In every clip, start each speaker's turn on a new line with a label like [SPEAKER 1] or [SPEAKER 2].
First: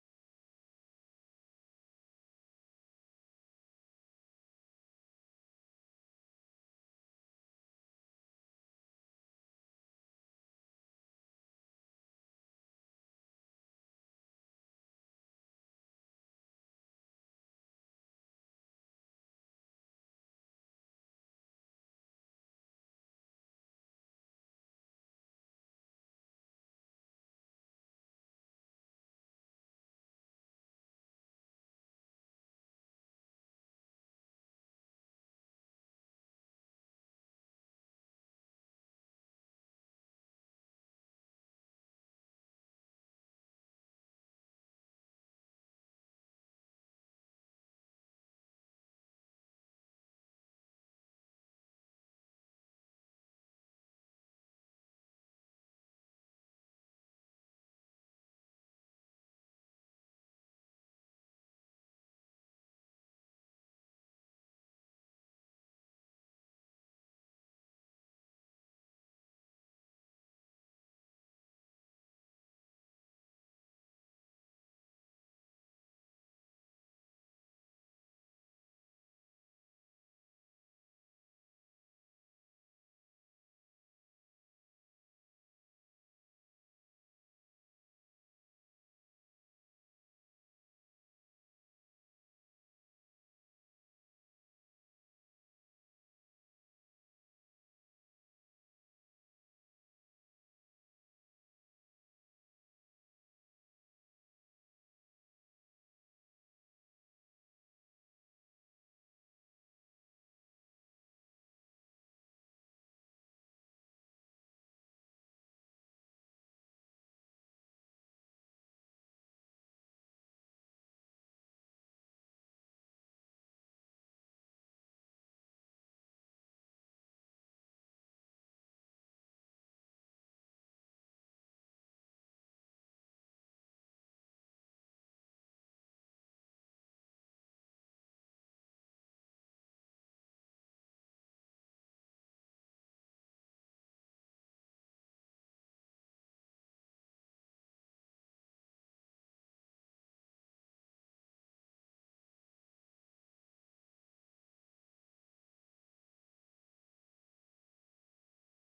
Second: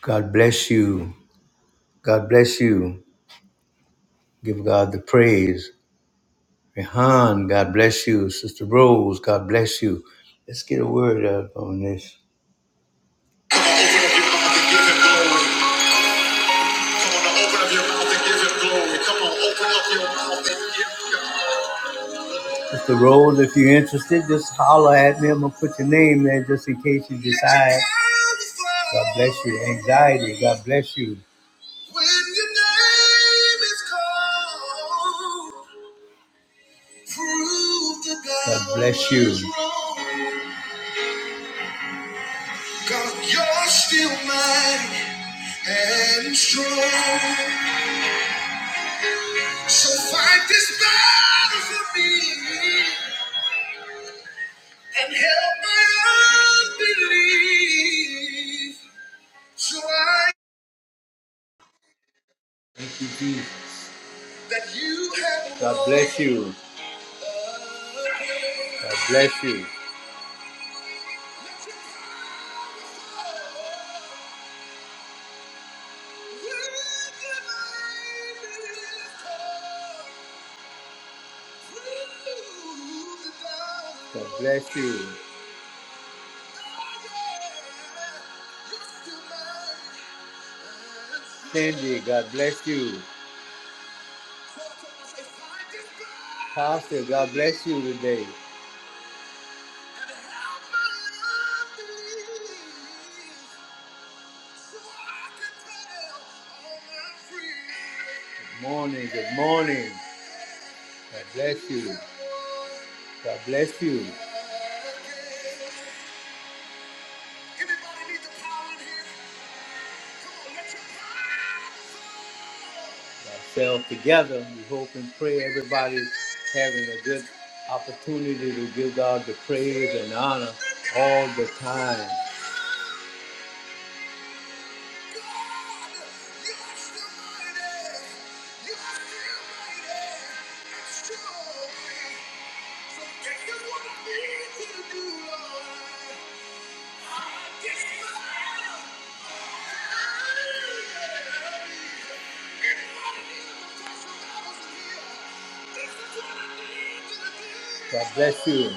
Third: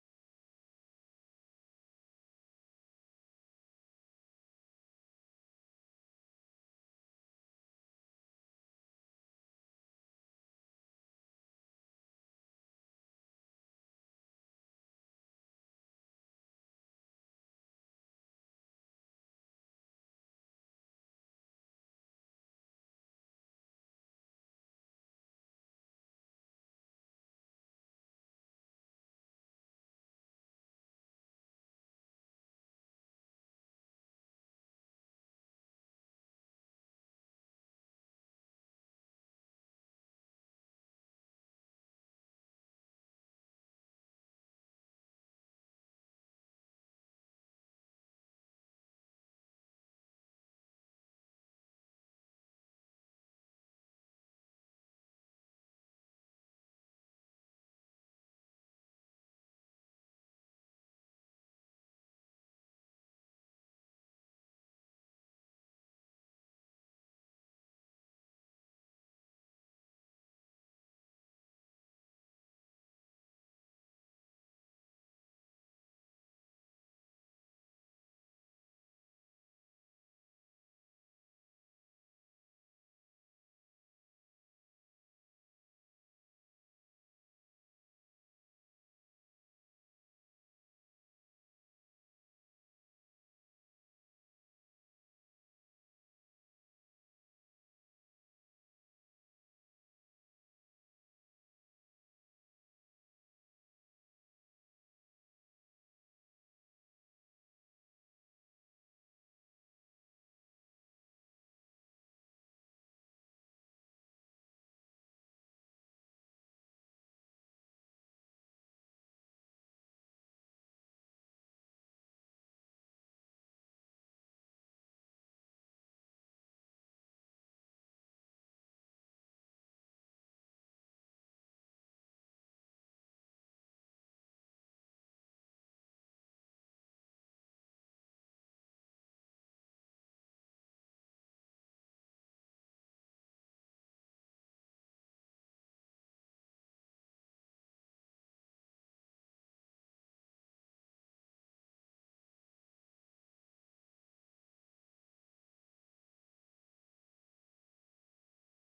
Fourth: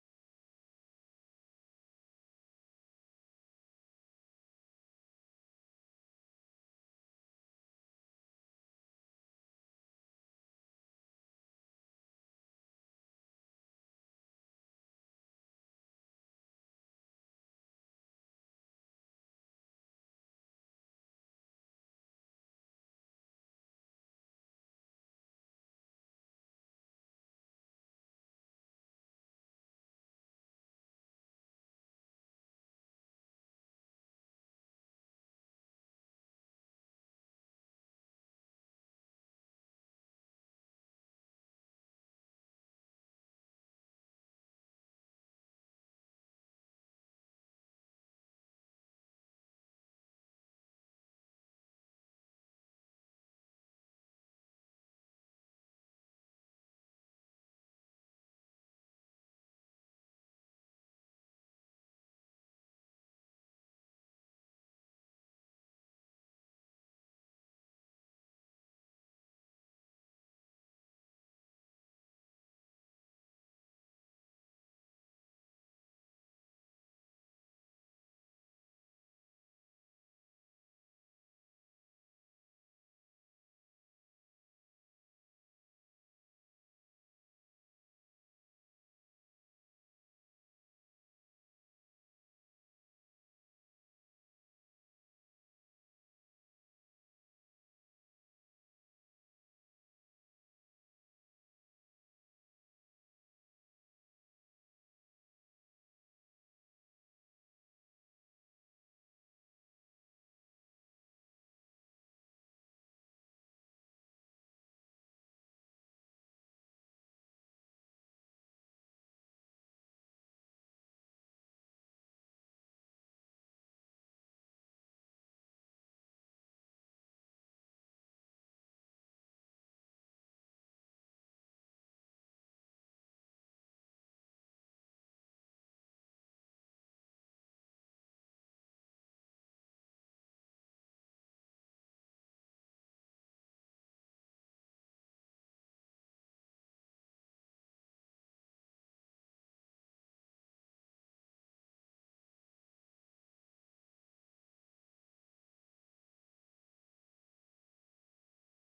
[SPEAKER 1] God bless you. God bless you. Give God the praise. Rehan, God bless you. Sister Rose, God bless you. Let's get a word up on this. Come on, open up your mouth and give him glory. Come on, open up your mouth and give him glory. Come on, open up your mouth and give God. Sister Rose, if you're interested, just holler at me. I'm going to put your name there just in case you decide. God bless you. Anxiety, God bless you. When your name is called. God bless you. God, you're still mighty and strong. So fight this battle for me and help my unbelief. So I thank you, Jesus. That you have God bless you. God bless you. God bless you. Cindy, God bless you. Pastor, God bless you today. Good morning, good morning. God bless you. God bless you. Anybody need the power in here? Come on, let your power fall. Ourselves together, we hope and pray everybody's having a good opportunity to give God the praise and honor all the time. So take what I need you to do, Lord. God bless you.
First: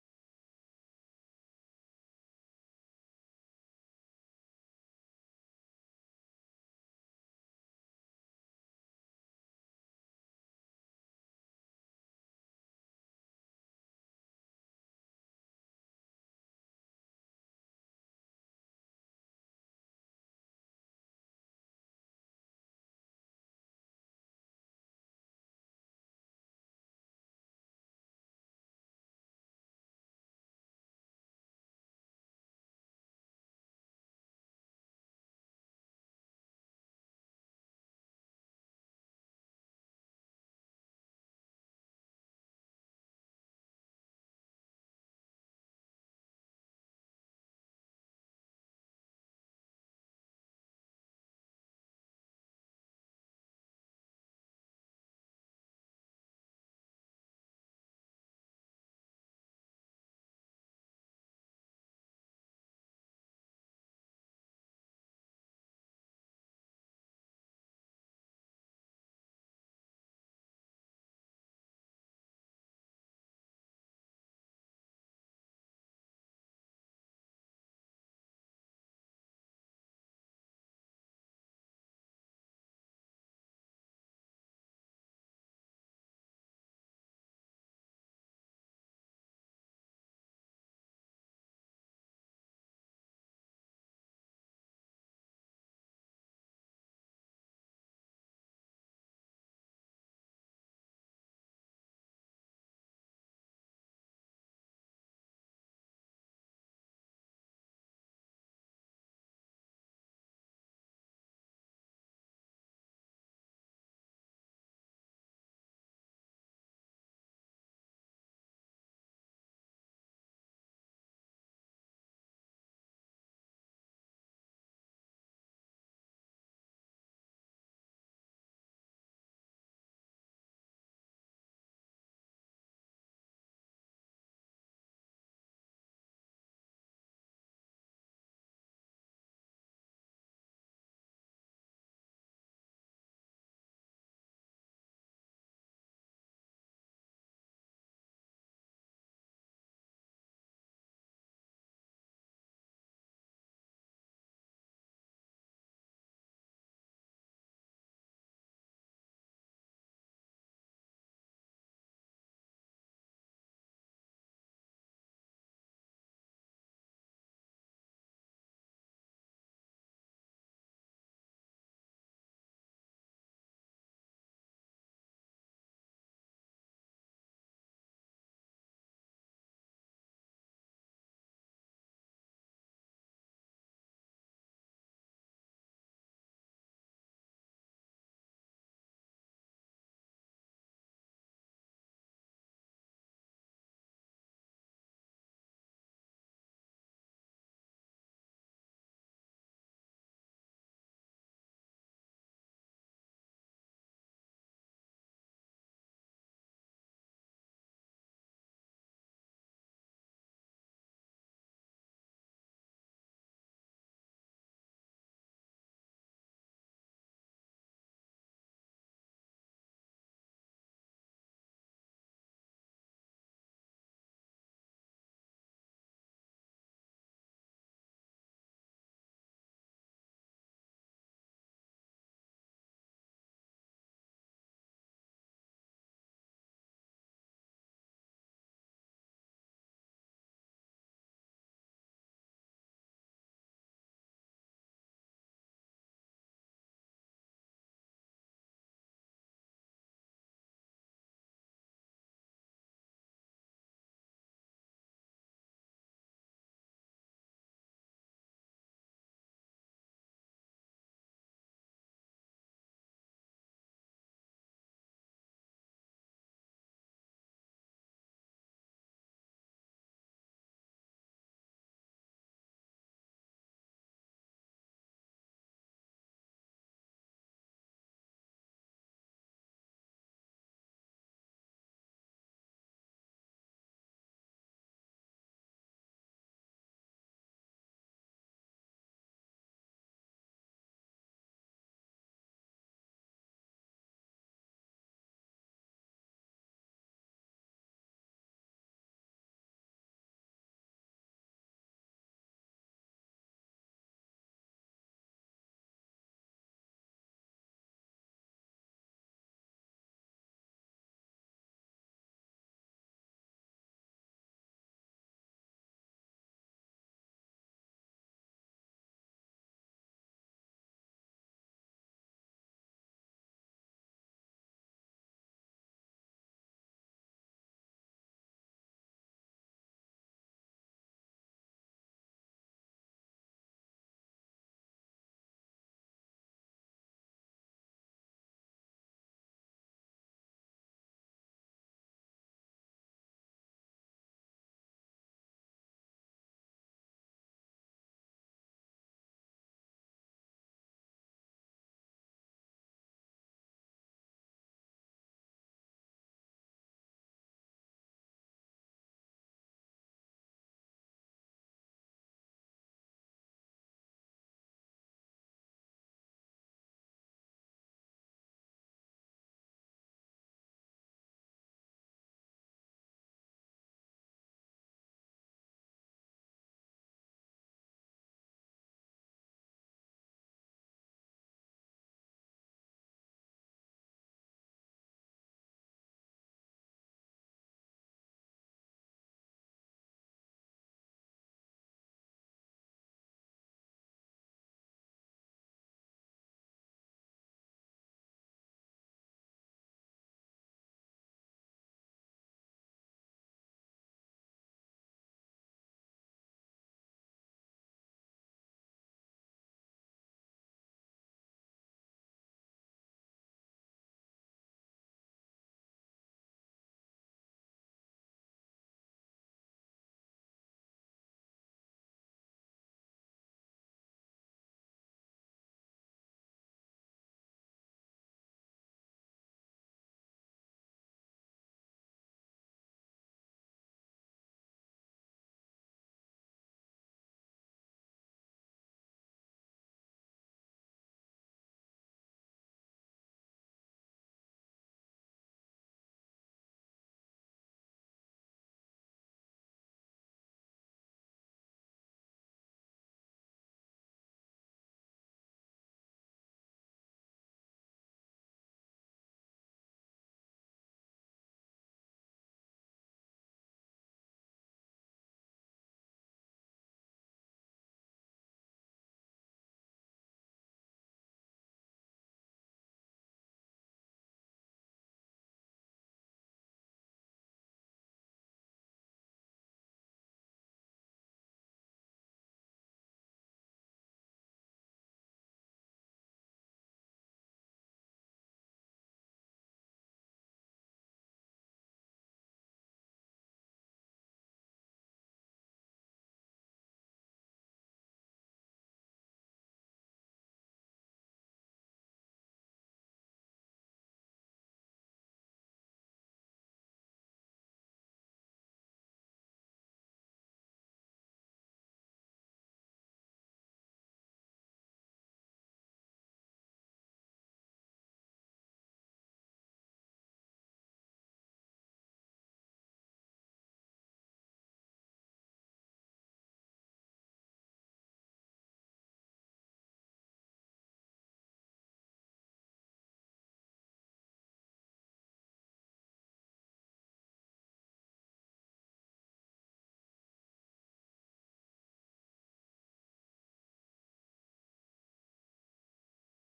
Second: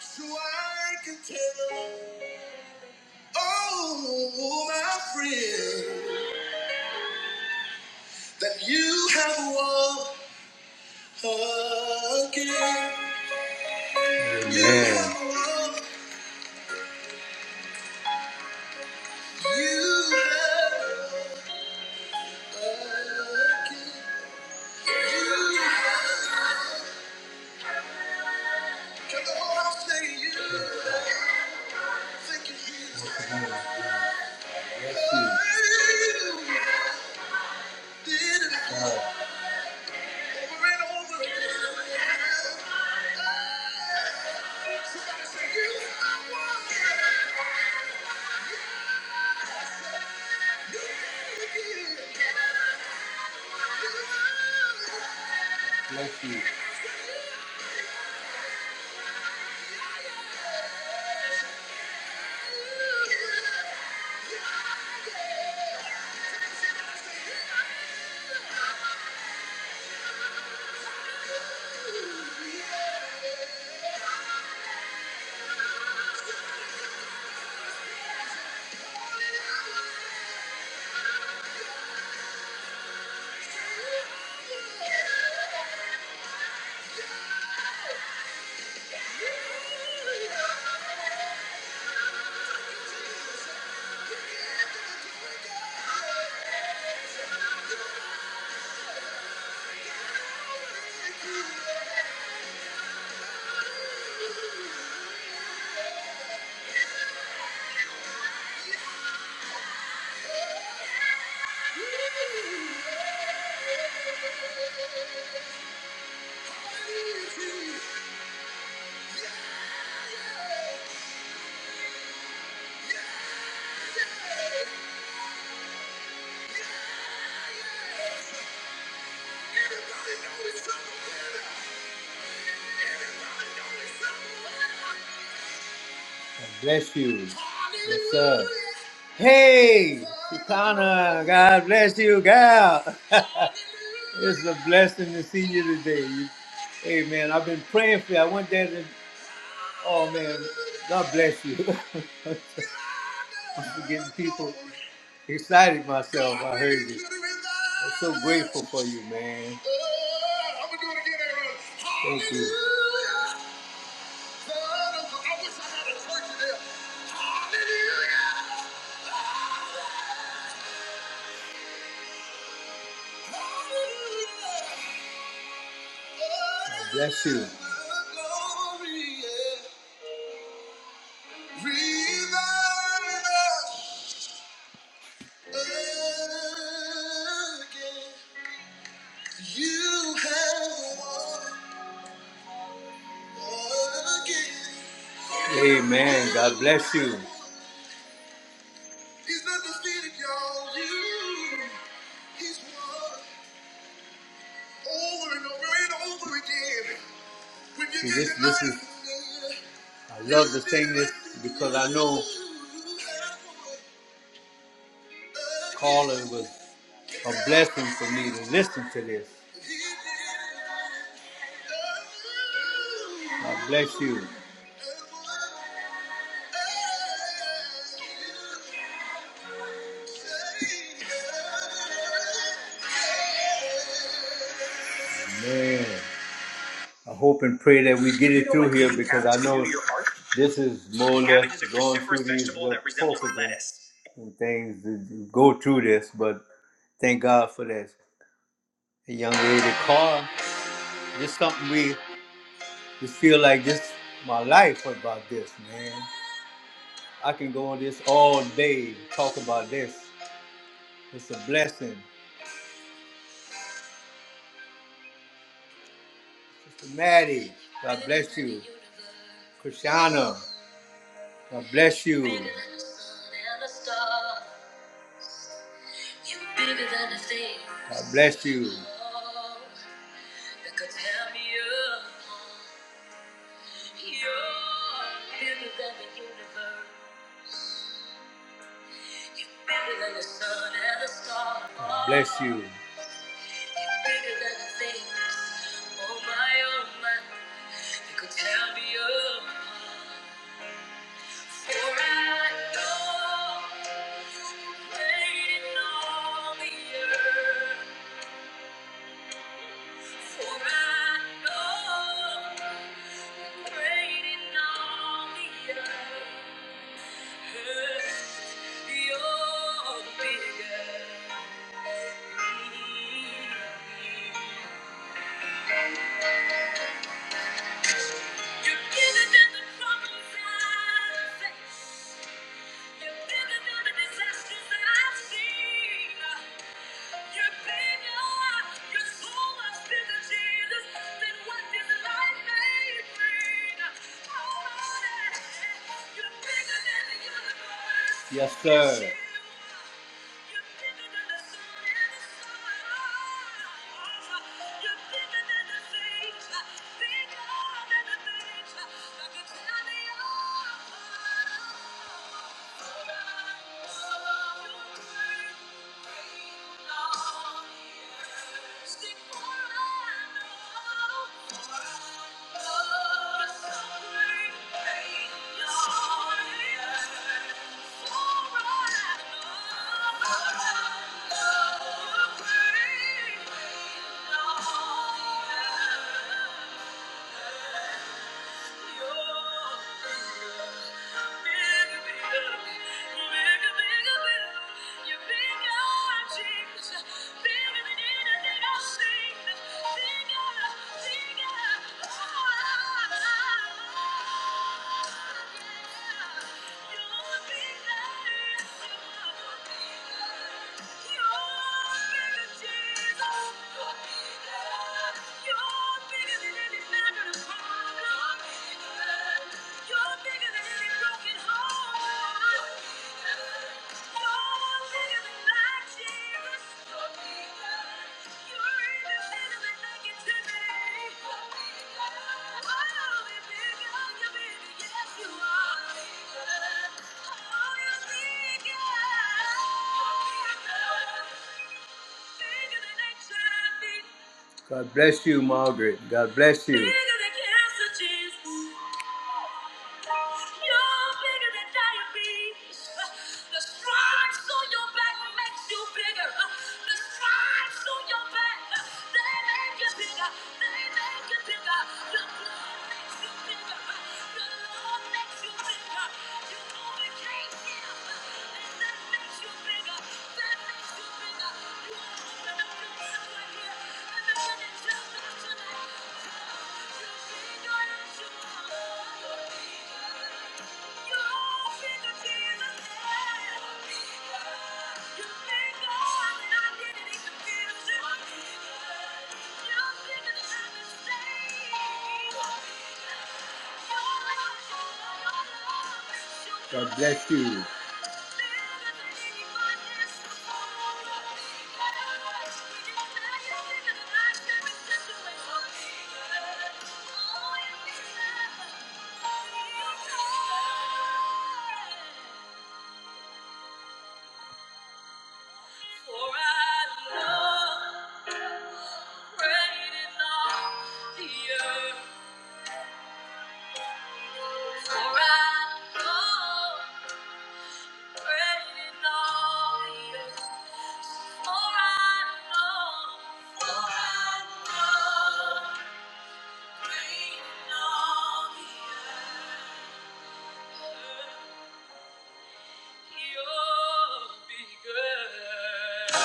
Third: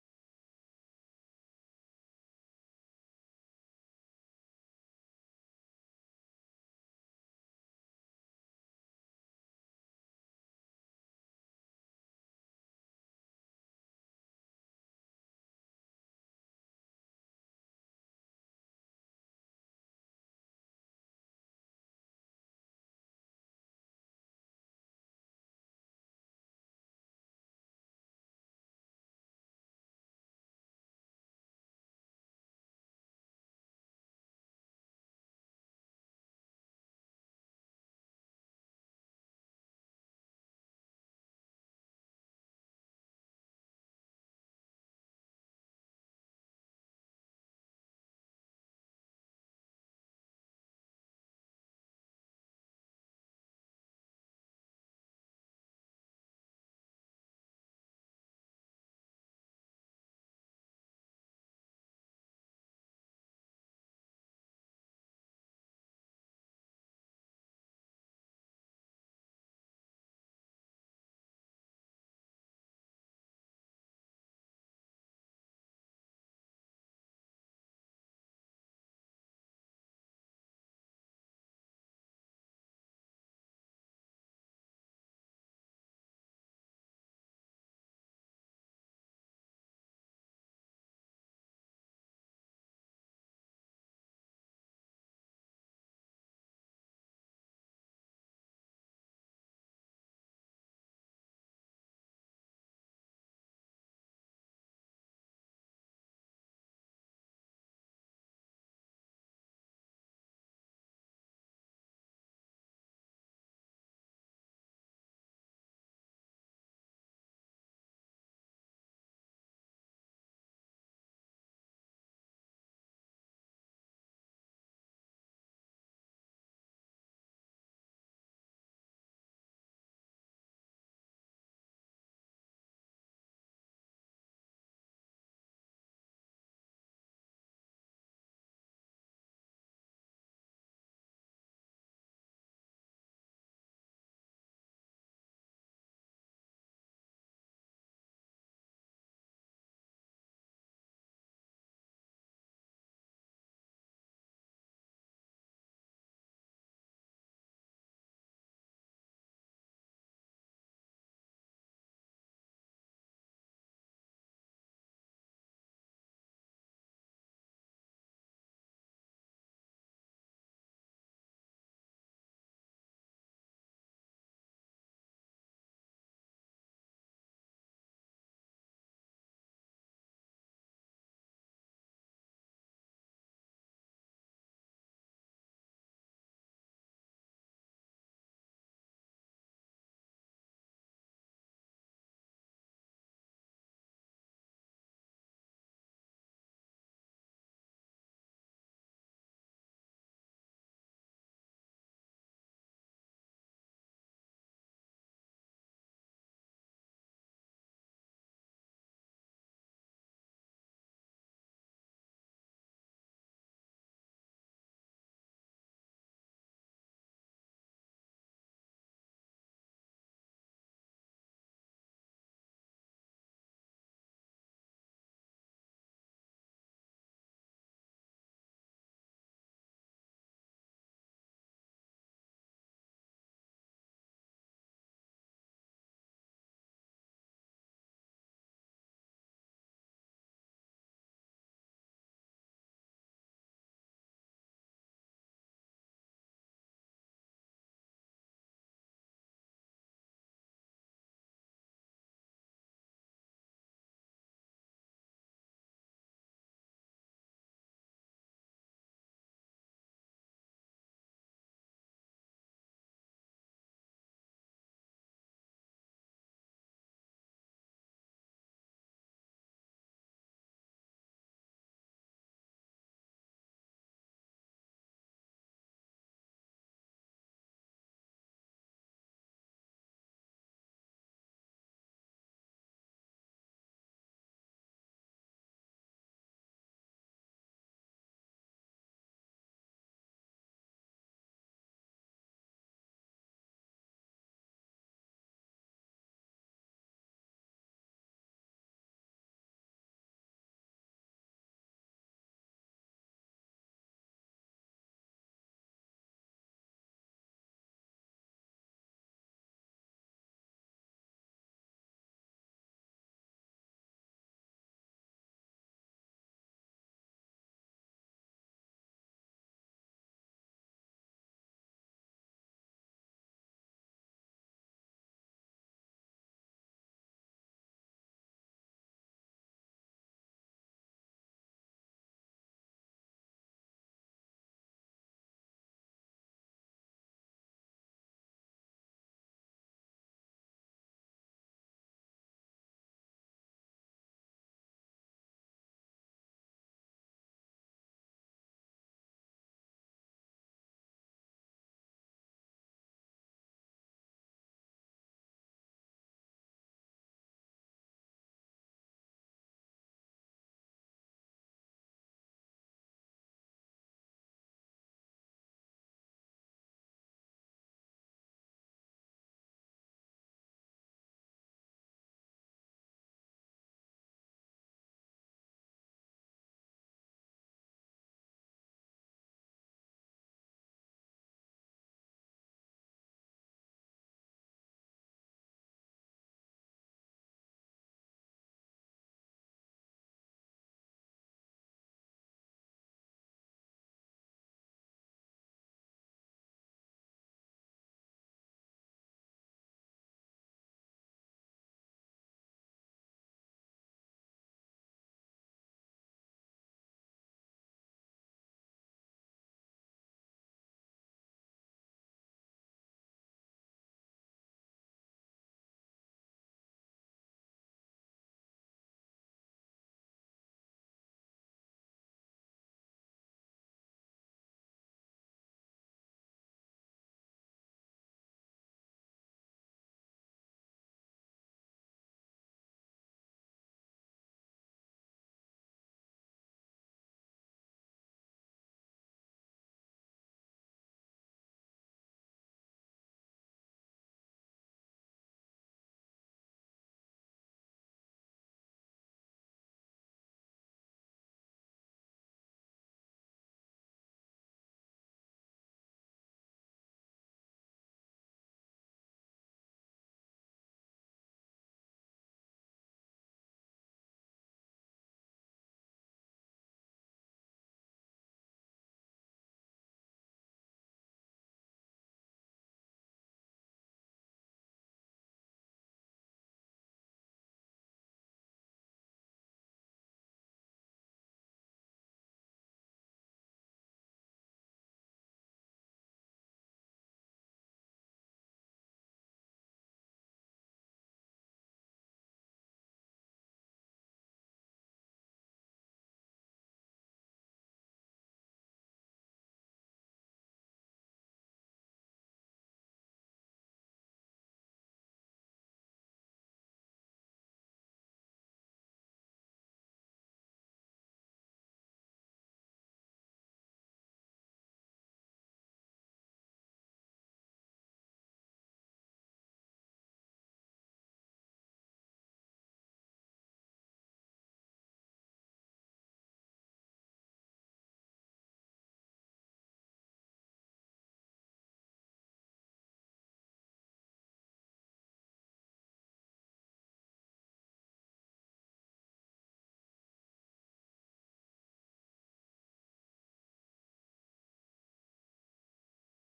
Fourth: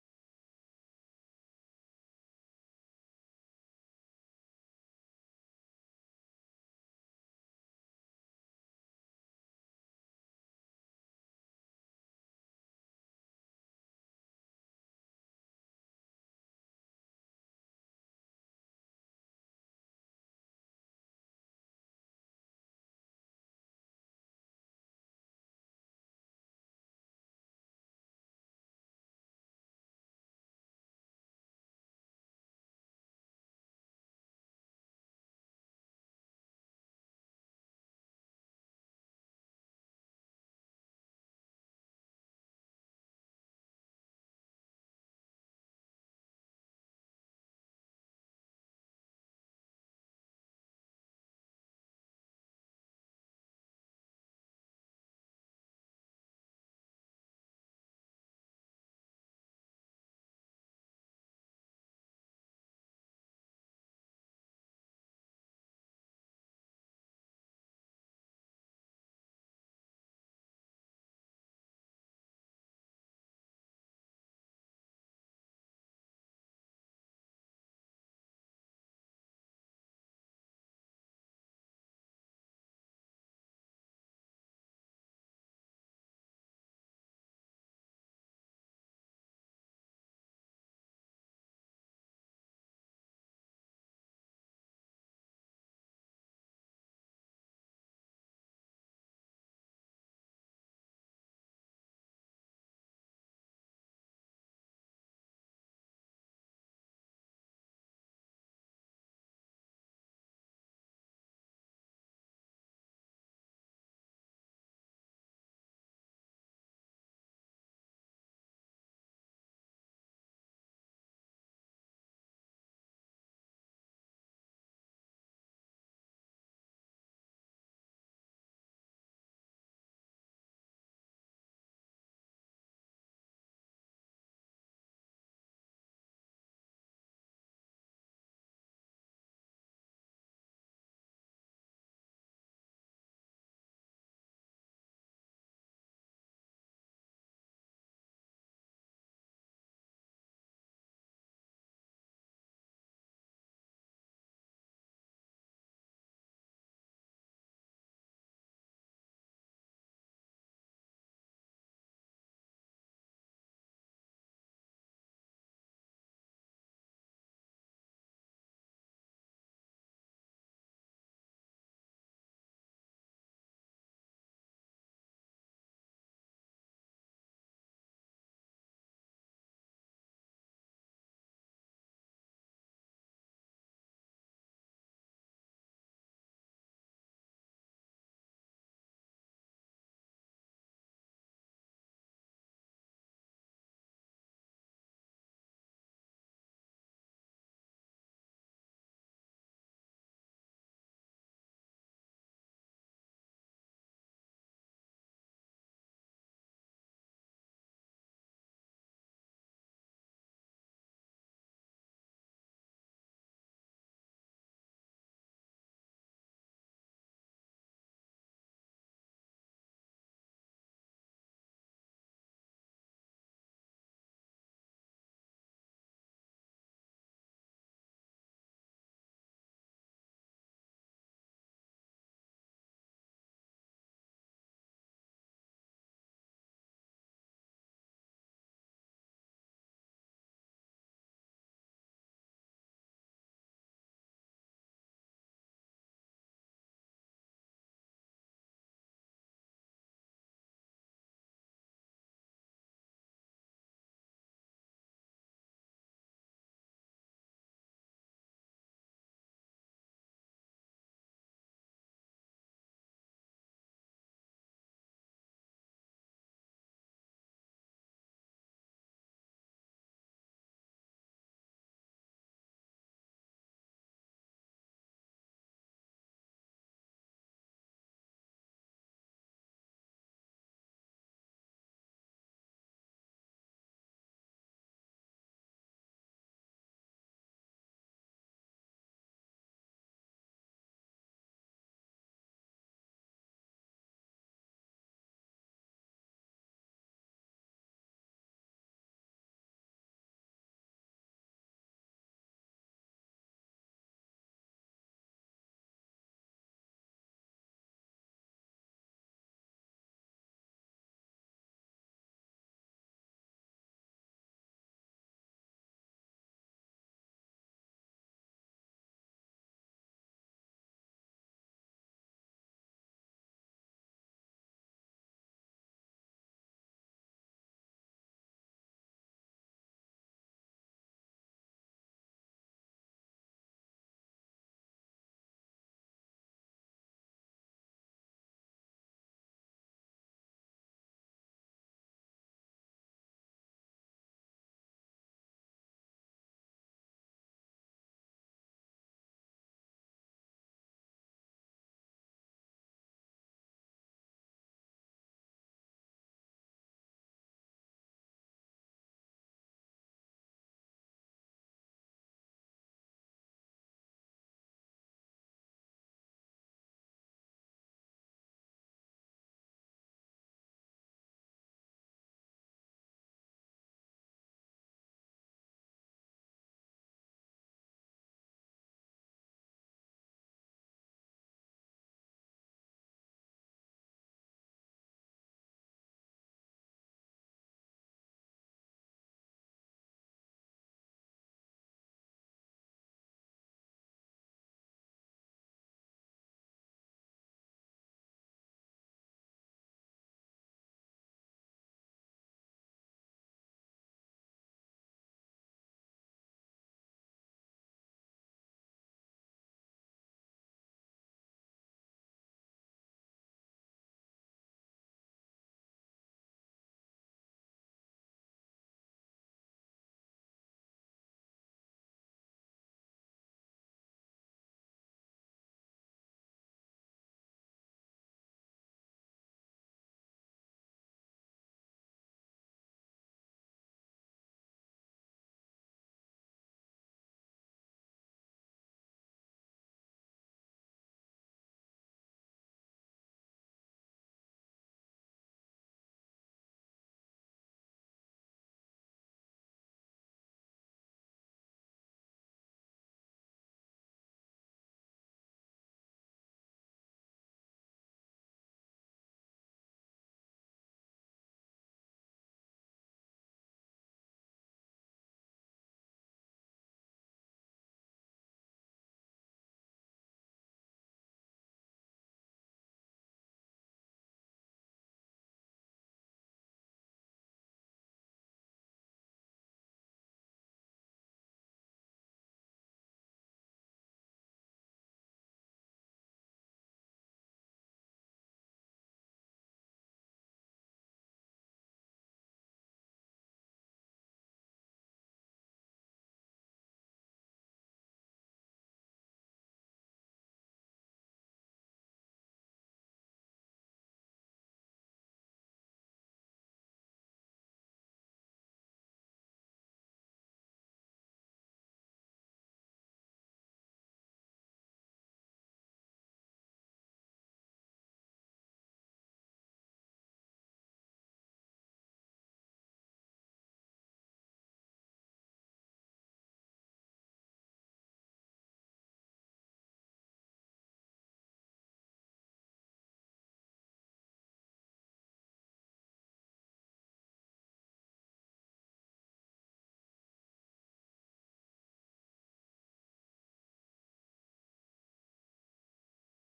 [SPEAKER 1] So I can tell all my friends that you have won again. Amen. You have won, you have won again. You have, won. can the whole house say you? Thank you, Jesus. Yes, you did it Over and over again. Somebody say you have won. You did it again. You have won. Bless you. I'm you. need you. Yeah, Yeah! Bless you. Yes, sir. Hey, Sukana, God bless you, gal. it's a blessing to see you today. You- Hey, man, I've been praying for you. I went there Oh man, God bless you. I'm getting people excited myself. I heard you. I'm so grateful for you, man. Thank you. God Bless you. Amen. God bless you. He's not defeated, y'all. You, he's won over and over and over again. When you See, this, this is, I love to sing this because I know Carla was a blessing for me to listen to this. God bless you. Man, I hope and pray that we get it through here because I know this is more or less going through these little poker and things that go through this, but thank God for this. The young lady car, just something we, just feel like this my life about this, man. I can go on this all day, talk about this. It's a blessing. Sister Maddie, God bless you. Christiana, God bless you. God bless you. God bless you. For I know reigning on the earth. For I know reigning on the earth. You're bigger. You're bigger than the problems I face. You're bigger than the disasters I've seen. Yes, sir. Thank you. You're bigger, Jesus. You're bigger. Bigger than HIV. God bless you, Margaret. God bless you. Bigger than cancer, Jesus. You're bigger than diabetes. The stripes on your back makes you bigger. The stripes on your back, they make you bigger. They make you bigger. The blood makes you bigger. The Lord Thank you. God bless you.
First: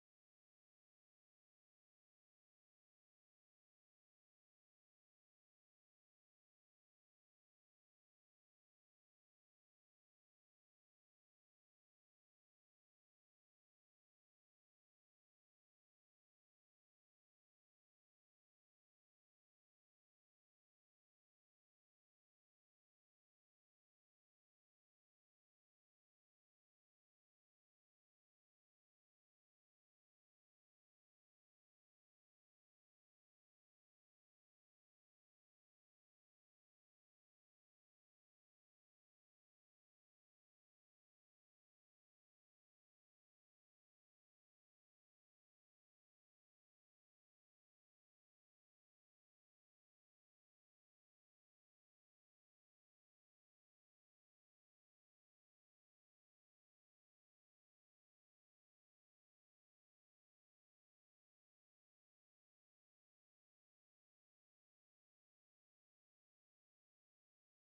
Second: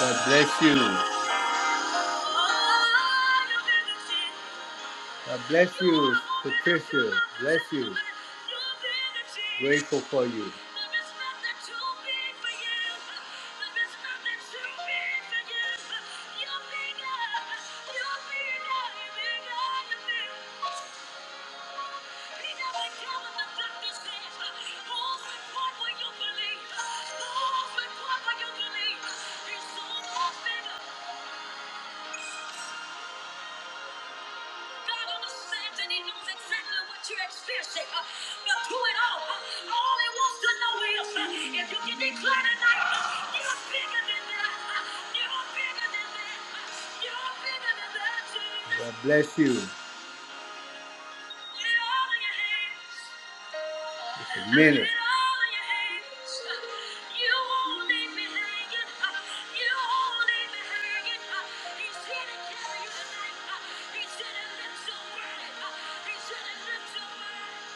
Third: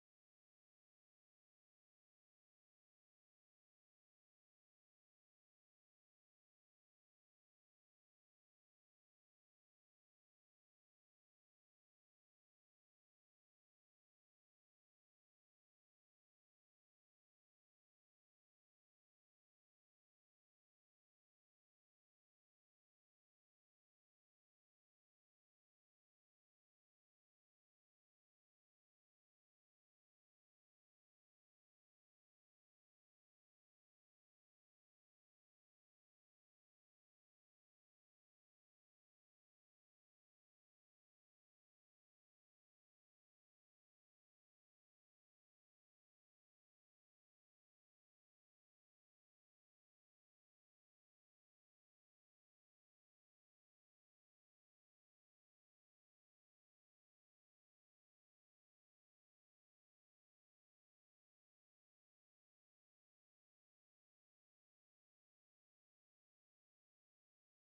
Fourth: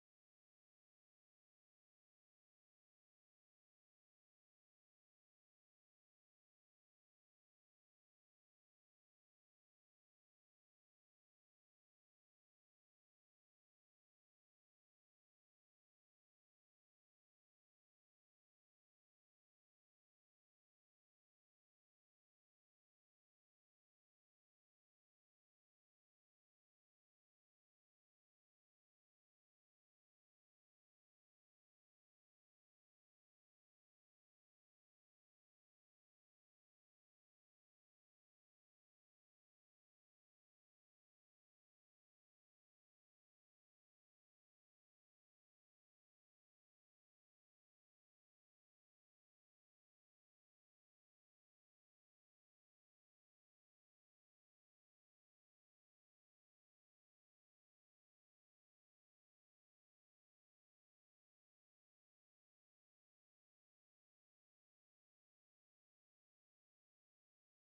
[SPEAKER 1] God bless you. God bless you, Patricia. Bless you. Grateful for you. God understands and He knows exactly what you're experiencing. uh, But through it all, uh, all He wants to know is uh, if you can declare tonight, uh, you're bigger than that. uh, You're bigger than that. uh, You're bigger than that. Jesus." God bless you. Just a minute.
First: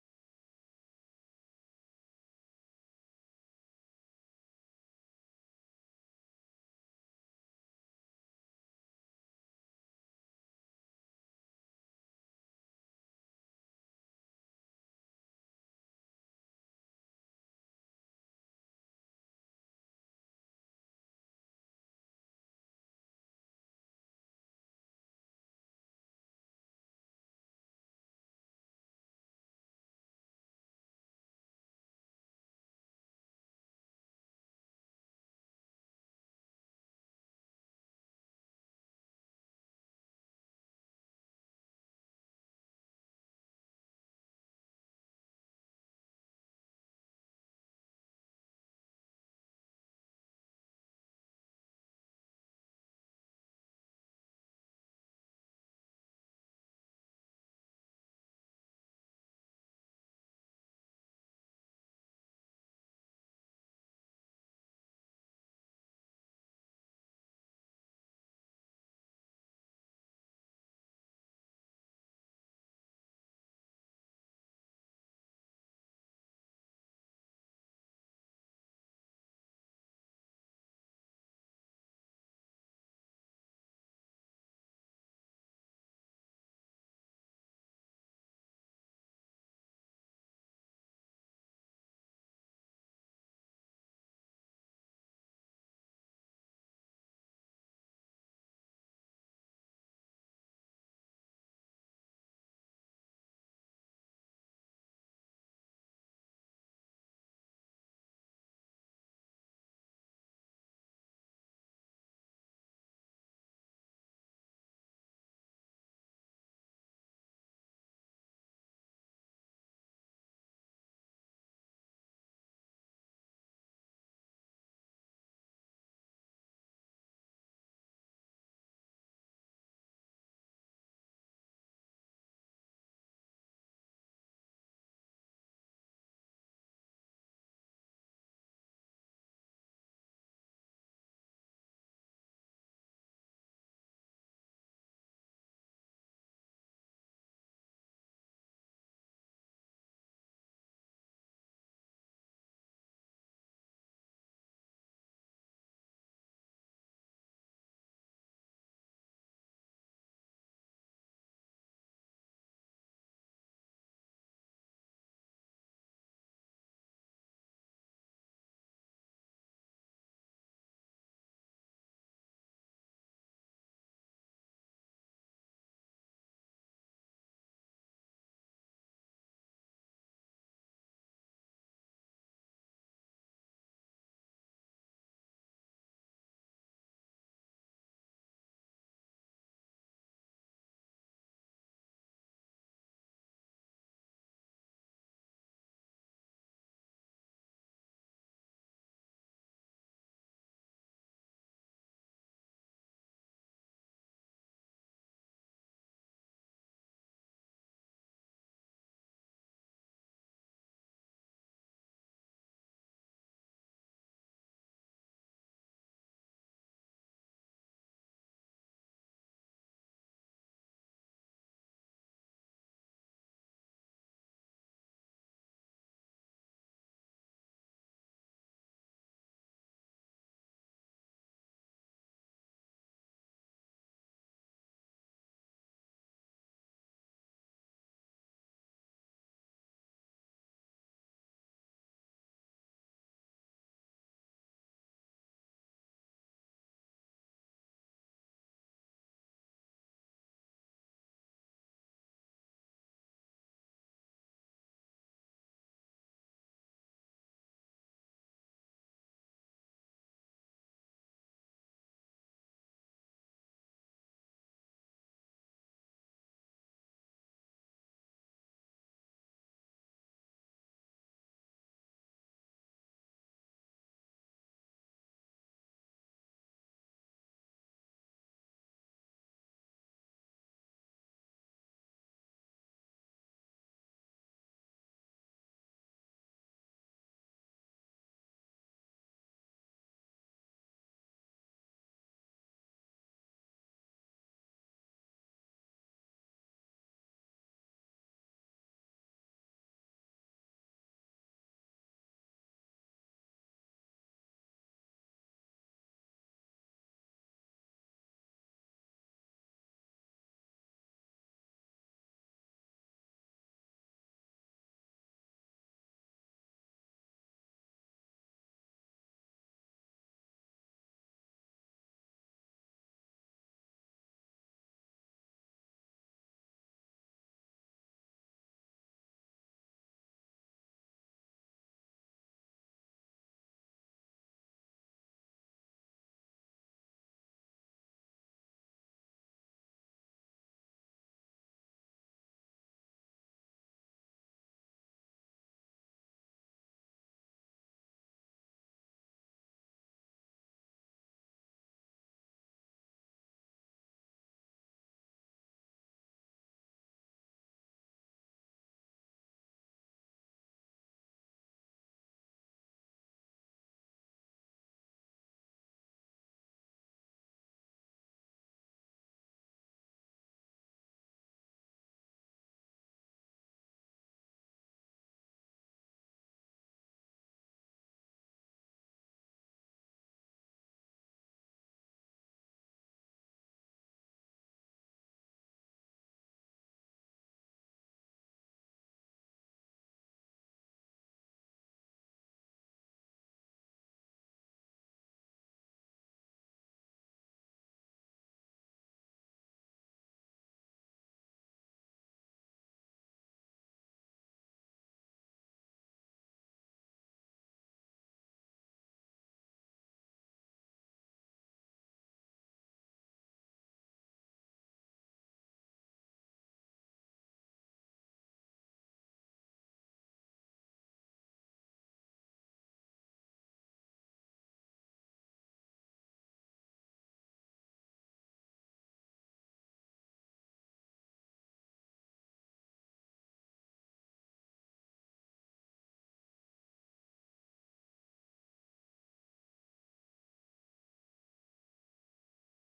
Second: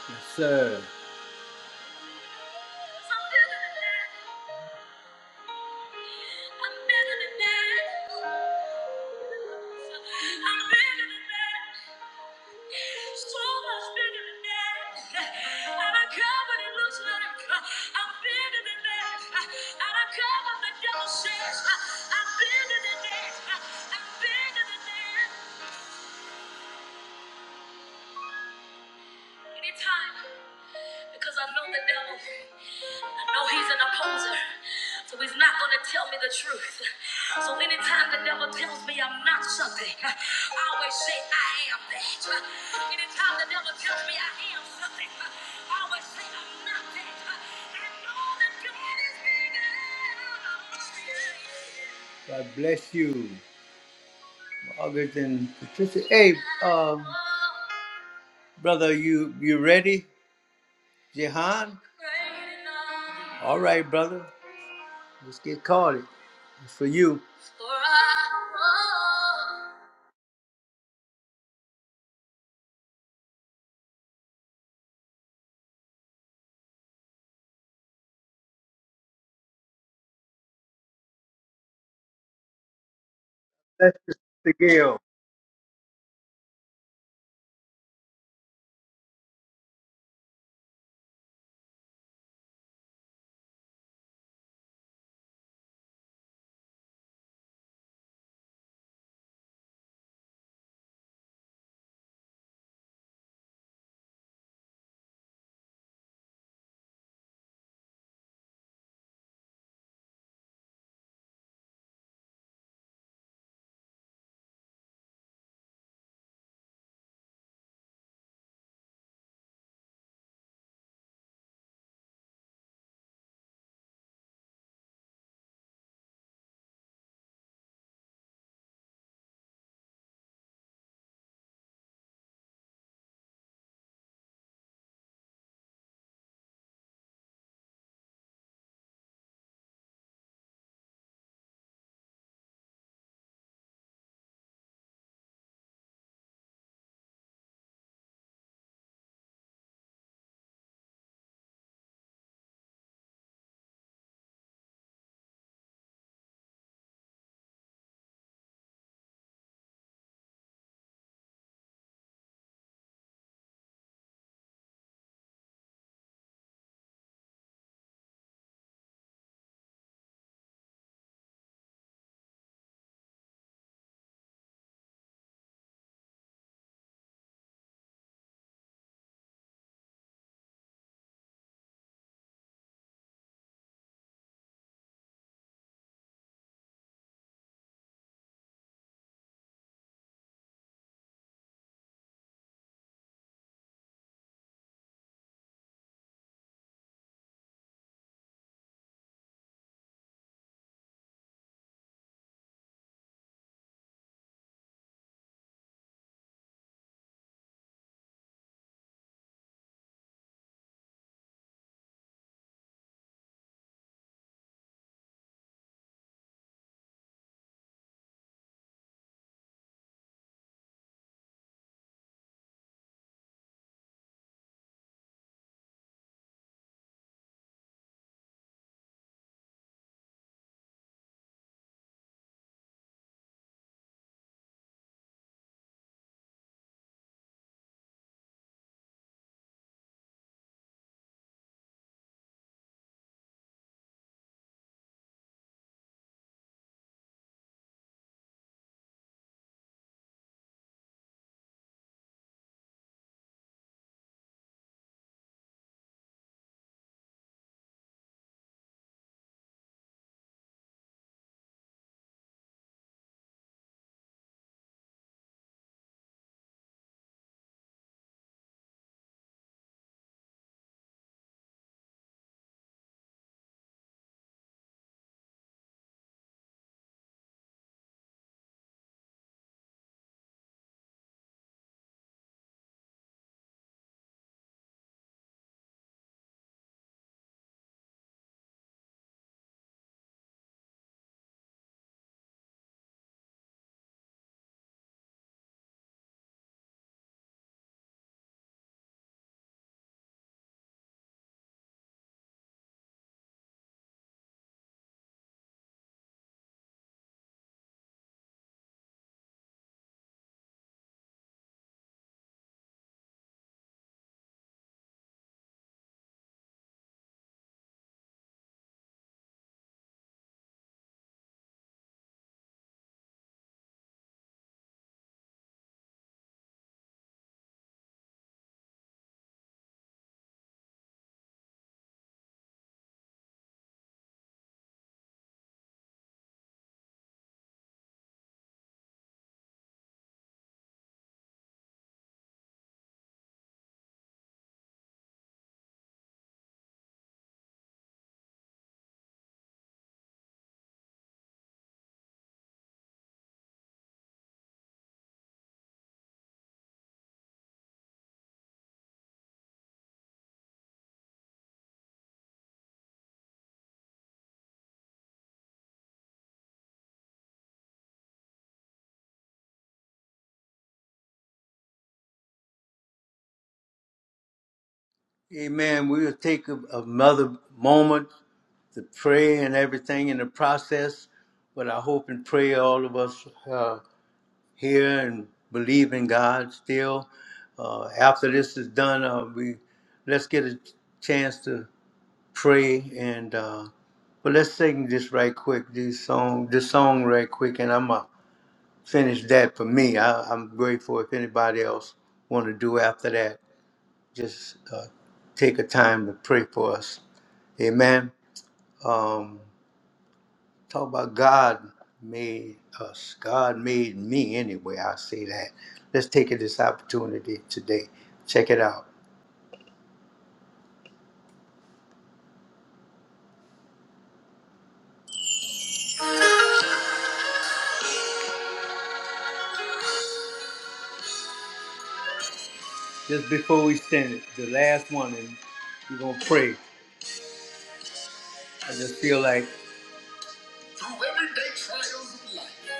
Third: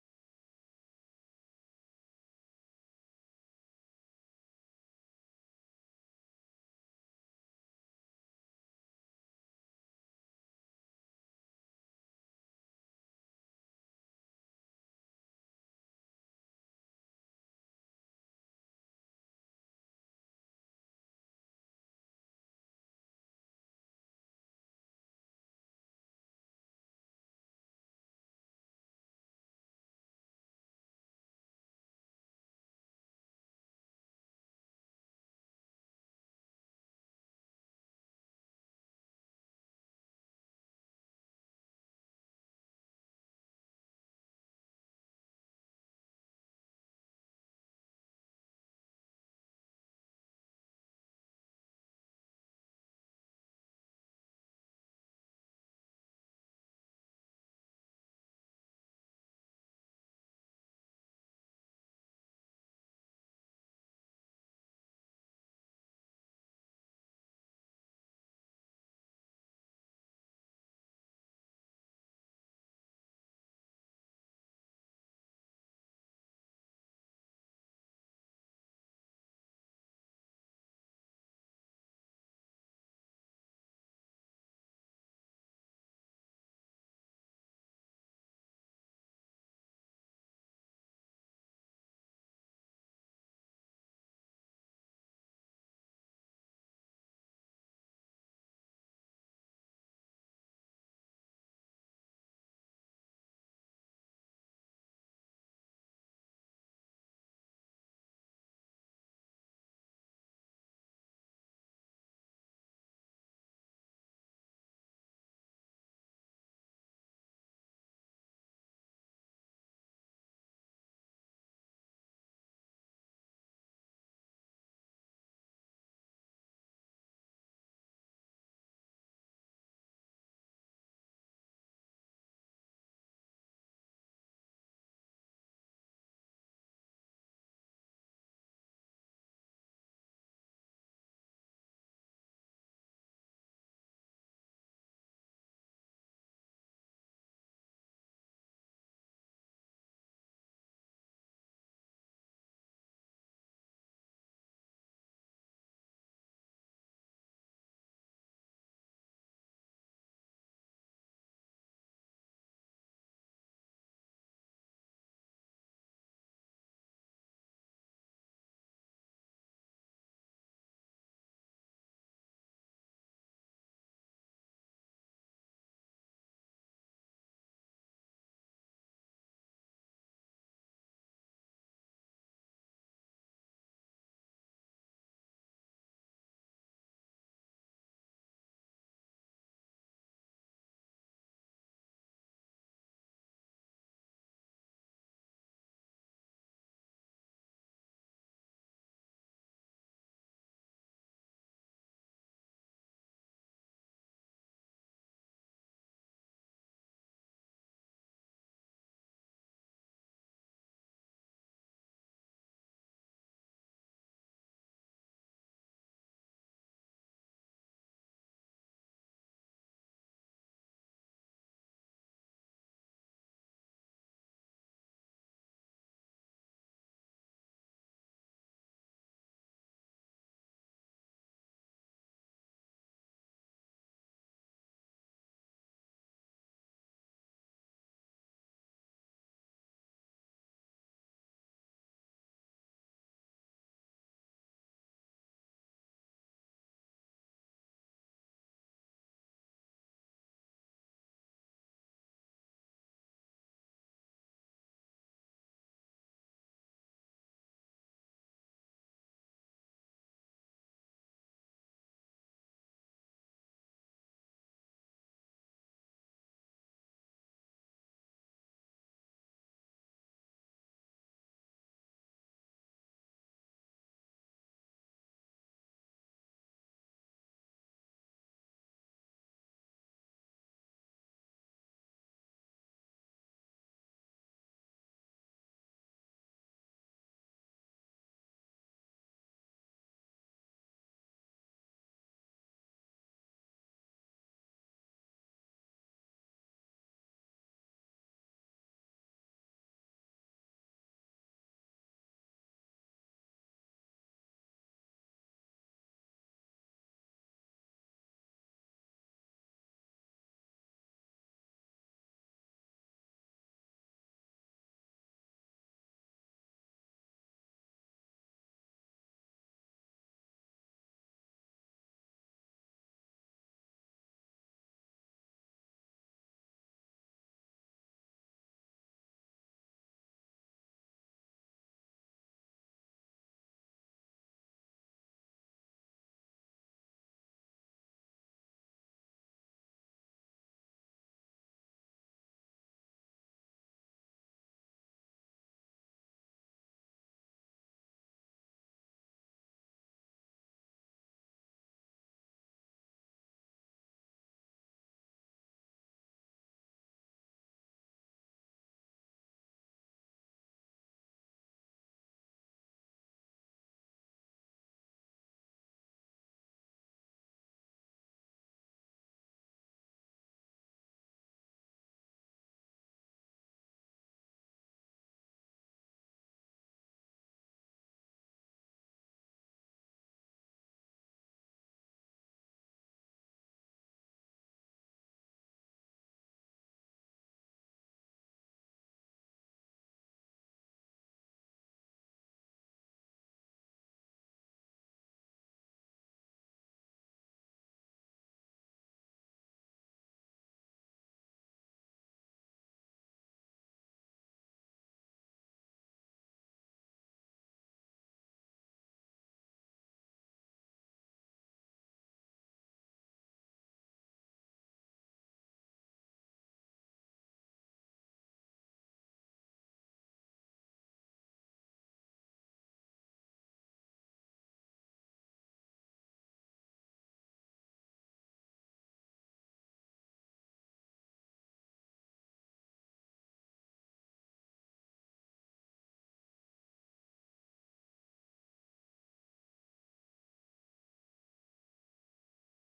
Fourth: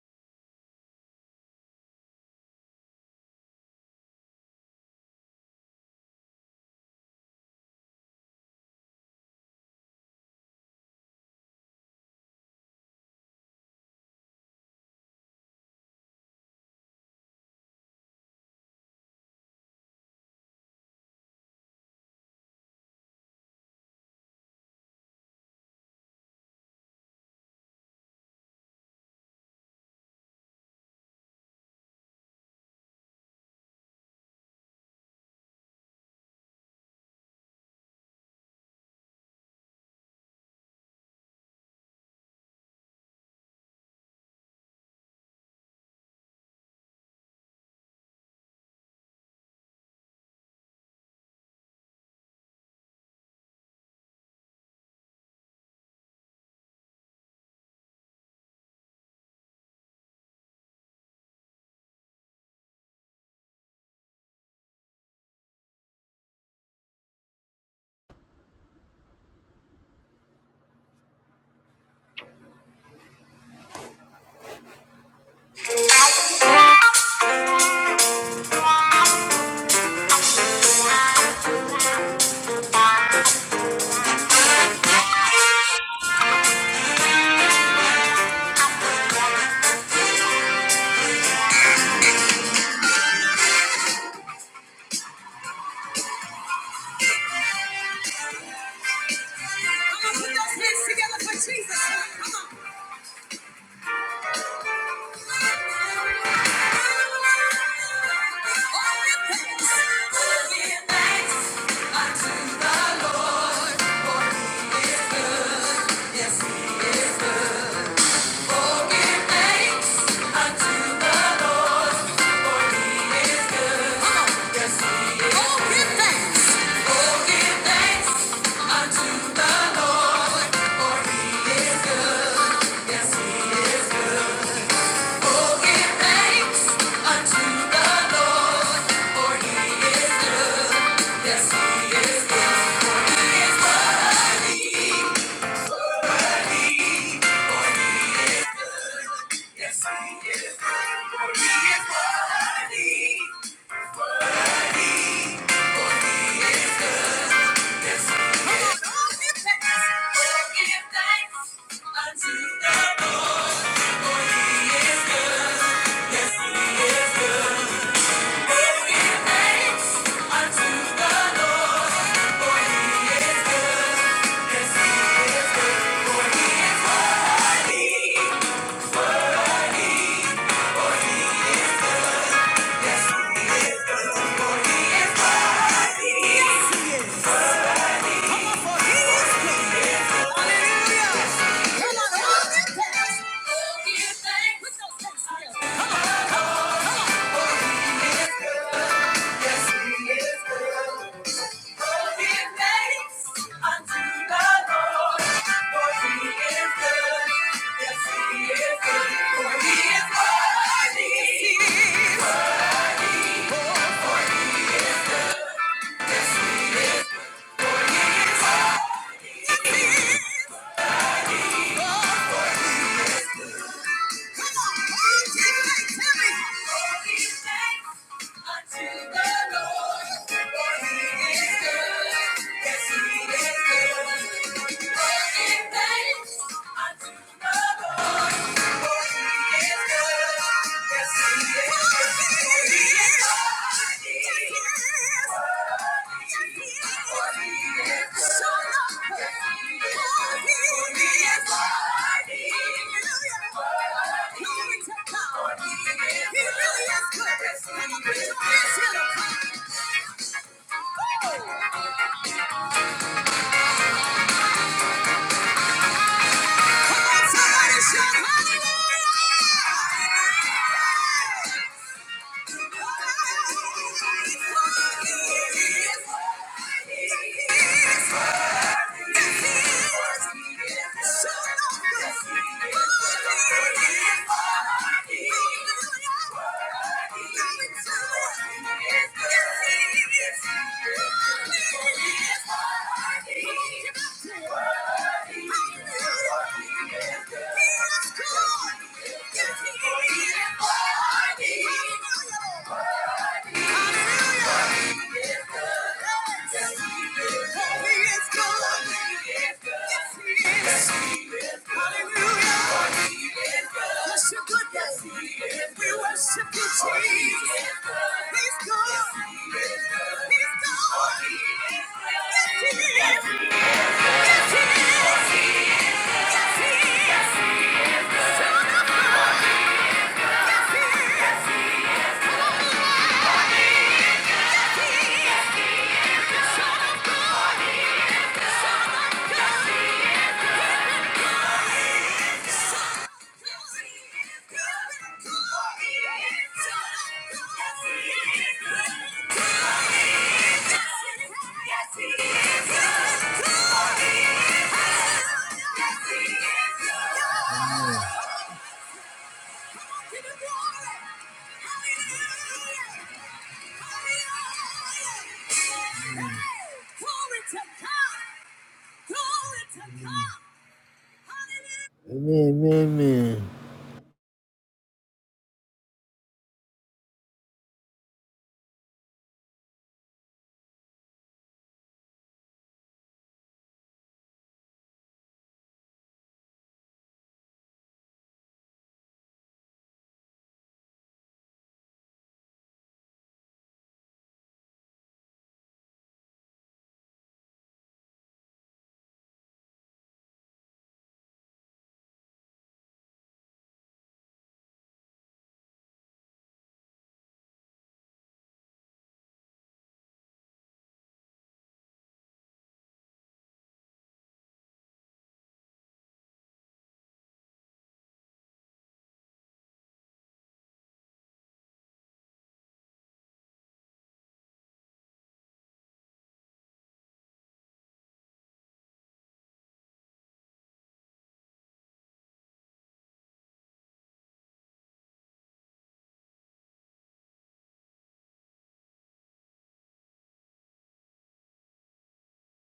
[SPEAKER 1] Yes, sir. I'm better than that. I'm better than that. So much bigger than that. And I don't care what it looks like. I'm bigger than that. And I don't care what the devil says. I'm bigger than that. I'm bigger than that. Anytime, because I know the devil. No, he's an opposer. So he's not going to tell me the truth. So anytime the devil tells me I'm not something, I always say I am that. Anytime the devil tells me I am something, I always say I'm not that. I know that God is bigger. God bless you, Margaret and Patricia. Hey, uh, brother, you you ready, Jehan? All right, brother. Let's get caught. It's for you. Bless you, Sister Gail.
[SPEAKER 2] Hands together for Jesus. Come on. All your thanks. Oh, give thanks unto the Lord, for he is, yes, he is, he is worthy. Worthy is good. Yes, he is, good, for he is worthy. Come on, all give thanks. Oh, give thanks unto the Lord. for he Yes, he is good. For he is worthy. Yes, he is. Hallelujah! Yes, he is. Yes, he is. Yes, he is. Yes, he is. Amen, amen.
[SPEAKER 1] Amen. We'll take a, another moment to pray and everything in the process. But I hope and pray all of us uh, here and believe in God still. Uh, after this is done, uh, we let's get a chance to pray and. Uh, but let's sing this right quick. This song, this song right quick, and I'm up. finish that for me. I, I'm grateful if anybody else want to do after that. Just uh, take a time to pray for us. Amen. Um, talk about God made us. God made me anyway. I say that. Let's take this opportunity today. Check it out. Just before we send it, the last one, and we're gonna pray. I just feel like through everyday trials of life,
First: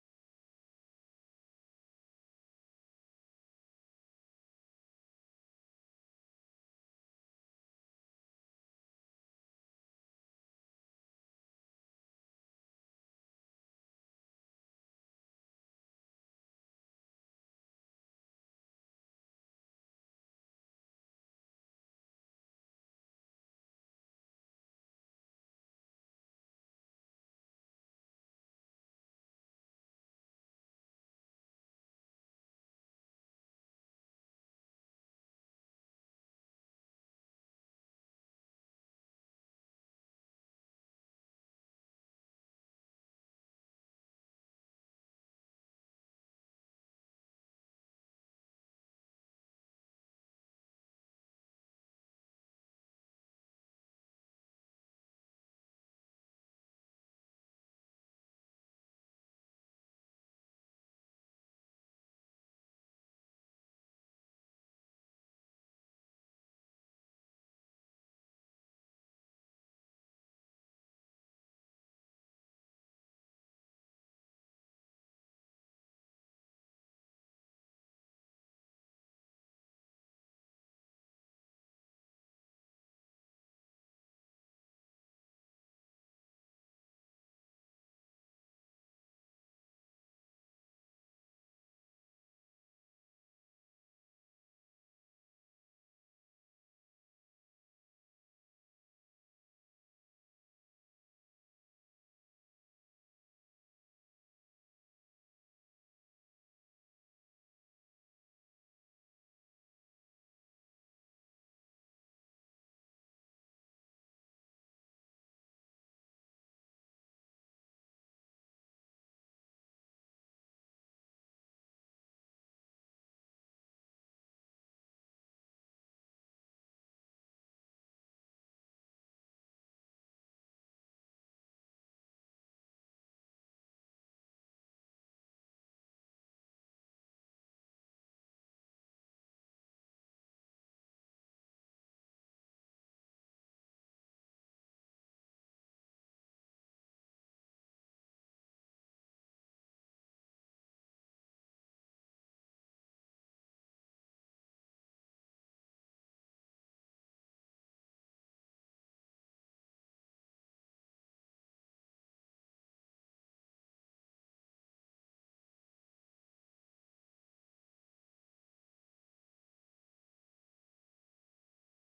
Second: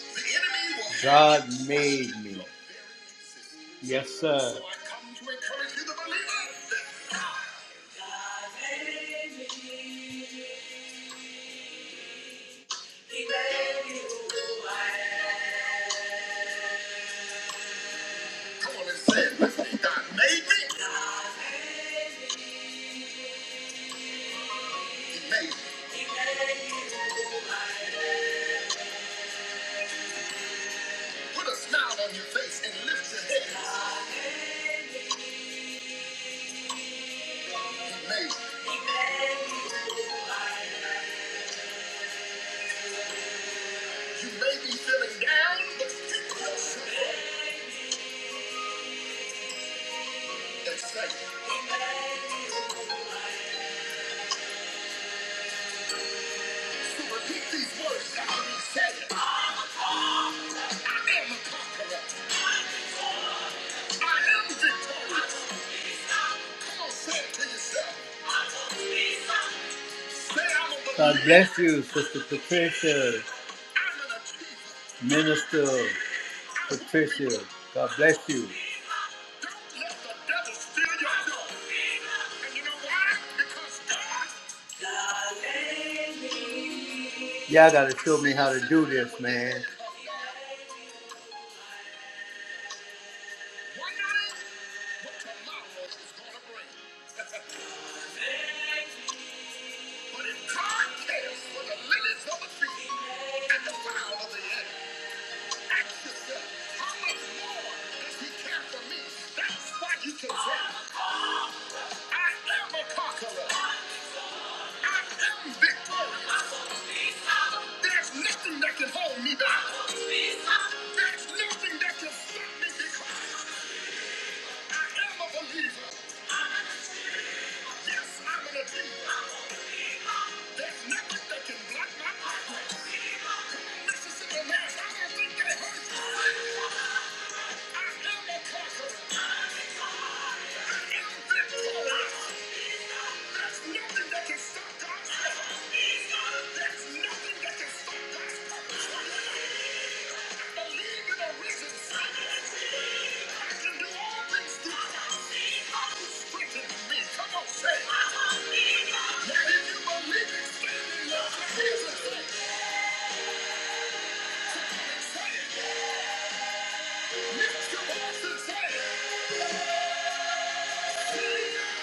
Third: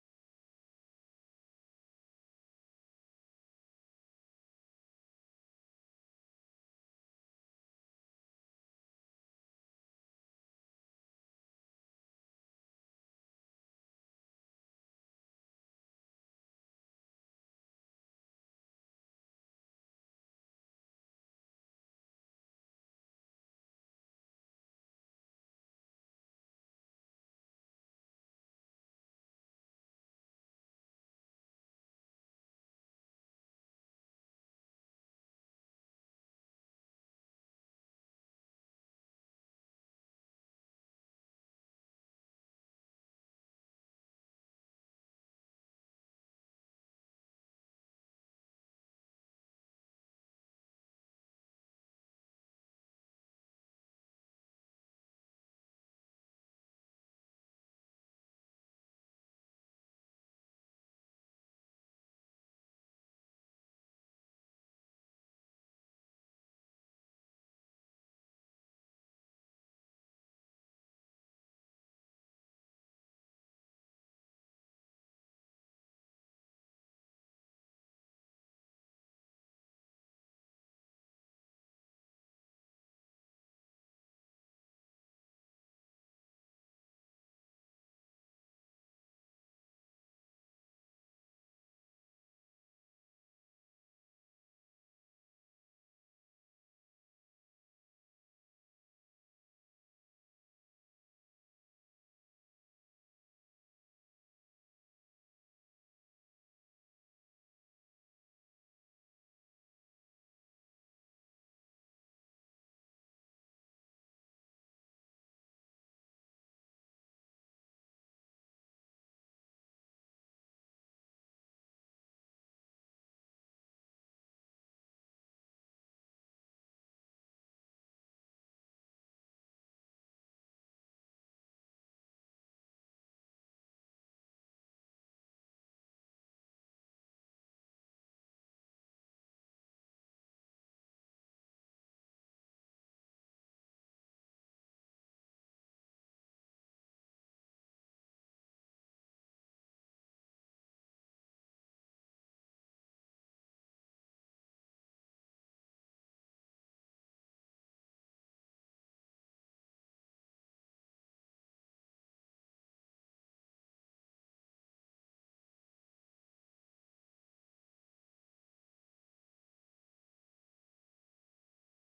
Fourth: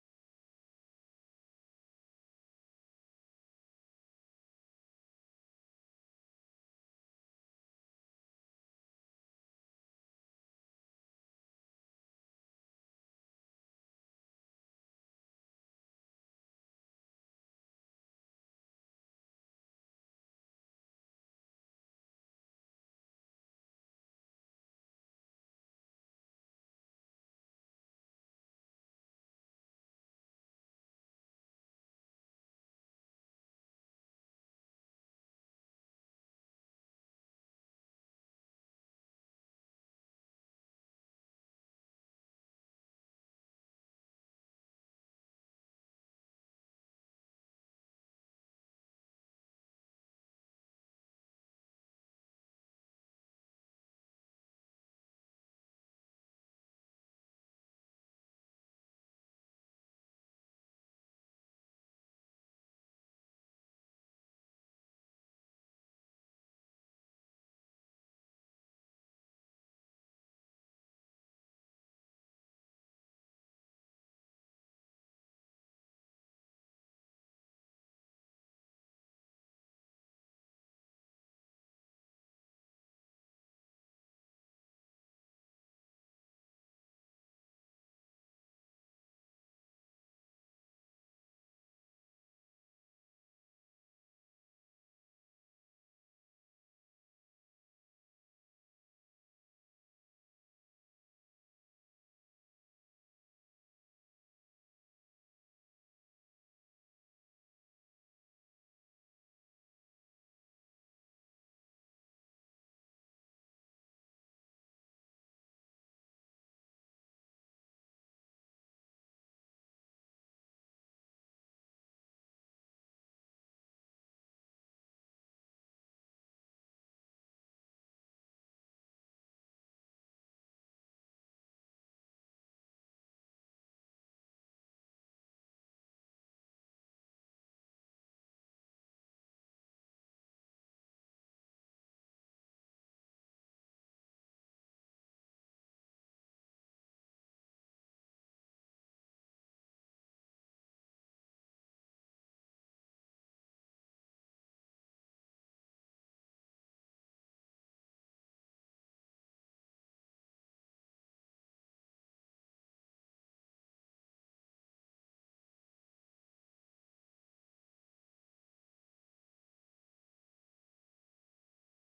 [SPEAKER 1] the enemy will- God made me. Yes, sir. So I come to encourage you, the believer. Come on and say it with me. God made me. He made me. He made me. Put a smile on your face and lift your head. He made you. You may be feeling down, but still excited. So repeat these words after me. Say it. I am a conqueror. I am victorious. Come on, say it to yourself. Say I'm a God bless you, Sister Patricia, Minister Patricia. God bless you. Y'all gotta show me how to do this, man. Yes, I'm an There's nothing that can block my progress. Mississippi Mass, I don't think they hurt. I am a conqueror. I am victorious. There's nothing that can stop God's purpose. There's nothing that can stop God's purpose. I believe in a risen I can do all things through Christ who strengthens me. Come on, say it. Now, if you believe it, stand in love. Here's the thing. Come Lift your voice and say it. That let me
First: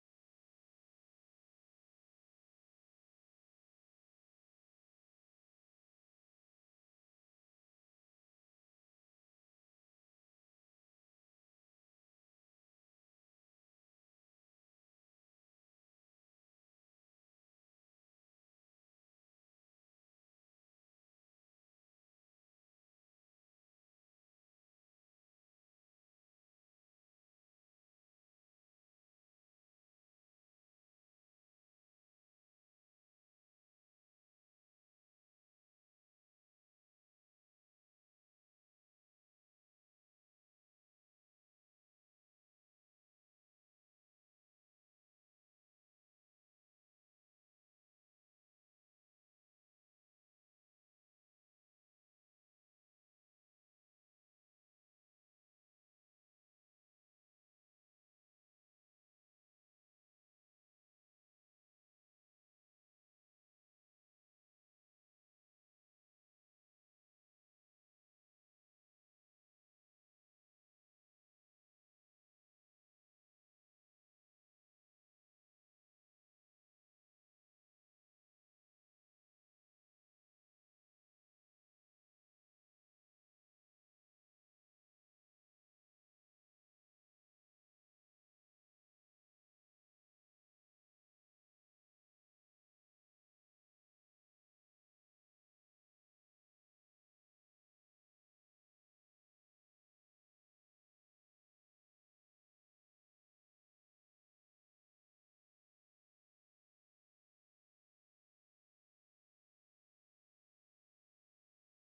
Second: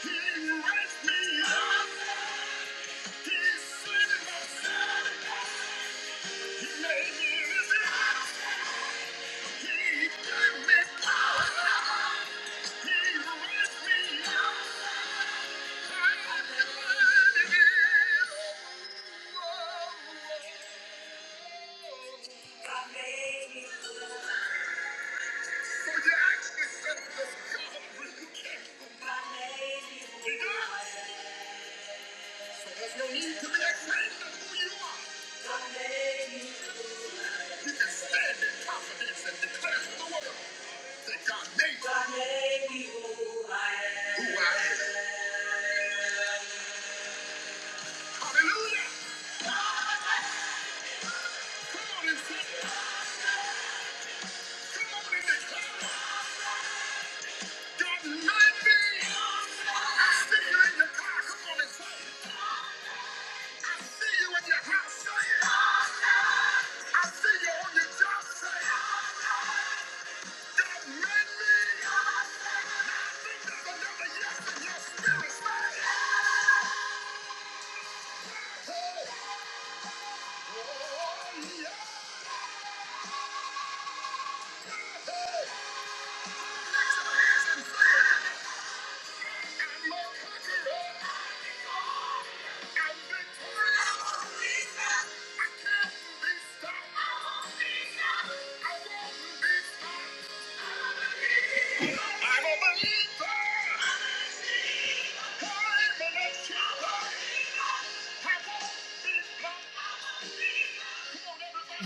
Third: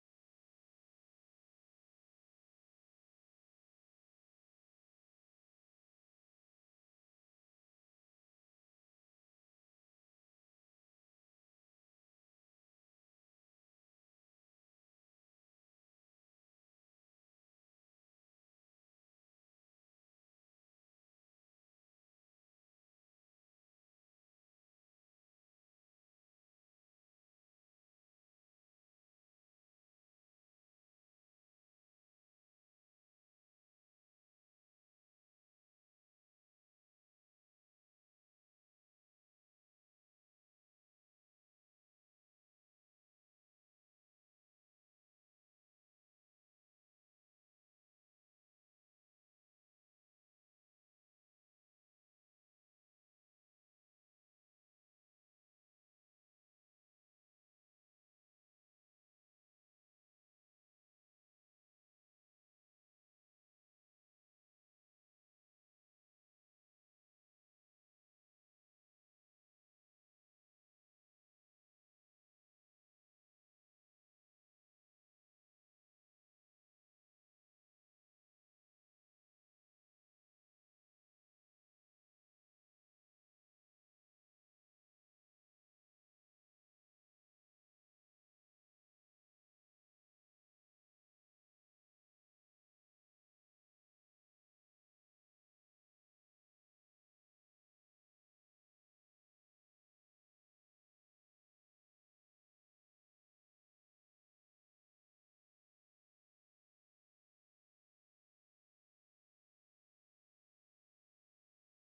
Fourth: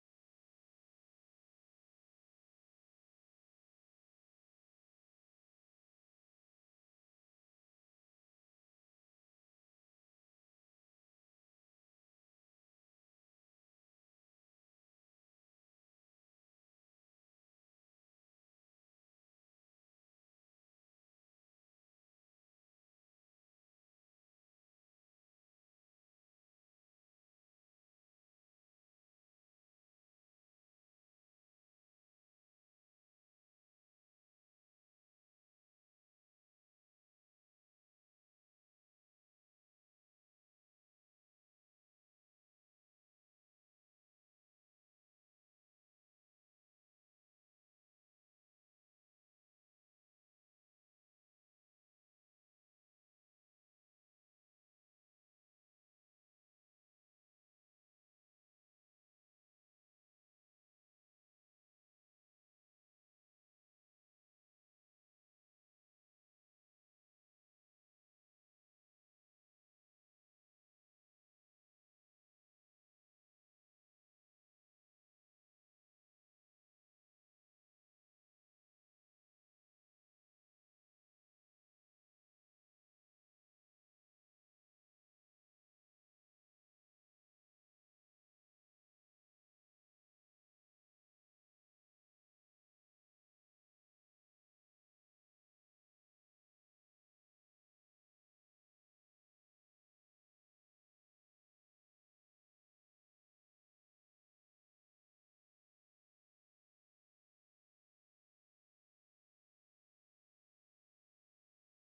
[SPEAKER 1] He raised me up. Thank you. There's no need to be afraid of who you are. You can stand in confidence and declare to the world that God made you God made me who I am. Who I am. Hallelujah. Come on and sing it. Come on and declare it. Oh, Yeah.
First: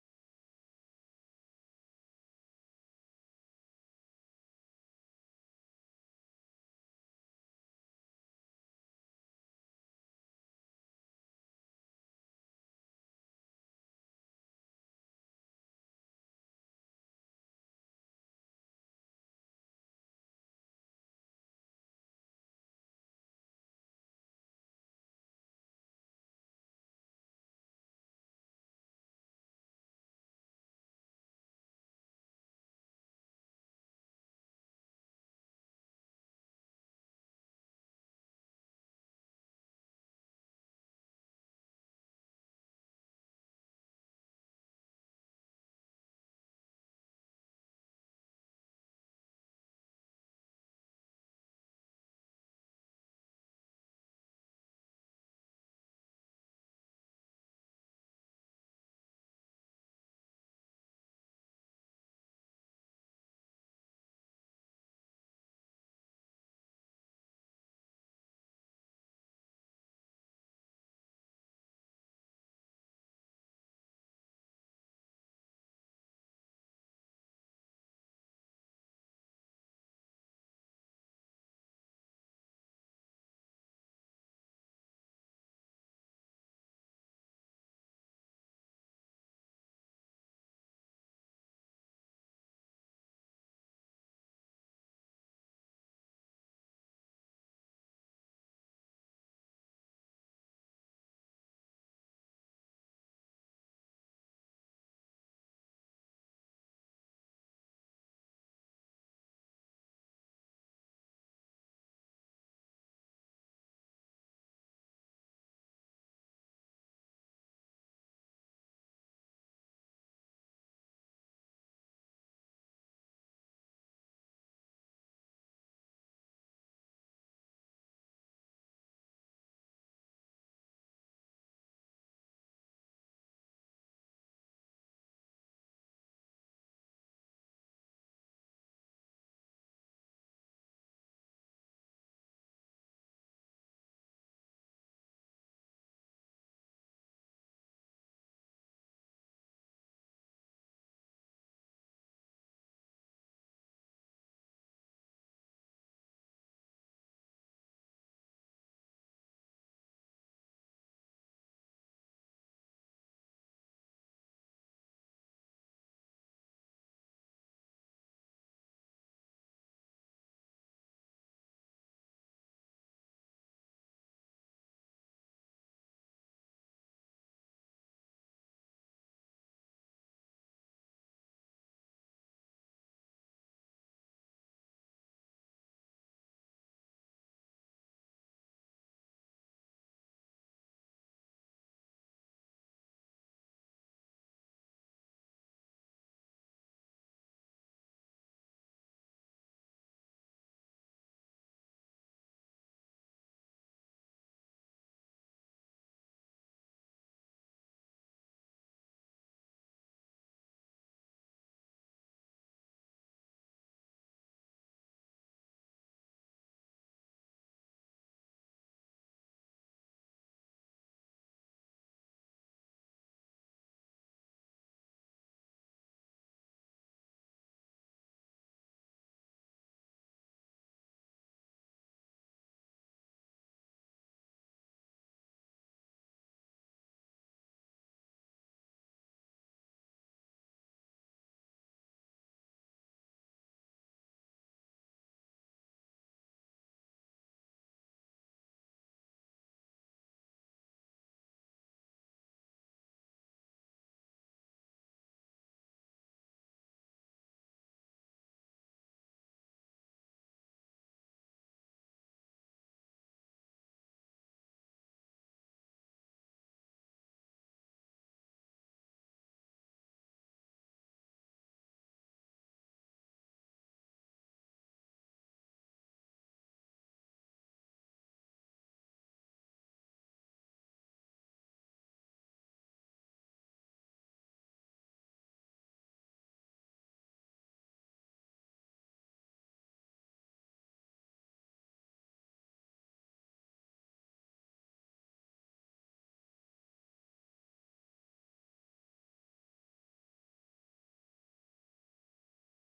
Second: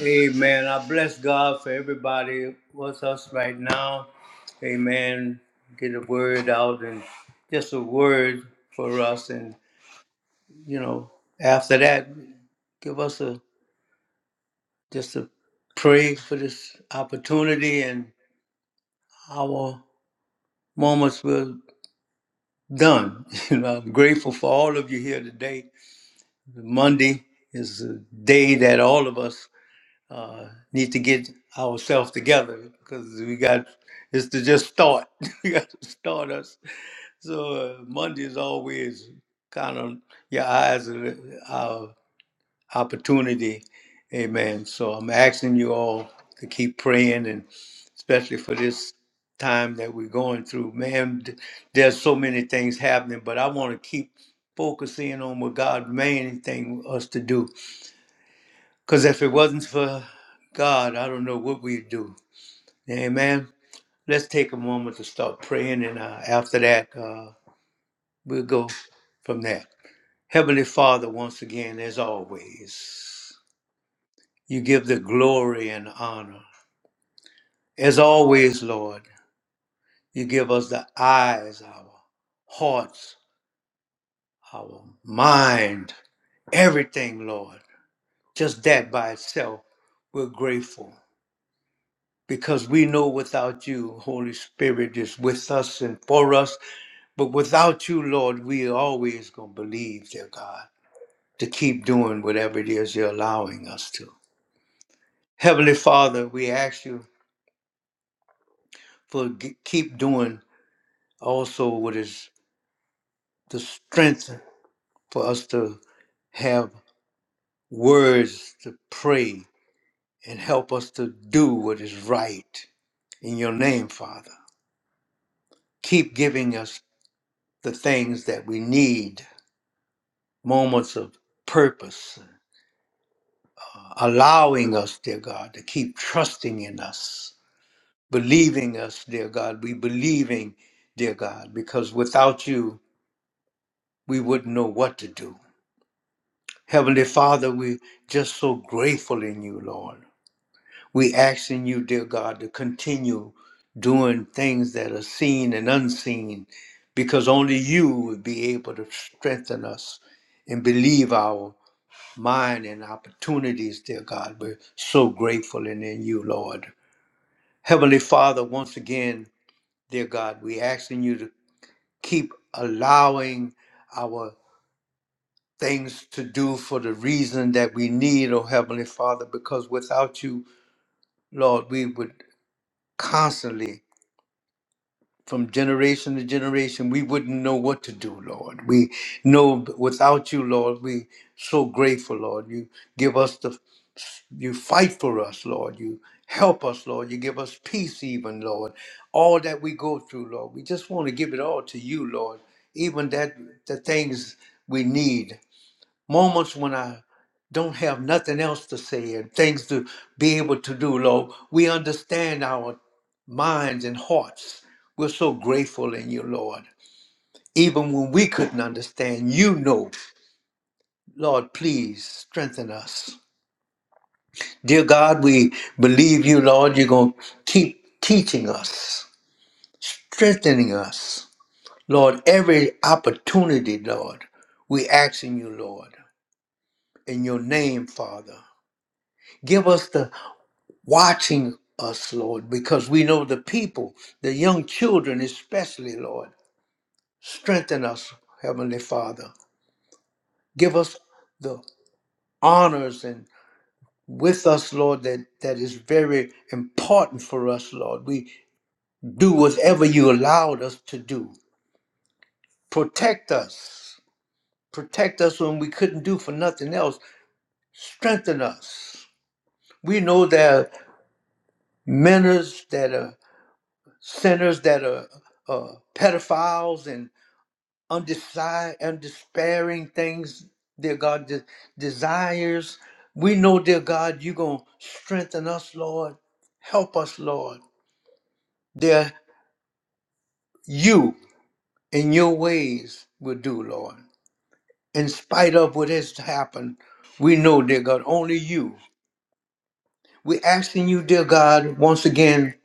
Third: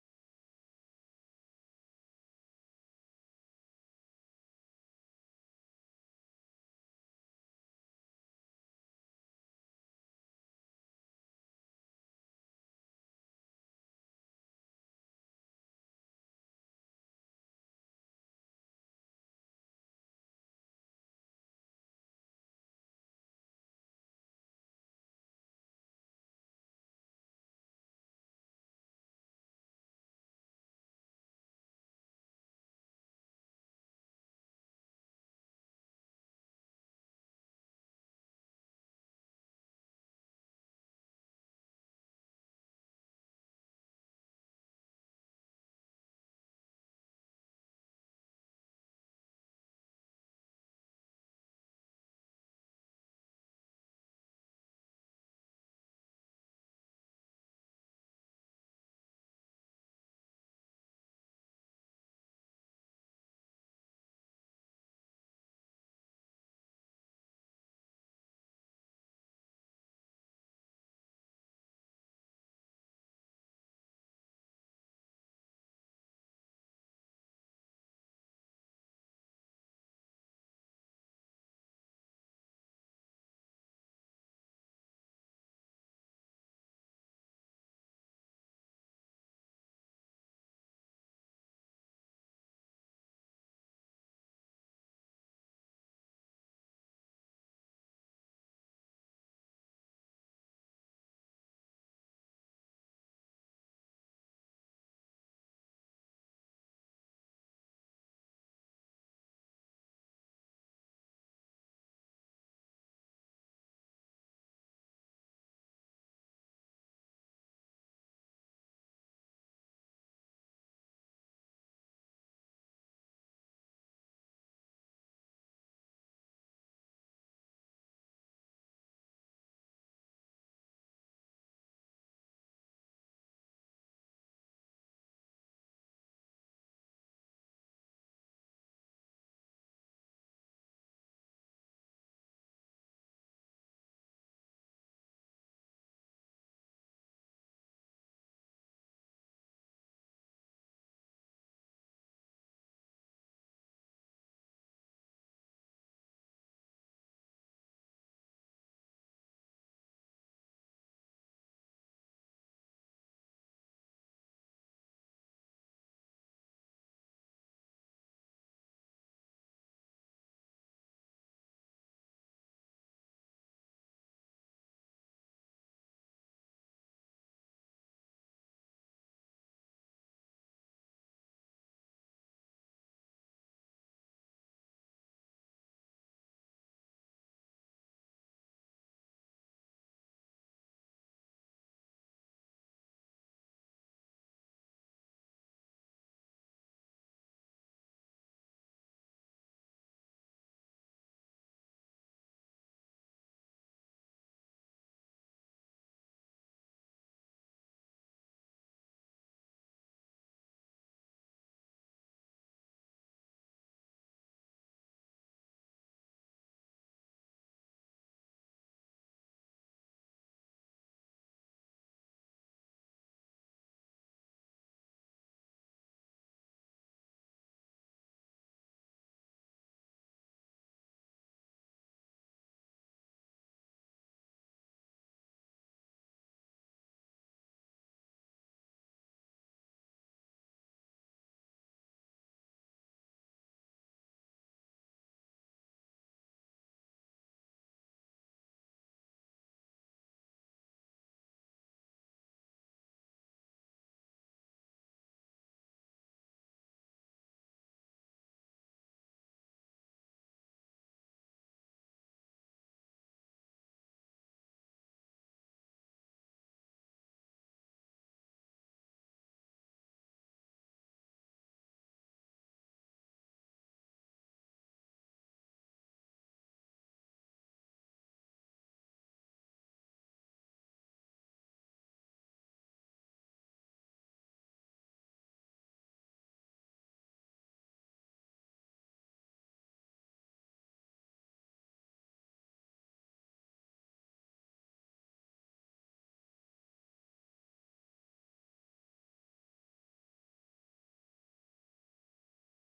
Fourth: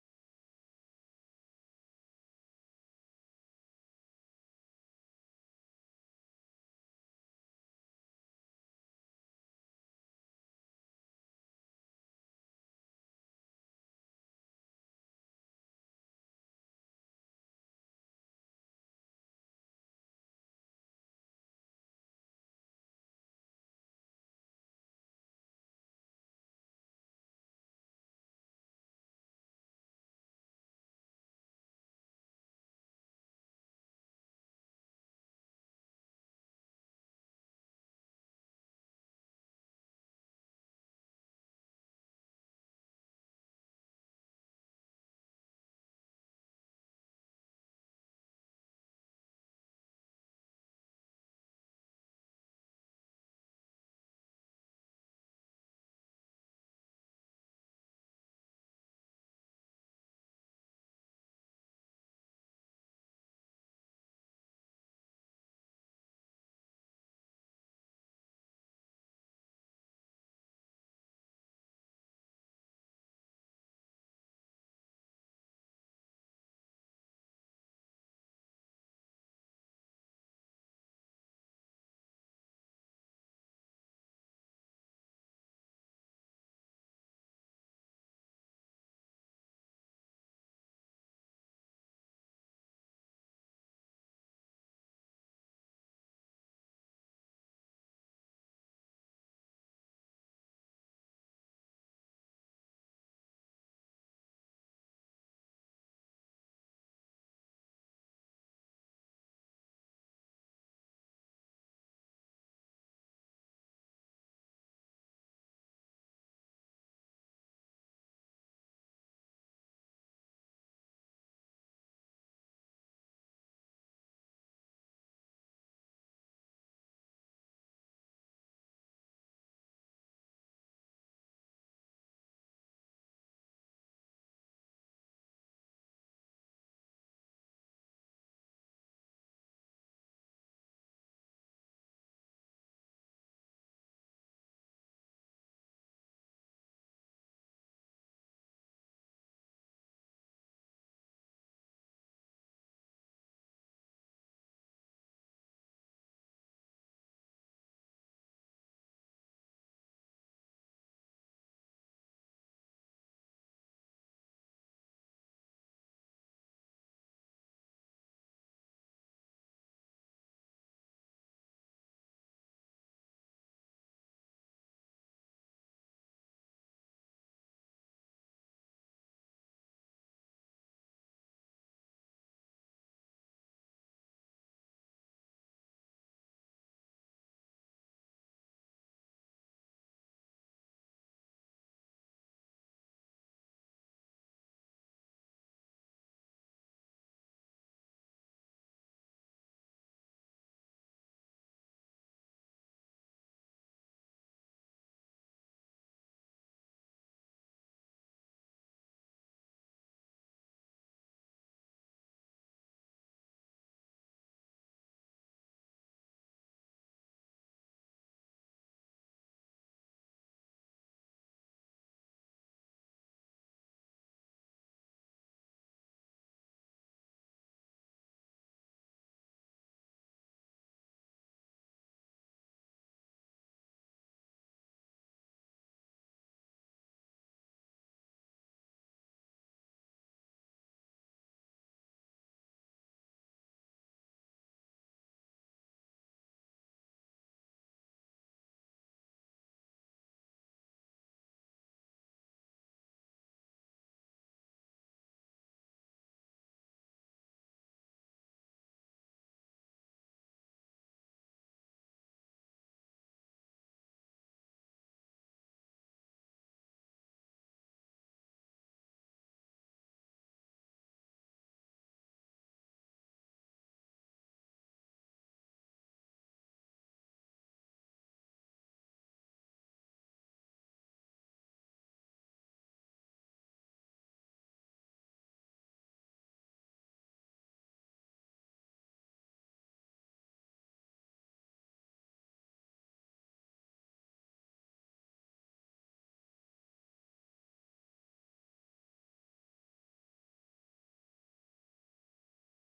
[SPEAKER 1] Amen. I bless God for everybody with us right now. Amen. Get a word out and just a word for us. And, you know, after that, give us a just a pray for this opportunity and our moments were done. You know, I'm grateful for all of you here today. Monday is a day that all of us uh, need to get ourselves together because we got it's to just start. we got to start us. So uh, Monday is always kind of your eyes are our opportunity. Amen. So I'm asking you all to keep praying and especially for this time that we're going through. Man, th- there's so many things happening, but I want to keep focusing on what God main thing us to do because if it wasn't for God, I don't know what we'd do. Amen. Let's take a moment to start praying, and uh, after that, uh, we'll go from there. Heavenly Father, once again, as always, you give the glory and honor. As always, Lord, you give us the eyes, our hearts, our mind, everything, Lord. Just that by itself, we're grateful. because we know without you, Holy Spirit is with us and for us. But without you, Lord, we are always going to believe, dear God, to keep doing whatever it is you're allowing us to. Heavenly Father, we ask you for g- keep doing also what is the strength for us to have words to pray and help us to do what is right in your name, Father. Keep giving us the things that we need moments of purpose, allowing us, dear God, to keep trusting in us, believing us, dear God. We believing, dear God, because without you, we wouldn't know what to do. Heavenly Father, we're just so grateful in you, Lord. We asking you, dear God, to continue doing things that are seen and unseen, because only you would be able to strengthen us and believe our mind and opportunities, dear God. We're so grateful and in you, Lord. Heavenly Father, once again, dear God, we asking you to keep allowing our things to do for the reason that we need, oh Heavenly Father, because without you, Lord, we would constantly from generation to generation, we wouldn't know what to do, Lord. We know without you, Lord, we so grateful, Lord. You give us the you fight for us, Lord. You help us, Lord. You give us peace, even, Lord. All that we go through, Lord, we just want to give it all to you, Lord. Even that the things we need, moments when I don't have nothing else to say and things to be able to do, Lord. We understand our minds and hearts. We're so grateful in you, Lord. Even when we couldn't understand, you know. Lord, please strengthen us. Dear God, we believe you, Lord. You're going to keep teaching us, strengthening us. Lord, every opportunity, Lord, we ask in you, Lord, in your name, Father. Give us the watching us, Lord, because we know the people, the young children especially, Lord. Strengthen us, Heavenly Father. Give us the honors and with us, Lord, that, that is very important for us, Lord. We do whatever you allowed us to do. Protect us. Protect us when we couldn't do for nothing else. Strengthen us. We know there are mentors that are sinners that are uh, pedophiles and undesired, undespairing things, dear God, de- desires. We know, dear God, you're going to strengthen us, Lord. Help us, Lord. Dear, you in your ways will do, Lord. In spite of what has happened, we know, dear God, only you. We're asking you, dear God, once again,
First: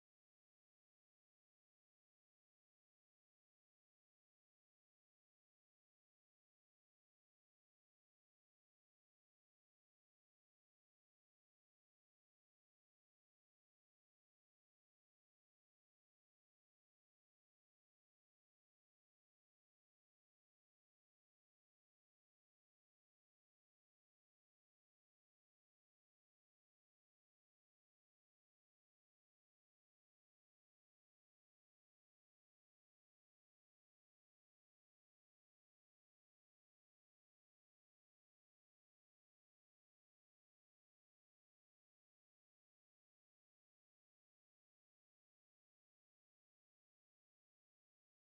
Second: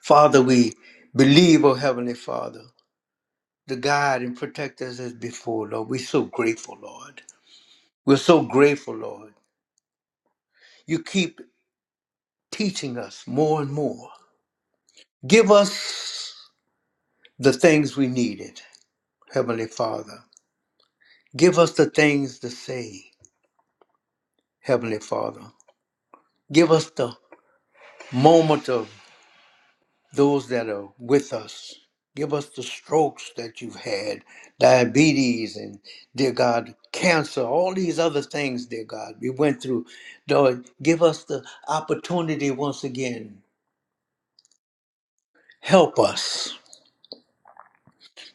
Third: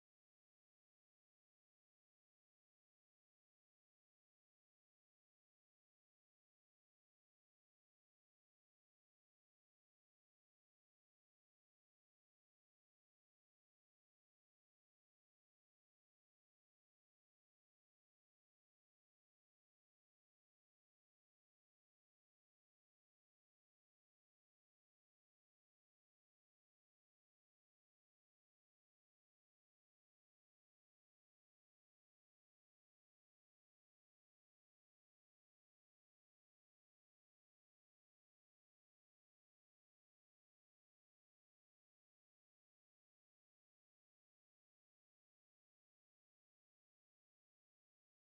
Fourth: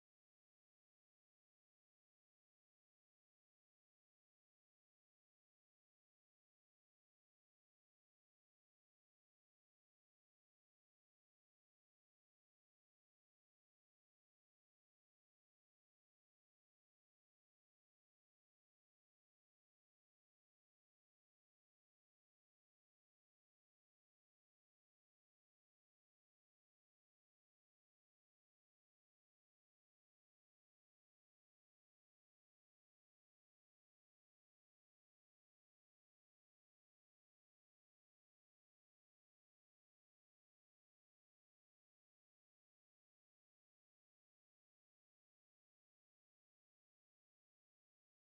[SPEAKER 1] Father, we believe, oh Heavenly Father, the guide and protect us as before, Lord. We're so grateful, Lord. We're so grateful, Lord. You keep teaching us more and more. Give us the things we needed, Heavenly Father. Give us the things to say, Heavenly Father. Give us the moment of those that are with us. Give us the strokes that you've had, diabetes, and dear God, cancer, all these other things, dear God, we went through. Lord, give us the opportunity once again. Help us.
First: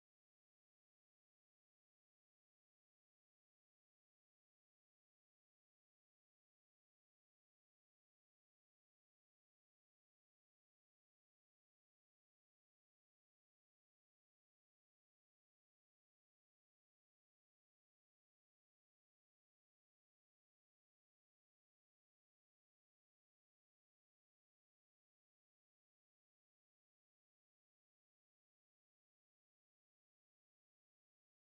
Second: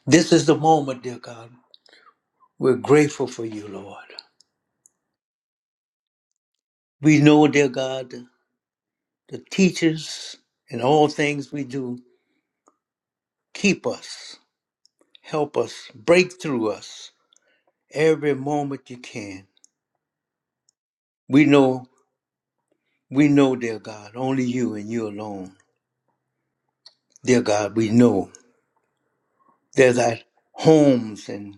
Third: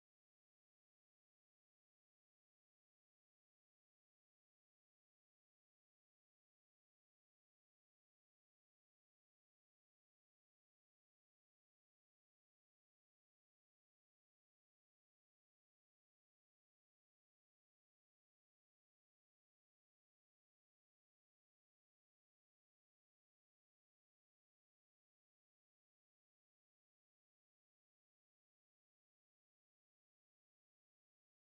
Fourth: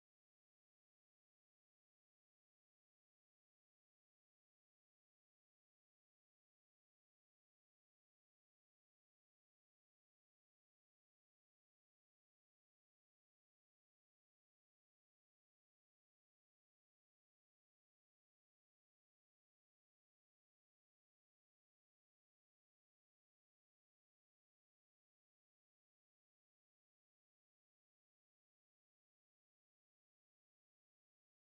[SPEAKER 1] This is the moment, dear God. We're grateful for you, Lord. We know, dear God, the teachers and all things we do, keep us, help us, break through us every moment you can. We know, we know, dear God, only you and you alone. Dear God, we know there's our homes and,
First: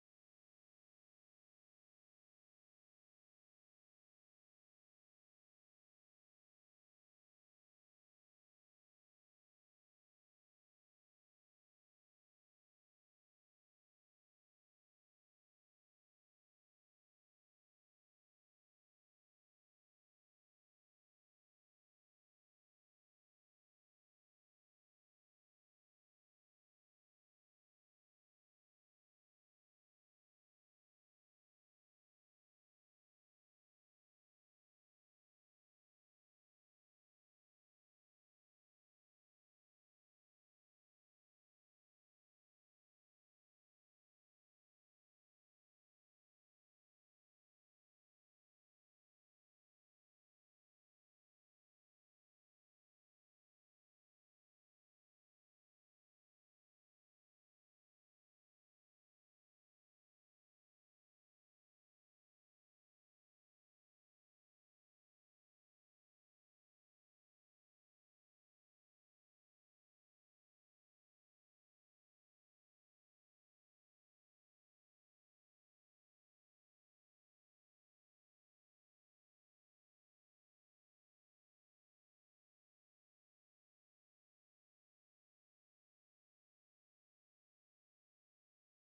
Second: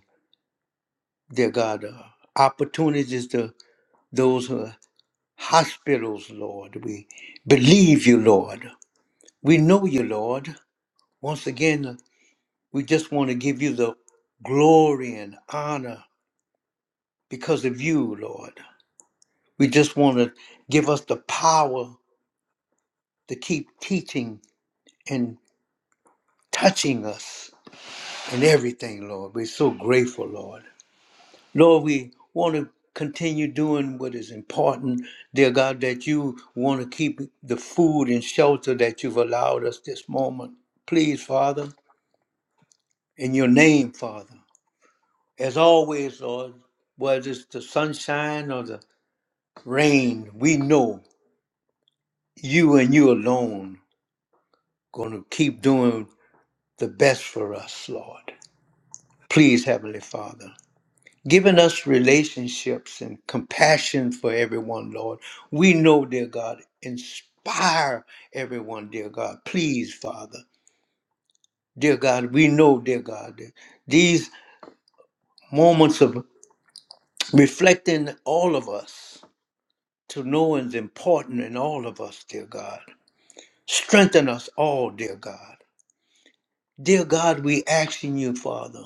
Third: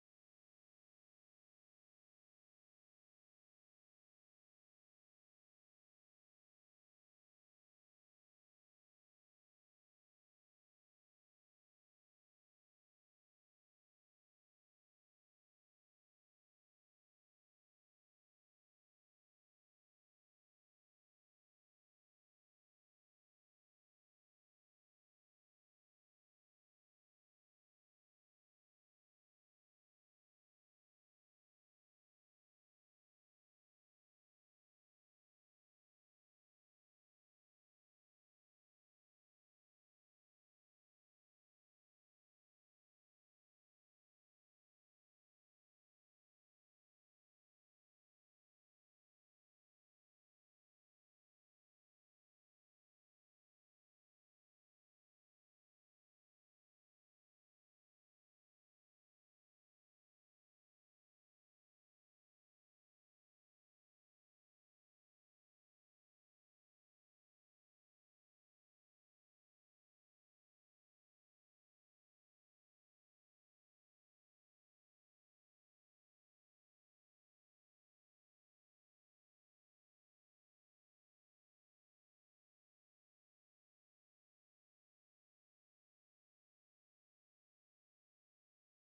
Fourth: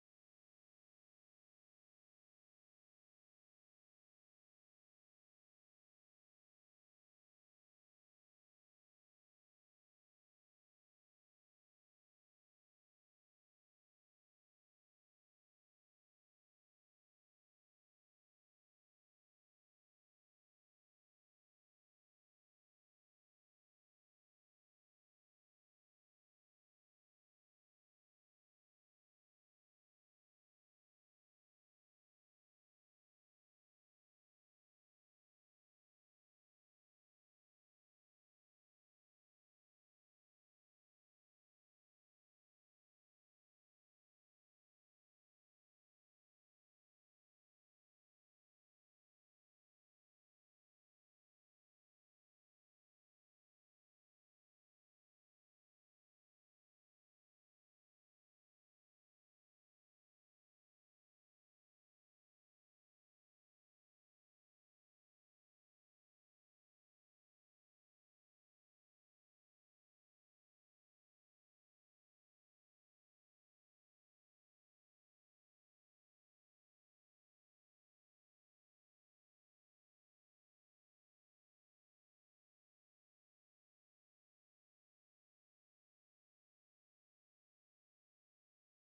[SPEAKER 1] dear God, uh, opportunities to those who are hospitals, Lord. We believe you, Lord. We know you, Lord. Once again, We just want to give you the glory and honor because of you, Lord. We just want to give us the power to keep teaching and touching us and everything, Lord. We're so grateful, Lord. Lord, we want to continue doing what is important, dear God, that you want to keep the food and shelter that you've allowed us this moment. Please, Father, in your name, Father. As always, Lord, whether it's the sunshine or the Rain, we know you and you alone going to keep doing the best for us, Lord. Please, Heavenly Father, giving us relationships and compassion for everyone, Lord. We know, dear God, inspire everyone, dear God. Please, Father. Dear God, we know, dear God, that these moments of reflecting all of us to know is important in all of us, dear God. Strengthen us all, dear God. Dear God, we asking you, Father,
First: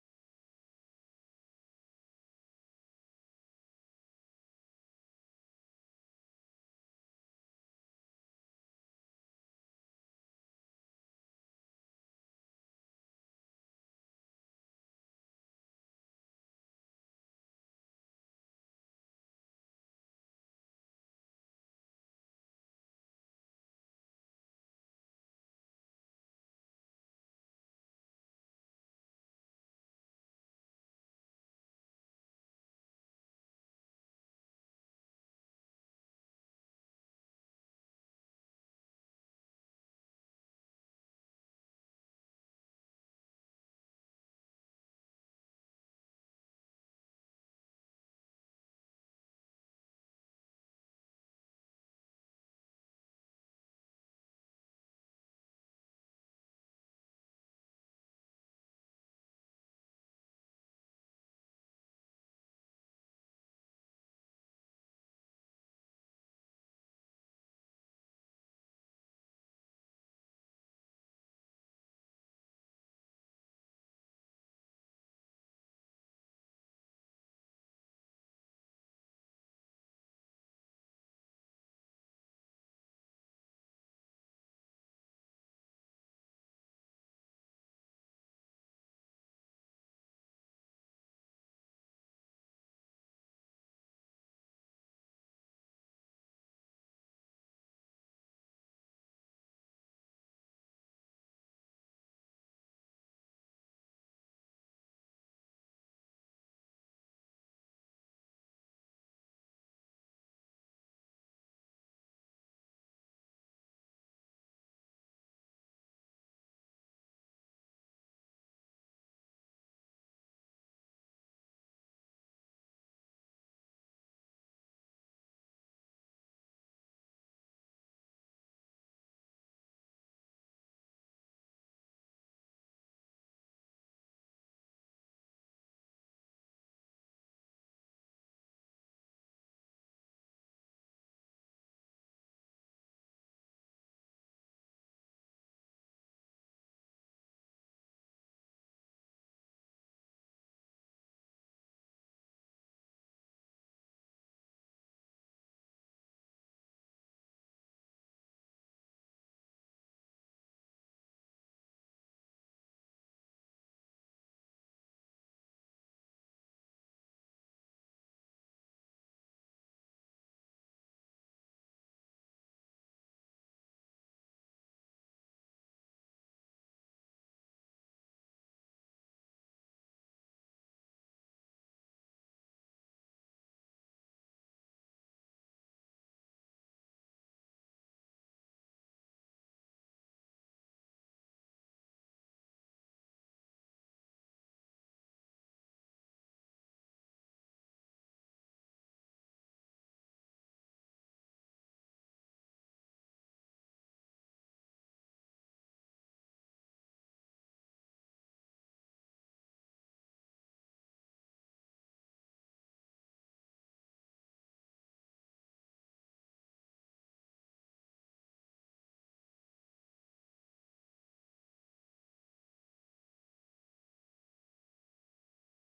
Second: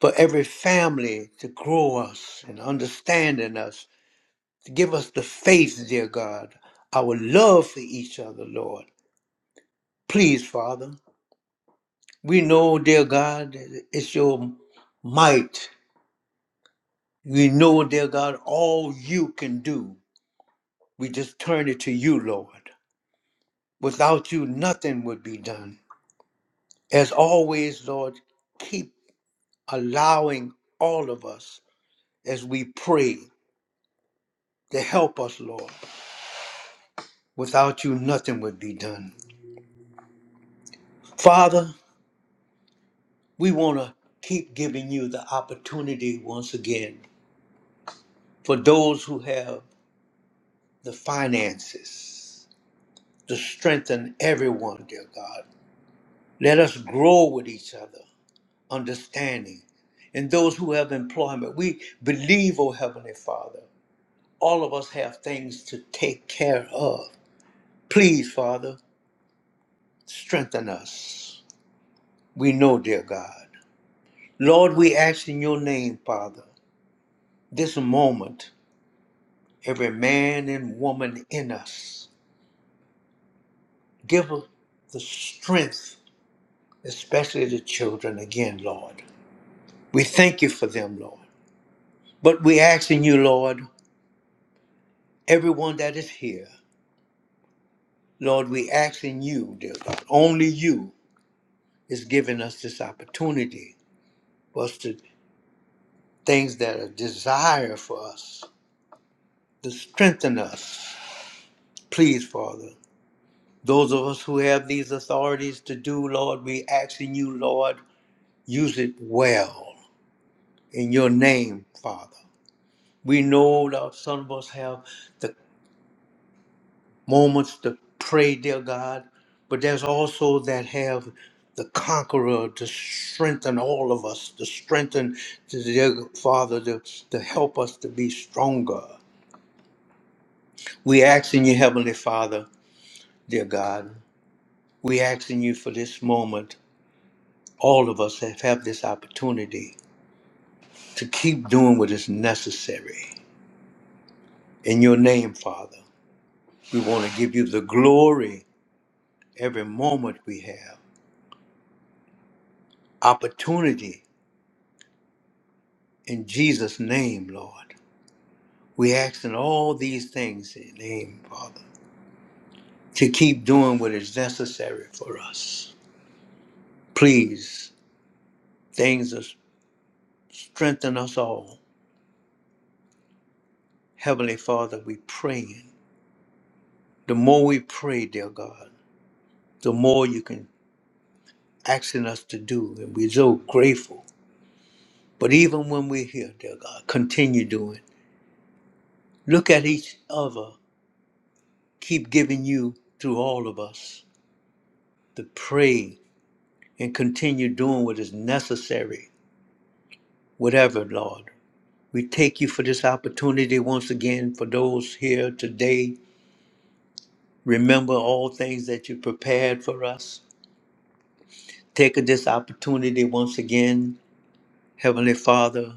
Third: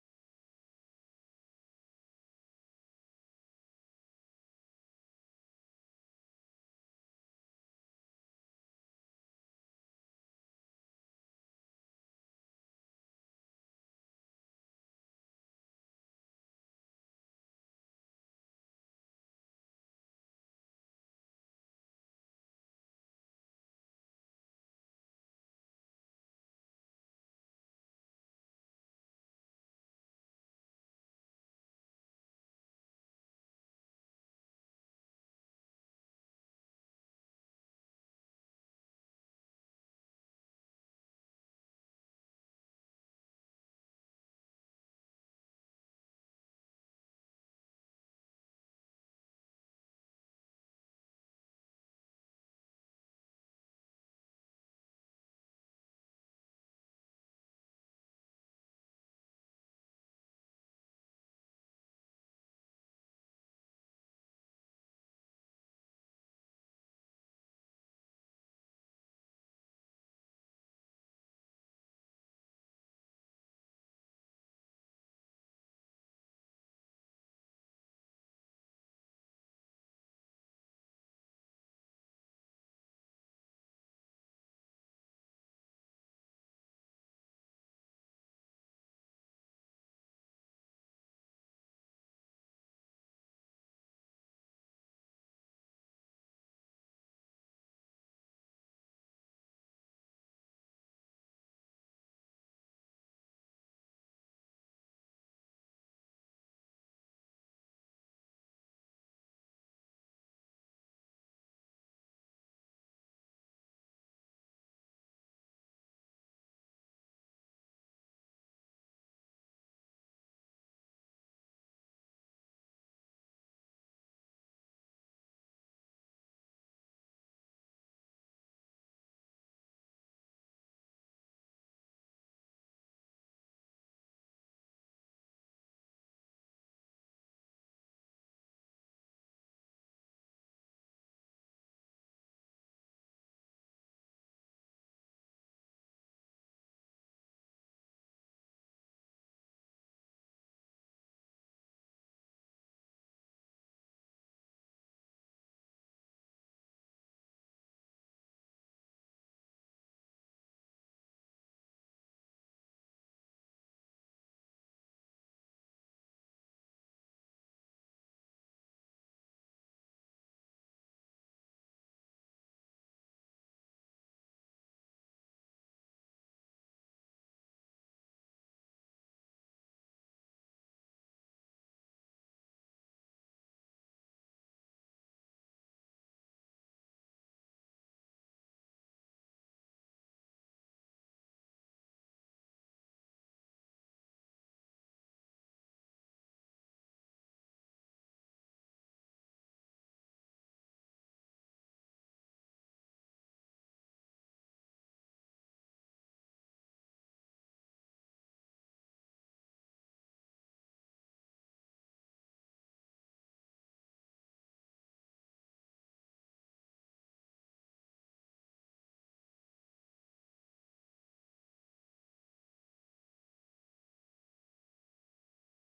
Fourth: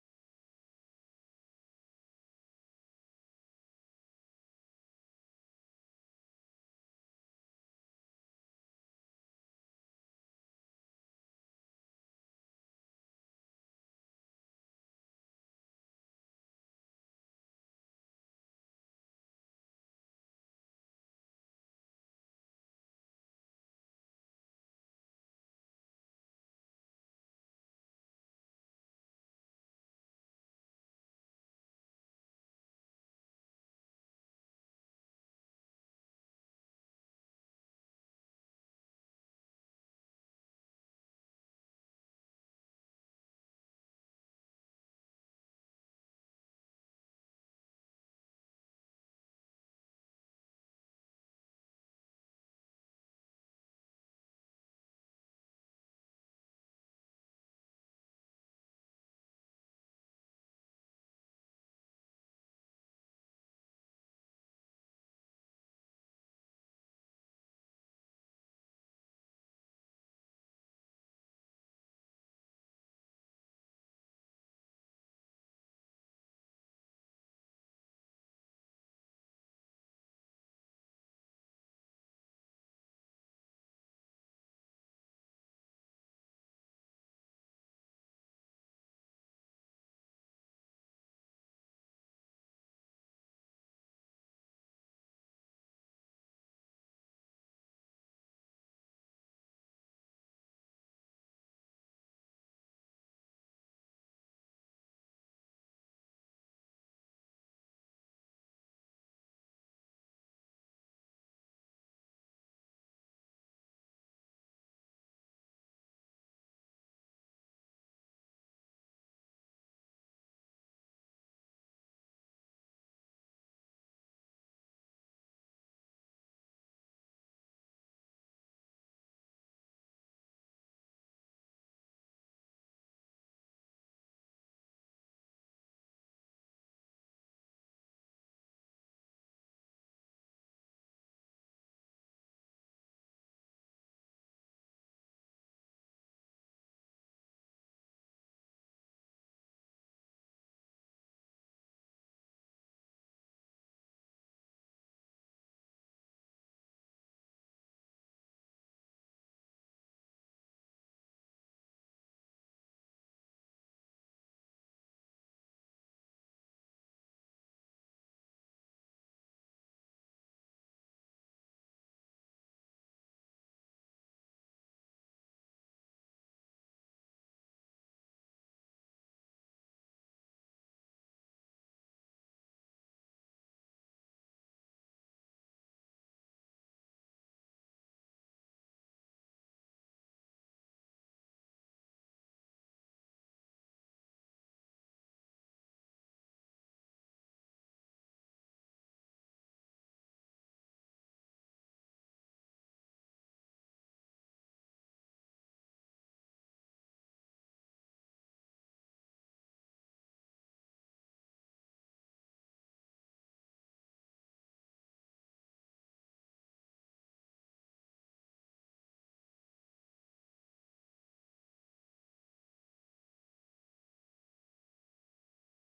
[SPEAKER 1] for every family to grow us and understanding us, to give us the faith, dear God, our love for each other, Lord. Please, Father, we know, dear God, it's your might. We know, dear God, all you can do. We just turn it to you, Lord. Without you, nothing would be done. As always, Lord, keep allowing all of us as we pray. to help us, Lord. Without you, nothing would be done. Father, we want to keep giving you the opportunity once again for those who have the finances to strengthen everyone, dear God. Let us grow with each other, understanding, and those who have employment. We believe, O Heavenly Father, all of us have things to take care of. Please, Father, strengthen us. We know, dear God. Lord, we ask in your name, Father, this moment, every man and woman in us, give us the strength, especially the children again, Lord. We thank you for them, Lord. But we ask in you, Lord, everyone that is here, Lord, we ask in you, dear God, only you is giving us this opportunity for us to things that are desire for us, to strengthen us. Please, Father, Those of us who have these authorities to do, Lord, we asking you, Lord, use it well in your name, Father. We know that some of us have the moments to pray, dear God, but there's also that have the conqueror to strengthen all of us, to strengthen, dear Father, to, to help us to be stronger. We asking you, Heavenly Father, dear God, we asking you for this moment all of us have had this opportunity to keep doing what is necessary. In your name, Father, we want to give you the glory every moment we have. Opportunity in Jesus' name, Lord. We ask in all these things in your name, Father, to keep doing what is necessary for us. Please, things that strengthen us all. Heavenly Father, we praying. The more we pray, dear God, the more you can asking us to do, and we're so grateful. But even when we're here, dear God, continue doing. Look at each other. Keep giving you, through all of us, the praise and continue doing what is necessary, whatever, Lord. We take you for this opportunity once again for those here today. Remember all things that you prepared for us. Take this opportunity once again, Heavenly Father,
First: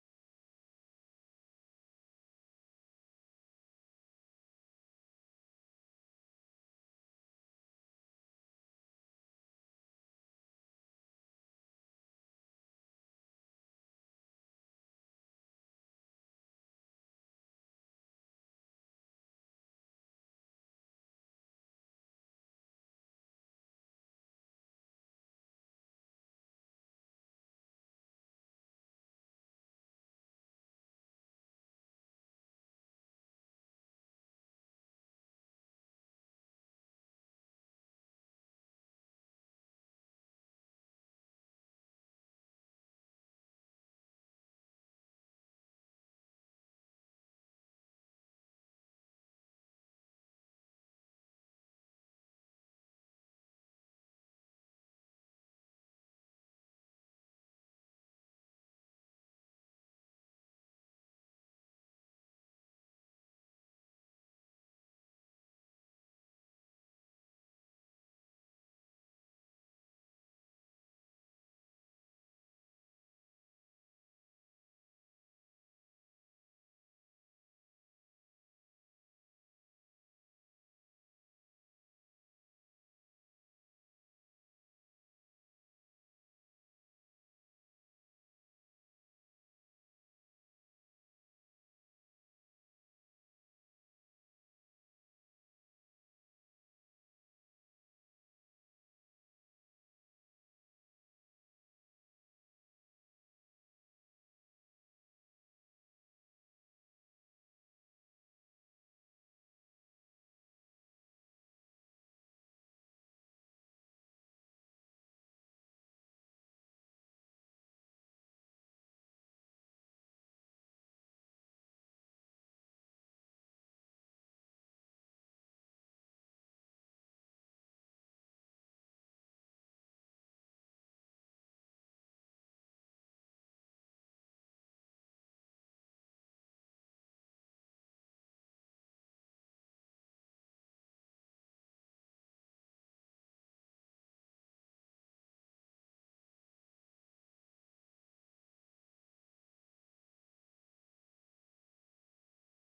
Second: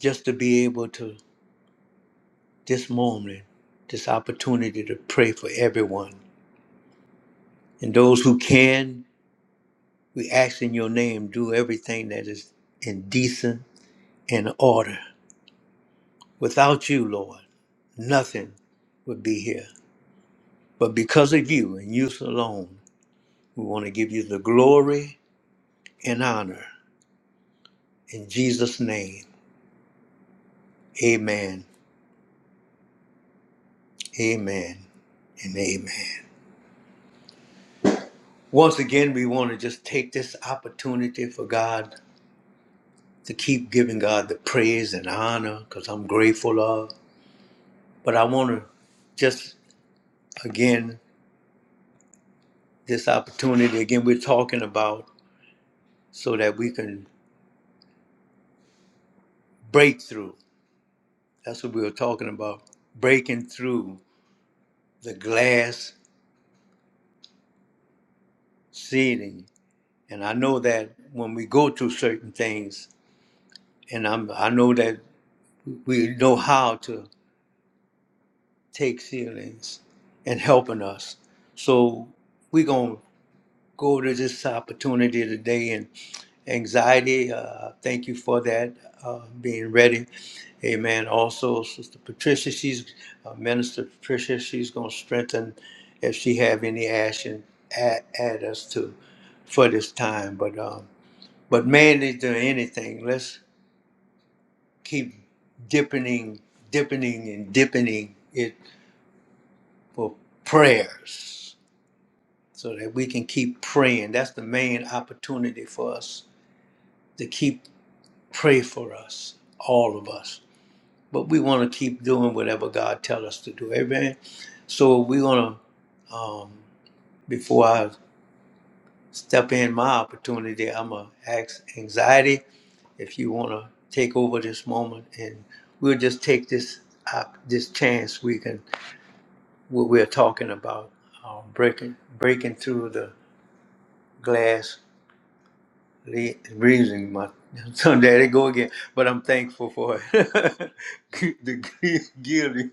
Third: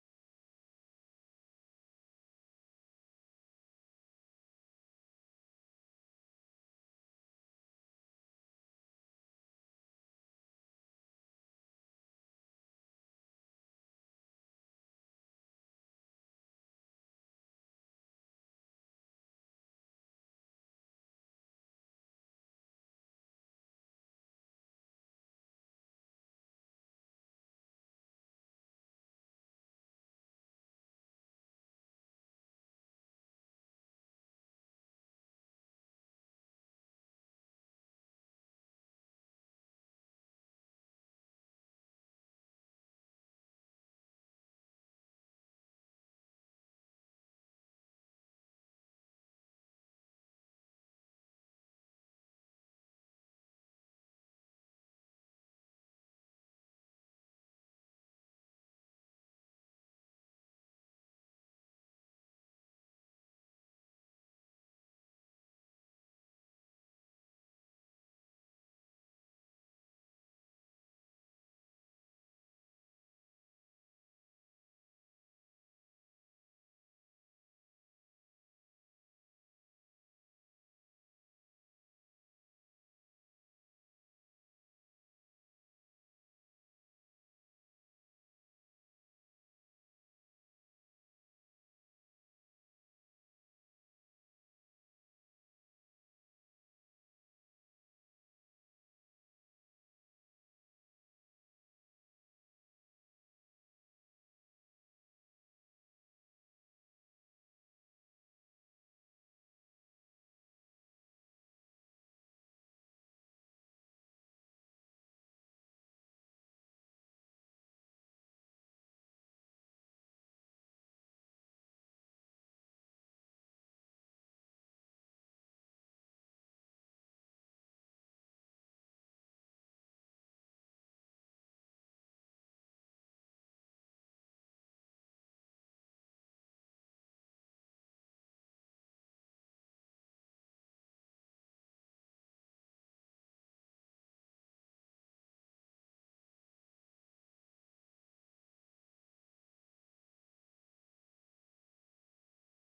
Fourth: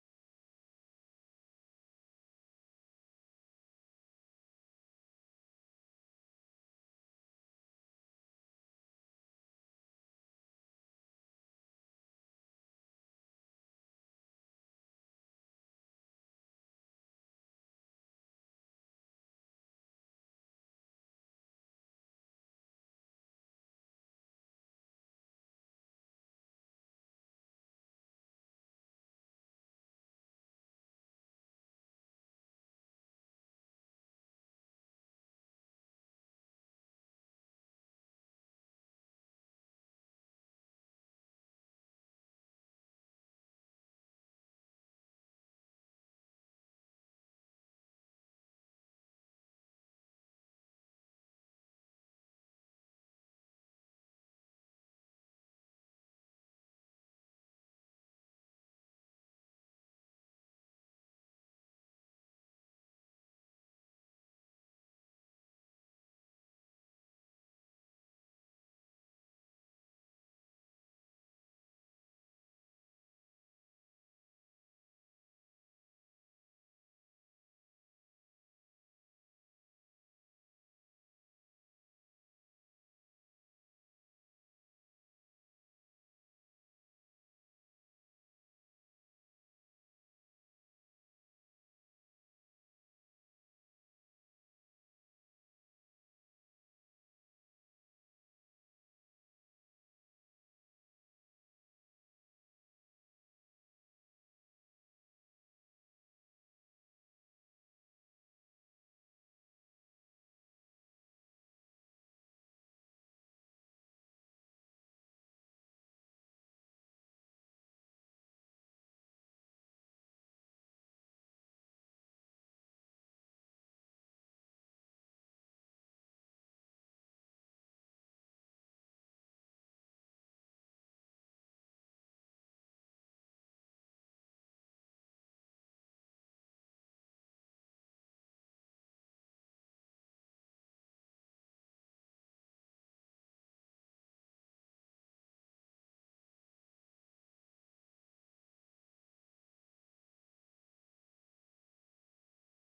[SPEAKER 1] just to be able to this moment, this opportunity to pray for everyone. And those who can, we ask in your name, do everything that is in decent and order. Without you, Lord, nothing would be here. But because of you and you alone, we want to give you the glory and honor. In Jesus' name, amen, amen, and amen. Once again, we want to just take this opportunity for God. to keep giving God the praise and honor because I'm grateful of. But I want to just again, this opportunity again, we're talking about so that we can break through. That's what we were talking about breaking through the glass ceiling. And I know that when we go through certain things, and I'm, I know that we know how to take ceilings and helping us. So we're going to go to this opportunity today and anxiety. Uh, thank you for that, uh, being ready. Amen. Also, Sister Patricia, she's uh, Minister Patricia. She's going to strengthen if she have any action at, at us to for this time. But um, but man, is there anything? Let's keep dipping, dipping, and dipping it for prayers so that we can keep praying. That's the main opportunity for us to keep pray for us, all of us. But we want to keep doing whatever God tell us to do. Amen. So we're gonna um, before I step in my opportunity, I'm gonna ask anxiety if you wanna take over this moment, and we'll just take this op- this chance we can what we're talking about um, breaking breaking through the glass They breathing my so there they go again. But I'm thankful for it. the guilty.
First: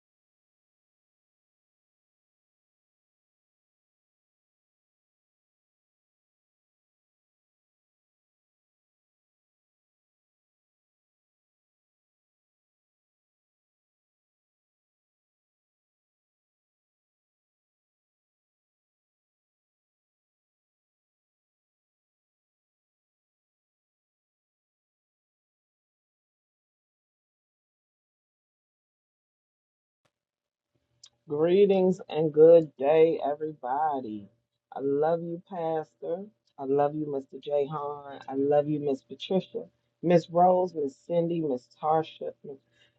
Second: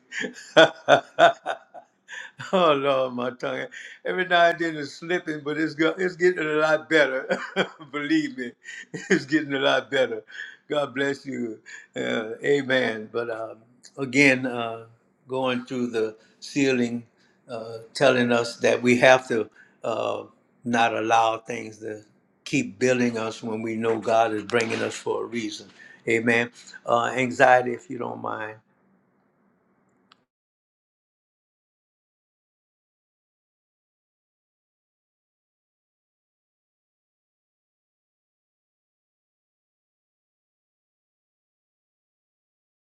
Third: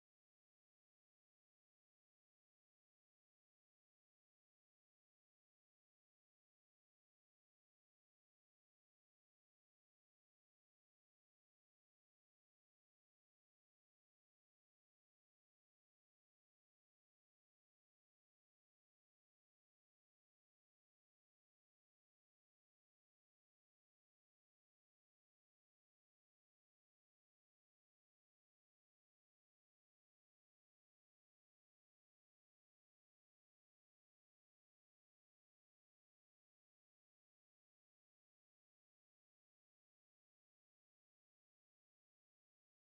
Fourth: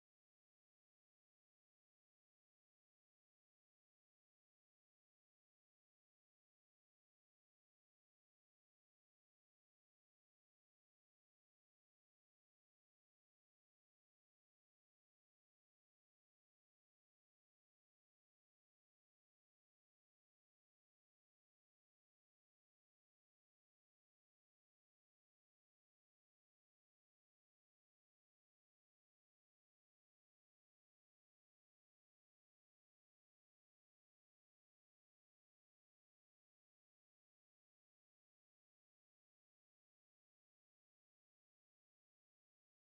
[SPEAKER 1] Oh Lord, my tongue. Every now and then it's slipping, but it's go, it's getting a lot better. Believe me, it's getting a lot better. God bless you. Uh, amen. But um, again, uh, going through the ceiling, uh, telling us that we have to uh, not allow things to keep building us when we know God is bringing us for a reason. Amen. Uh, anxiety, if you don't mind.
[SPEAKER 3] Greetings and good day, everybody. I love you, Pastor. I love you, Mr. Jay Hahn. I love you, Miss Patricia, Miss Rose, Miss Cindy, Miss Tarsha,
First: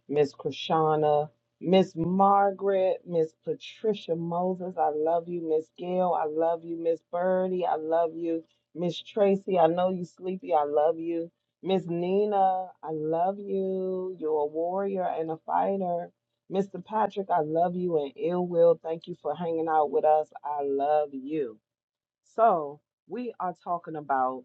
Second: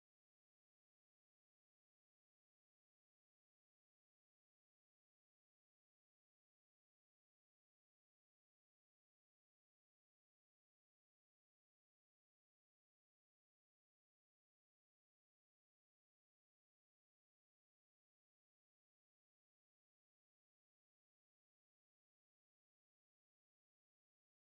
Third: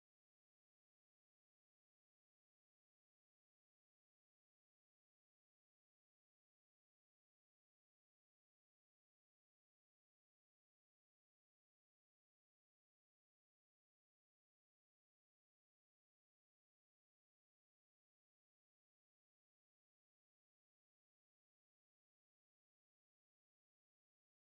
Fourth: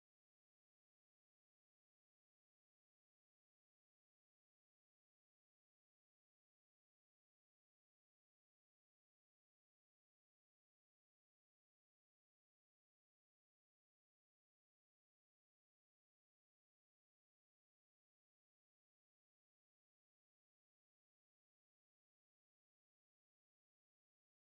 [SPEAKER 3] Miss Krishana, Miss Margaret, Miss Patricia Moses. I love you, Miss Gail. I love you, Miss Birdie. I love you, Miss Tracy. I know you sleepy. I love you. Miss Nina, I love you. You're a warrior and a fighter. Mr. Patrick, I love you and ill will. Thank you for hanging out with us. I love you. So, we are talking about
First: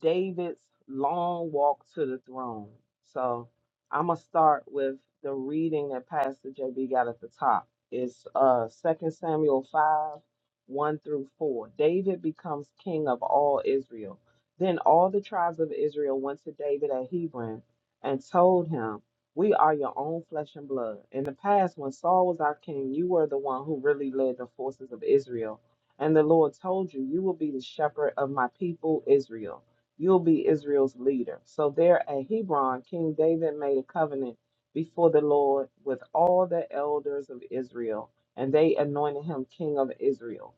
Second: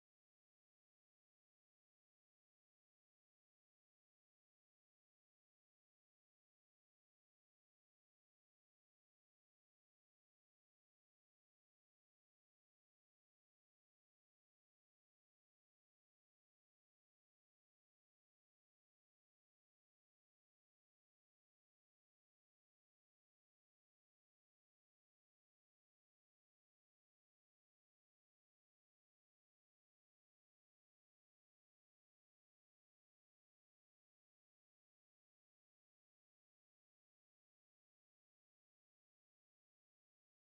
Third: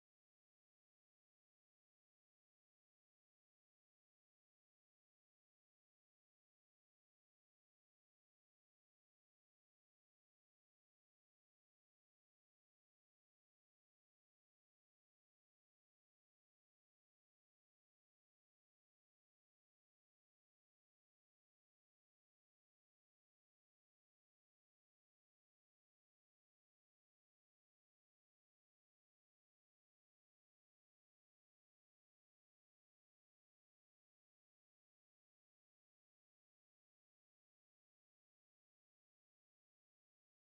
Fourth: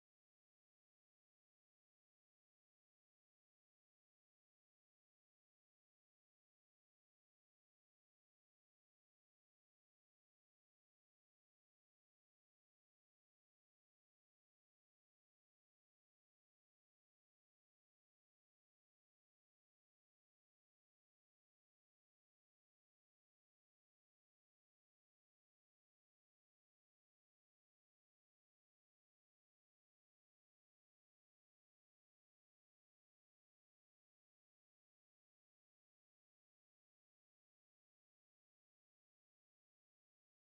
[SPEAKER 3] David's long walk to the throne. So I'm gonna start with the reading that Pastor JB got at the top. It's uh Second Samuel five, one through four. David becomes king of all Israel. Then all the tribes of Israel went to David at Hebron and told him, We are your own flesh and blood. In the past, when Saul was our king, you were the one who really led the forces of Israel. And the Lord told you, You will be the shepherd of my people Israel. You'll be Israel's leader. So there at Hebron, King David made a covenant before the Lord with all the elders of Israel, and they anointed him king of Israel.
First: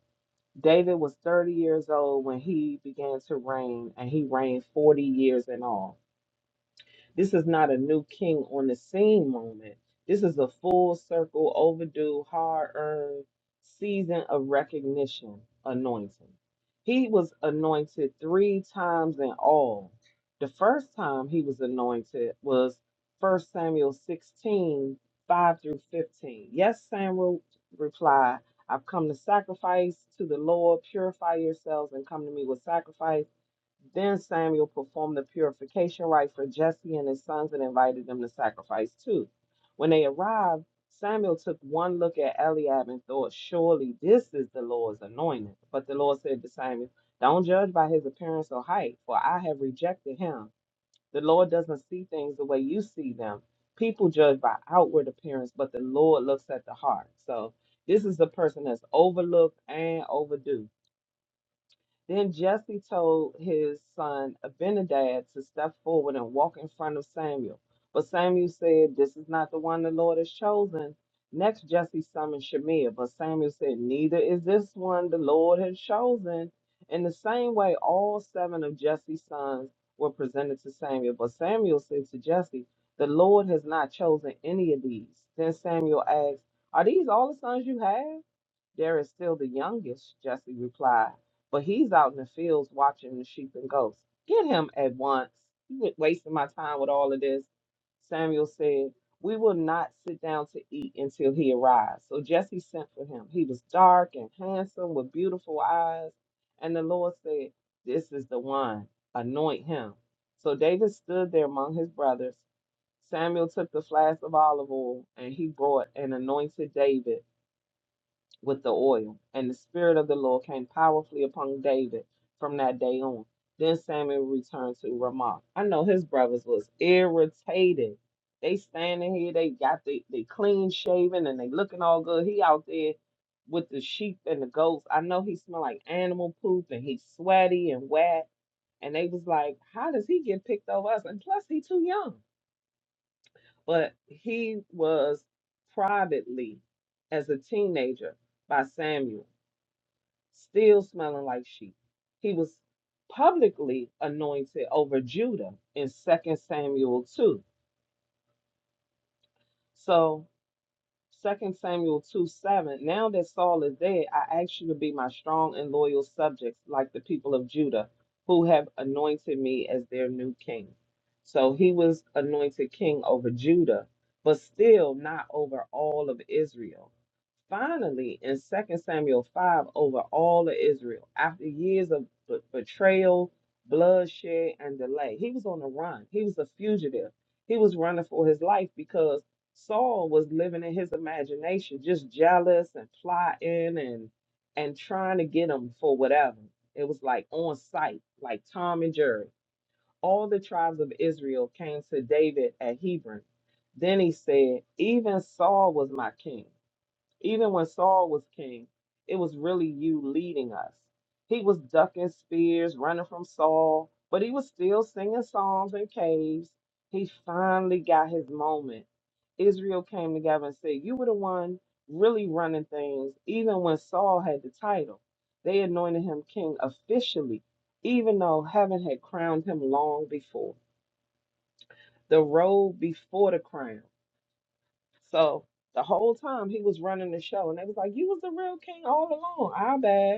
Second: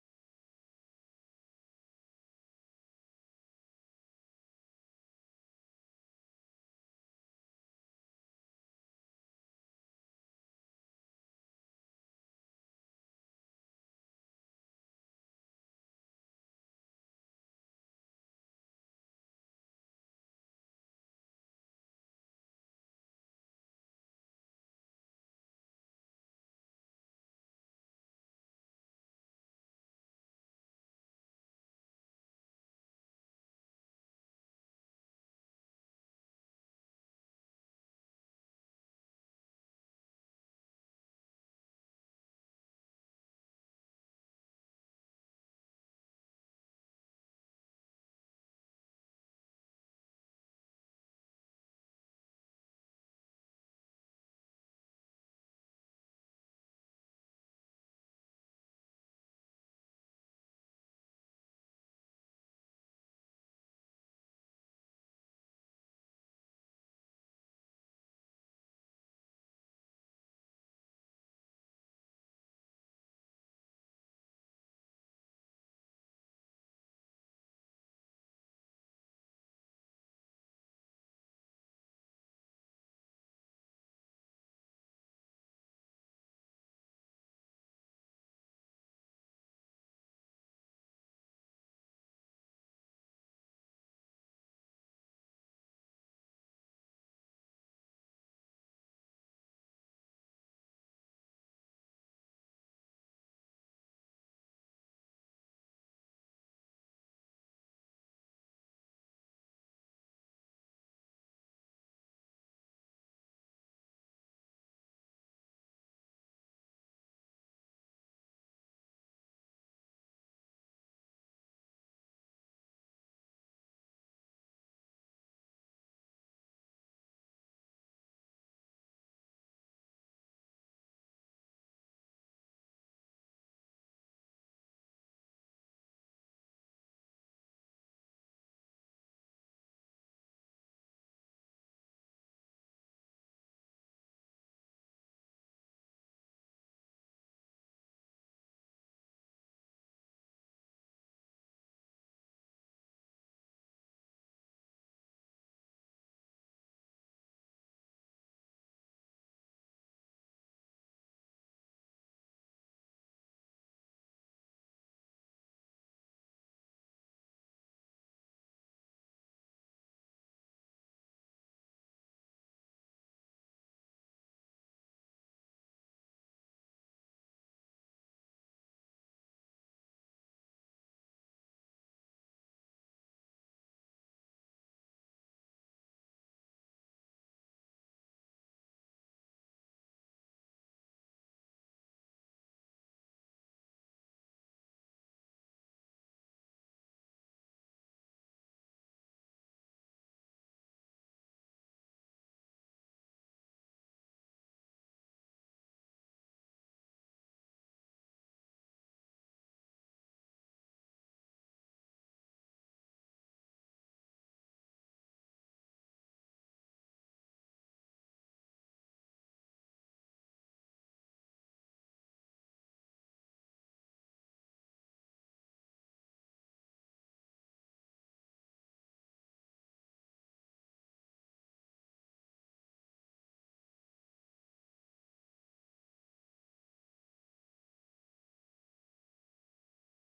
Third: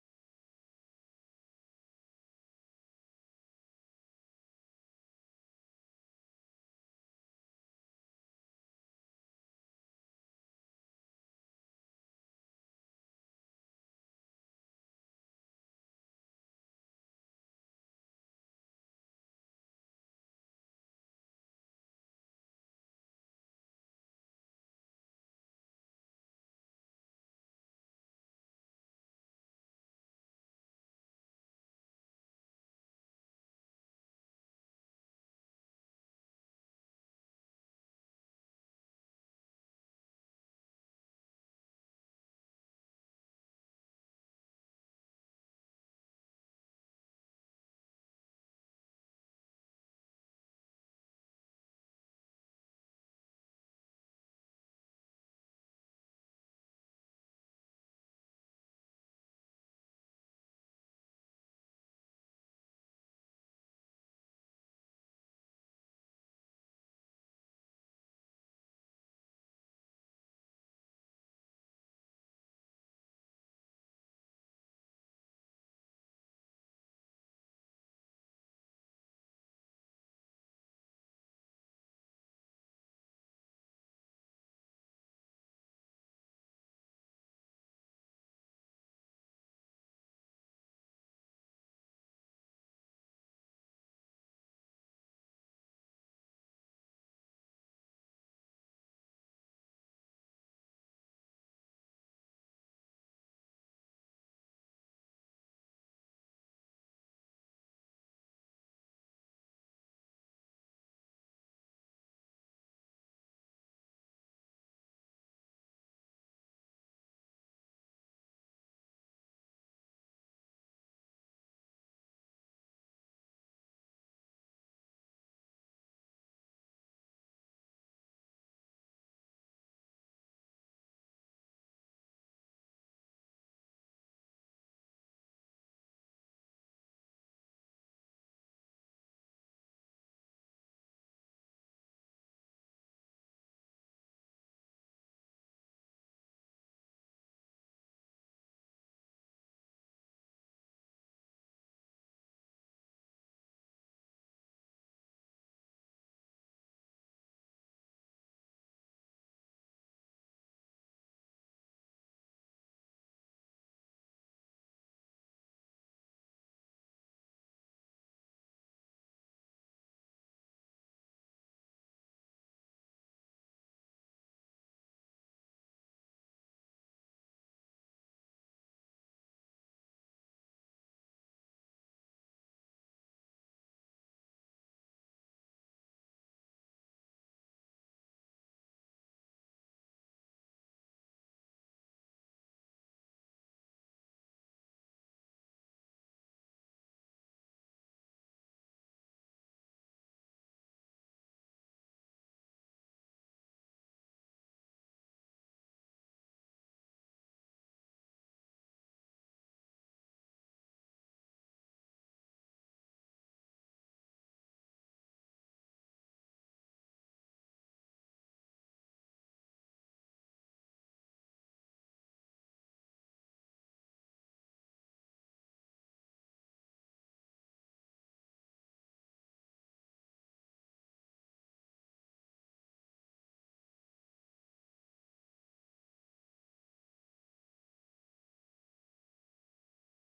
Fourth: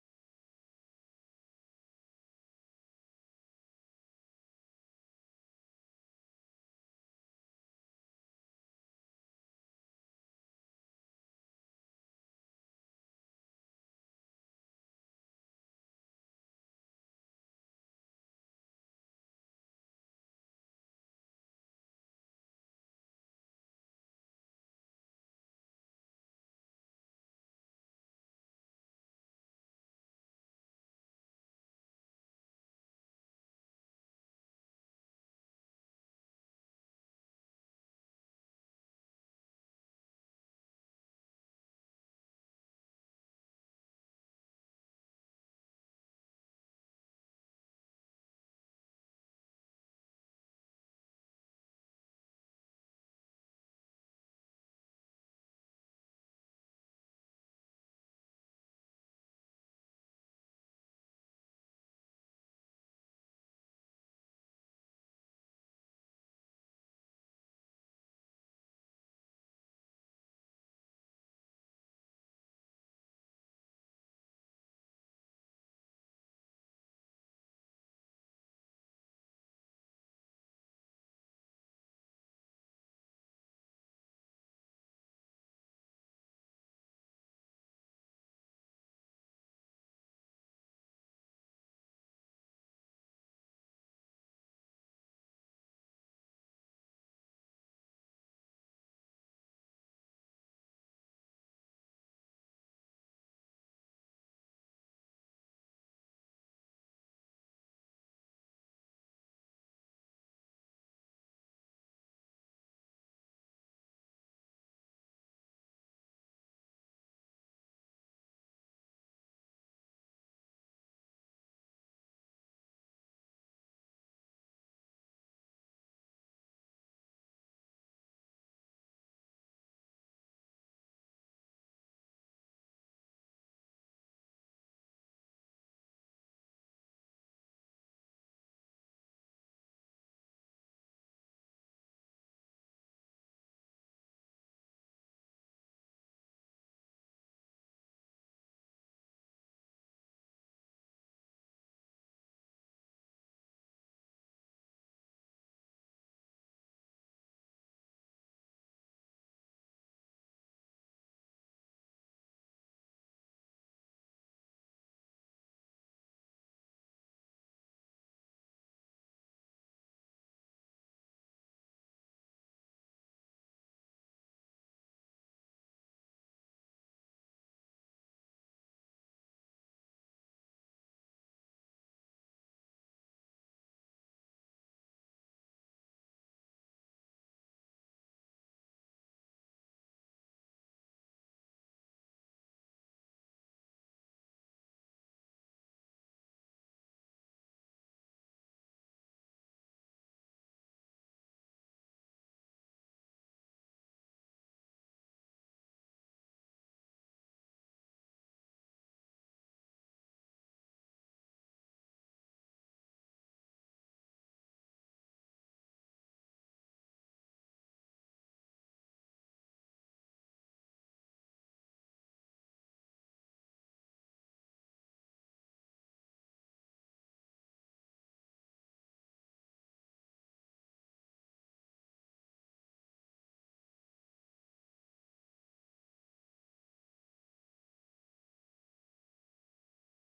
[SPEAKER 3] David was 30 years old when he began to reign, and he reigned 40 years in all. This is not a new king on the scene moment. This is a full circle, overdue, hard earned season of recognition, anointing. He was anointed three times in all. The first time he was anointed was 1 Samuel 16:5 through 15. Yes, Samuel replied, I've come to sacrifice to the Lord. Purify yourselves and come to me with sacrifice. Then Samuel performed the purification rite for Jesse and his sons and invited them to sacrifice too. When they arrived, Samuel took one look at Eliab and thought, Surely this is the Lord's anointed. But the Lord said to Samuel, Don't judge by his appearance or height, for I have rejected him. The Lord doesn't see things the way you see them. People judge by outward appearance, but the Lord looks at the heart. So this is the person that's overlooked and overdue then Jesse told his son Abinadab to step forward and walk in front of Samuel. But Samuel said, This is not the one the Lord has chosen. Next, Jesse summoned Shemaiah, but Samuel said, Neither is this one the Lord has chosen. In the same way, all seven of Jesse's sons were presented to Samuel. But Samuel said to Jesse, The Lord has not chosen any of these. Then Samuel asked, Are these all the sons you have? There is still the youngest, Jesse replied, but he's out in the fields watching the sheep and goats. Get him at once. You wa- wasting my time with all of this. Samuel said, We will not sit down to eat until he arrives. So Jesse sent for him. He was dark and handsome with beautiful eyes. And the Lord said, This is the one. Anoint him. So David stood there among his brothers. Samuel took the flask of olive oil and he brought and anointed David with the oil. And the Spirit of the Lord came powerfully upon David from that day on. Then Samuel returned to Ramah. I know his brothers was irritated. They standing here, they got the they clean shaven and they looking all good. He out there with the sheep and the goats. I know he smell like animal poop and he's sweaty and wet. And they was like, How does he get picked over us? And plus he too young. But he was privately as a teenager by Samuel still smelling like sheep. He was publicly anointed over Judah in Second Samuel 2. So Second Samuel 2 7. Now that Saul is dead, I ask you to be my strong and loyal subjects, like the people of Judah, who have anointed me as their new king. So he was anointed king over Judah, but still not over all of Israel. Finally, in Second Samuel 5, over all of Israel, after years of be- betrayal, bloodshed, and delay, he was on the run. He was a fugitive. He was running for his life because Saul was living in his imagination, just jealous and plotting and and trying to get him for whatever. It was like on sight, like Tom and Jerry. All the tribes of Israel came to David at Hebron. Then he said, Even Saul was my king. Even when Saul was king, it was really you leading us. He was ducking spears, running from Saul, but he was still singing psalms in caves. He finally got his moment. Israel came together and said, You were the one really running things, even when Saul had the title. They anointed him king officially, even though heaven had crowned him long before. The road before the crown. So the whole time he was running the show, and they was like, "You was the real king all along." Our bad.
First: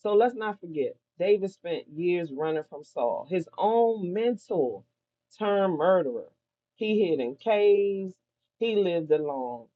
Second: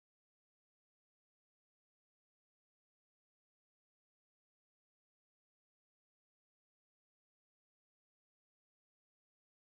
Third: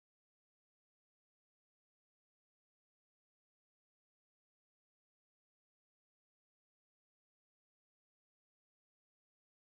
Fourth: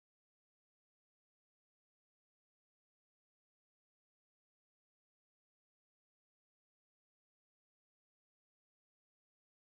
[SPEAKER 3] So let's not forget, David spent years running from Saul, his own mentor turned murderer. He hid in caves, he lived alone,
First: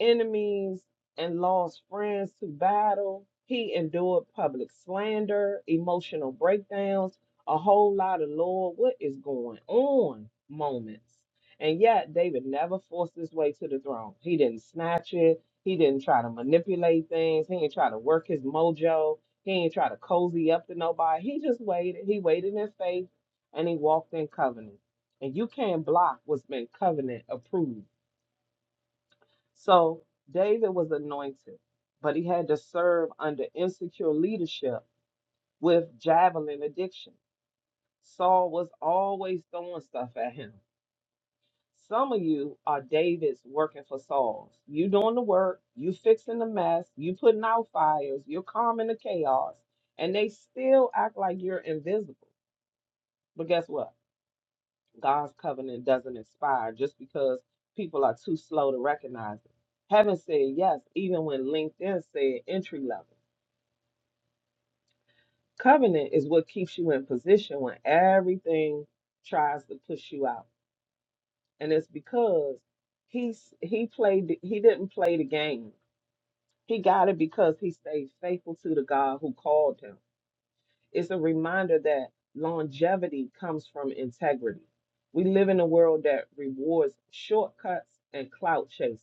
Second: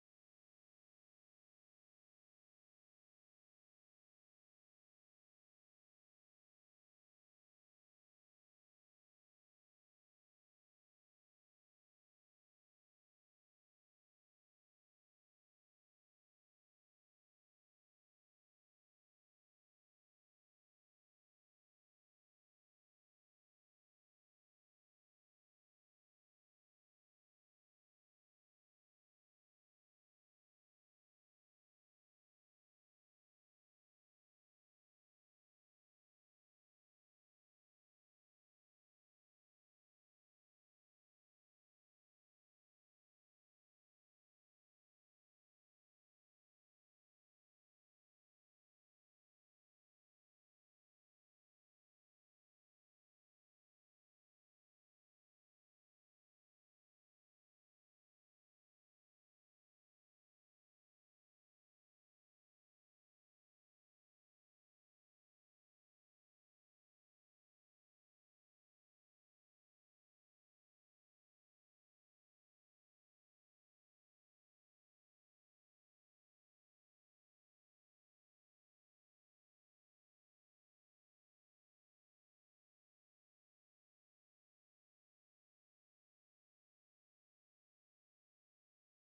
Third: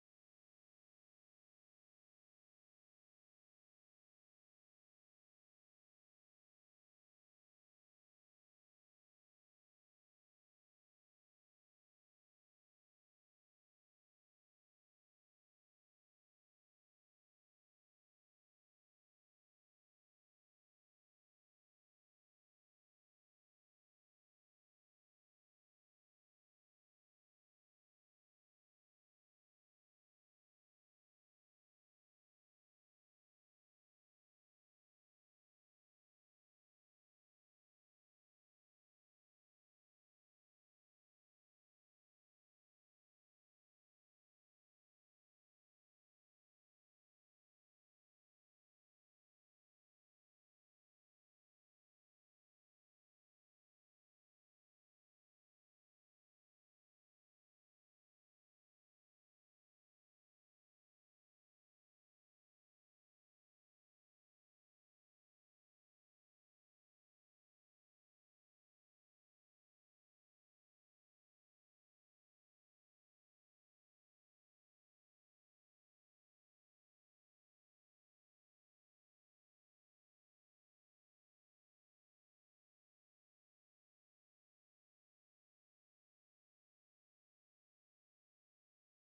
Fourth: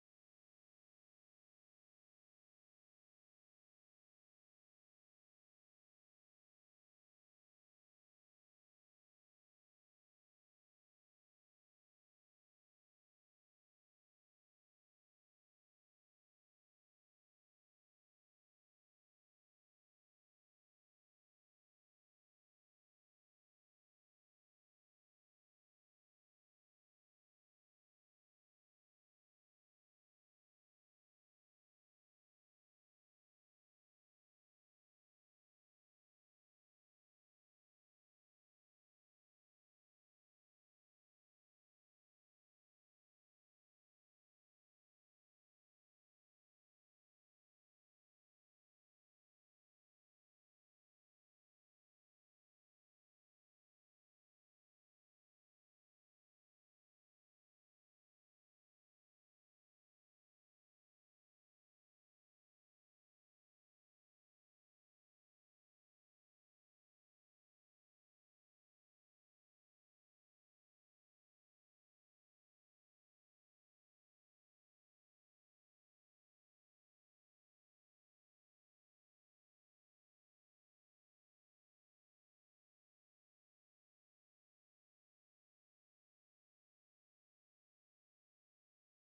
[SPEAKER 3] enemies and lost friends to battle. He endured public slander, emotional breakdowns, a whole lot of Lord, what is going on moments. And yet, David never forced his way to the throne. He didn't snatch it. He didn't try to manipulate things. He didn't try to work his mojo. He ain't try to cozy up to nobody. He just waited. He waited in faith and he walked in covenant. And you can't block what's been covenant approved. So David was anointed, but he had to serve under insecure leadership with javelin addiction. Saul was always throwing stuff at him. Some of you are Davids working for Sauls. You doing the work, you fixing the mess, you putting out fires, you're calming the chaos, and they still act like you're invisible But guess what? God's covenant doesn't expire just because people are too slow to recognize it. Heaven said yes, even when LinkedIn said entry level. Covenant is what keeps you in position when everything tries to push you out. And it's because he's he played he didn't play the game. He got it because he stayed faithful to the God who called him. It's a reminder that longevity comes from integrity. We live in a world that rewards shortcuts and clout chasing.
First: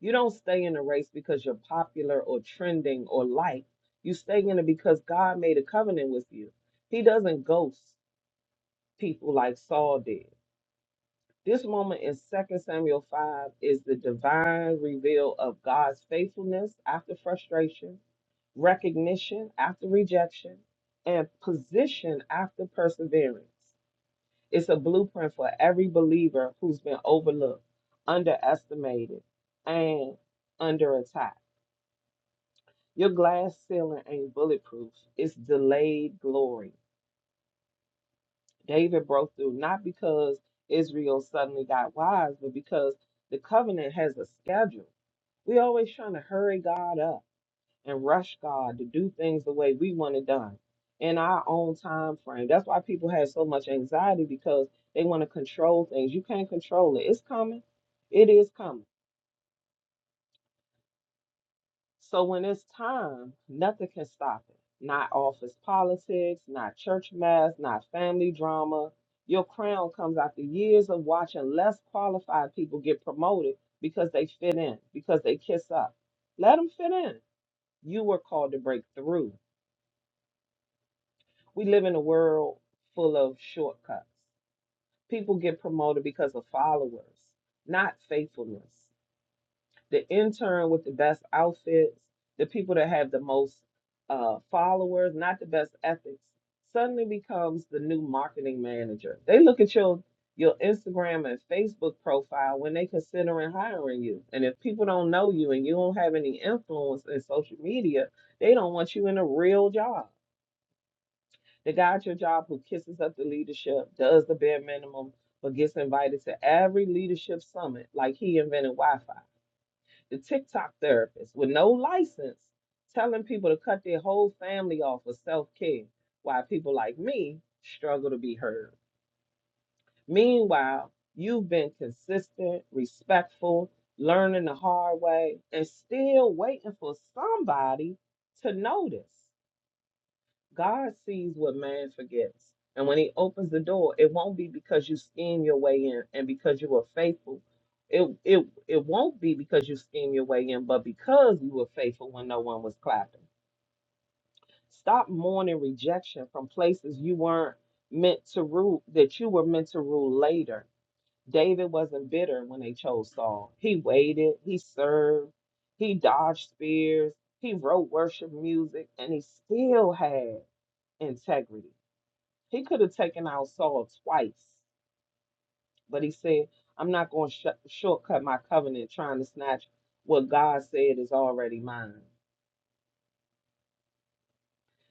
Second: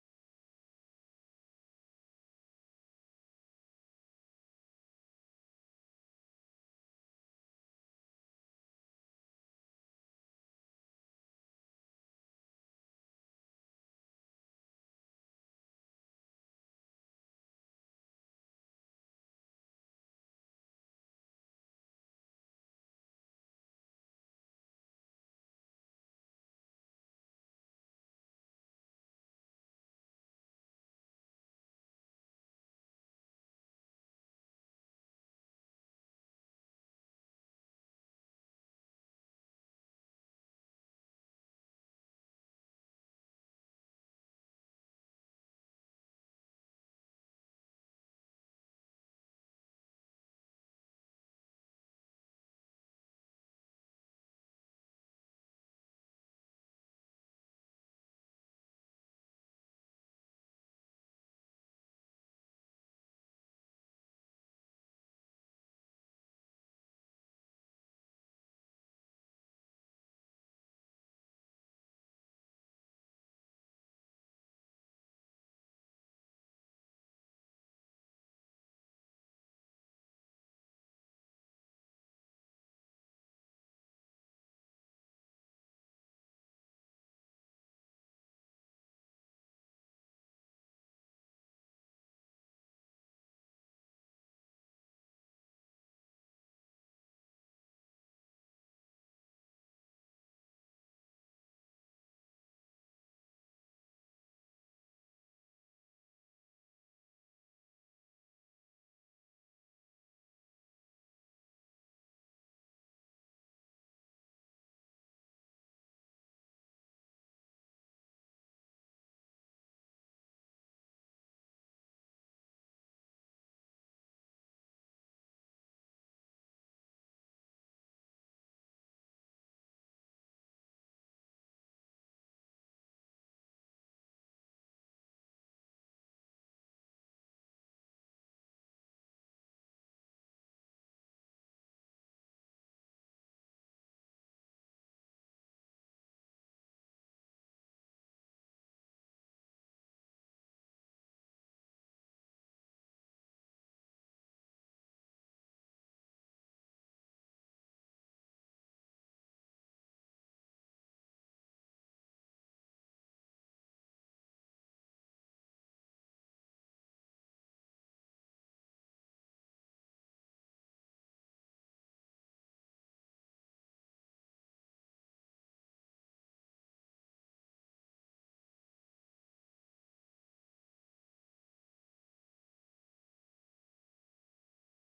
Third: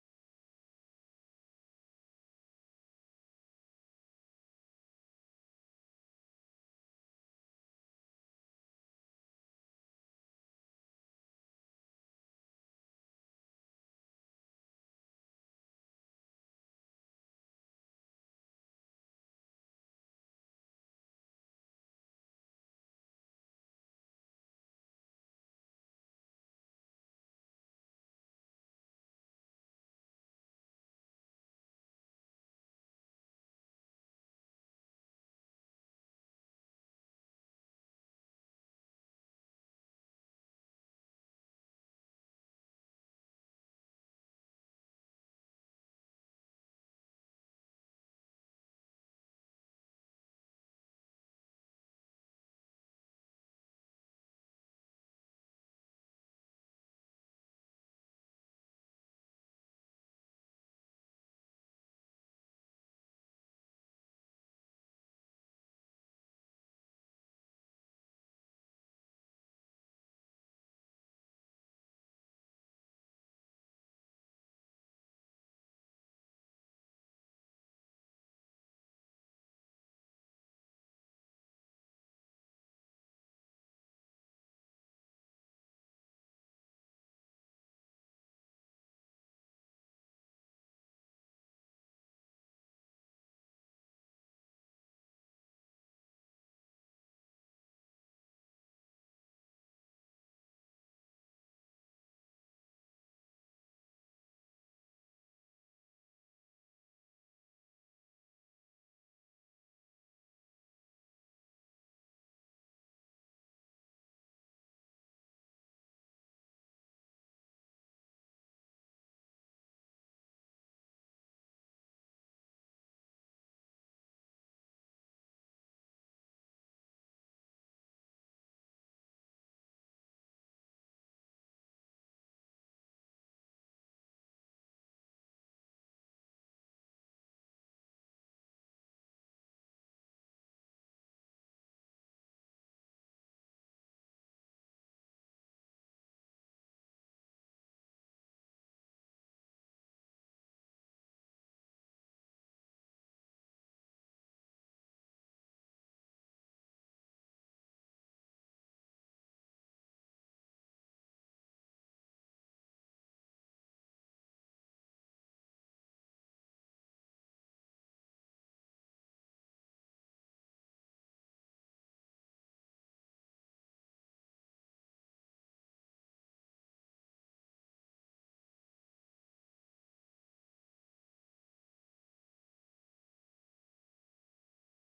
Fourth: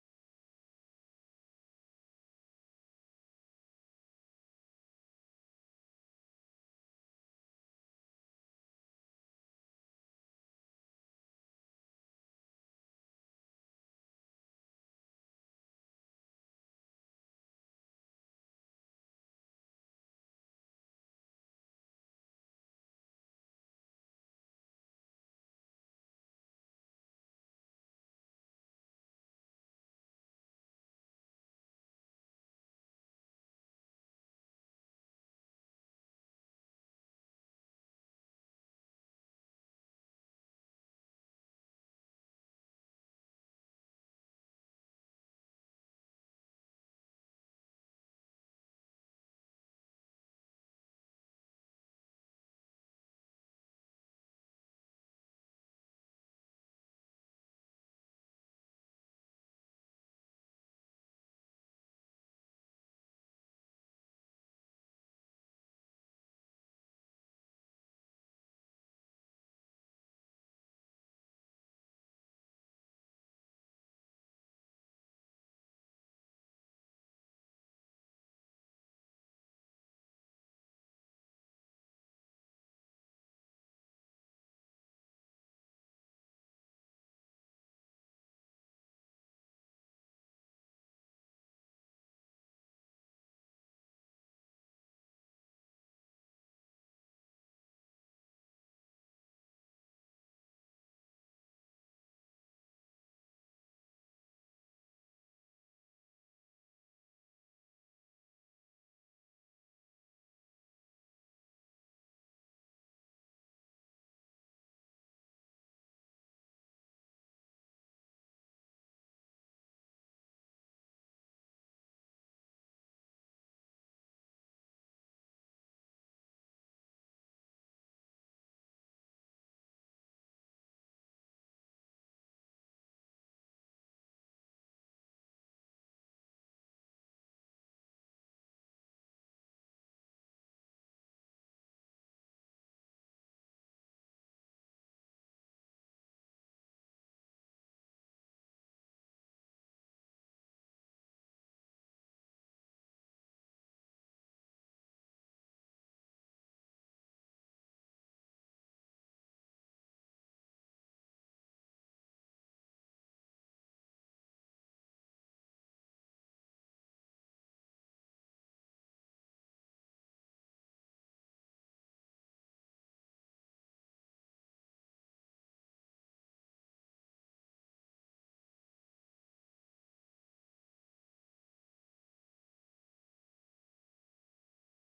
[SPEAKER 3] You don't stay in a race because you're popular or trending or liked. You stay in it because God made a covenant with you. He doesn't ghost people like Saul did. This moment in 2 Samuel 5 is the divine reveal of God's faithfulness after frustration recognition after rejection, and position after perseverance. It's a blueprint for every believer who's been overlooked, underestimated, and under attack. Your glass ceiling ain't bulletproof, it's delayed glory. David broke through not because Israel suddenly got wise, but because the covenant has a schedule. We always trying to hurry God up and rush God to do things the way we want it done in our own time frame. That's why people have so much anxiety because they want to control things. You can't control it. It's coming. It is coming. So when it's time, nothing can stop it. Not office politics, not church mass, not family drama. Your crown comes after years of watching less qualified people get promoted because they fit in, because they kiss up. Let them fit in. You were called to break through. We live in a world full of shortcuts. People get promoted because of followers, not faithfulness. The intern with the best outfits, the people that have the most uh, followers, not the best ethics, suddenly becomes the new marketing manager. They look at your your Instagram and Facebook profile when they considering hiring you. And if people don't know you and you don't have any influence in social media, they don't want you in a real job. The guy at your job who kisses up the leadership, does the bare minimum, but gets invited to every leadership summit like he invented Wi Fi. The TikTok therapist with no license telling people to cut their whole family off for self care while people like me struggle to be heard. Meanwhile, you've been consistent, respectful, learning the hard way, and still waiting for somebody to notice. God sees what man forgets. And when he opens the door, it won't be because you scheme your way in and because you were faithful. It it it won't be because you scheme your way in, but because you were faithful when no one was clapping. Stop mourning rejection from places you weren't meant to rule that you were meant to rule later. David wasn't bitter when they chose Saul. He waited, he served, he dodged spears, he wrote worship music, and he still had integrity. He could have taken out Saul twice, but he said, I'm not going to sh- shortcut my covenant trying to snatch what God said is already mine.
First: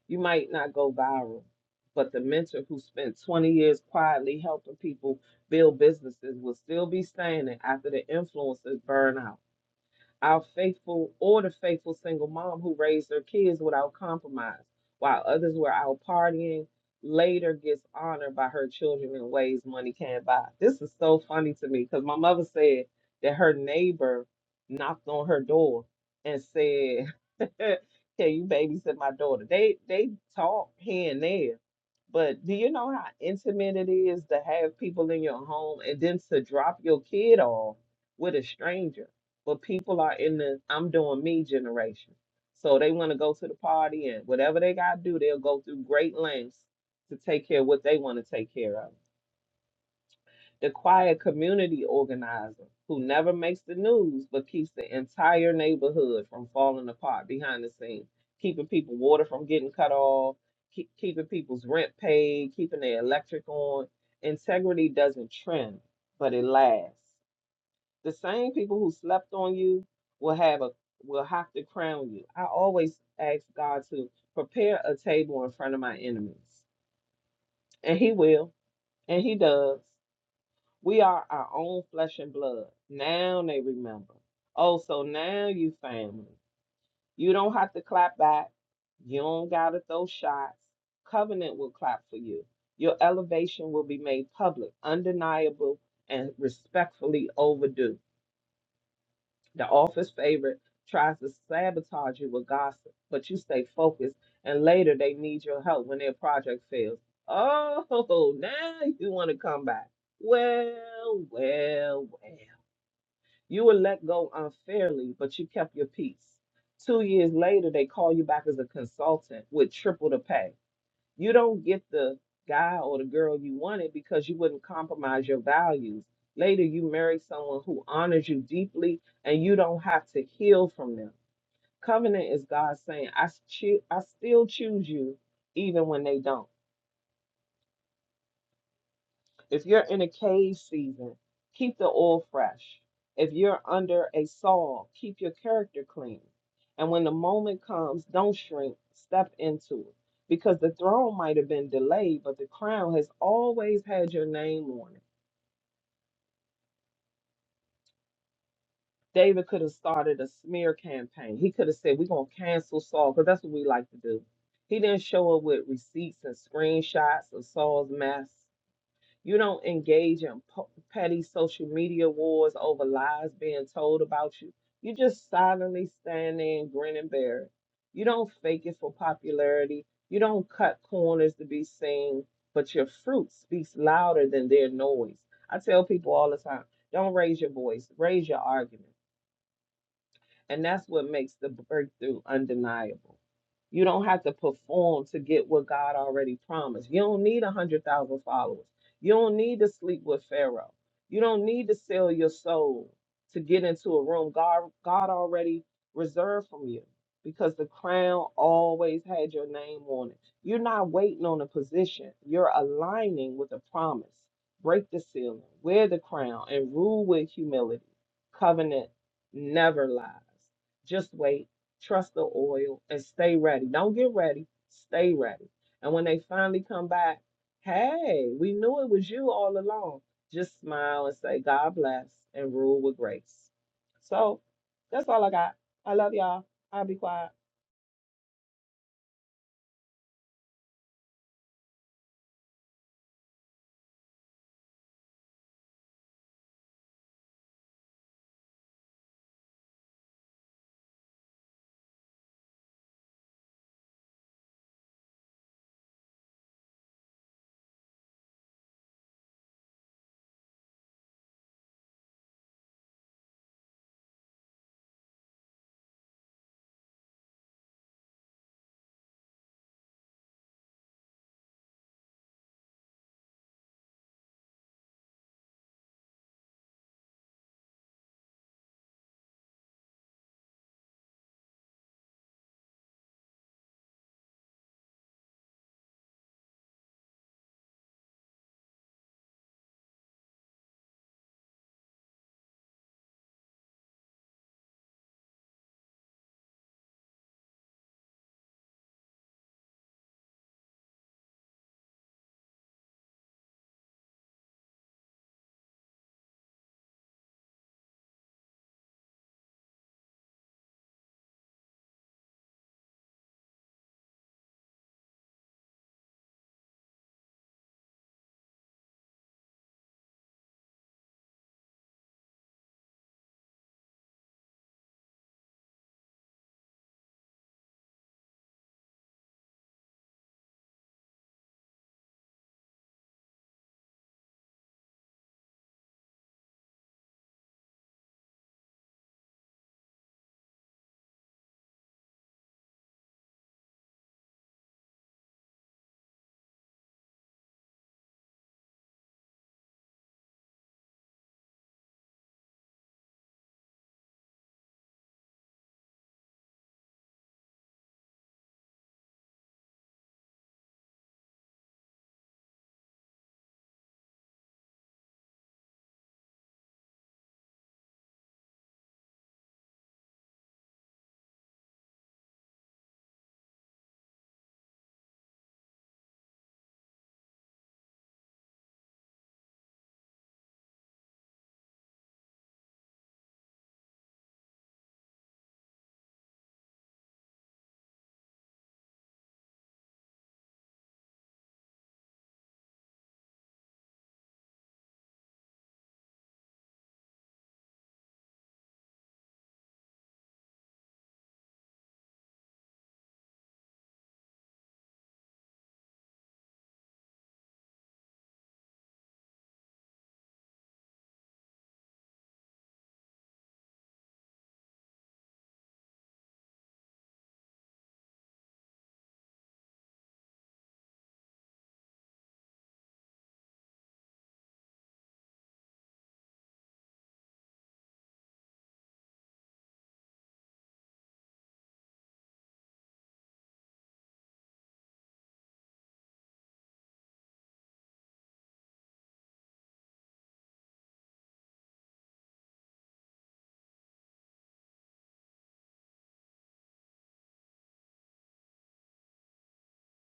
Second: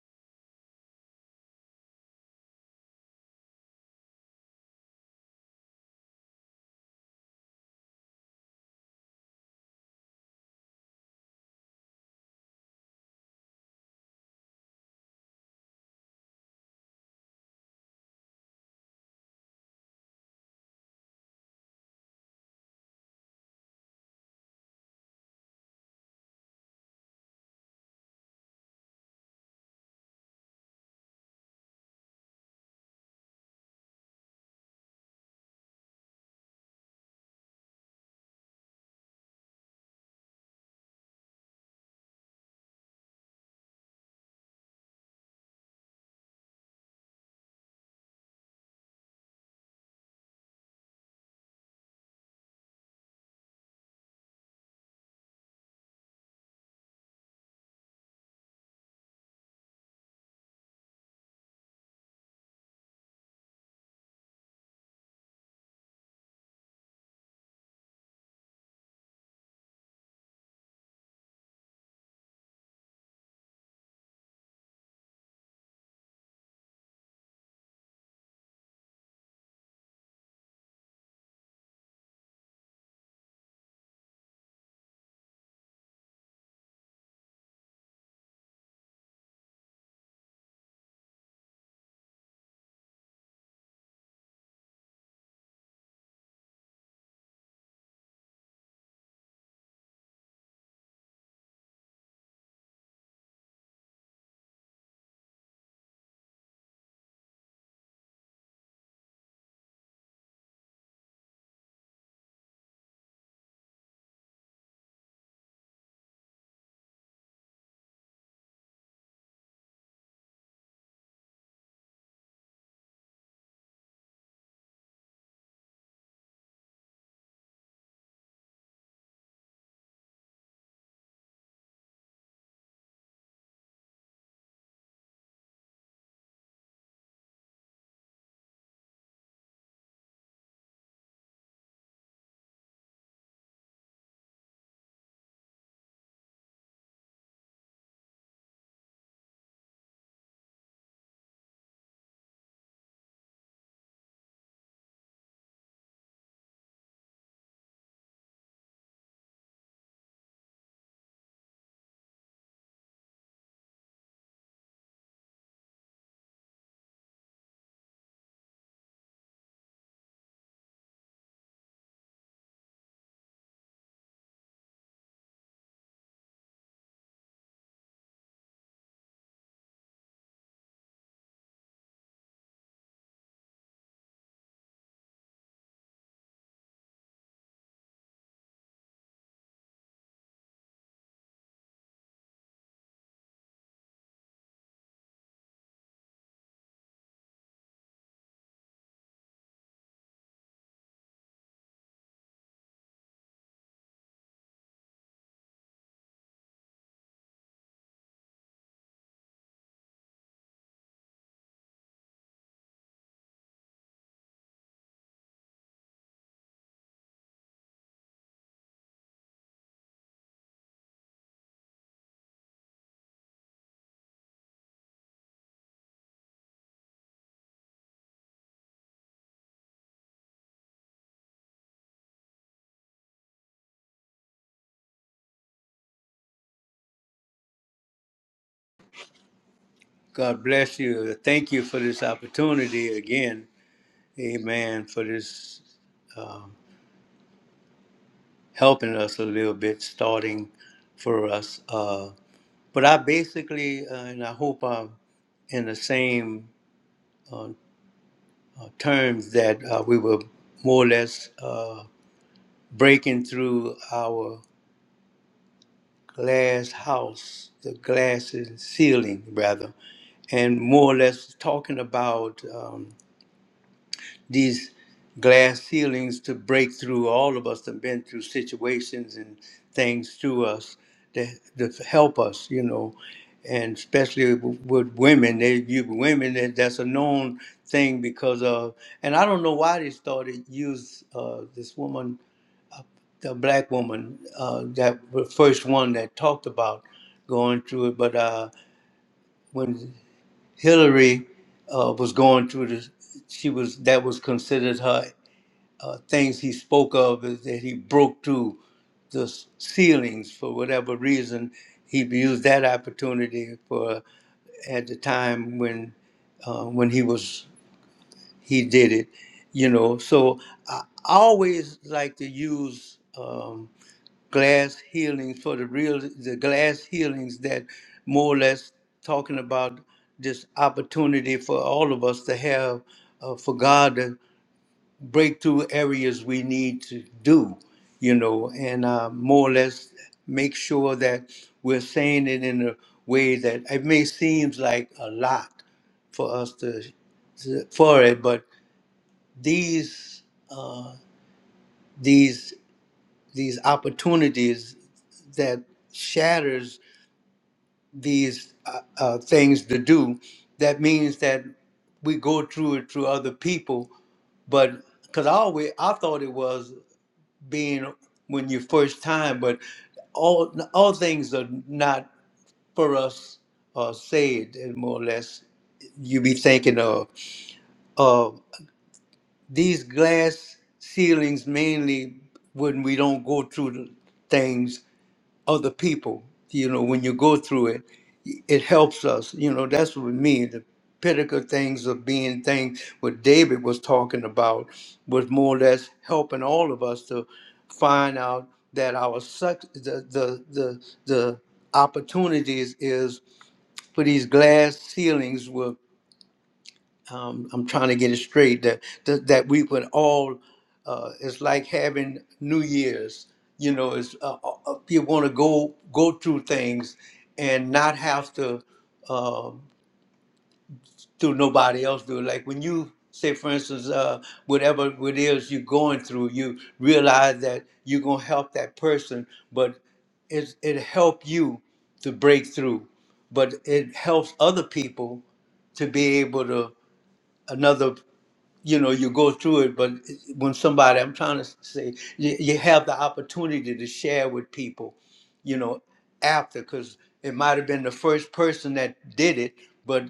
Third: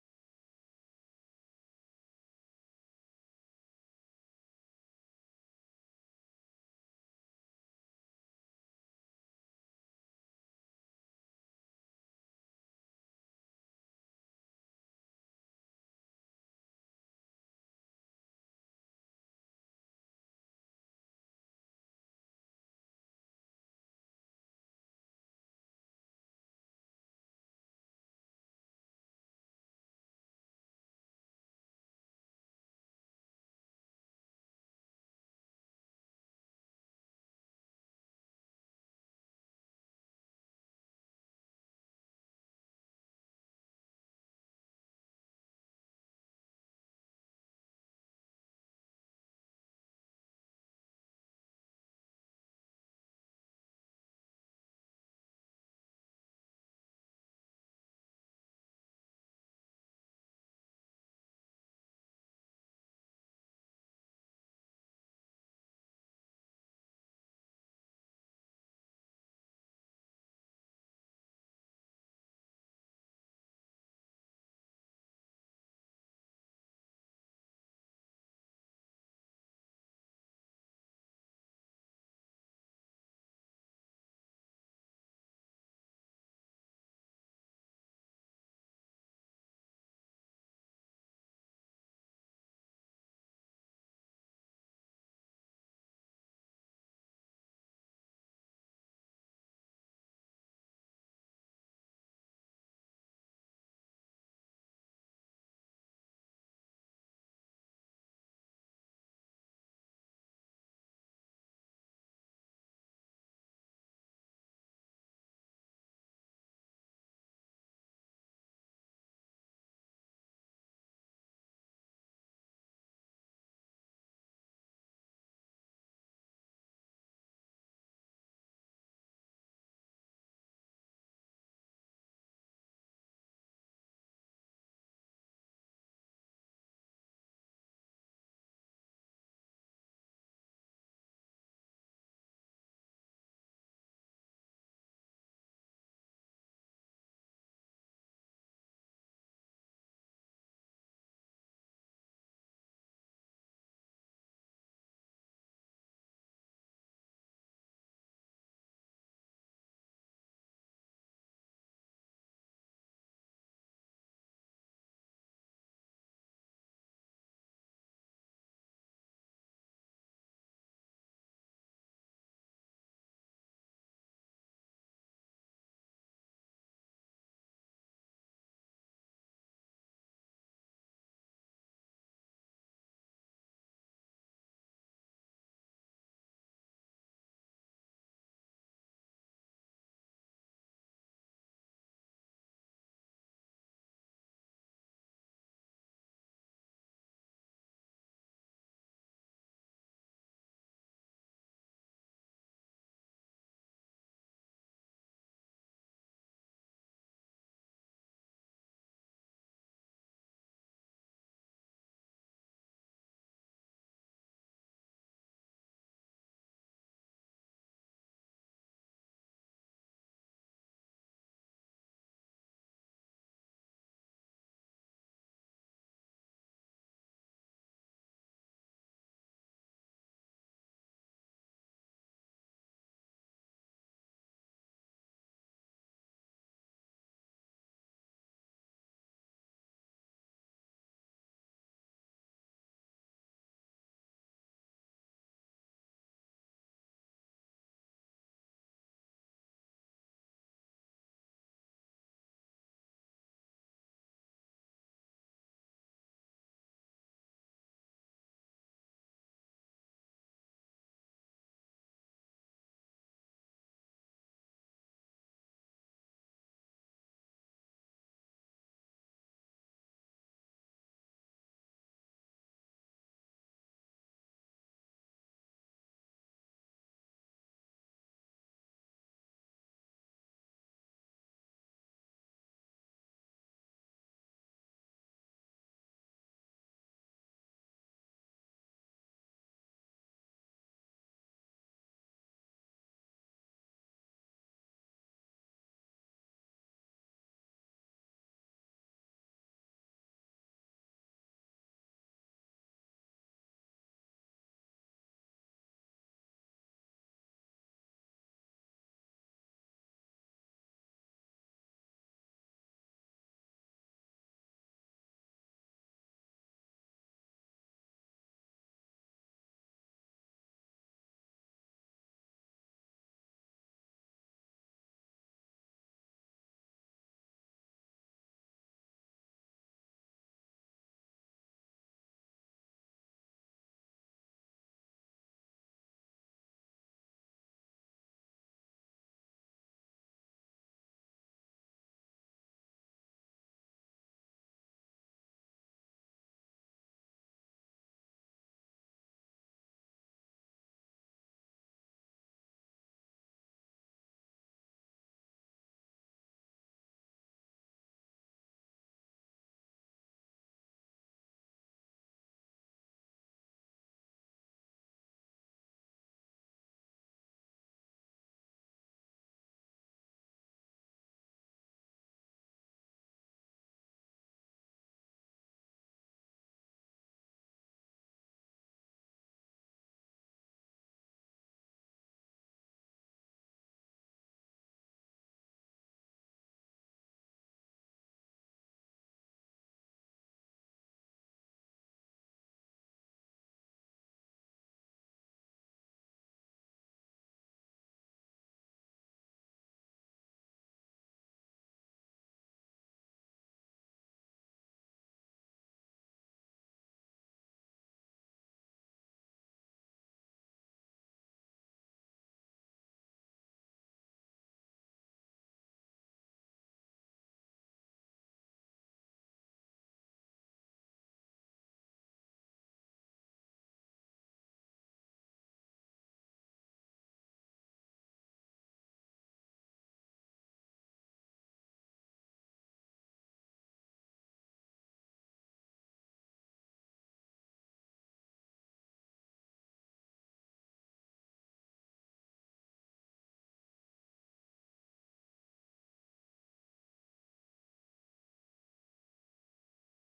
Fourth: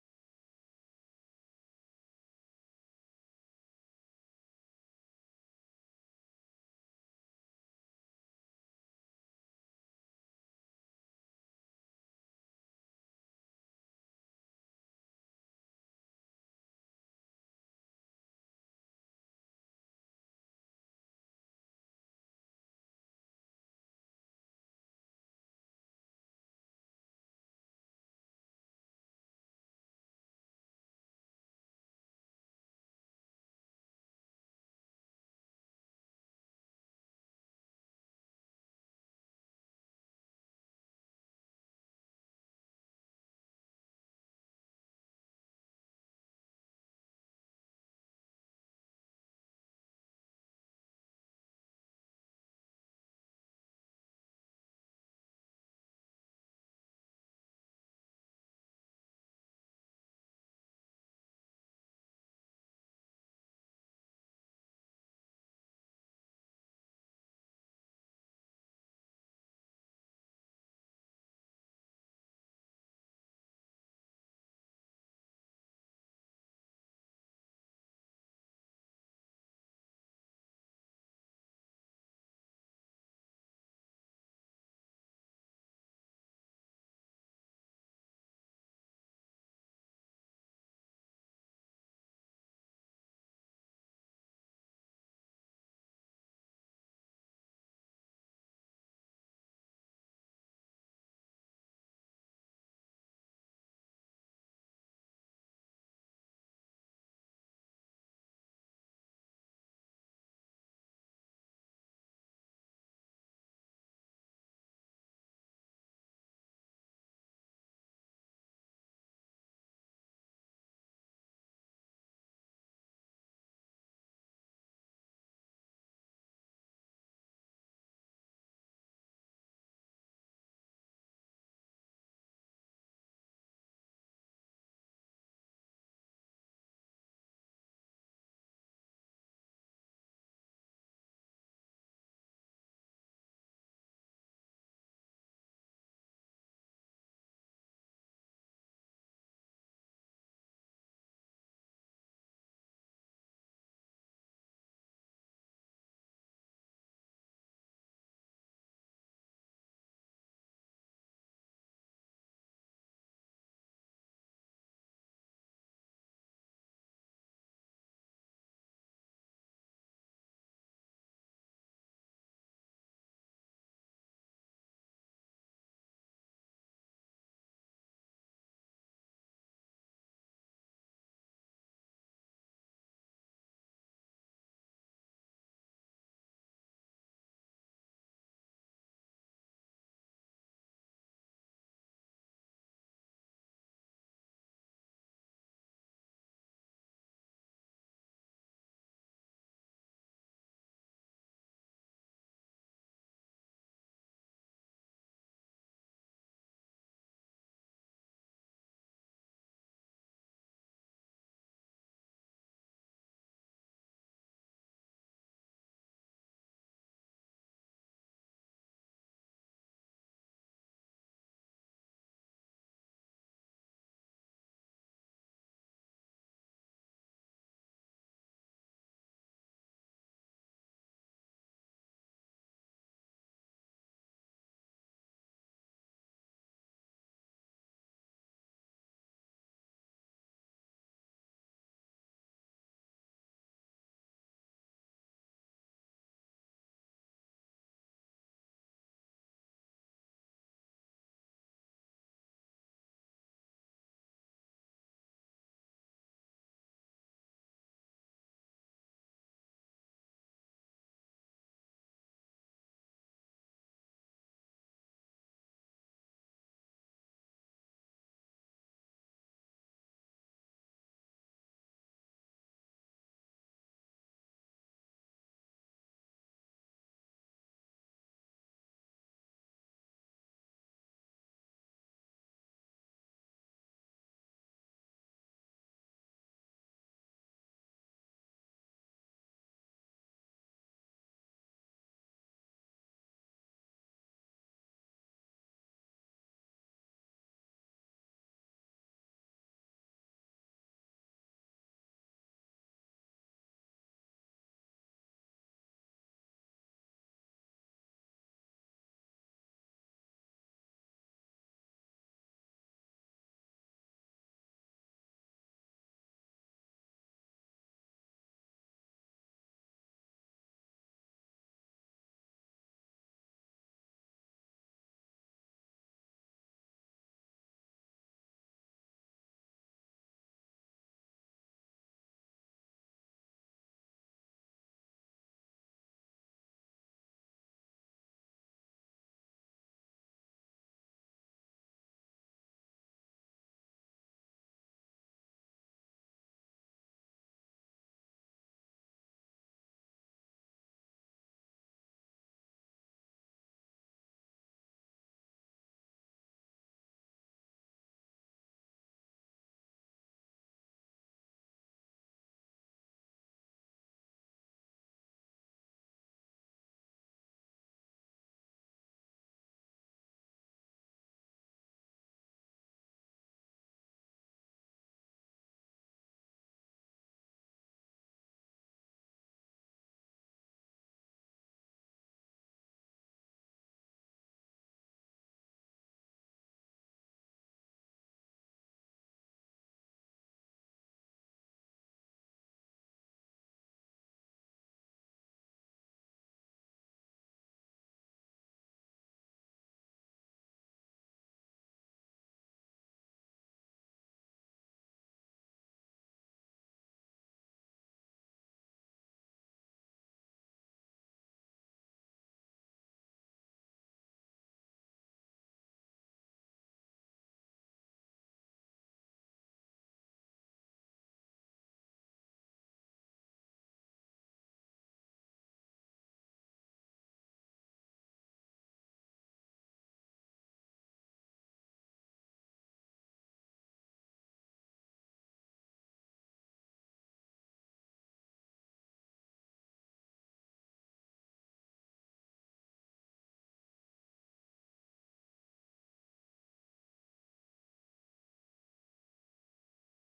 [SPEAKER 3] You might not go viral, but the mentor who spent 20 years quietly helping people build businesses will still be standing after the influences burn out. Our faithful or the faithful single mom who raised their kids without compromise, while others were out partying, later gets honored by her children in ways money can't buy. This is so funny to me because my mother said that her neighbor knocked on her door and said Can you babysit my daughter? They they talk here and there, but do you know how intimate it is to have people in your home and then to drop your kid off with a stranger? But people are in the I'm doing me generation. So they want to go to the party and whatever they gotta do, they'll go through great lengths to take care of what they want to take care of the quiet community organizer who never makes the news but keeps the entire neighborhood from falling apart behind the scenes, keeping people water from getting cut off, keep, keeping people's rent paid, keeping their electric on. Integrity doesn't trend, but it lasts. The same people who slept on you will have a will have to crown you. I always ask God to prepare a table in front of my enemies, and He will, and He does. We are our own flesh and blood. Now they remember. Oh, so now you family. You don't have to clap back. You don't gotta throw shots. Covenant will clap for you. Your elevation will be made public, undeniable, and respectfully overdue. The office favorite tries to sabotage you with gossip, but you stay focused, and later they need your help when their project fails. Oh, now you want to come back. Well, well, well. You were let go unfairly, but you kept your peace. Two years later, they call you back as a consultant with triple the pay you don't get the guy or the girl you wanted because you wouldn't compromise your values. Later, you marry someone who honors you deeply and you don't have to heal from them. Covenant is God saying, I, choo- I still choose you even when they don't. If you're in a cave season, keep the oil fresh. If you're under a Saul, keep your character clean. And when the moment comes, don't shrink, step into it. Because the throne might have been delayed, but the crown has always had your name on it. David could have started a smear campaign. He could have said, We're going to cancel Saul, because that's what we like to do. He didn't show up with receipts and screenshots of Saul's mess. You don't engage in po- petty social media wars over lies being told about you. You just silently stand there and grin and bear it. You don't fake it for popularity. You don't cut corners to be seen, but your fruit speaks louder than their noise. I tell people all the time don't raise your voice, raise your argument. And that's what makes the breakthrough undeniable. You don't have to perform to get what God already promised. You don't need a 100,000 followers. You don't need to sleep with Pharaoh. You don't need to sell your soul to get into a room God, God already reserved from you because the crown always had your name on it. You're not waiting on a position, you're aligning with a promise. Break the ceiling, wear the crown, and rule with humility, covenant never lies. Just wait, trust the oil, and stay ready. Don't get ready, stay ready. And when they finally come back, hey, we knew it was you all along. Just smile and say, God bless, and rule with grace. So that's all I got. I love y'all. I'll be quiet.
[SPEAKER 1] God bless you. Thank you for this opportunity again Amen for this um, helping us a little bit, starting for us. Uh, but I basically, uh, and I hope I'm in the same uh, uh, terms that uh, we were more or less uh, breaking through our glass house, the glass ceiling rather, and more or less talking about. Um, these glass ceilings to break through. All of us have been through situations and things to us that, that help us, you know, and especially w- with women. They, you women, that, that's a known thing because of. And I don't know why they started use uh, this woman, the black woman, uh, that the first one that talked about going through it. But uh, when Hillary uh, was going through this, she was that was considered her uh, things he spoke of is that he broke through the s- ceilings for whatever reason. He used that opportunity for at the time when uh, when he was he did it, you know. So I I always like to use um, glass healings for the real the glass healings that more or less talking about this opportunity for all of us to have uh, for God breakthrough areas we need to do, you know, and uh, more or less make sure that we're saying it in a way that it may seems like a lot for us to for it, but these these these opportunities that shatters these uh, uh, things to do, that means that we go through it through other people, but because I always I thought it was. being when you first time, but all all things are not for us or said, and more or less you be thinking of of these glass ceilings mainly when we don't go through the things other people. You know, when you go through it, it helps us. You know, that's what we mean. The pinnacle things of being things what David was talking about was more or less helping all of us to find out that our suc the the the the opportunities is for these glass ceilings um, I'm trying to get it straight that that, that we would all uh, it's like having New Year's. You know, it's uh, uh, uh, you want to go go through things and not have to um do nobody else do it. Like when you say, for instance, uh, whatever it is you're going through, you realize that you're gonna help that person, but it it help you to break through, but it helps other people to be able to another you know you go through it but when somebody i'm trying to say you, you have the opportunity to share with people you know after because it might have been the first person that did it but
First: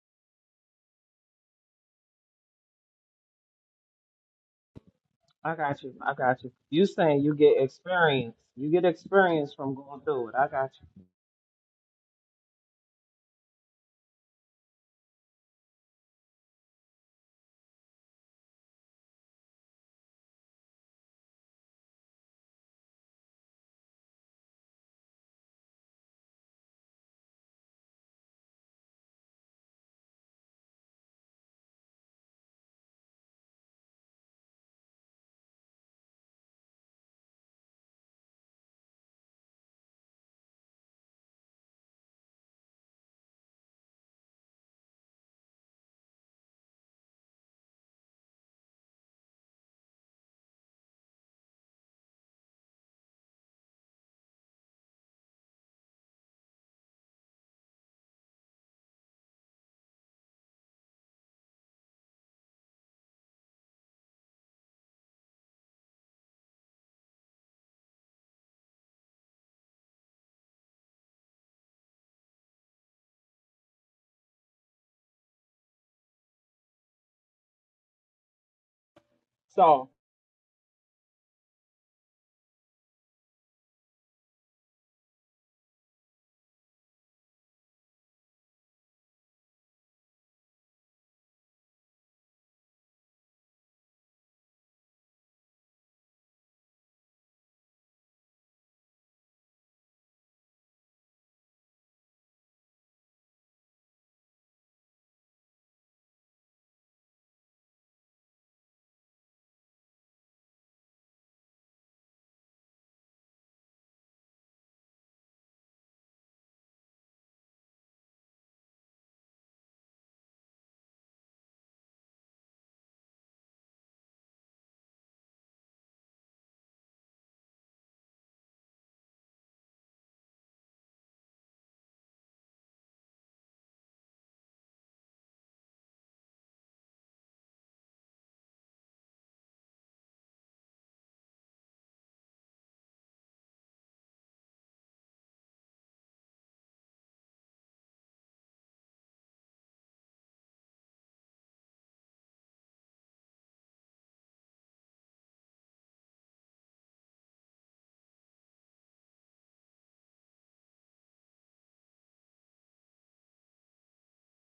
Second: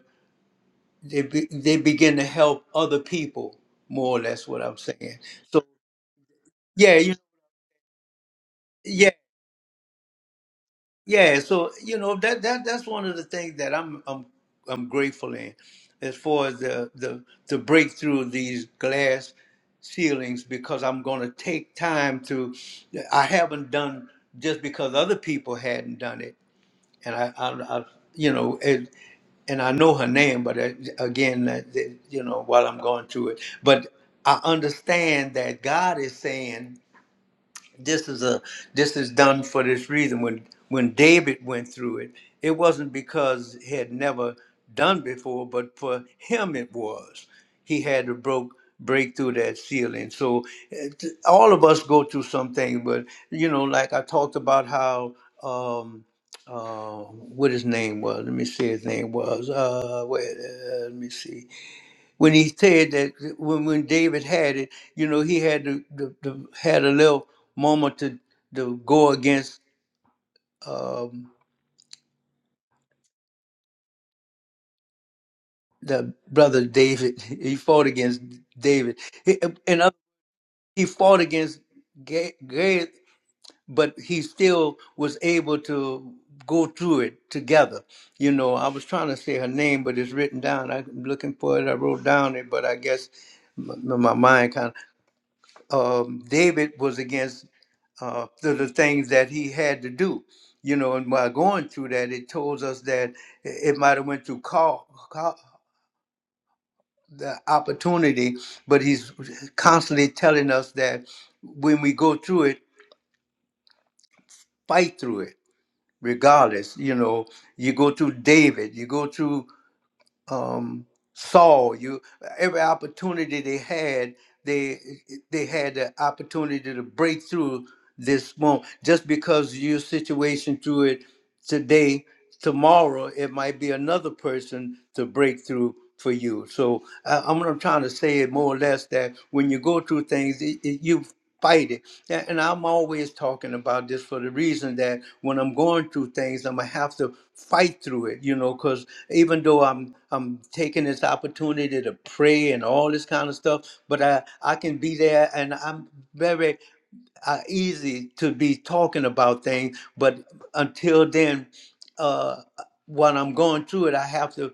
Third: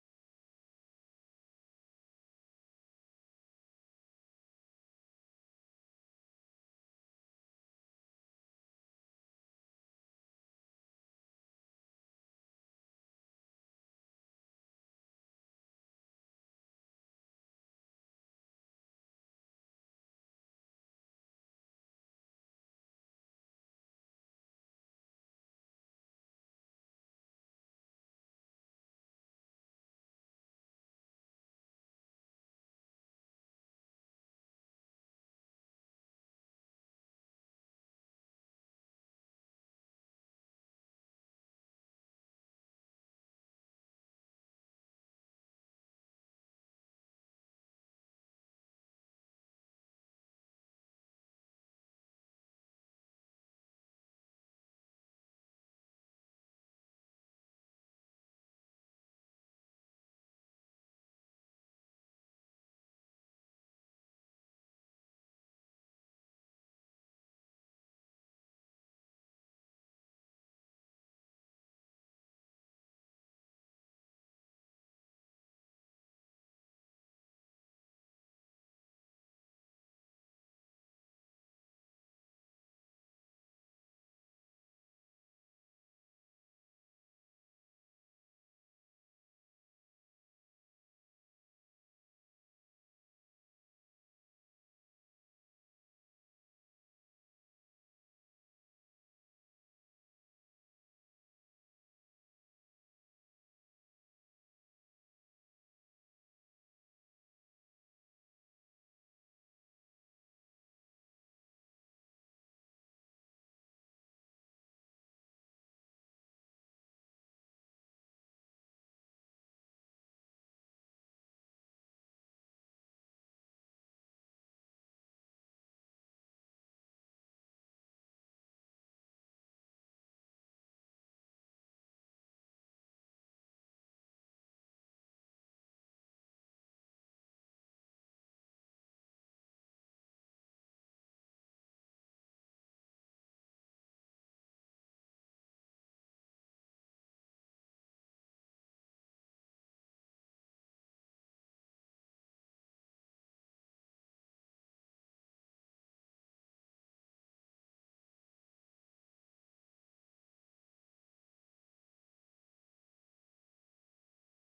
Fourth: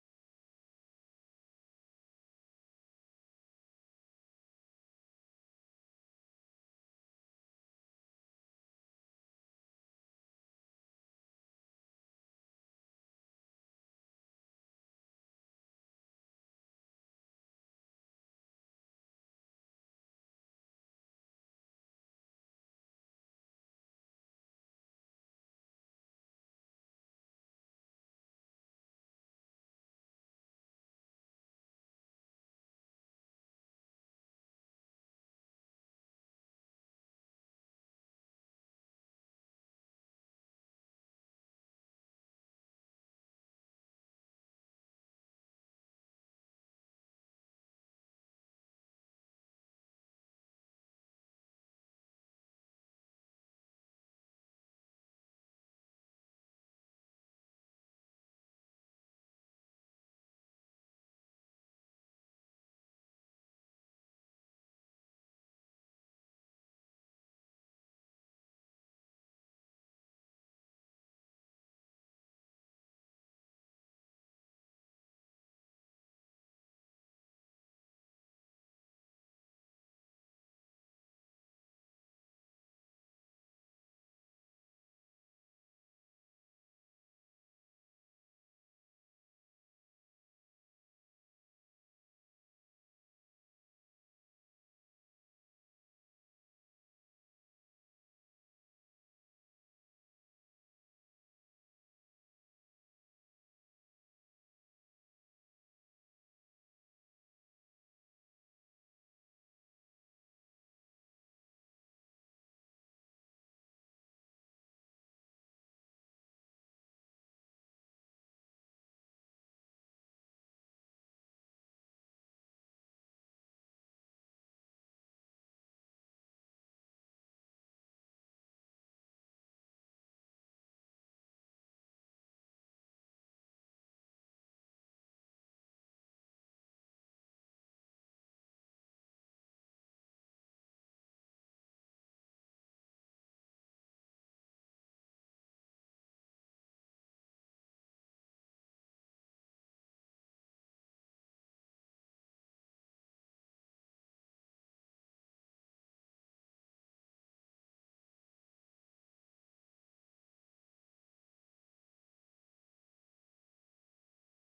[SPEAKER 1] they, be, they begin to help other people more or less what i'm saying
[SPEAKER 3] I
[SPEAKER 1] so
[SPEAKER 3] got you. I got you. You
[SPEAKER 1] yeah you
[SPEAKER 3] saying you get experience. You get
[SPEAKER 1] yeah
[SPEAKER 3] experience from going through it. I got you.
[SPEAKER 1] Yeah, so you know that that that's one of the things that I'm I'm I'm grateful in, as far as the the to break through these glass ceilings because I'm going to take time to. I haven't done just because other people hadn't done it, and I I, I you know it, and I know her name, but uh, again, that, that, you know while I'm going through it, but I understand that God is saying this is a this is done for this reason when when david went through it it wasn't because he had never done before but for him it was he had to broke break through that ceiling so it, all of us go through something but you know like i talked about how um uh what his name was let me see his name was uh wait uh, let me see when he said that when, when David had it, you know, he had the, the, the had a little moment to to go against um, the brother David. He fought against David, he, and
[SPEAKER 3] So
[SPEAKER 1] other- he fought against Ga- Gad, but he still was able to go through it together. You know, I was trying to say her name, but it's written down. I'm looking for it. I wrote down it, but I guess my, my mind kind of. um, David was against uh, the, the things that he had to do. You know, and while going through that, it tells us that it might have went through call, call the opportunity, but he's constantly telling us that when we go through it, fight through it, regardless. You know, you go through David, you go through um, Saul. You every opportunity they had, they they had the opportunity to break through this moment. Just because your situation through it today, tomorrow it might be another person to break through for you. So I, I'm, I'm trying to say it more or less that when you go through things, it, it- you fight it. A- And I'm always talking about this for the reason that when I'm going through things, I'm gonna have to fight through it, you know, because even though I'm I'm taking this opportunity to pray and all this kind of stuff, but I I can be there and I'm very uh, easy to be talking about things, but until then, uh, while I'm going through it, I have to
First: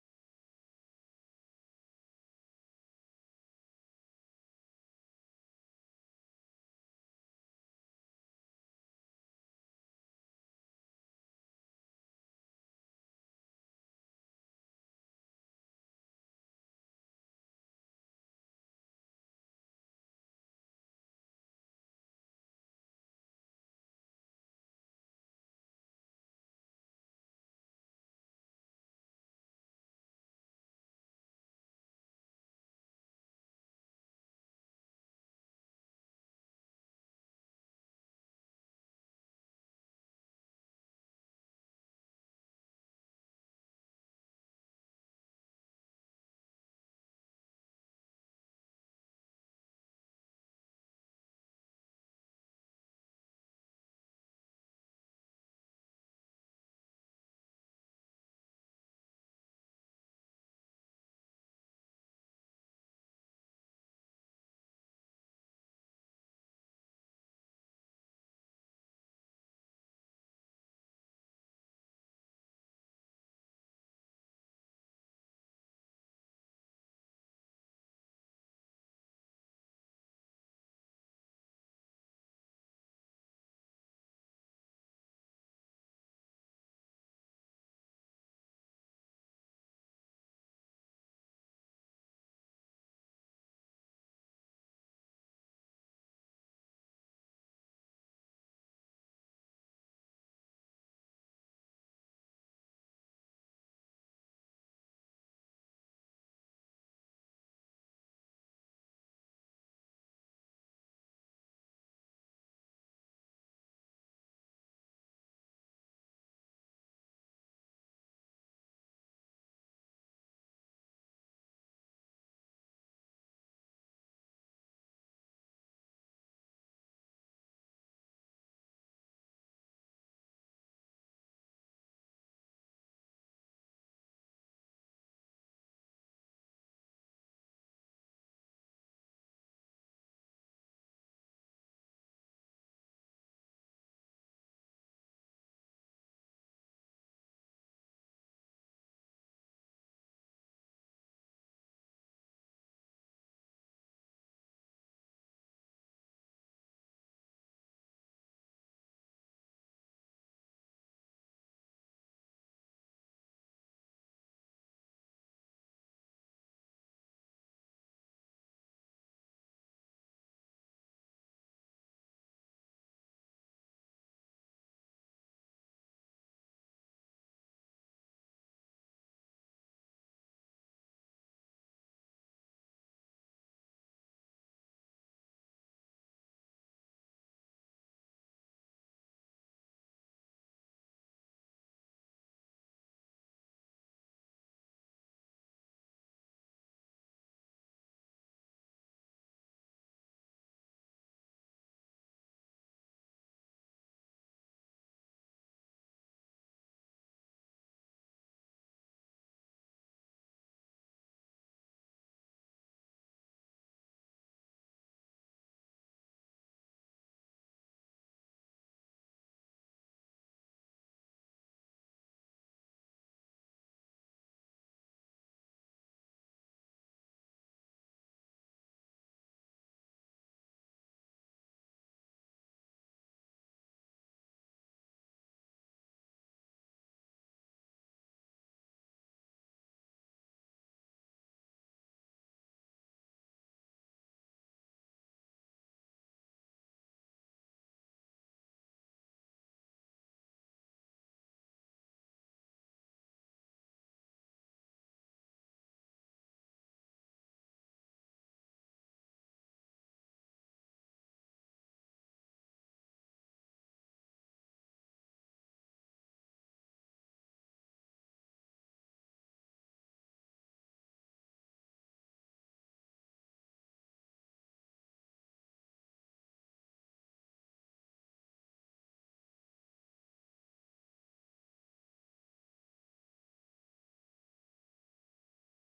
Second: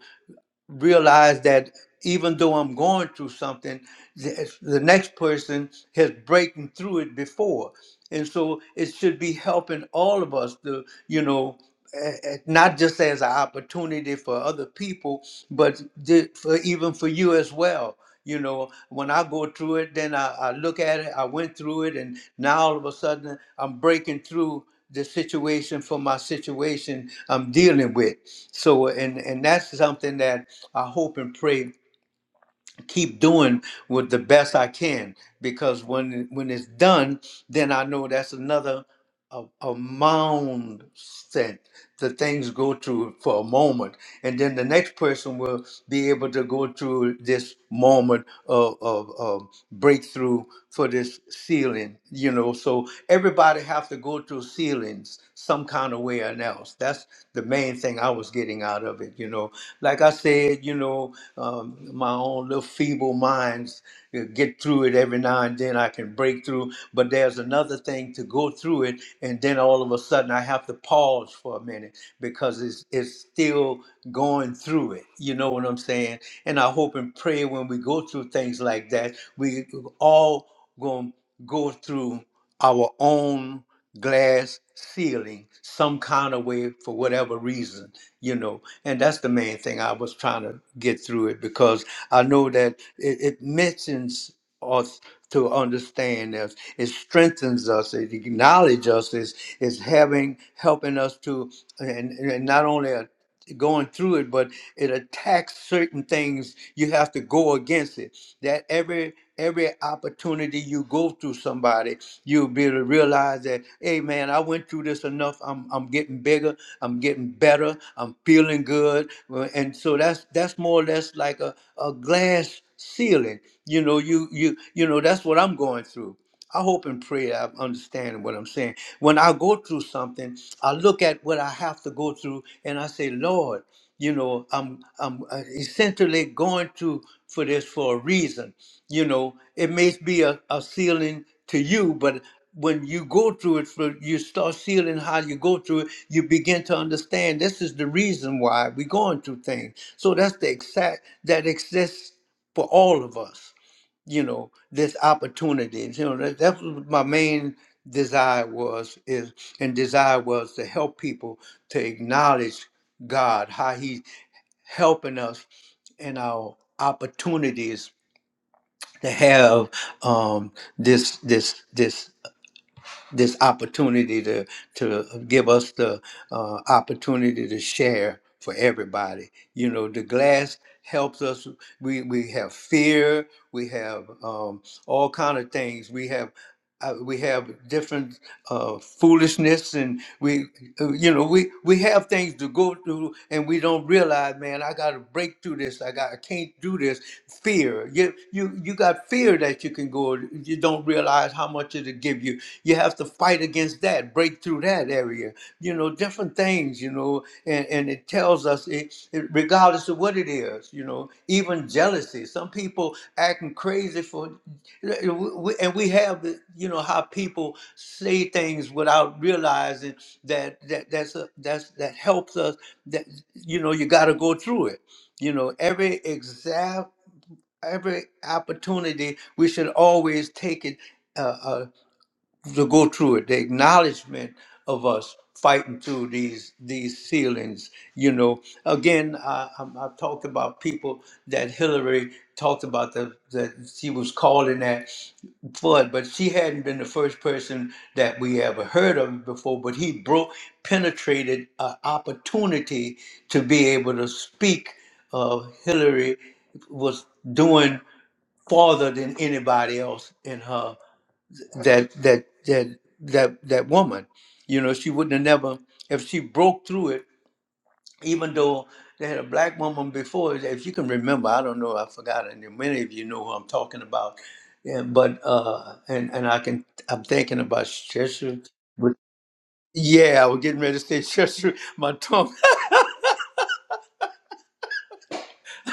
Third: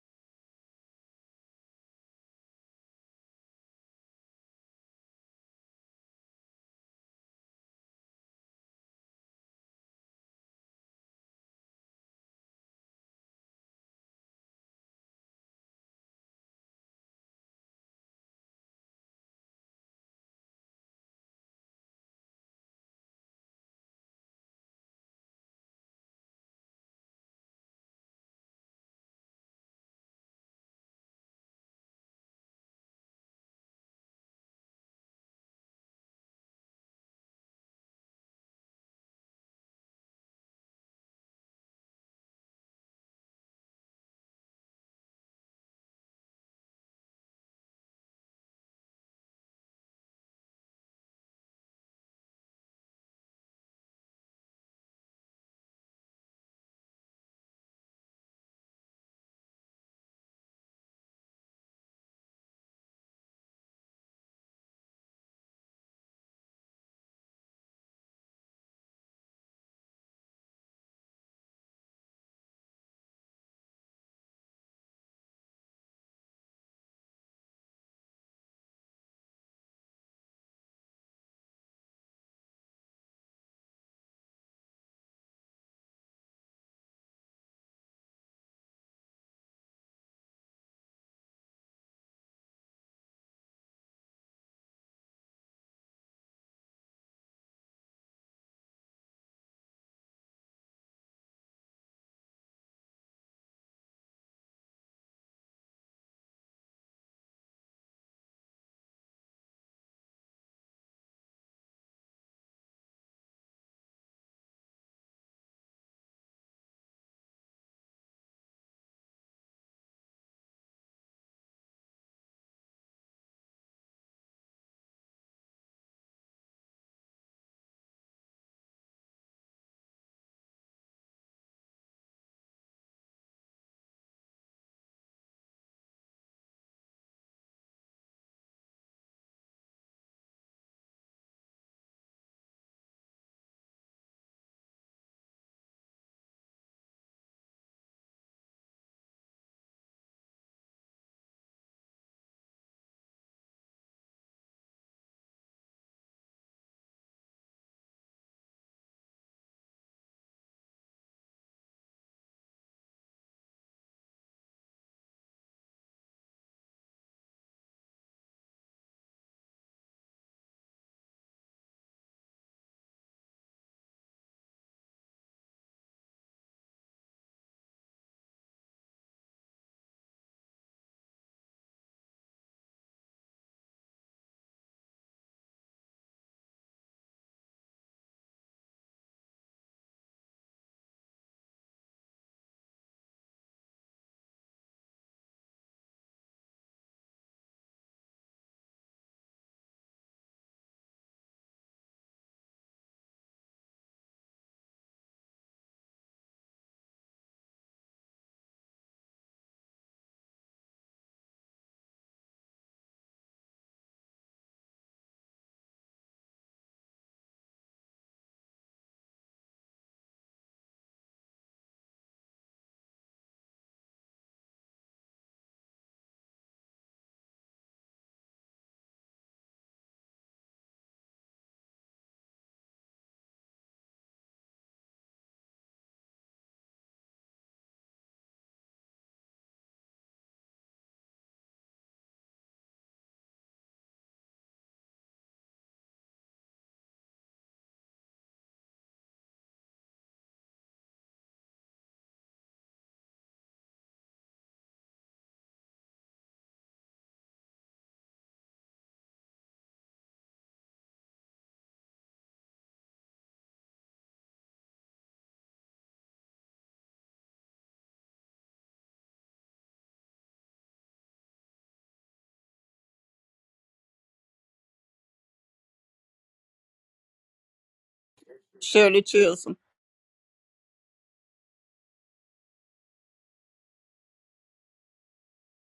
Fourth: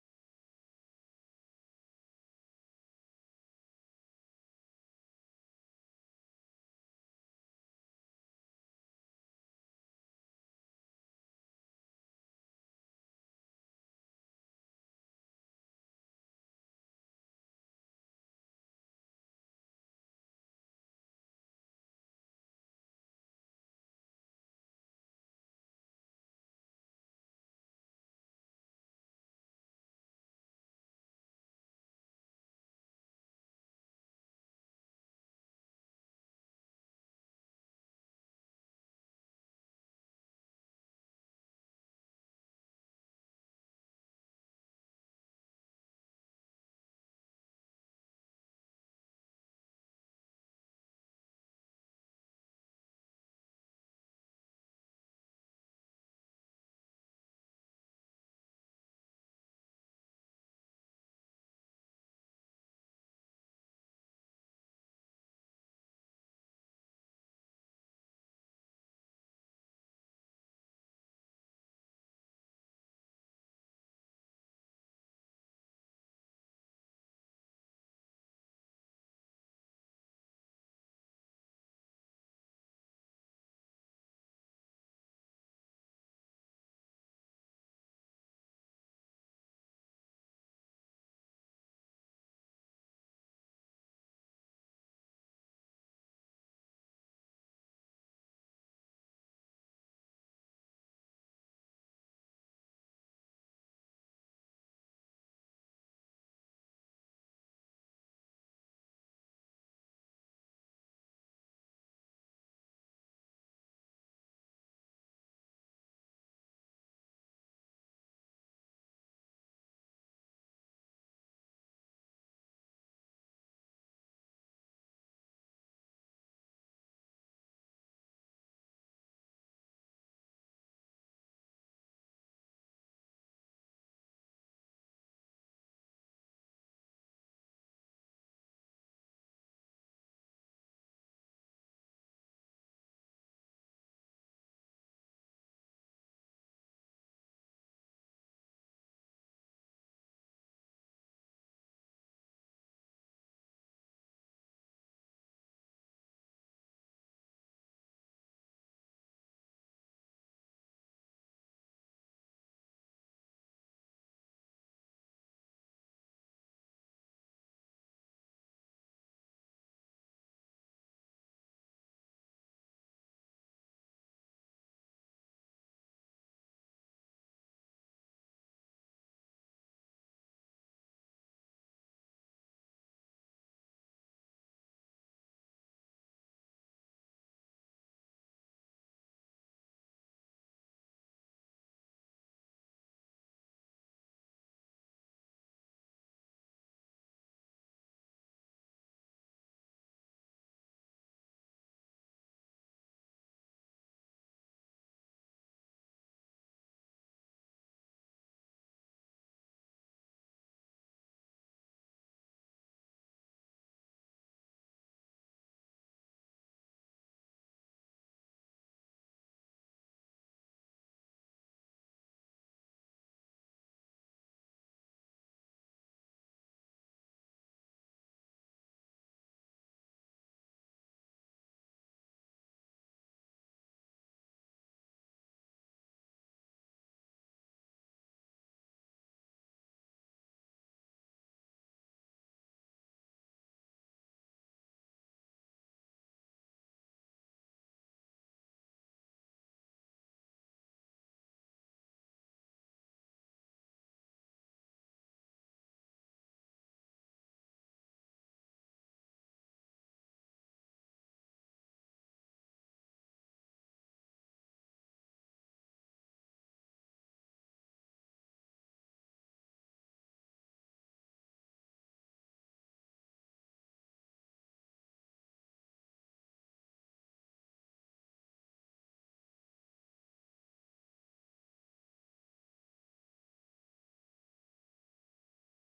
[SPEAKER 1] realize that even though I'm going through something, the the next person has breaking through it before. And so it should be helping all of us to, you know, eh, eh, not just as an opportunity for other people, but ju- for even for you as well. You know, when I go through it, then I, I look at it, I went through it, and now all of a sudden I'm breaking through the situation for my situation I'm dealing with. So, and, and that's something that I hope and pray keep doing with the best I can because when when it's done, then I know that's another a, a mound set that things go through for a moment, and then the next person will be able to go through this moment of, of, of breakthrough for this ceiling. You know, so everybody have to go through ceilings some kind of way or else. That's the main thing I was getting out of it, you know. Like I said, you know, um, my own little feeble minds uh, get through it every now and then. I can break through, but there's another thing to go through it, and then all of a sudden I have to pause for a minute because it's it's still going through it. You know what I'm saying? And I hope and pray when we go through things like that, we all gonna go through our own glass ceiling some kind of way for whatever reason you know and that's the main thing i was trying to get through it because i know that it, it mentions us to understand us it strengthens us it acknowledges us is is having helping us to and, and not only going through it, but it attacks certain things. You have to go against it. That every every opportunity you go through somebody, you'll be able to realize that, hey man, I went through this enough. I'm I'm getting bigger. I'm getting better. I'm feeling good. Well, And so that's that's more or less like a, a glass ceiling. You know, you you you know that's what I'm going through. I hope and pray I'm understanding what I'm saying. When I go through something, I look at what I have to go through and I say, Lord, you know, I'm I'm uh, essentially going through for this for a reason. You know, it may be a, a ceiling to you, but when you go through it, for, you start sealing how you go through it, you begin to understand this is the reason why we're going through things. So that's the exact that exists for all of us you know this opportunities you know that, that's what my main desire was is and desire was to help people to acknowledge god how he's helping us in our opportunities to have um this this this this opportunity to to give us the uh, opportunity to share for everybody. You know, the glass helps us. We we have fear. We have um, all kind of things. We have. Uh, we have different uh, foolishness, and we, uh, you know, we we have things to go through, and we don't realize, man. I got to break through this. I got, I can't do this. Fear. You, you, you got that fear that you can go, you don't realize how much it'll give you. You have to fight against that, break through that area, you know, different things, you know, and, and it tells us, it, it, regardless of what it is, you know, even jealousy. Some people acting crazy for, and we have, the, you know, how people say things without realizing that, that that's a, that's that helps us. That you know, you got to go through it you know every every opportunity, we should always take it uh, uh, to go through it. The acknowledgement of us fighting through these these ceilings. You know, again, I, I'm- I've talked about people that Hillary talked about the, that she was calling that flood, but she hadn't been the first person that we ever heard of before. But he broke, penetrated an opportunity to be able to speak. Uh, Hillary was doing farther than anybody else in her that that that that that woman you know she wouldn't have never if she broke through it even though they had a black woman before if you can remember i don't know i forgot and many of you know who i'm talking about yeah, but uh and and i can i'm thinking about Cheshire. But
[SPEAKER 4] Shirley Chisholm.
[SPEAKER 1] yeah i was getting ready to say Cheshire. my tongue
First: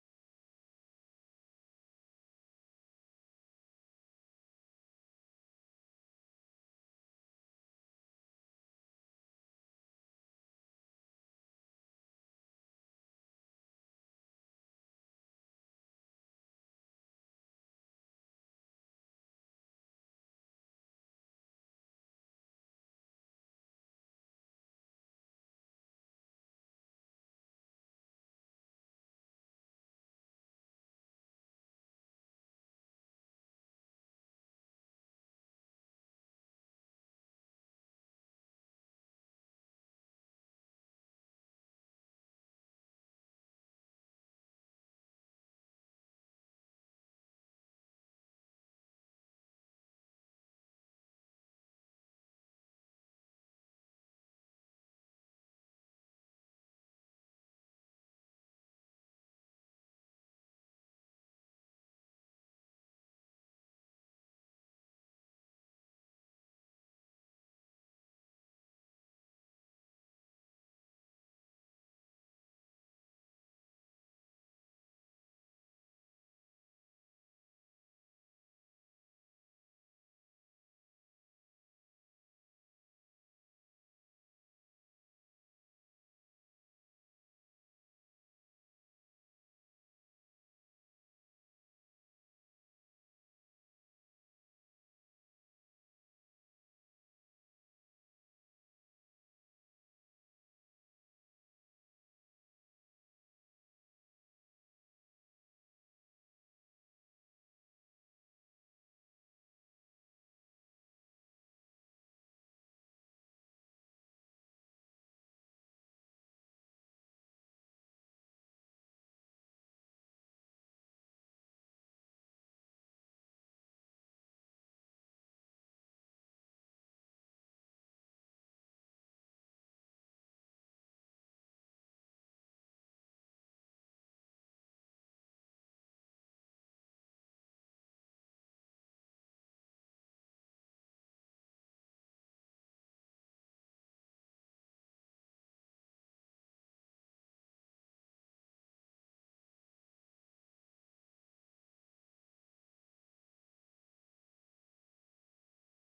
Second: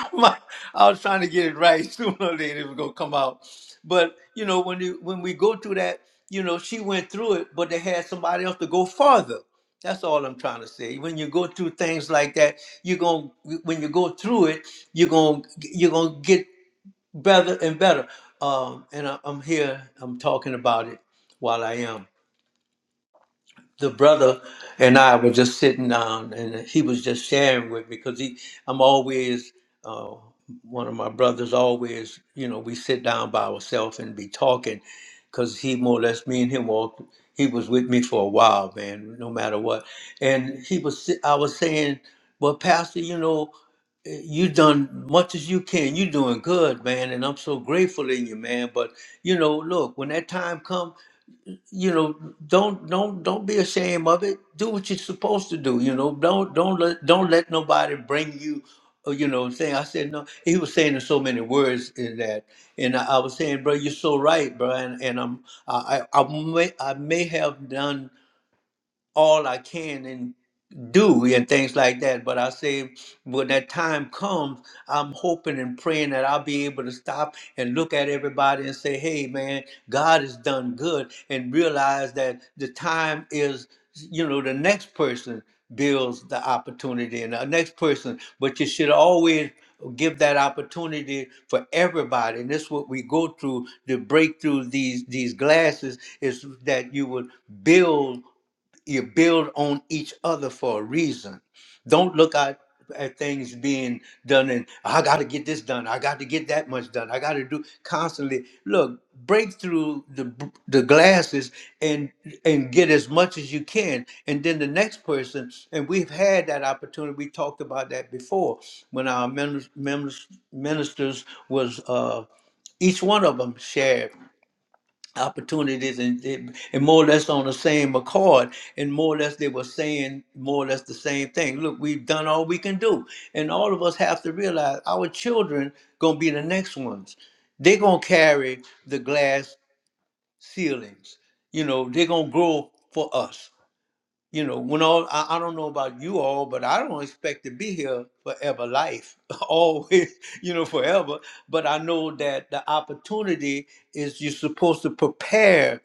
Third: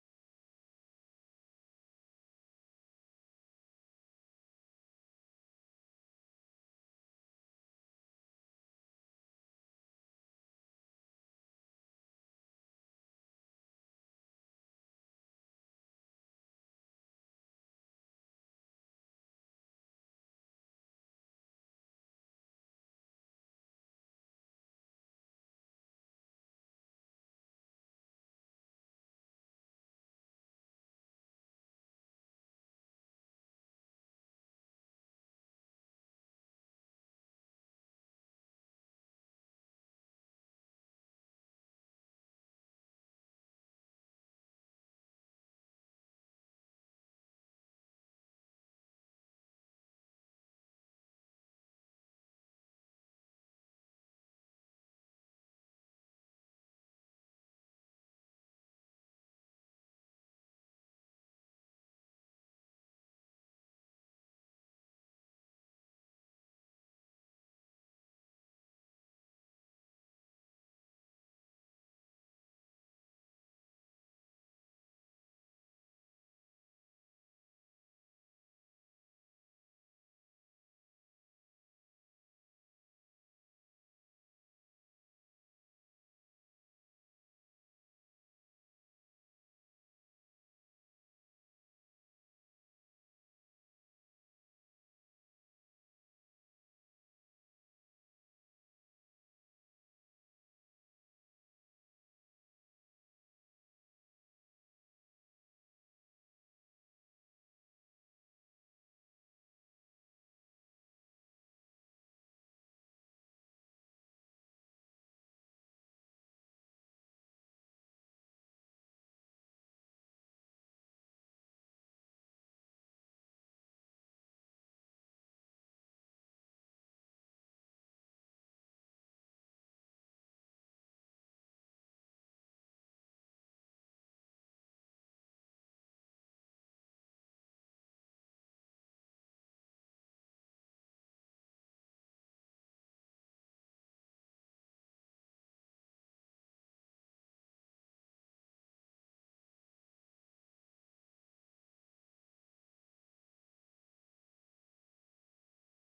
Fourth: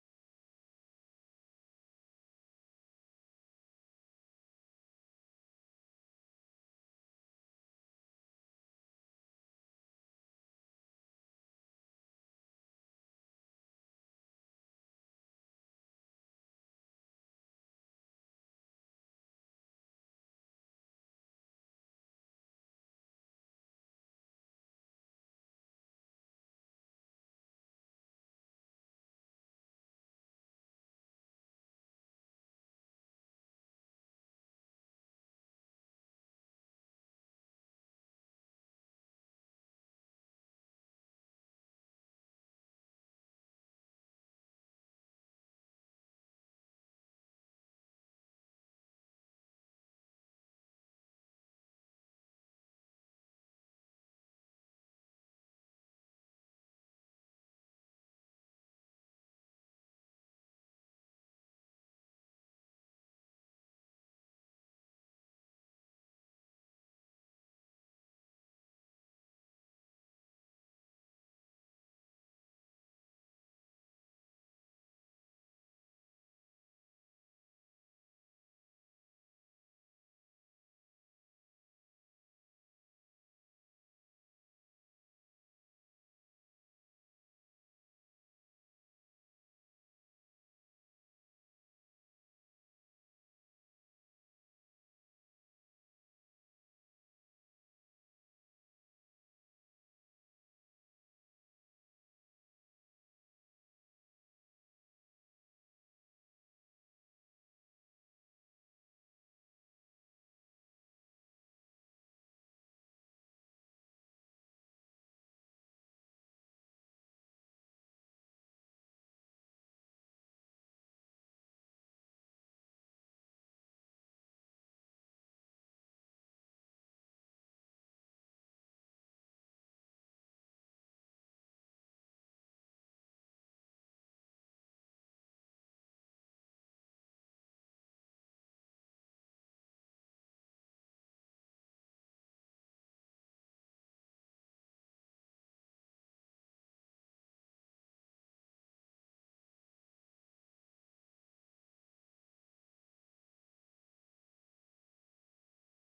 [SPEAKER 1] my, I was trying to get it right. Sooner or later, it was gonna come out. But you know, when you when we go through that, you know, she went through it, but they had somebody else to go farther. That's all I'm trying to say. When you go through things like that, you're gonna when you go through it, you're gonna you're gonna get better and better. Um, and I, I'm here. I'm talking about it while I am the brother and I were just sitting down, and he was just sharing with me because he, I'm always, uh, one of my brothers always, you know, we sit down by ourselves and be talking, because he more or less me and him walked. He was with me for a while, man, no matter what. And he was, si- I was saying, well, Pastor, you know, eh, you done much as you can. You doing good, man, and I'm so grateful in you, man. But you know, look, when that time comes you know don't don't don't be ashamed of it do what you're supposed to do you know don't don't let don't let nobody bring you uh, you know saying i said no he was saying in so many words in that and i, I was saying bro you're so right bro and, and i'm I, I i may i may have done all i can in do and things like that. But I say when that time comes, I'm hoping and praying that I'll be able to stop and look at everybody and say, hey man, God has done good and realize that the time is, you know, the next person builds the opportunity and the next person. But you should always give that opportunity for everybody and this is what we go through to break through these these glasses is that you would build you build on each other for a reason. Don't look at, at things being done and I got to get this done. I got to get that much done. I got to do constantly. Look, break through the b- the glasses and and get as much as you can. And then the next person. And we've had that opportunity. We talked about that before when our members, members ministers was. Uh, each one of them shared opportunities and, and and more or less on the same accord and more or less they were saying more or less the same thing look we've done all we can do and all of us have to realize our children gonna be the next ones they're gonna carry the glass ceilings you know they're gonna grow for us you know, when all I, I don't know about you all, but I don't expect to be here forever life, always, you know, forever. But I know that the opportunity is you're supposed to prepare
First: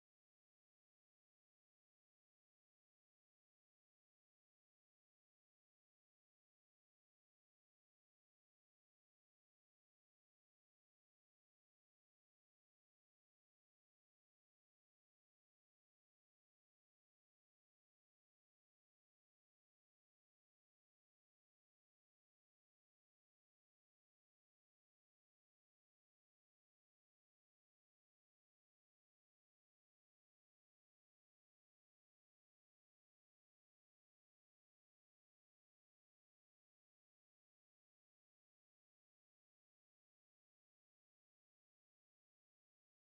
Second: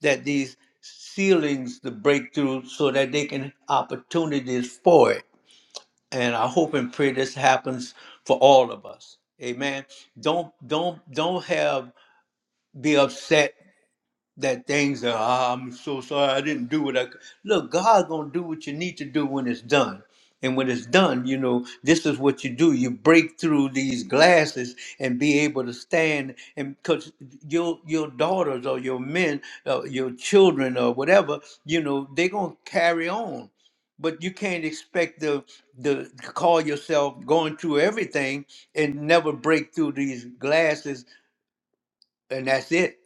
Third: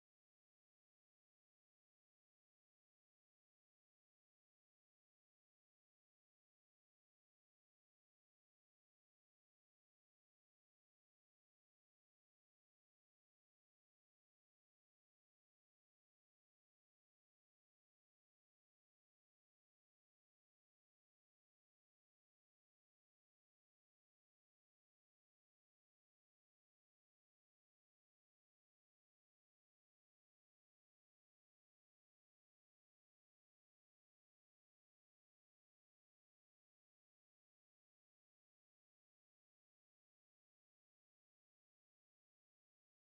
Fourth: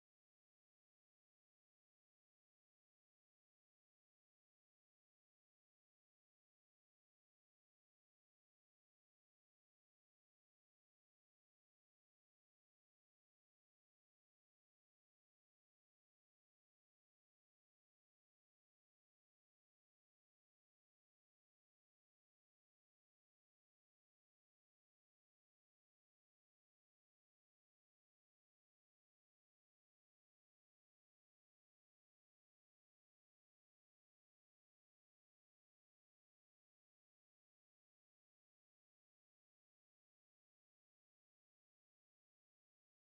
[SPEAKER 1] that these ceilings to break through so that they can opportunities for it. And I hope and pray this happens for all of us. Amen. Don't don't don't have be upset that things are "Ah, I'm so sorry I didn't do what I could. look God gonna do what you need to do when it's done. And when it's done, you know, this is what you do. You break through these glasses and be able to stand. And because your your daughters or your men, uh, your children or whatever, you know, they're going to carry on. But you can't expect the, the to call yourself going through everything and never break through these glasses and that's it.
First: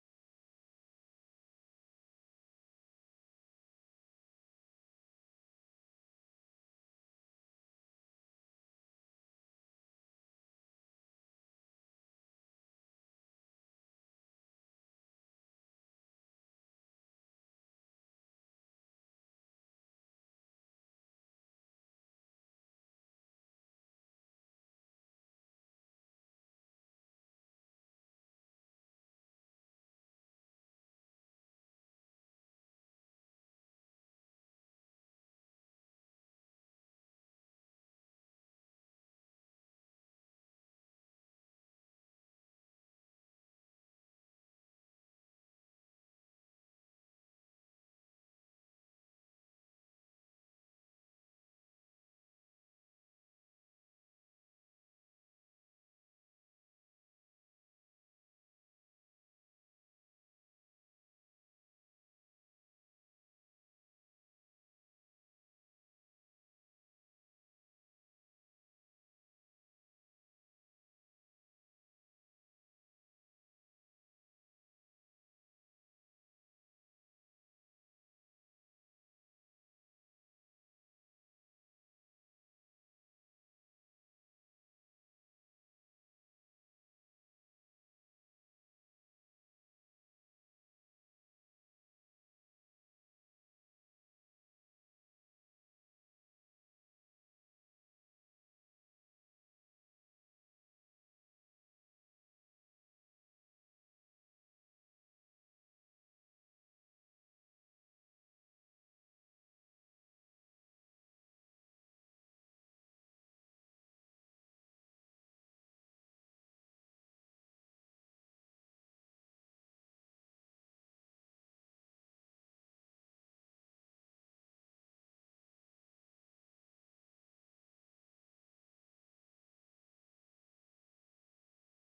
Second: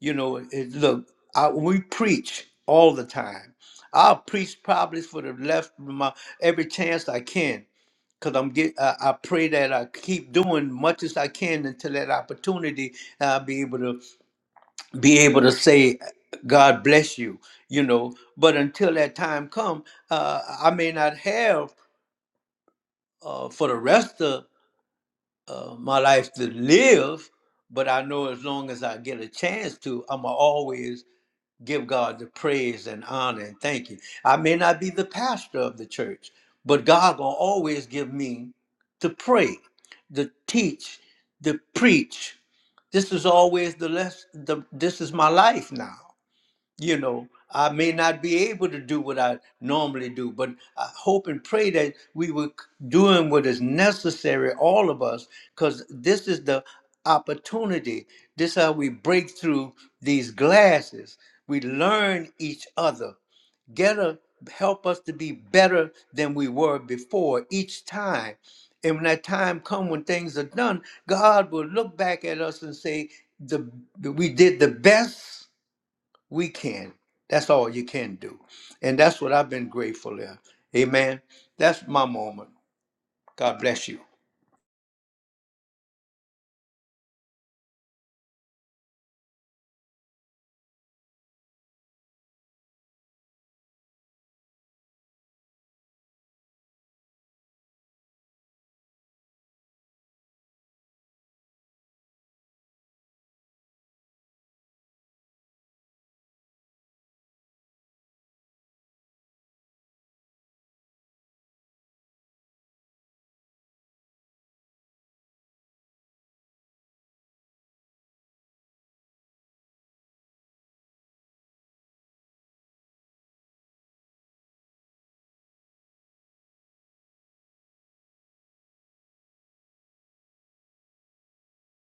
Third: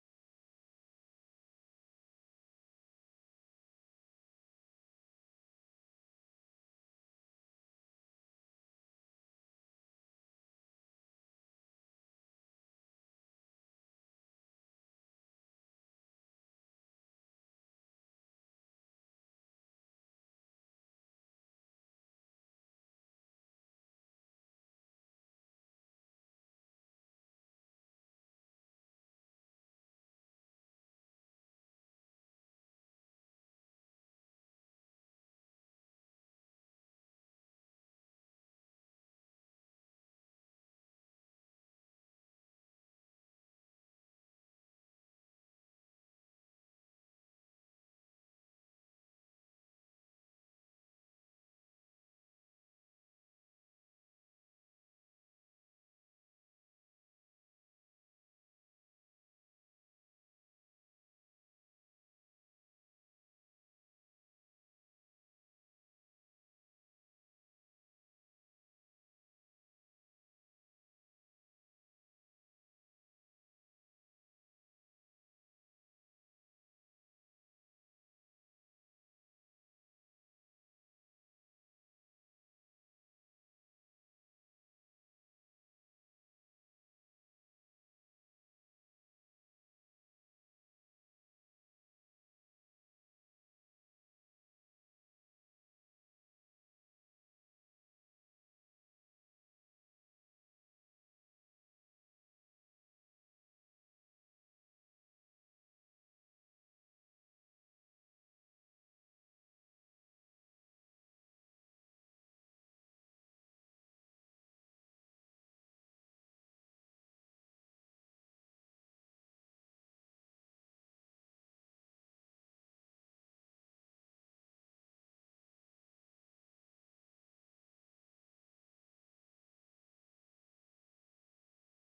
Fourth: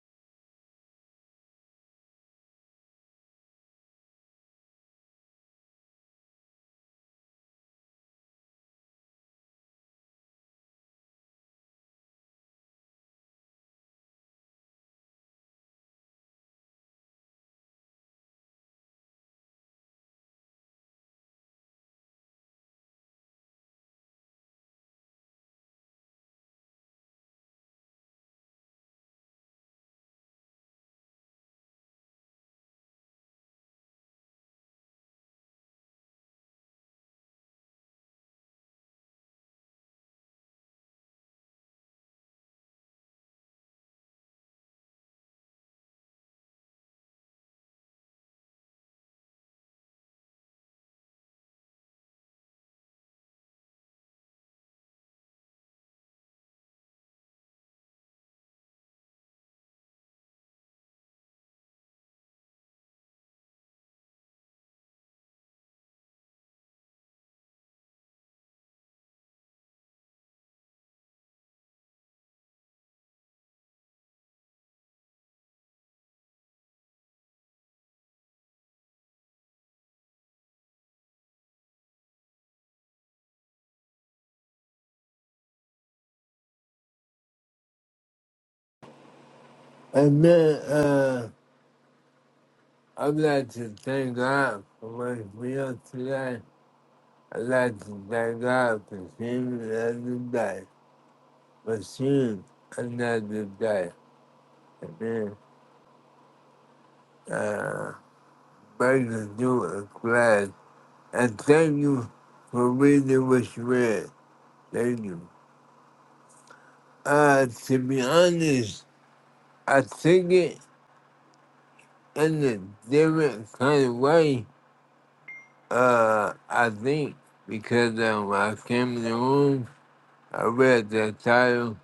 [SPEAKER 1] You know, it, look, I, we preach all the time. I'll preach probably for the left of my every chance I can, cause I'm get. I, I pray that I keep doing much as I can until that opportunity. and I'll be able to be able to say, God bless you. You know, but until that time come, uh, I may not have uh, for the rest of uh, my life to live. But I know as long as I get a chance to, I'm always give God the praise and honor and thank you. I may not be the pastor of the church, but God will always give me to pray, to teach, to preach. This is always the less the this is my life now you know, I may not be able to do what I normally do, but I hope and pray that we were doing what is necessary, all of us, because this is the opportunity. This is how we break through these glasses. We learn each other. Get a help us to be better than we were before each time. And when that time come when things are done, God will look back at us and say, the, we did the best we can. That's all you can do. And that's what I've been grateful of. Amen. That's my moment. God bless you.
[SPEAKER 2] And then, uh, I'd like to thank God for my meal today. I'd like to thank God for seeing another day, for seeing another day. Amen. Uh, Break the new and glad. And thank you for reading what you read. Thank you. Uh, to be honest, I think it in a different kind of way. Uh, I think because um, I came in the room, I read the title,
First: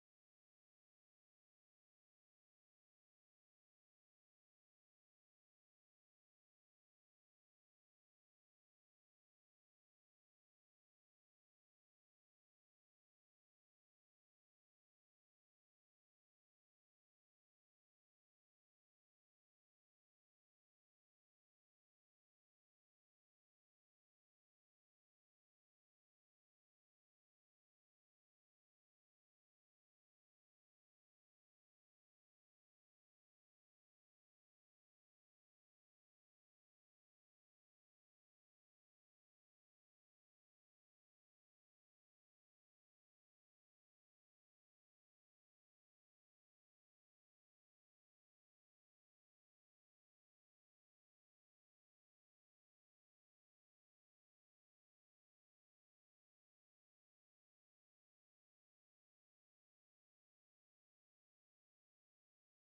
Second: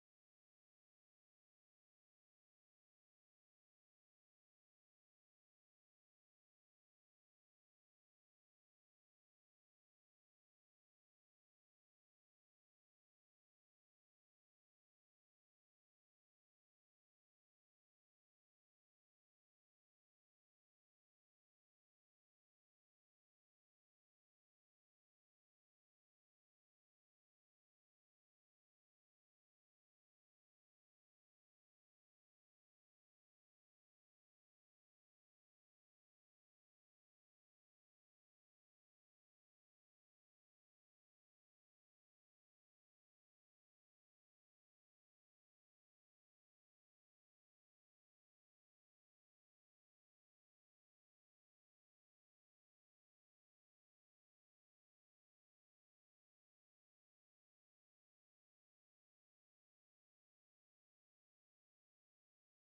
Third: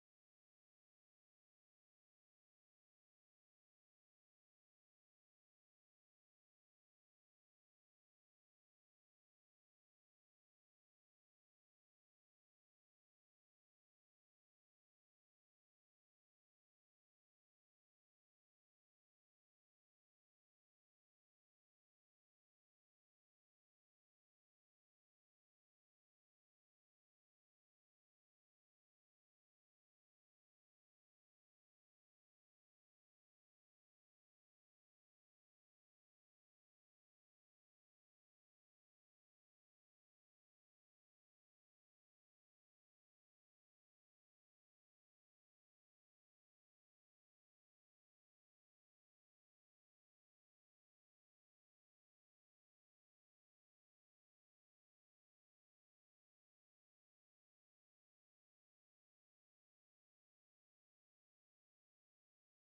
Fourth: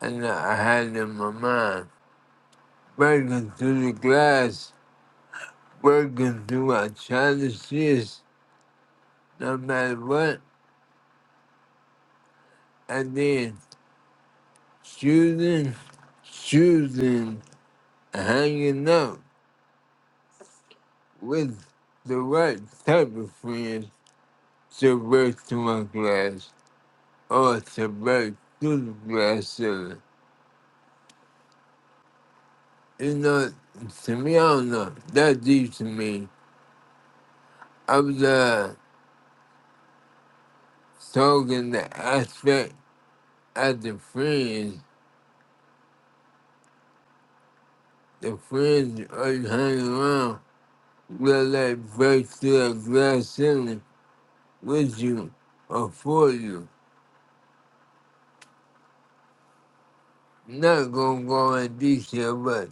[SPEAKER 2] and I had it in my mind. Breaking through the glass, breaking through our challenges, no matter what. I did. Students, choosing hanging out with the right type of friends to break through my glass or to break through the glass ceiling. You know, to me, I don't know. That deep to me. I was uh, talking the aspect of the friends. The friends are hanging around will like break through the glass ceiling with you or for you. not gonna go in detail, but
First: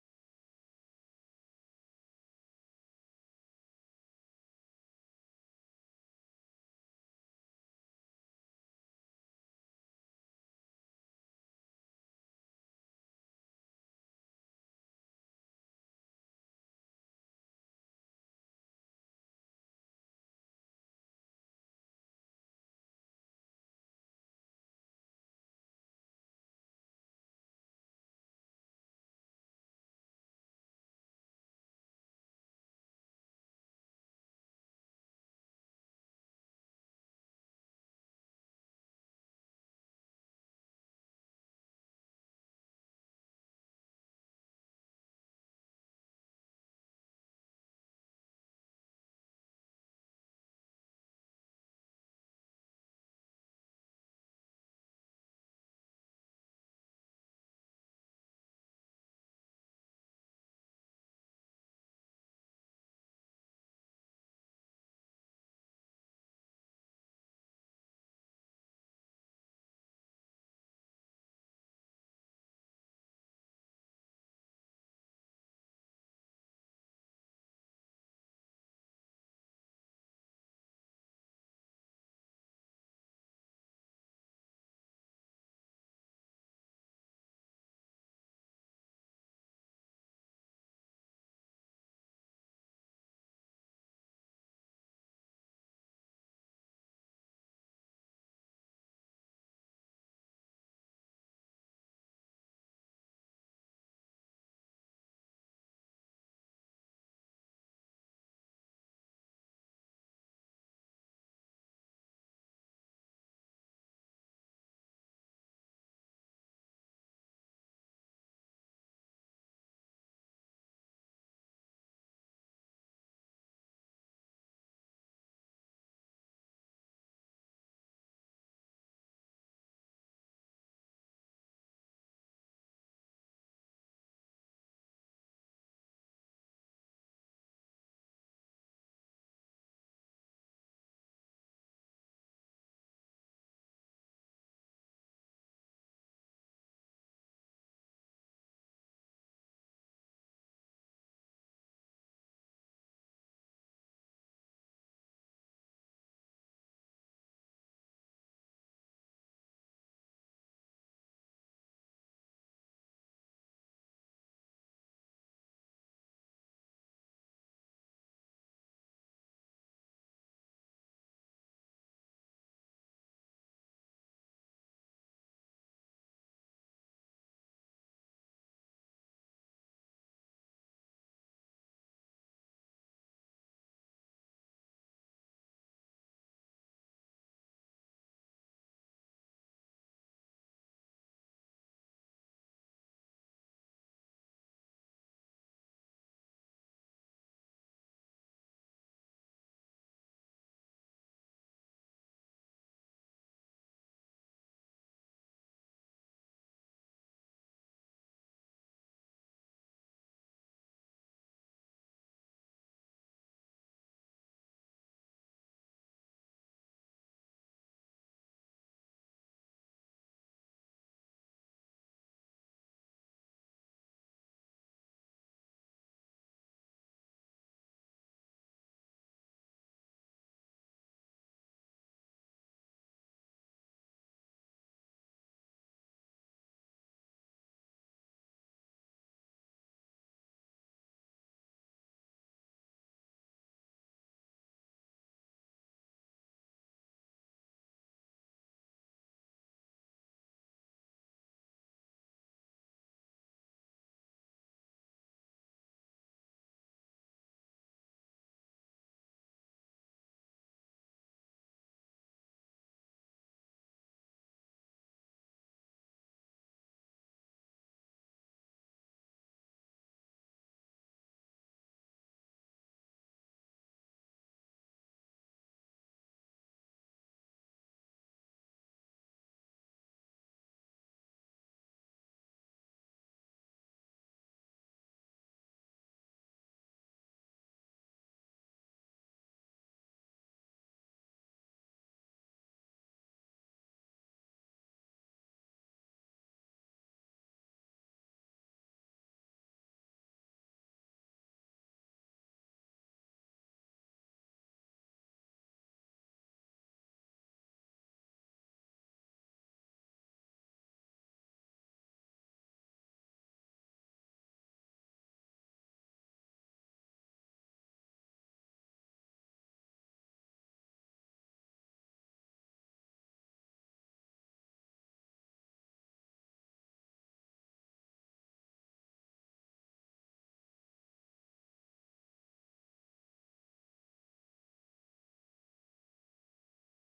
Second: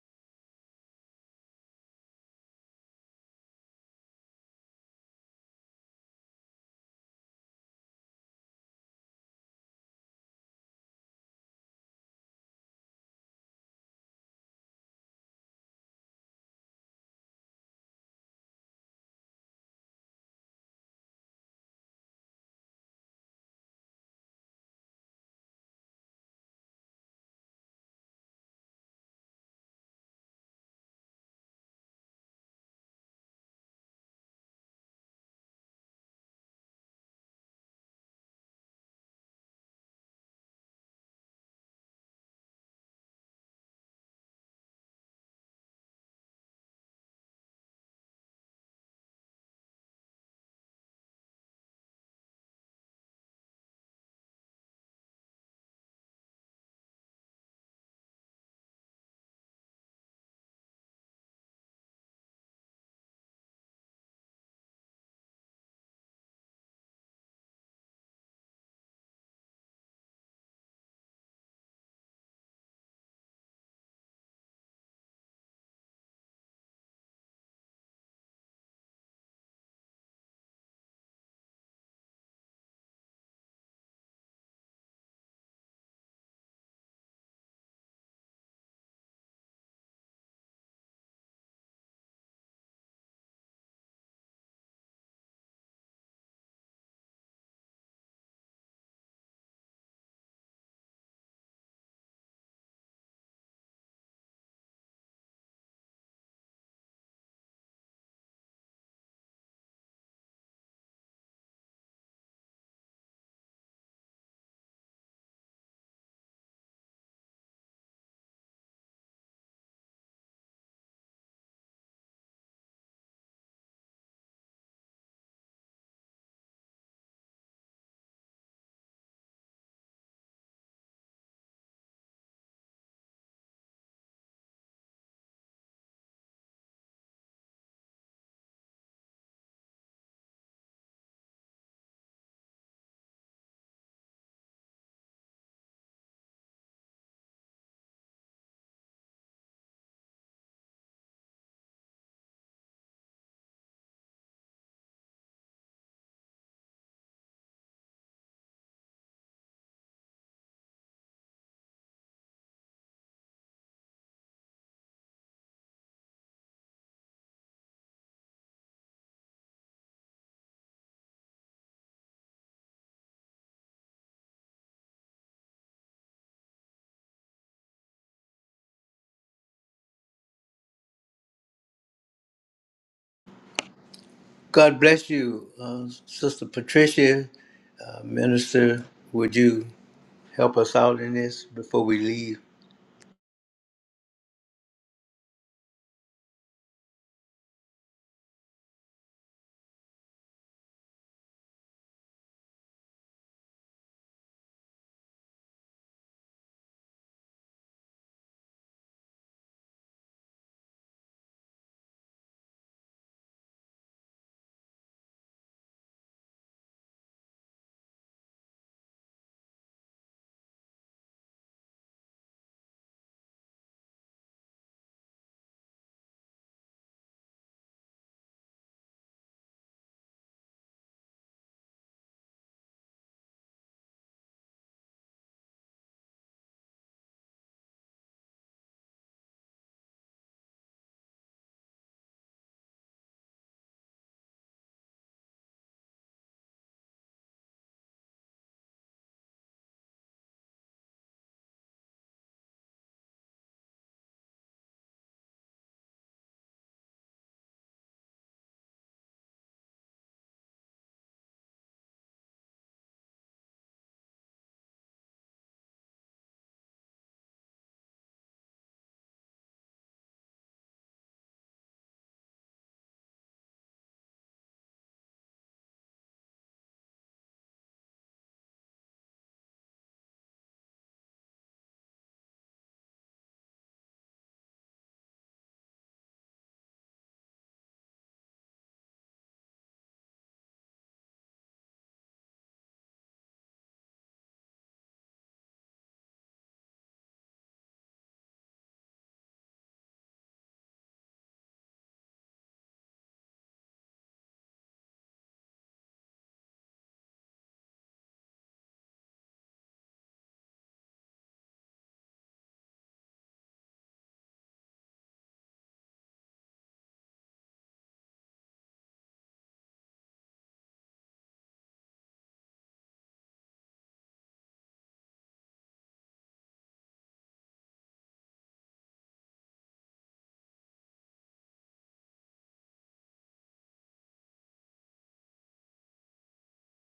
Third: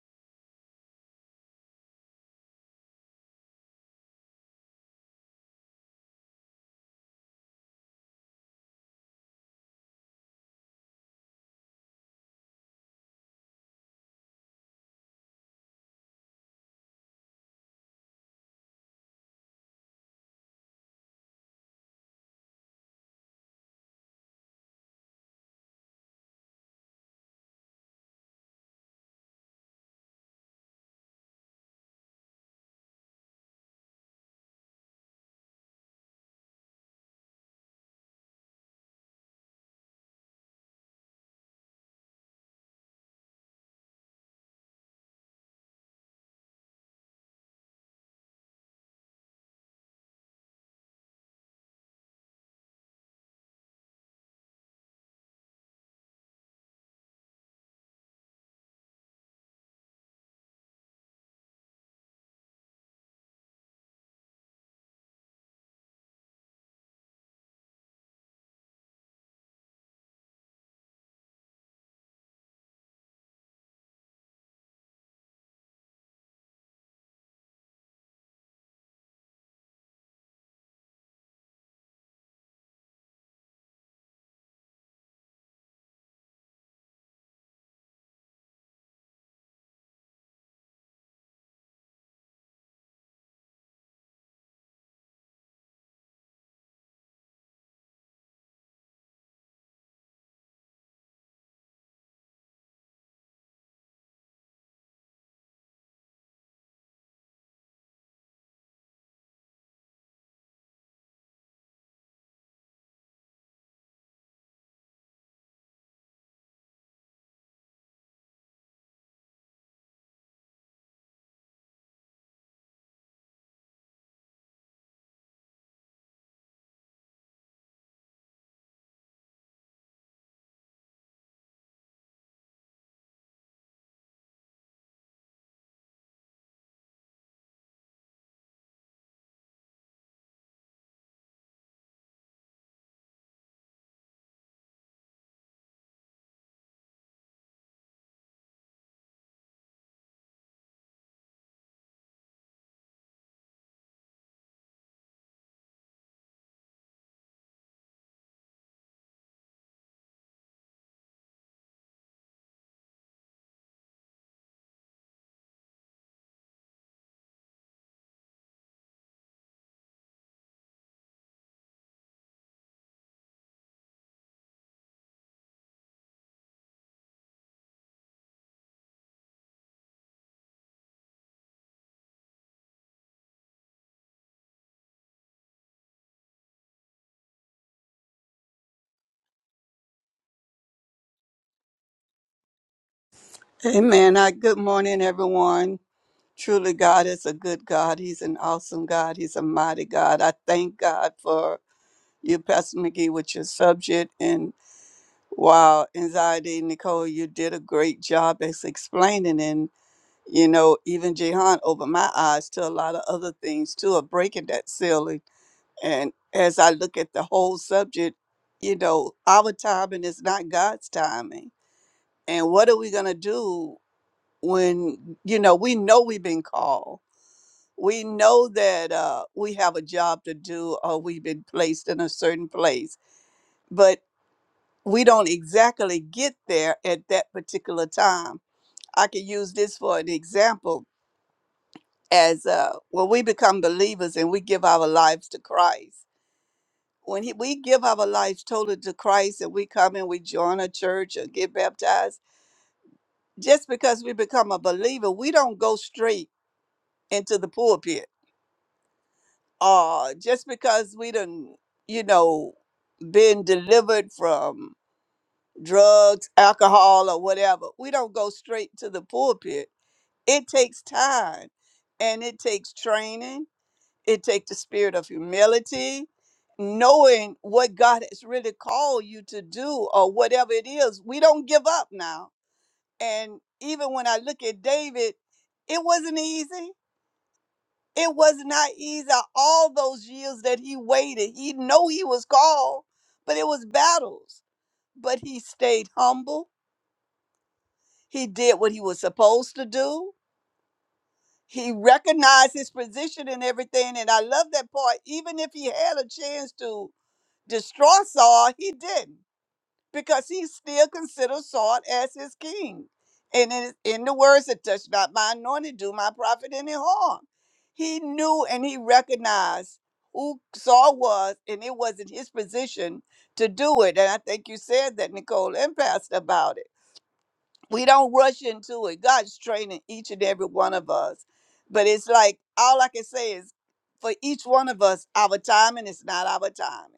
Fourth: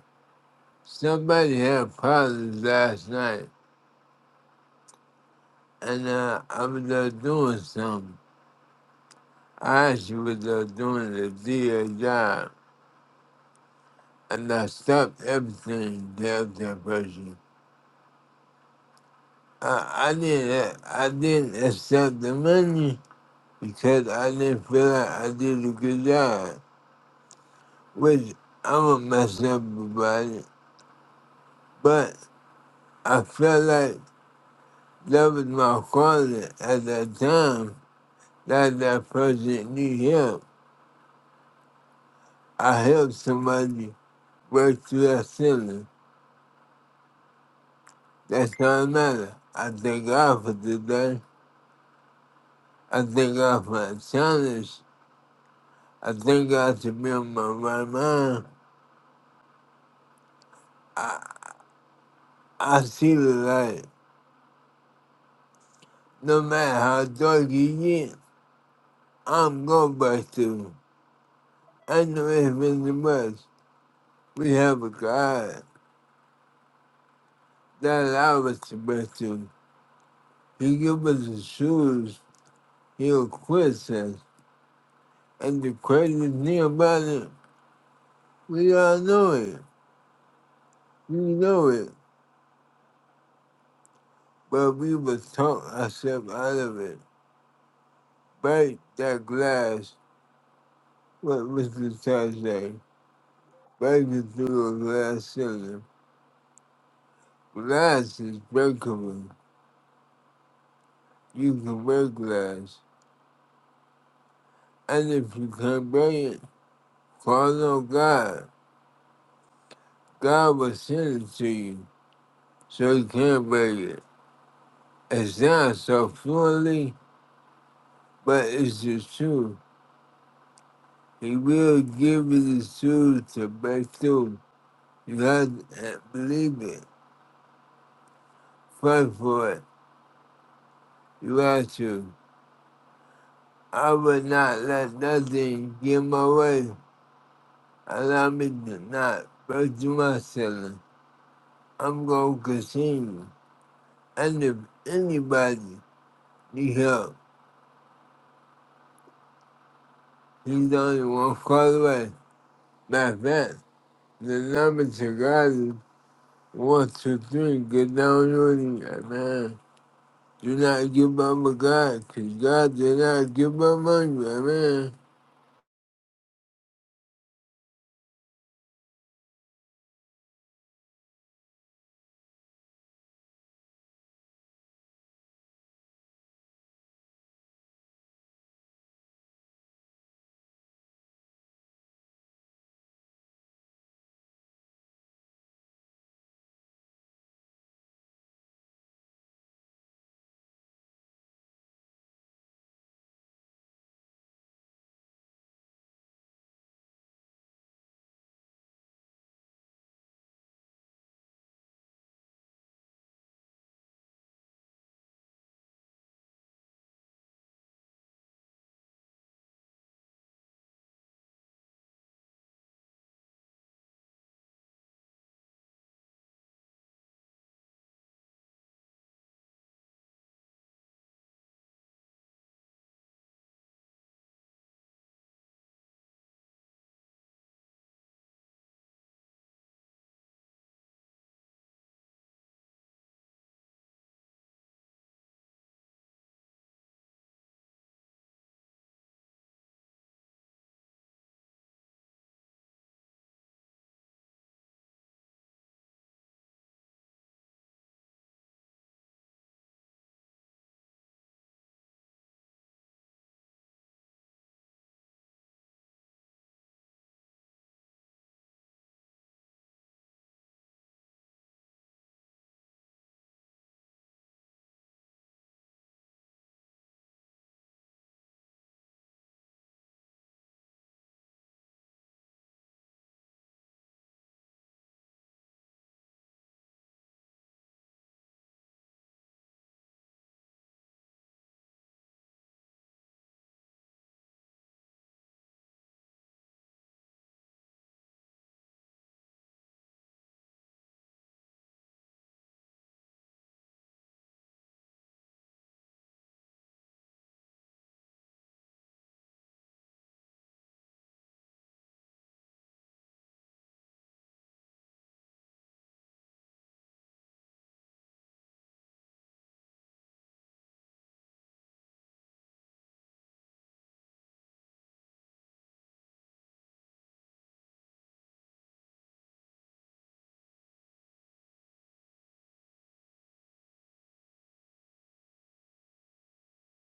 [SPEAKER 2] somebody had problems last night, and uh, I was there doing something. I actually was there doing the DA job, and I stopped everything to help that person. I, I didn't I didn't accept the money because I didn't feel like I did a good job, which I'm a mess up about it. But I felt like that was my quality at that time That's that person need help. I help somebody break through that ceiling. That's all that matters. I thank God for today. I thank God for the challenge. I thank God to be on my right mind. I see the light. No matter how dark it get, I'm going back to. I know it's been the best. We have a God that allows us to break through. He gives us the shoes. He equips us. And the crazy thing about it, we all know it. We know it. But we was talk ourselves out of it. Break that glass, what Mr. Todd say. Break it through a glass ceiling. Glass is breakable. You can break glass. And if you can't break it, call on God. God will send it to you so you can break it. It sounds so fluently, but it's the truth. He will give me the tools to break through. You have to believe it. Fight for it. You have to. I will not let nothing get in my way. Allow me to not break through my ceiling. I'm going to continue. And if anybody need help, he's only one call away. Matter of fact, the number to God is one, two, three. Get down on you, man. Do not give up a God, because God did not give up on you. Amen.
[SPEAKER 1] God bless you, uh, Sister Patricia, uh, Minister. Would you help us out in this before we leave?
[SPEAKER 4] Amen. I, good morning, everyone. Truly, God is a good God. He's an awesome God. He's a mighty God. I thank God for you, Pastor McGee, with your subject. And wow, anxiety, Nicole, you did a great job as explaining. And, you know, even Jehan over my eyes to a lot of other things too, of breaking that ceiling. And as I look at the whole subject, you know, our timing is not God's timing. And what are we going to do? when you know we know we've been called we know that uh, we have a job to do or we've been placed in a certain place but we don't exactly get there at that particular time i could use this for an example as uh, when we become believers and we give our lives to christ when he, we give our lives totally to christ and we come and we join a church or get baptized just because we become a believer we don't go straight into the pulpit uh just because we done you know been delivered from drugs alcohol or whatever we don't go straight to the pulpit it takes time and it takes training it takes the spirit of humility knowing what god has really called you to do or whatever it is we don't give up now and even when i look at david it wasn't easy it was not easy all those years that he waited. He know he was called, but it was battles. But he stayed humble. He did what he was supposed to do. He recognized his position and everything. And I love that part. Even if he had a chance to destroy Saul, he didn't. because he still considered Saul as his king. And in, in the words that touch not my anointed, do my prophet any harm. He knew and he recognized who Saul was, and it wasn't his position to do it. And I think you said that, Nicole and Pastor, about it we don't rush into it. God's training each and every one of us. But it's like all I can say is for each one of us, our timing is not our timing.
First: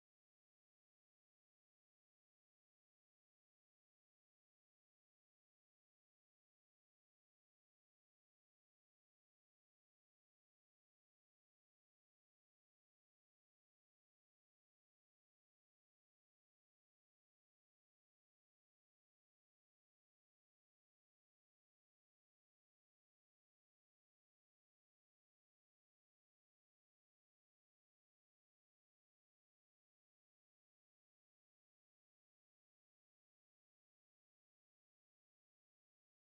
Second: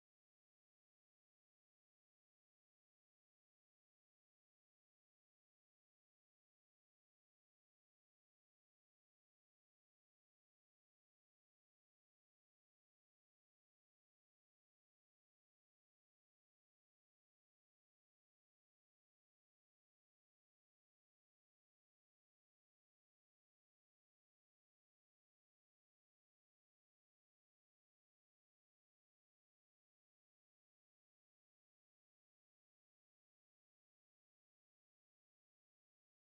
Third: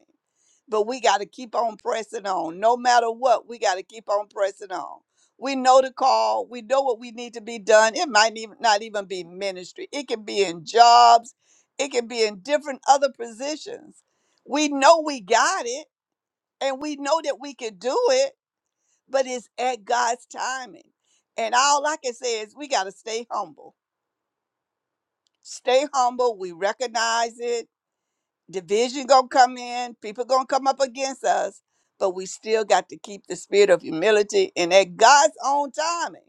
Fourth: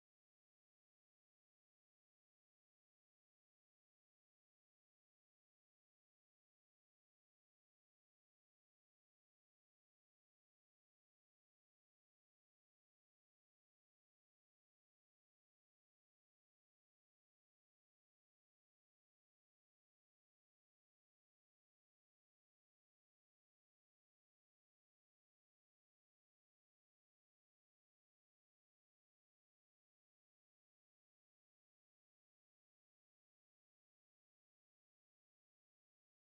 [SPEAKER 4] But we got to keep on pressing on. No matter what, we got to keep on pressing on. We know the call. We know what we need to be done. It might even not even be ministry. It can be in jobs. It can be in different other positions. We know we got it and we know that we can do it but it's at God's timing. And all I can say is we got to stay humble. Stay humble. We recognize it. Division going to come in. People going to come up against us, but we still got to keep the spirit of humility and at God's own timing,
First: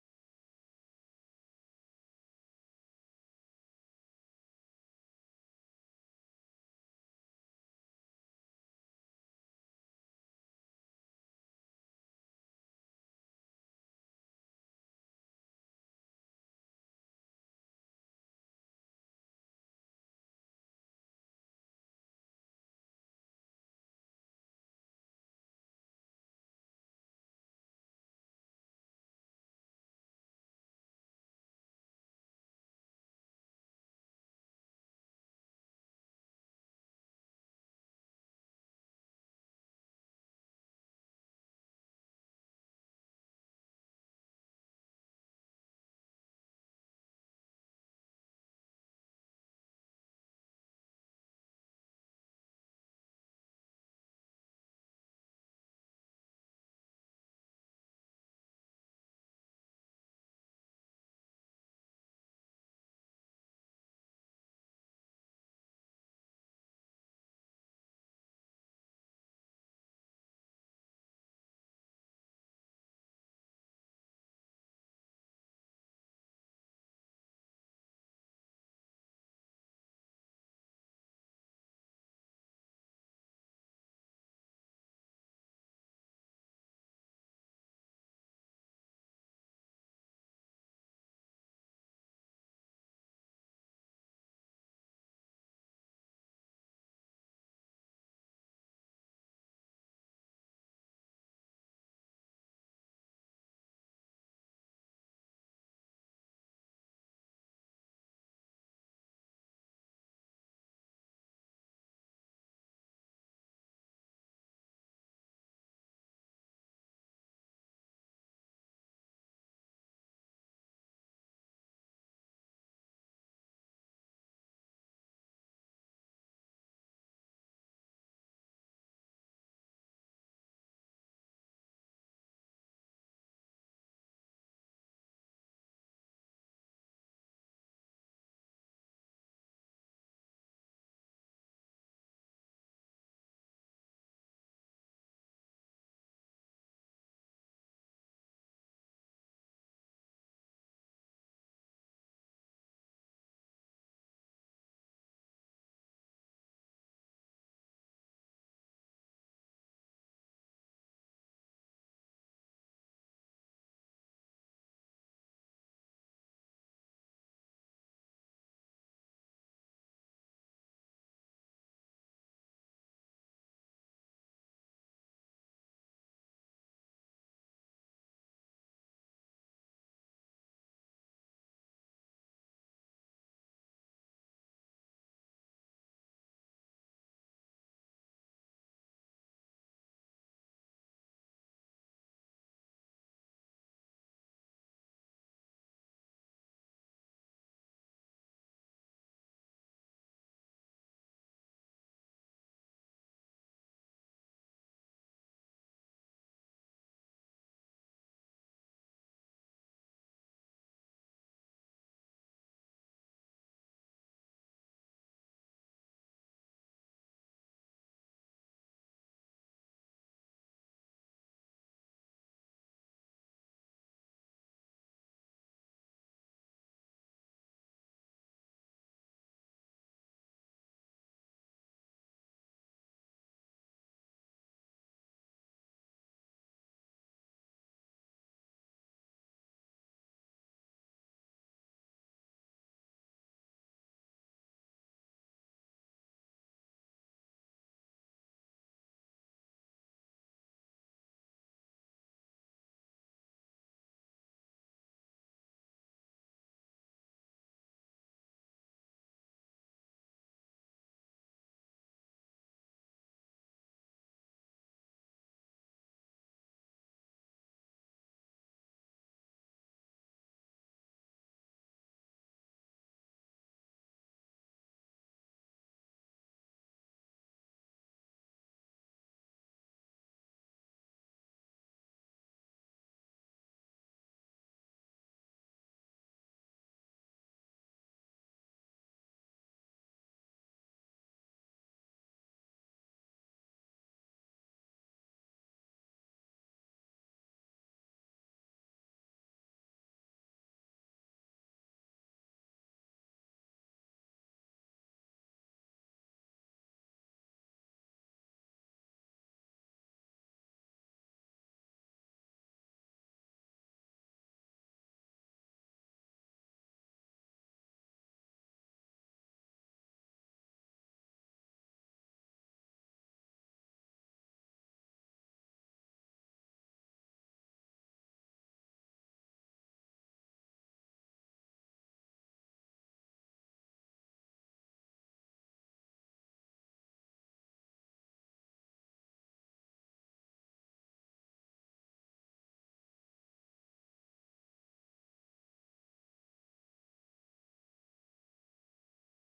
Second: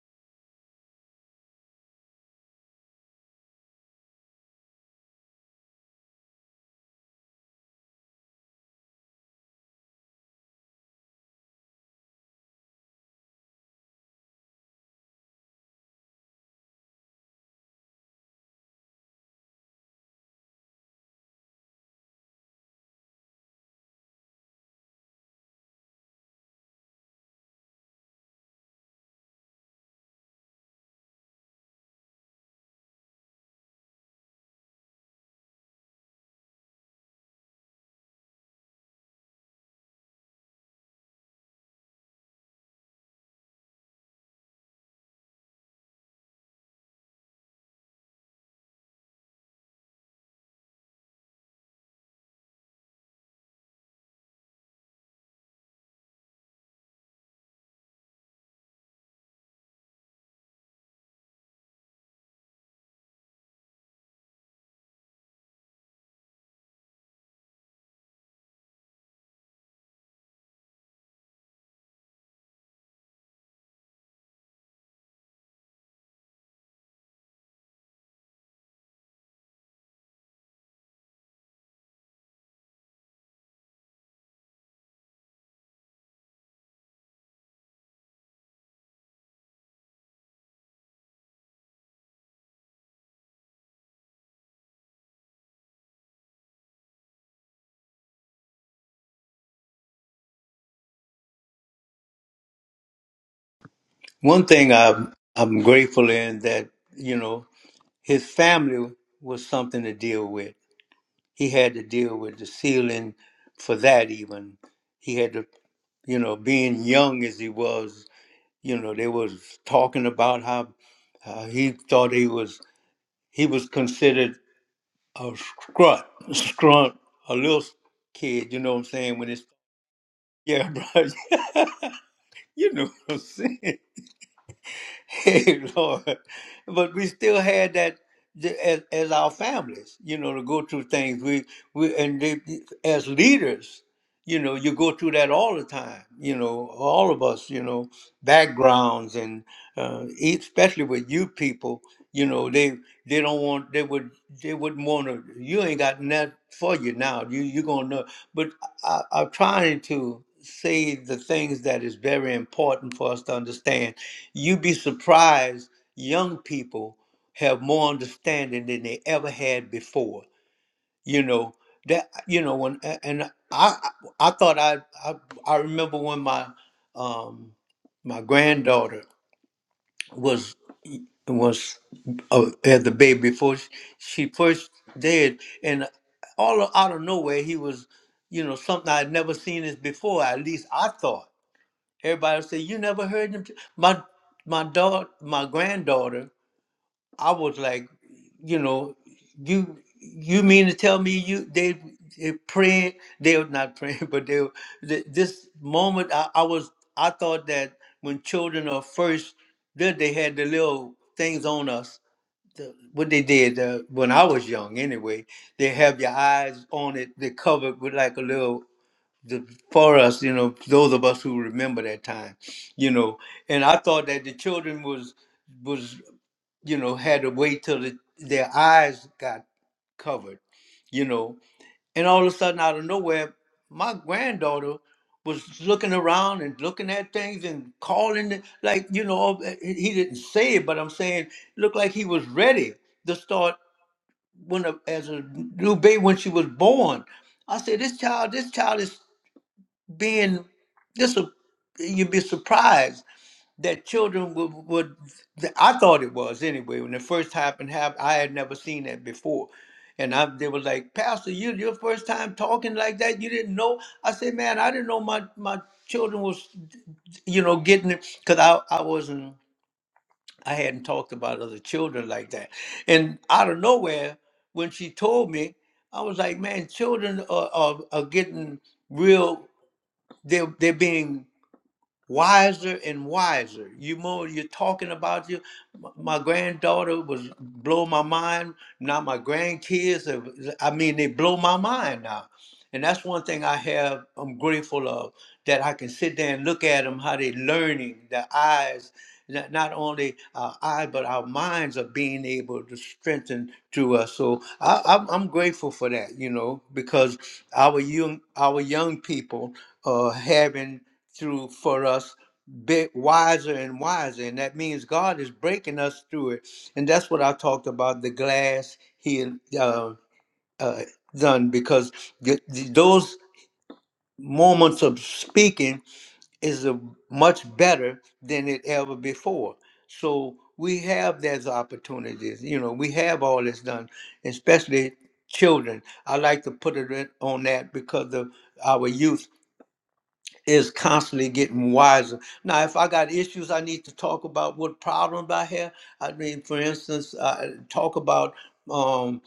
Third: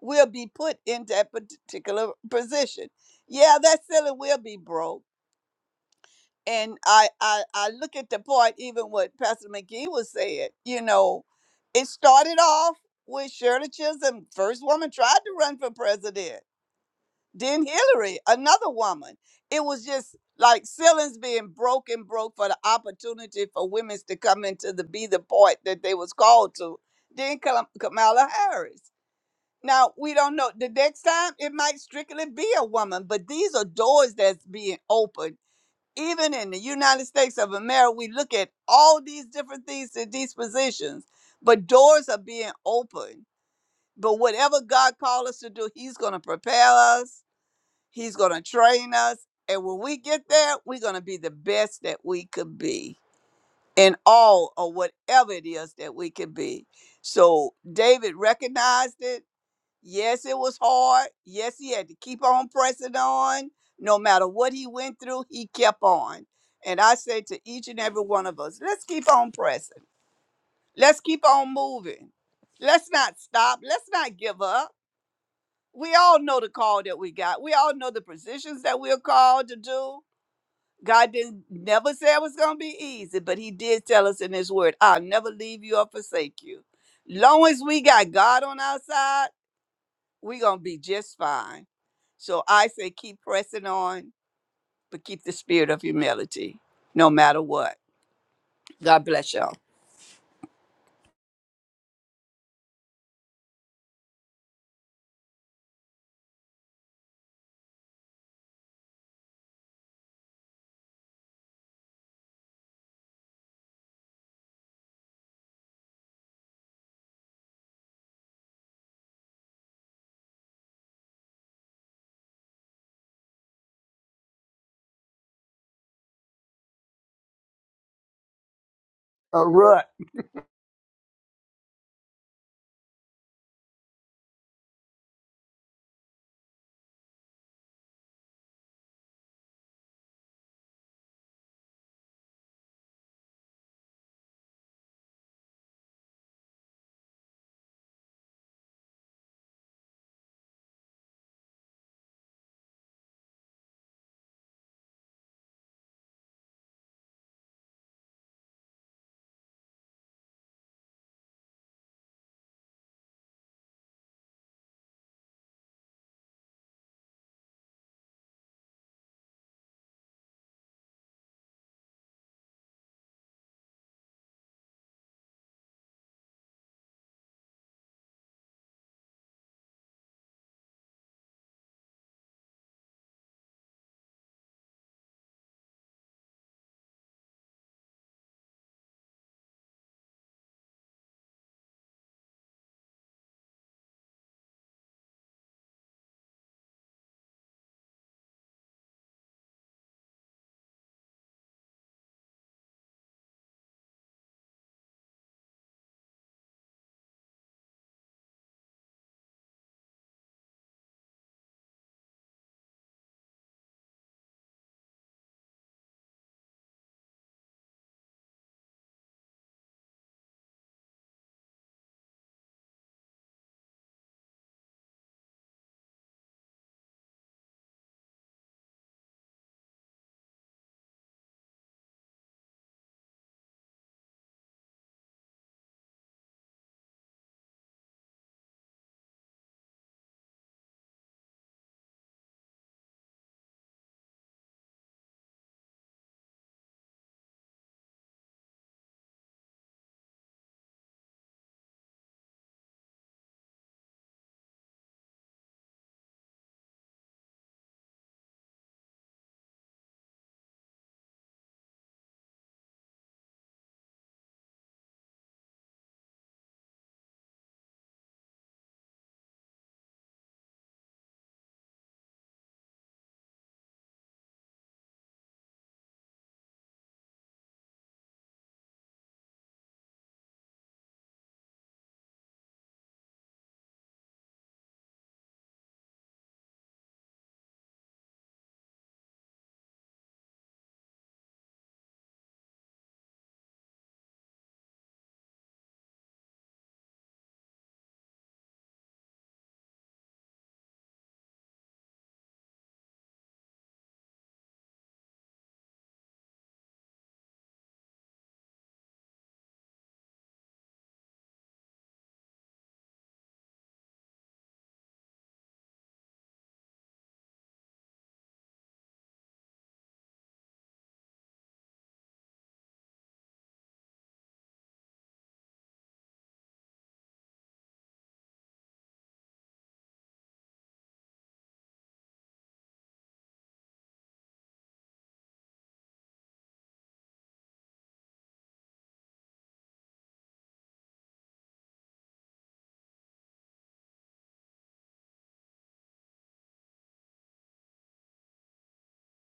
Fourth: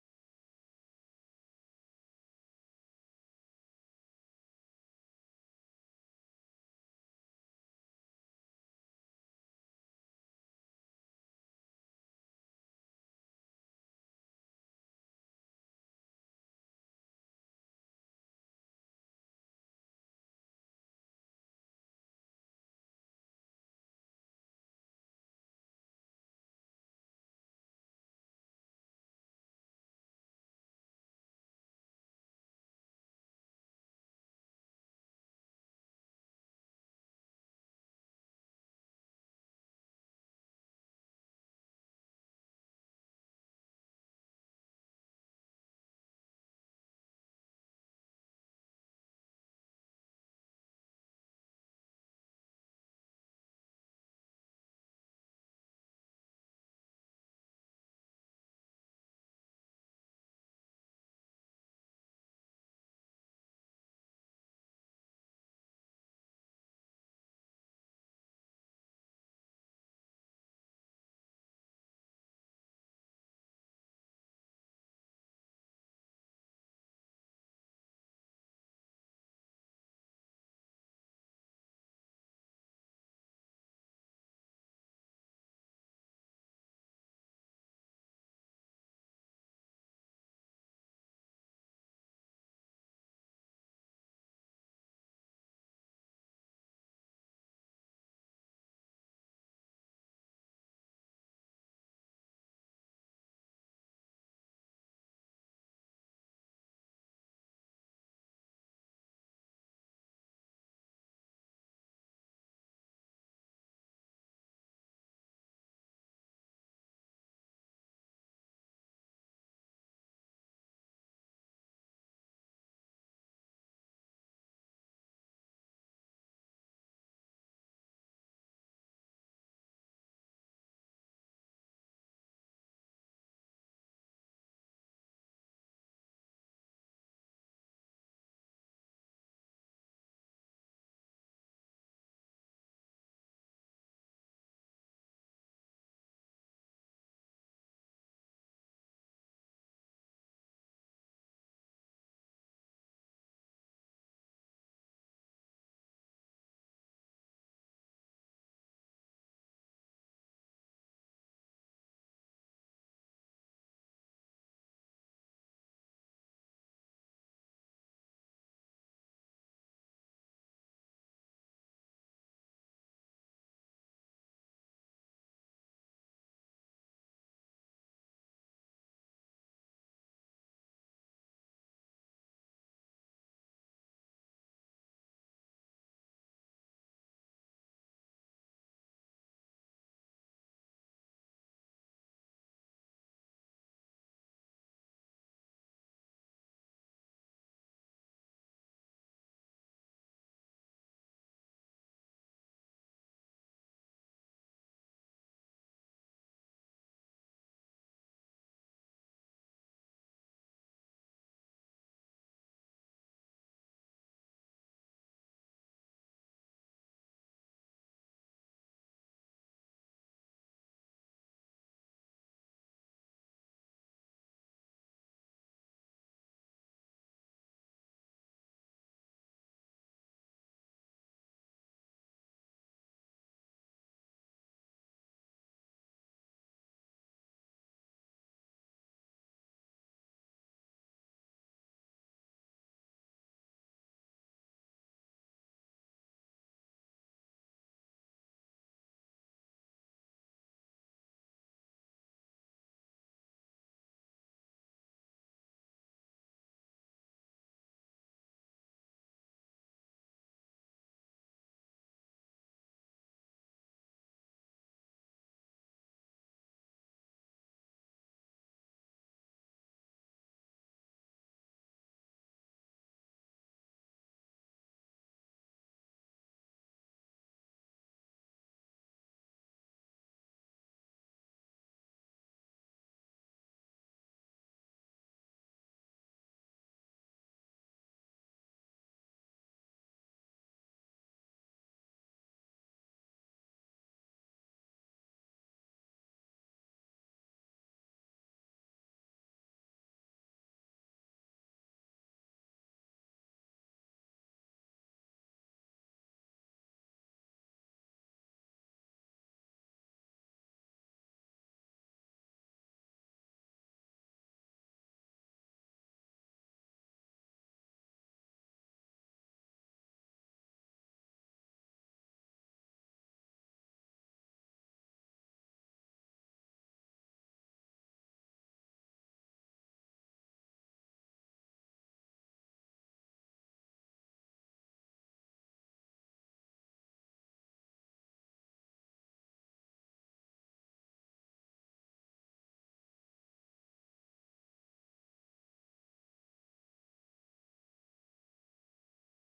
[SPEAKER 4] we'll be put in that particular position. Yeah, that silly will be broke and I, I I look at the part even what Pastor McGee was saying. You know, it started off with Shirley Chisholm, first woman tried to run for president. Then Hillary, another woman. It was just like ceilings being broken, broke for the opportunity for women to come into the be the part that they was called to. Then Kam- Kamala Harris. Now we don't know. The next time it might strictly be a woman, but these are doors that's being opened even in the United States of America, we look at all these different things and these positions, but doors are being opened. But whatever God called us to do, He's going to prepare us, He's going to train us. And when we get there, we're going to be the best that we could be in all of whatever it is that we could be. So David recognized it Yes, it was hard. Yes, he had to keep on pressing on. No matter what he went through, he kept on. And I say to each and every one of us, let's keep on pressing. Let's keep on moving. Let's not stop. Let's not give up. We all know the call that we got. We all know the positions that we're called to do. God didn't never say it was going to be easy, but he did tell us in his word, I'll never leave you or forsake you. Long as we got God on our side, we're going to be just fine. So I say keep pressing on, but keep the spirit of humility no matter what. God bless y'all.
[SPEAKER 1] One thing I'm, I'm grateful in that, you know, his family was something to deal with. He had to deal with the ceiling for that, even. He had to, you know, being young as he was you know they was talking about how uh, he thought he was he was considered a scrunt scrunt a little kid you know what i'm saying when it's
[SPEAKER 4] All right.
[SPEAKER 1] yeah bro you know what i'm saying hey lord but we still had that th- as, as our families you know to go through things we we and they, as leaders you know you go through that all the time you know all of us you know backgrounds and uh, e, especially with you people you know they they don't want they would they wouldn't want to you ain't got nothing for you now you you're gonna know but I, i'm trying to say the things that is very important for us to understand you'd be surprised young people have more understanding than they ever had before you know that you know when a- and i i thought i i, I remember when my um my granddaughter was was uh, had the baby before she, she first did and all out of nowhere he was you know something i'd never seen this before at least i thought everybody would say you never heard him t-" my my daughter my granddaughter I was like, you know, you you mean to tell me you they, they praying? They were not praying, but they were th- this moment. I, I was I thought that when children are first, then they had the little things on us. The, what they did uh, when I was young, anyway, they have your eyes on it. They covered with like a little. The, for us, you know, those of us who remember that time, you know, and I thought that the children was was you know, had to wait till the, their eyes got covered, you know. And all of a sudden, out of nowhere, my granddaughter was looking around and looking at things and calling it like you know uh, he he didn't say it but i'm saying it looked like he was ready to start when a, as a new baby when she was born i said this child this child is being this will you'd be surprised that children would, would I thought it was anyway when it first happened happened I had never seen that before and I they were like pastor you your first time talking like that you didn't know I said man I didn't know my my children was you know getting it because I, I wasn't I hadn't talked about other children like that and out of nowhere when she told me I was like man children are, are, are getting real they're, they're being wiser and wiser. You more you're talking about you. m- My granddaughter was blow my mind. Now my grandkids, have- I mean, they blow my mind now. And that's one thing I have. I'm grateful of that I can sit there and look at them how they learning. Their eyes, not not only our eyes but our minds are being able to strengthen through us. So I, I'm, I'm grateful for that, you know, because our young our young people are having through for us bit wiser and wiser and that means god is breaking us through it and that's what i talked about the glass he uh, uh, done because th- th- those moments of speaking is a much better than it ever before so we have those opportunities you know we have all this done especially children i like to put it in- on that because of our youth is constantly getting wiser. Now, if I got issues, I need to talk about what problems I have. I mean, for instance, I talk about um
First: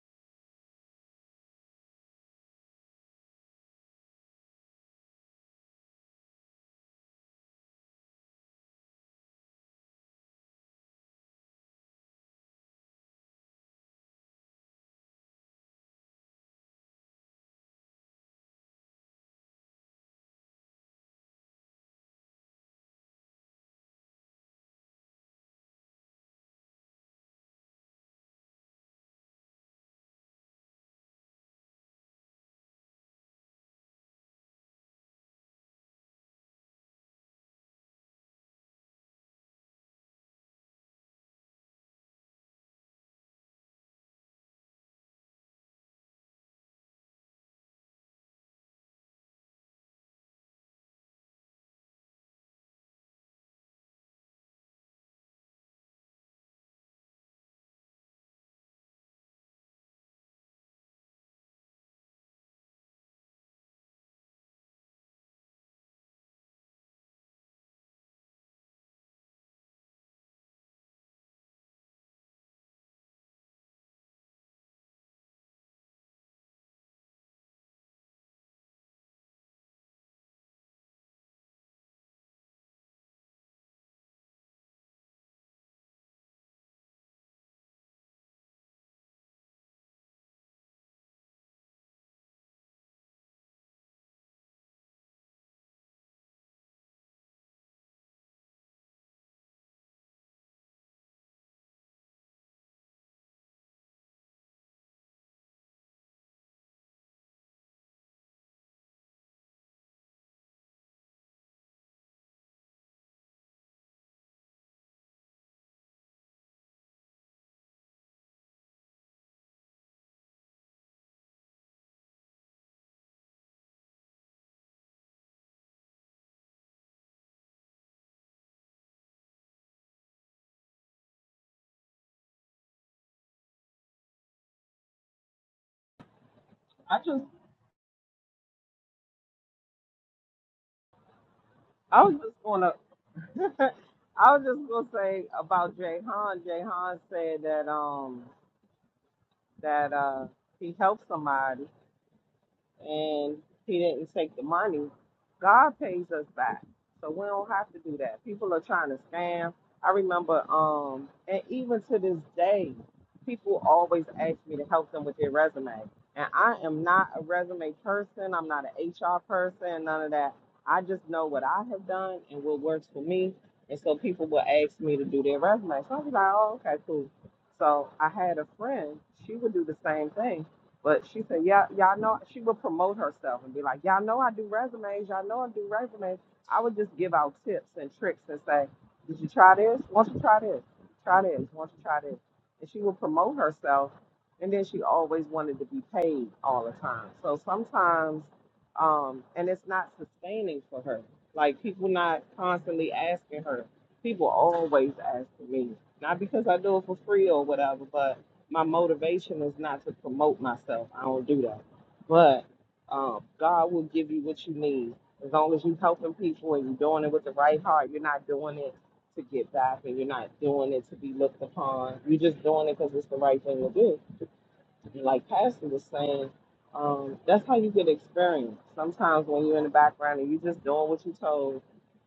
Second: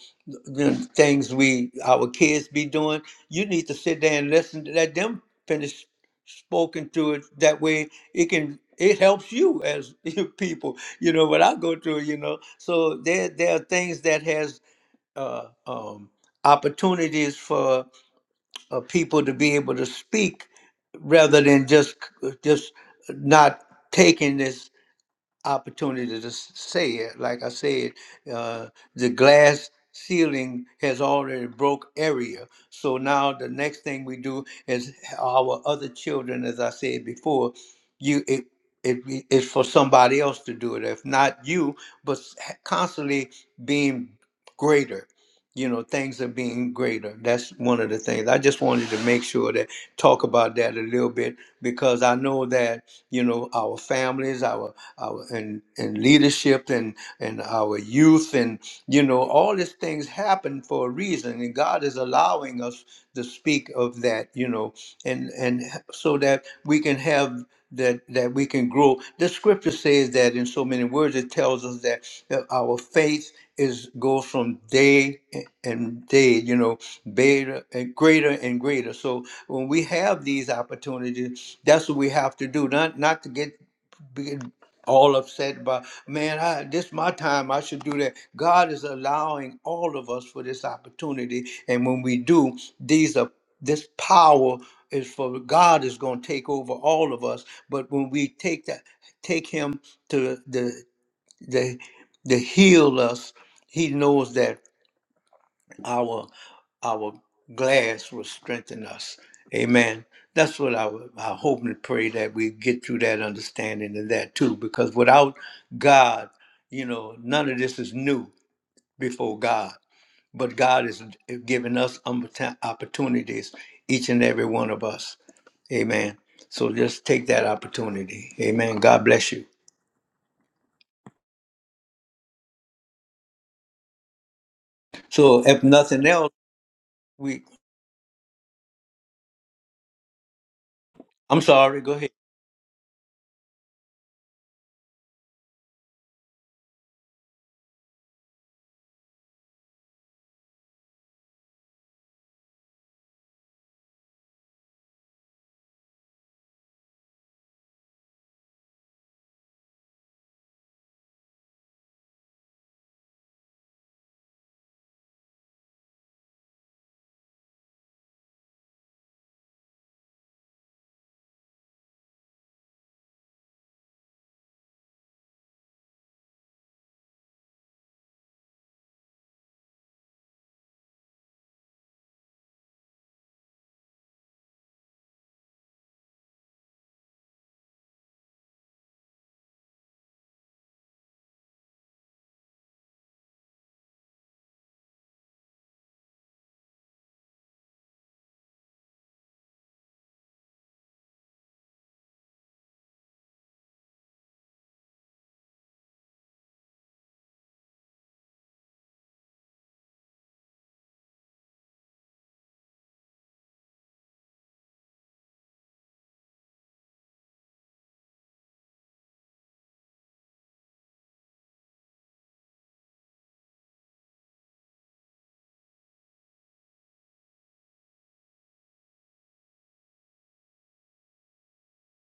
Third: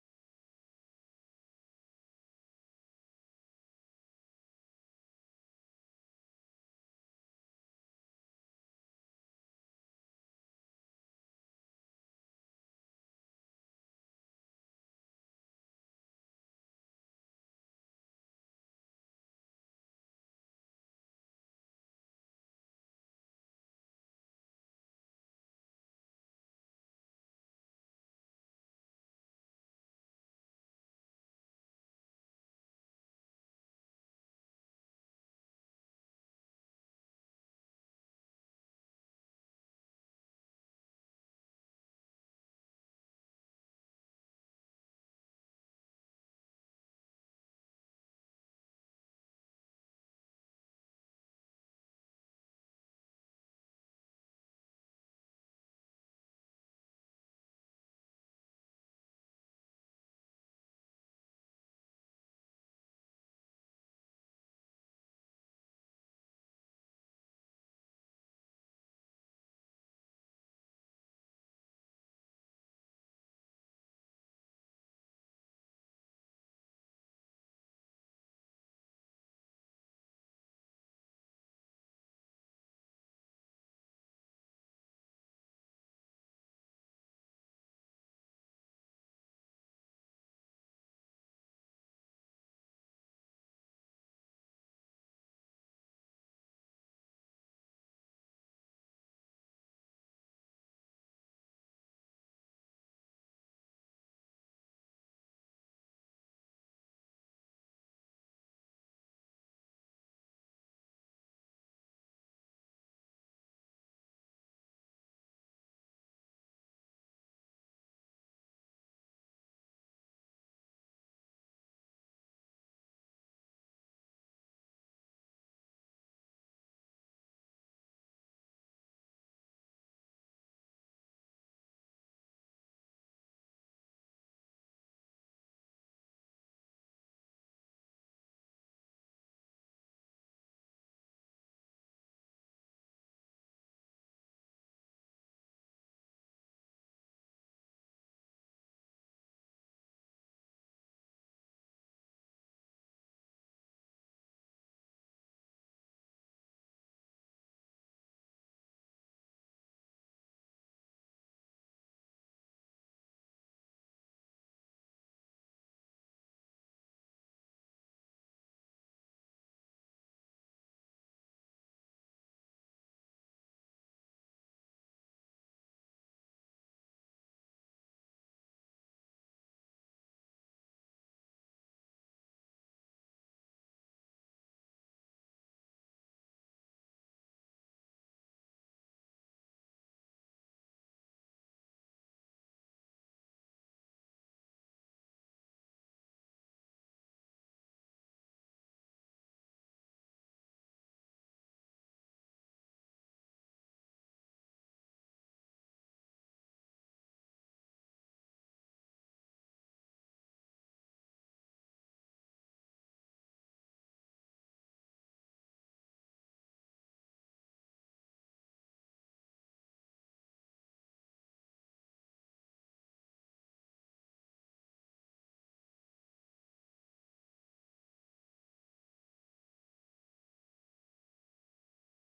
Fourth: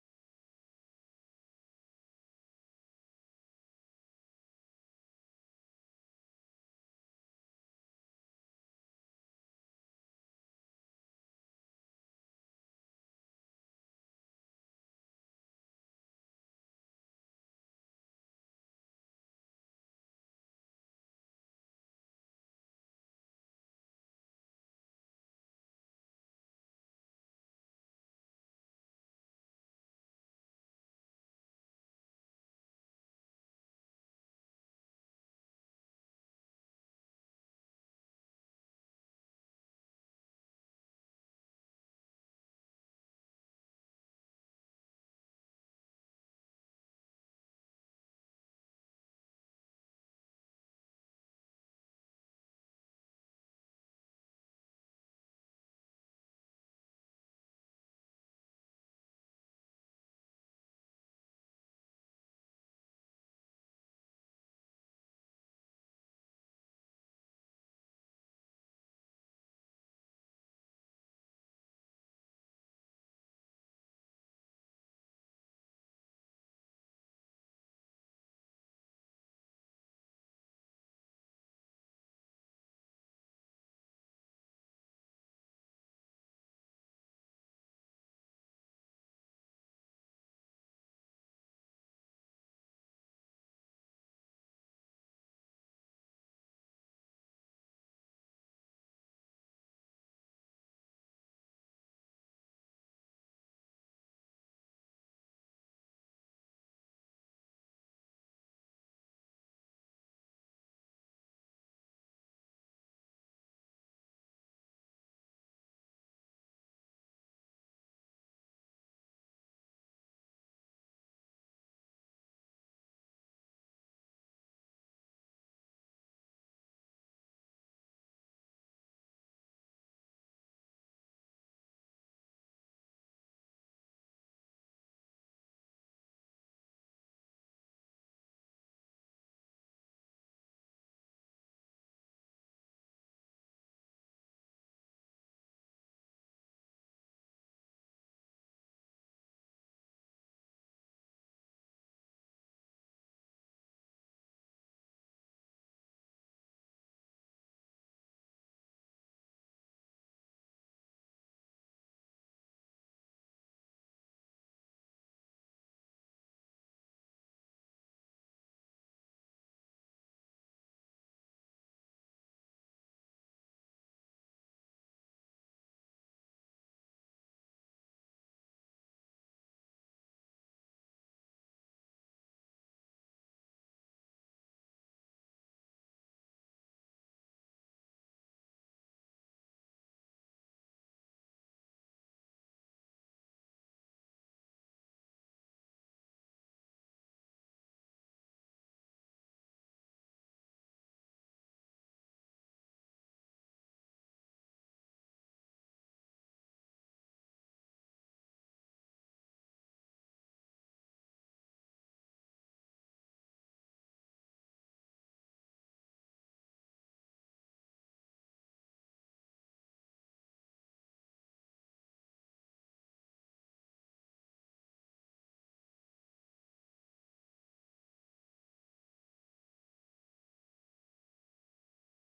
[SPEAKER 1] the things we our kids be doing. You need to sit there and listen to let them finish spoken to it. That way, it can it helps you as you people. You know what I go through. You know, so there there are things that has uh, um, opportunities for uh, people to be able to speak rather than just just not taking this opportunity to s- say it. Like I said, uh, the glass ceiling has already broke area. So now the next thing we do is our other children, as I said before, you it, it it's for somebody else to do it. If not you, but s- constantly being greater you know things are being greater that's one of the things i just wanted to make sure that talk about that a little bit because i know that you know our families our our and and leadership and and our youth and you know all these things happen for a reason and god is allowing us to speak of that you know and and so that we can have that that we can grow. The scripture says that in so many words. It tells us that uh, our faith is goes from day a- and day, you know, beta and greater and greater. So when we have these opportunities, that's what we have to do. Not not to get be all upset about man I, this my time i should do that god is allowing all of us for this opportunity and when we do these are this power is for god is going to take over all of us but when we take that take him to the the the heal us he knows that our our glass will strengthen us. Amen. That's what I, would- I hope and pray that we get through that understanding and that too, because without God, you know, none of this is new before God. But God is giving us oppor- opportunities, each and every one of us. Amen. So just take that opportunity. Amen. God bless you. So if nothing else,
[SPEAKER 3] I just
[SPEAKER 1] we I'm sorry. Go ahead.
[SPEAKER 3] I was just gonna I was just gonna say about Jay Han. Jay Han said that um that uh he helped somebody and he didn't take the money, God pays us back. So we don't have to do that. People are trying to scam. I remember, um, and even to this day, people always ask me to help them with their resume. And I am not a resume person. I'm not an HR person, none of that. I just know what I have done and what works for me. And so people will ask me to do their resume. So I was like, oh, okay, cool. So I had a friend, she would do the same thing but she said, "Yeah, y'all know." She would promote herself and be like, "Y'all know I do resumes. Y'all know I do resumes." I would just give out tips and tricks and say, "Did you try this? Once you try this, try this. Once you try this," and she would promote herself. And then she always wanted to be paid all the time. So sometimes, um, and it's not sustaining for her. Like people not constantly asking her. People always asking me, not because I do it for free or whatever, but my motivation is not to promote myself. I don't do that. But um, God will give you what you need as long as you're helping people and you're doing it with the right heart. You're not doing it to get back and you're not doing it to be looked upon. You're just doing it because it's the right thing to do. And like Pastor was saying, um, that's how you get experience. Sometimes when you're in the background and you're just doing what you're told,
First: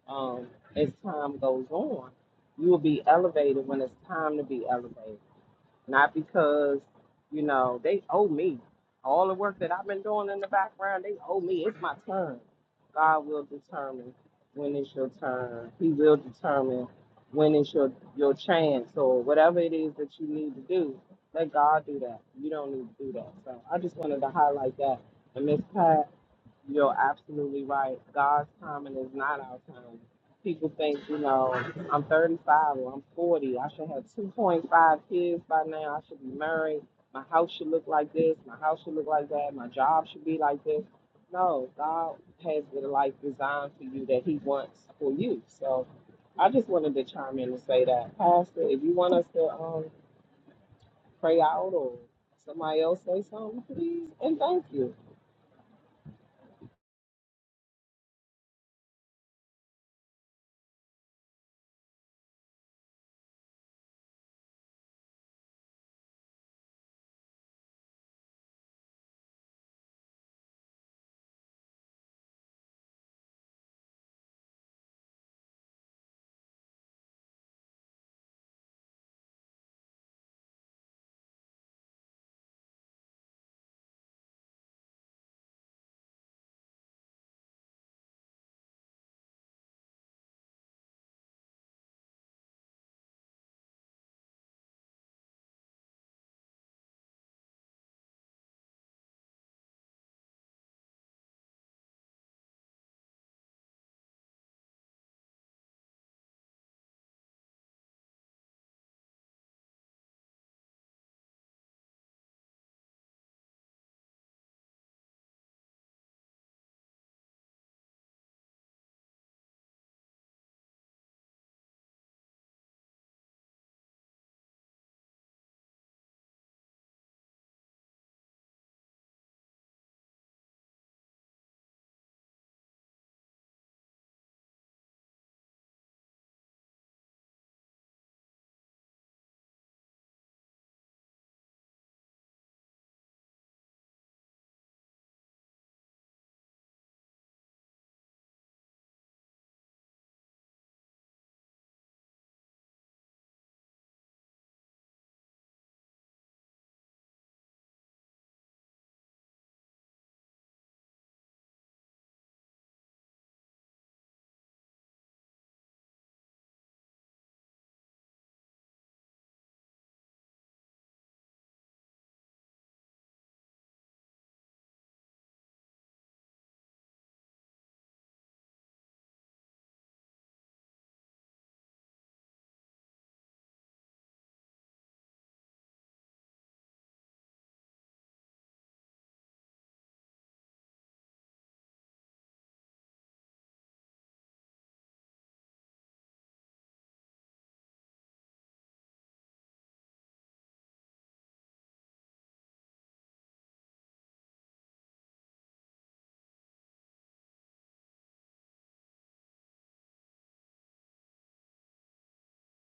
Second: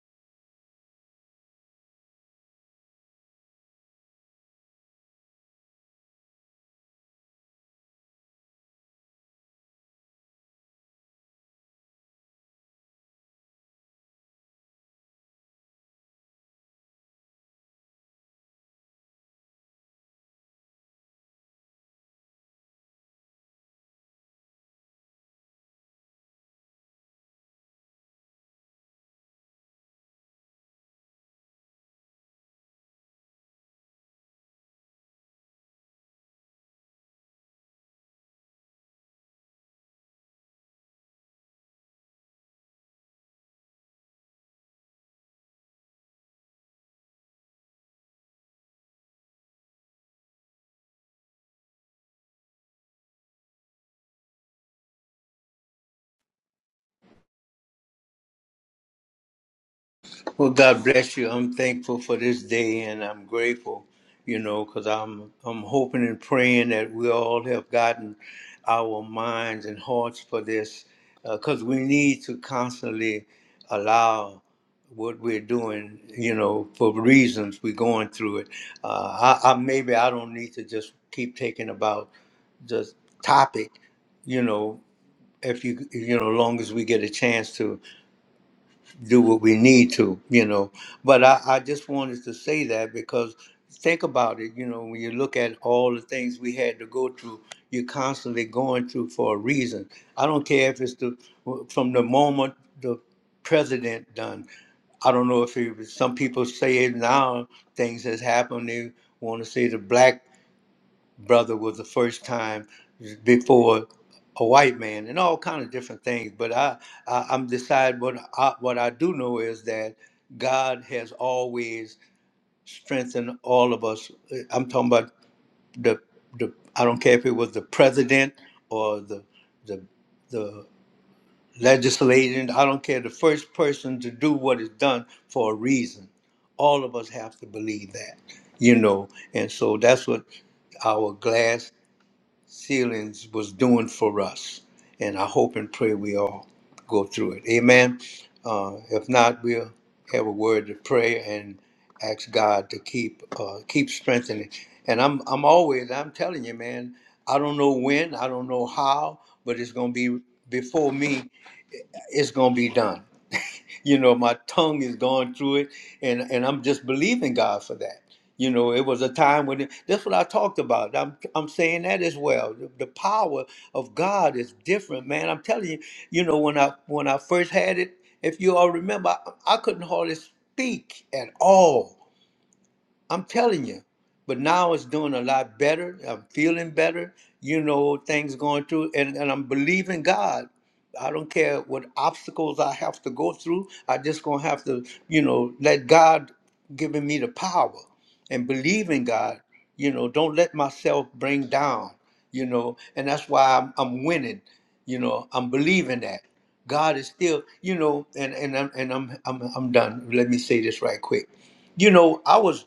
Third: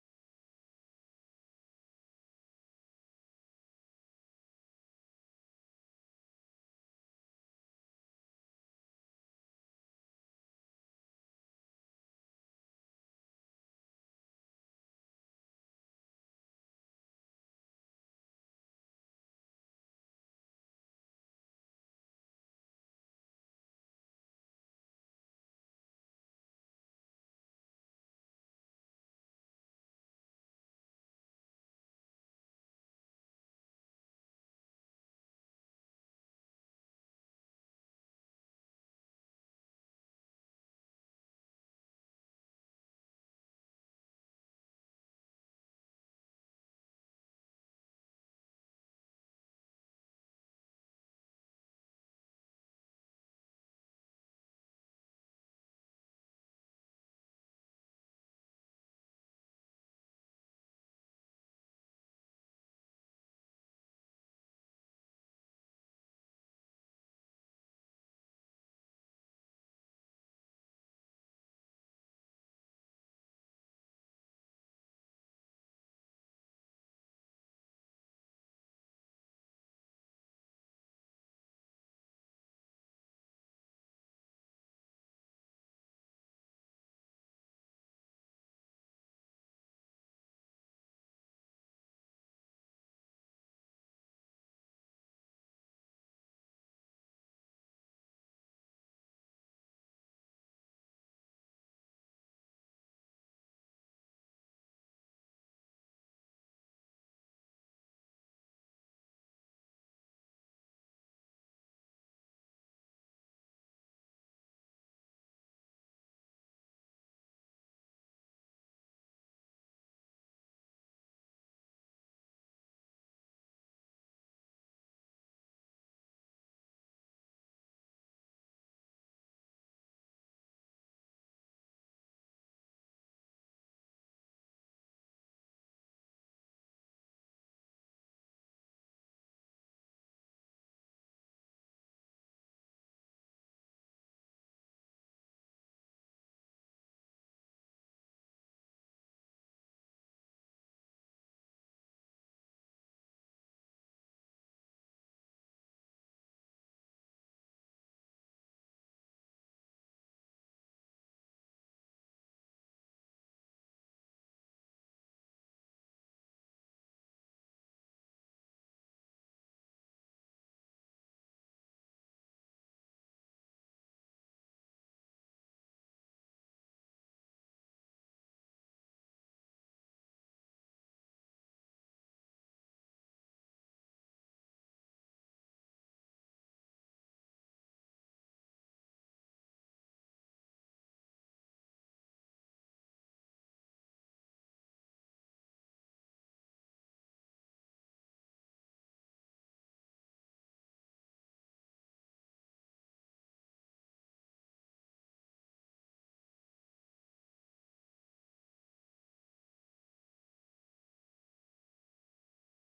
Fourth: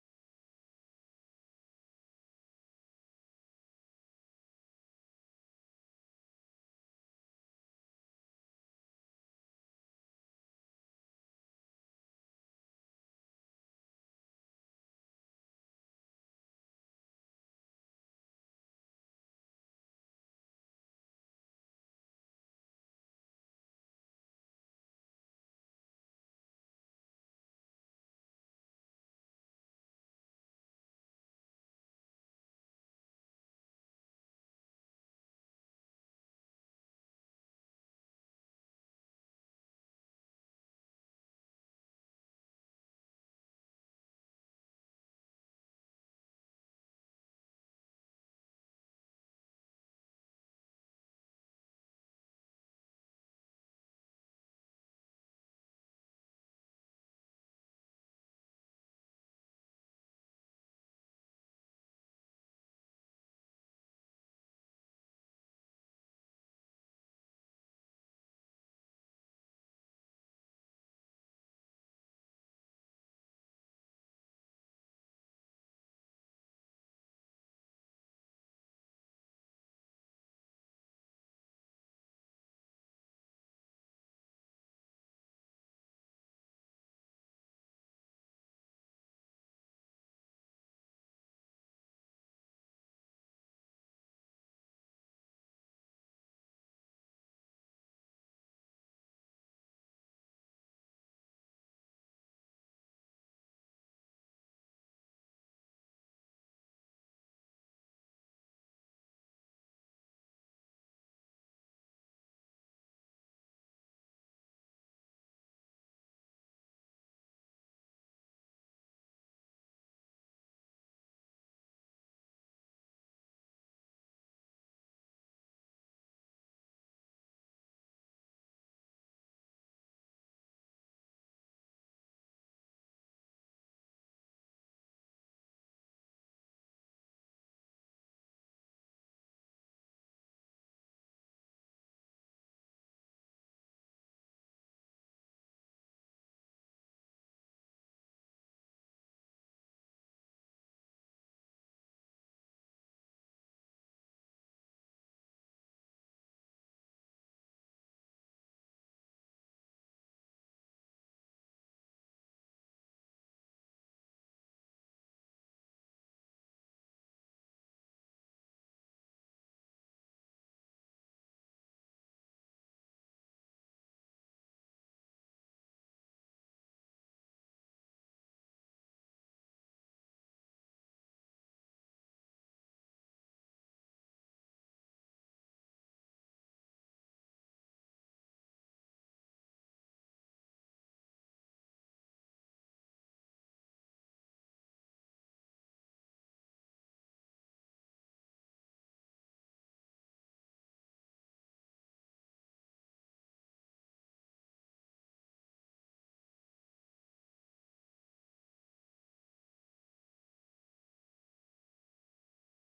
[SPEAKER 3] um, as time goes on, you will be elevated when it's time to be elevated not because you know they owe me all the work that I've been doing in the background. They owe me. It's my turn. God will determine when it's your turn. He will determine when it's your your chance or whatever it is that you need to do. Let God do that. You don't need to do that. So I just wanted to highlight that. And Miss Pat. You're absolutely right. God's timing is not our time. People think, you know, I'm 35 or I'm 40. I should have 2.5 kids by now. I should be married. My house should look like this. My house should look like that. My job should be like this. No, God has the life designed for you that He wants for you. So I just wanted to chime in and say that. Pastor, if you want us to um, pray out or somebody else say something, please and thank you.
[SPEAKER 1] Well, God bless you. I'm thankful for this day, and I'm grateful, you know, because I'm I'm hoping and praying that we all have gotten our minds and hearts for this, because we need to constantly allow what we're doing, you know, for reasons we're going through it. Uh, I, I maybe I don't need to just keep taking about the topic, you know, if you you know, long as we get a chance to do what we need to, you know. But I, I just wanted to say that because think about it, you know, when you look at all the things we had to go through, you're constantly going through for a reason. I don't care if it's the from the moment the president done. I don't know if it was, some people say it now things has happened. They want to say the black brother was the first time before a white man and all kind of different things but i, I i'm decide what I, what i do know is that god has always strengthened all of us i'm talking about the the i don't care if it was the president or the the the legislator i don't care the first person to do what is done for a reason all of us have to believe that you know and so that's what our glass Ceilings was doing for us. And I hope and pray we all go through it. Amen. Uh, if not, we'll have a word of prayer and ask God to keep uh, keep strengthening. And I'm I'm always I'm telling you, man. I don't know when, I don't know how, but it's gonna be before me it's gonna be done. you know, my tongue is going through it, and and I'm just believing God for that. You know, it was a time when that's what I talked about. I'm I'm saying that as well. The, the power of God is different, man. I'm telling you. You know, when I when I first had it, if you all remember, I, I couldn't hardly speak at all. I'm telling you. But now it's doing a lot better. I'm feeling better. You know, things going through, and, and I'm believing God. I don't care what obstacles I have to go through. I just gonna have to, you know, let God giving me the power and believe in God. You know, don't let myself bring down. You know, and that's why I'm, I'm winning. You know, I'm believing that God is still. You know, and and I'm and I'm I'm I'm done. Let me say this right quick you know, I was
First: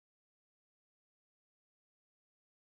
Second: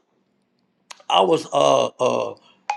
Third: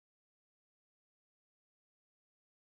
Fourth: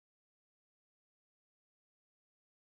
[SPEAKER 1] I was uh uh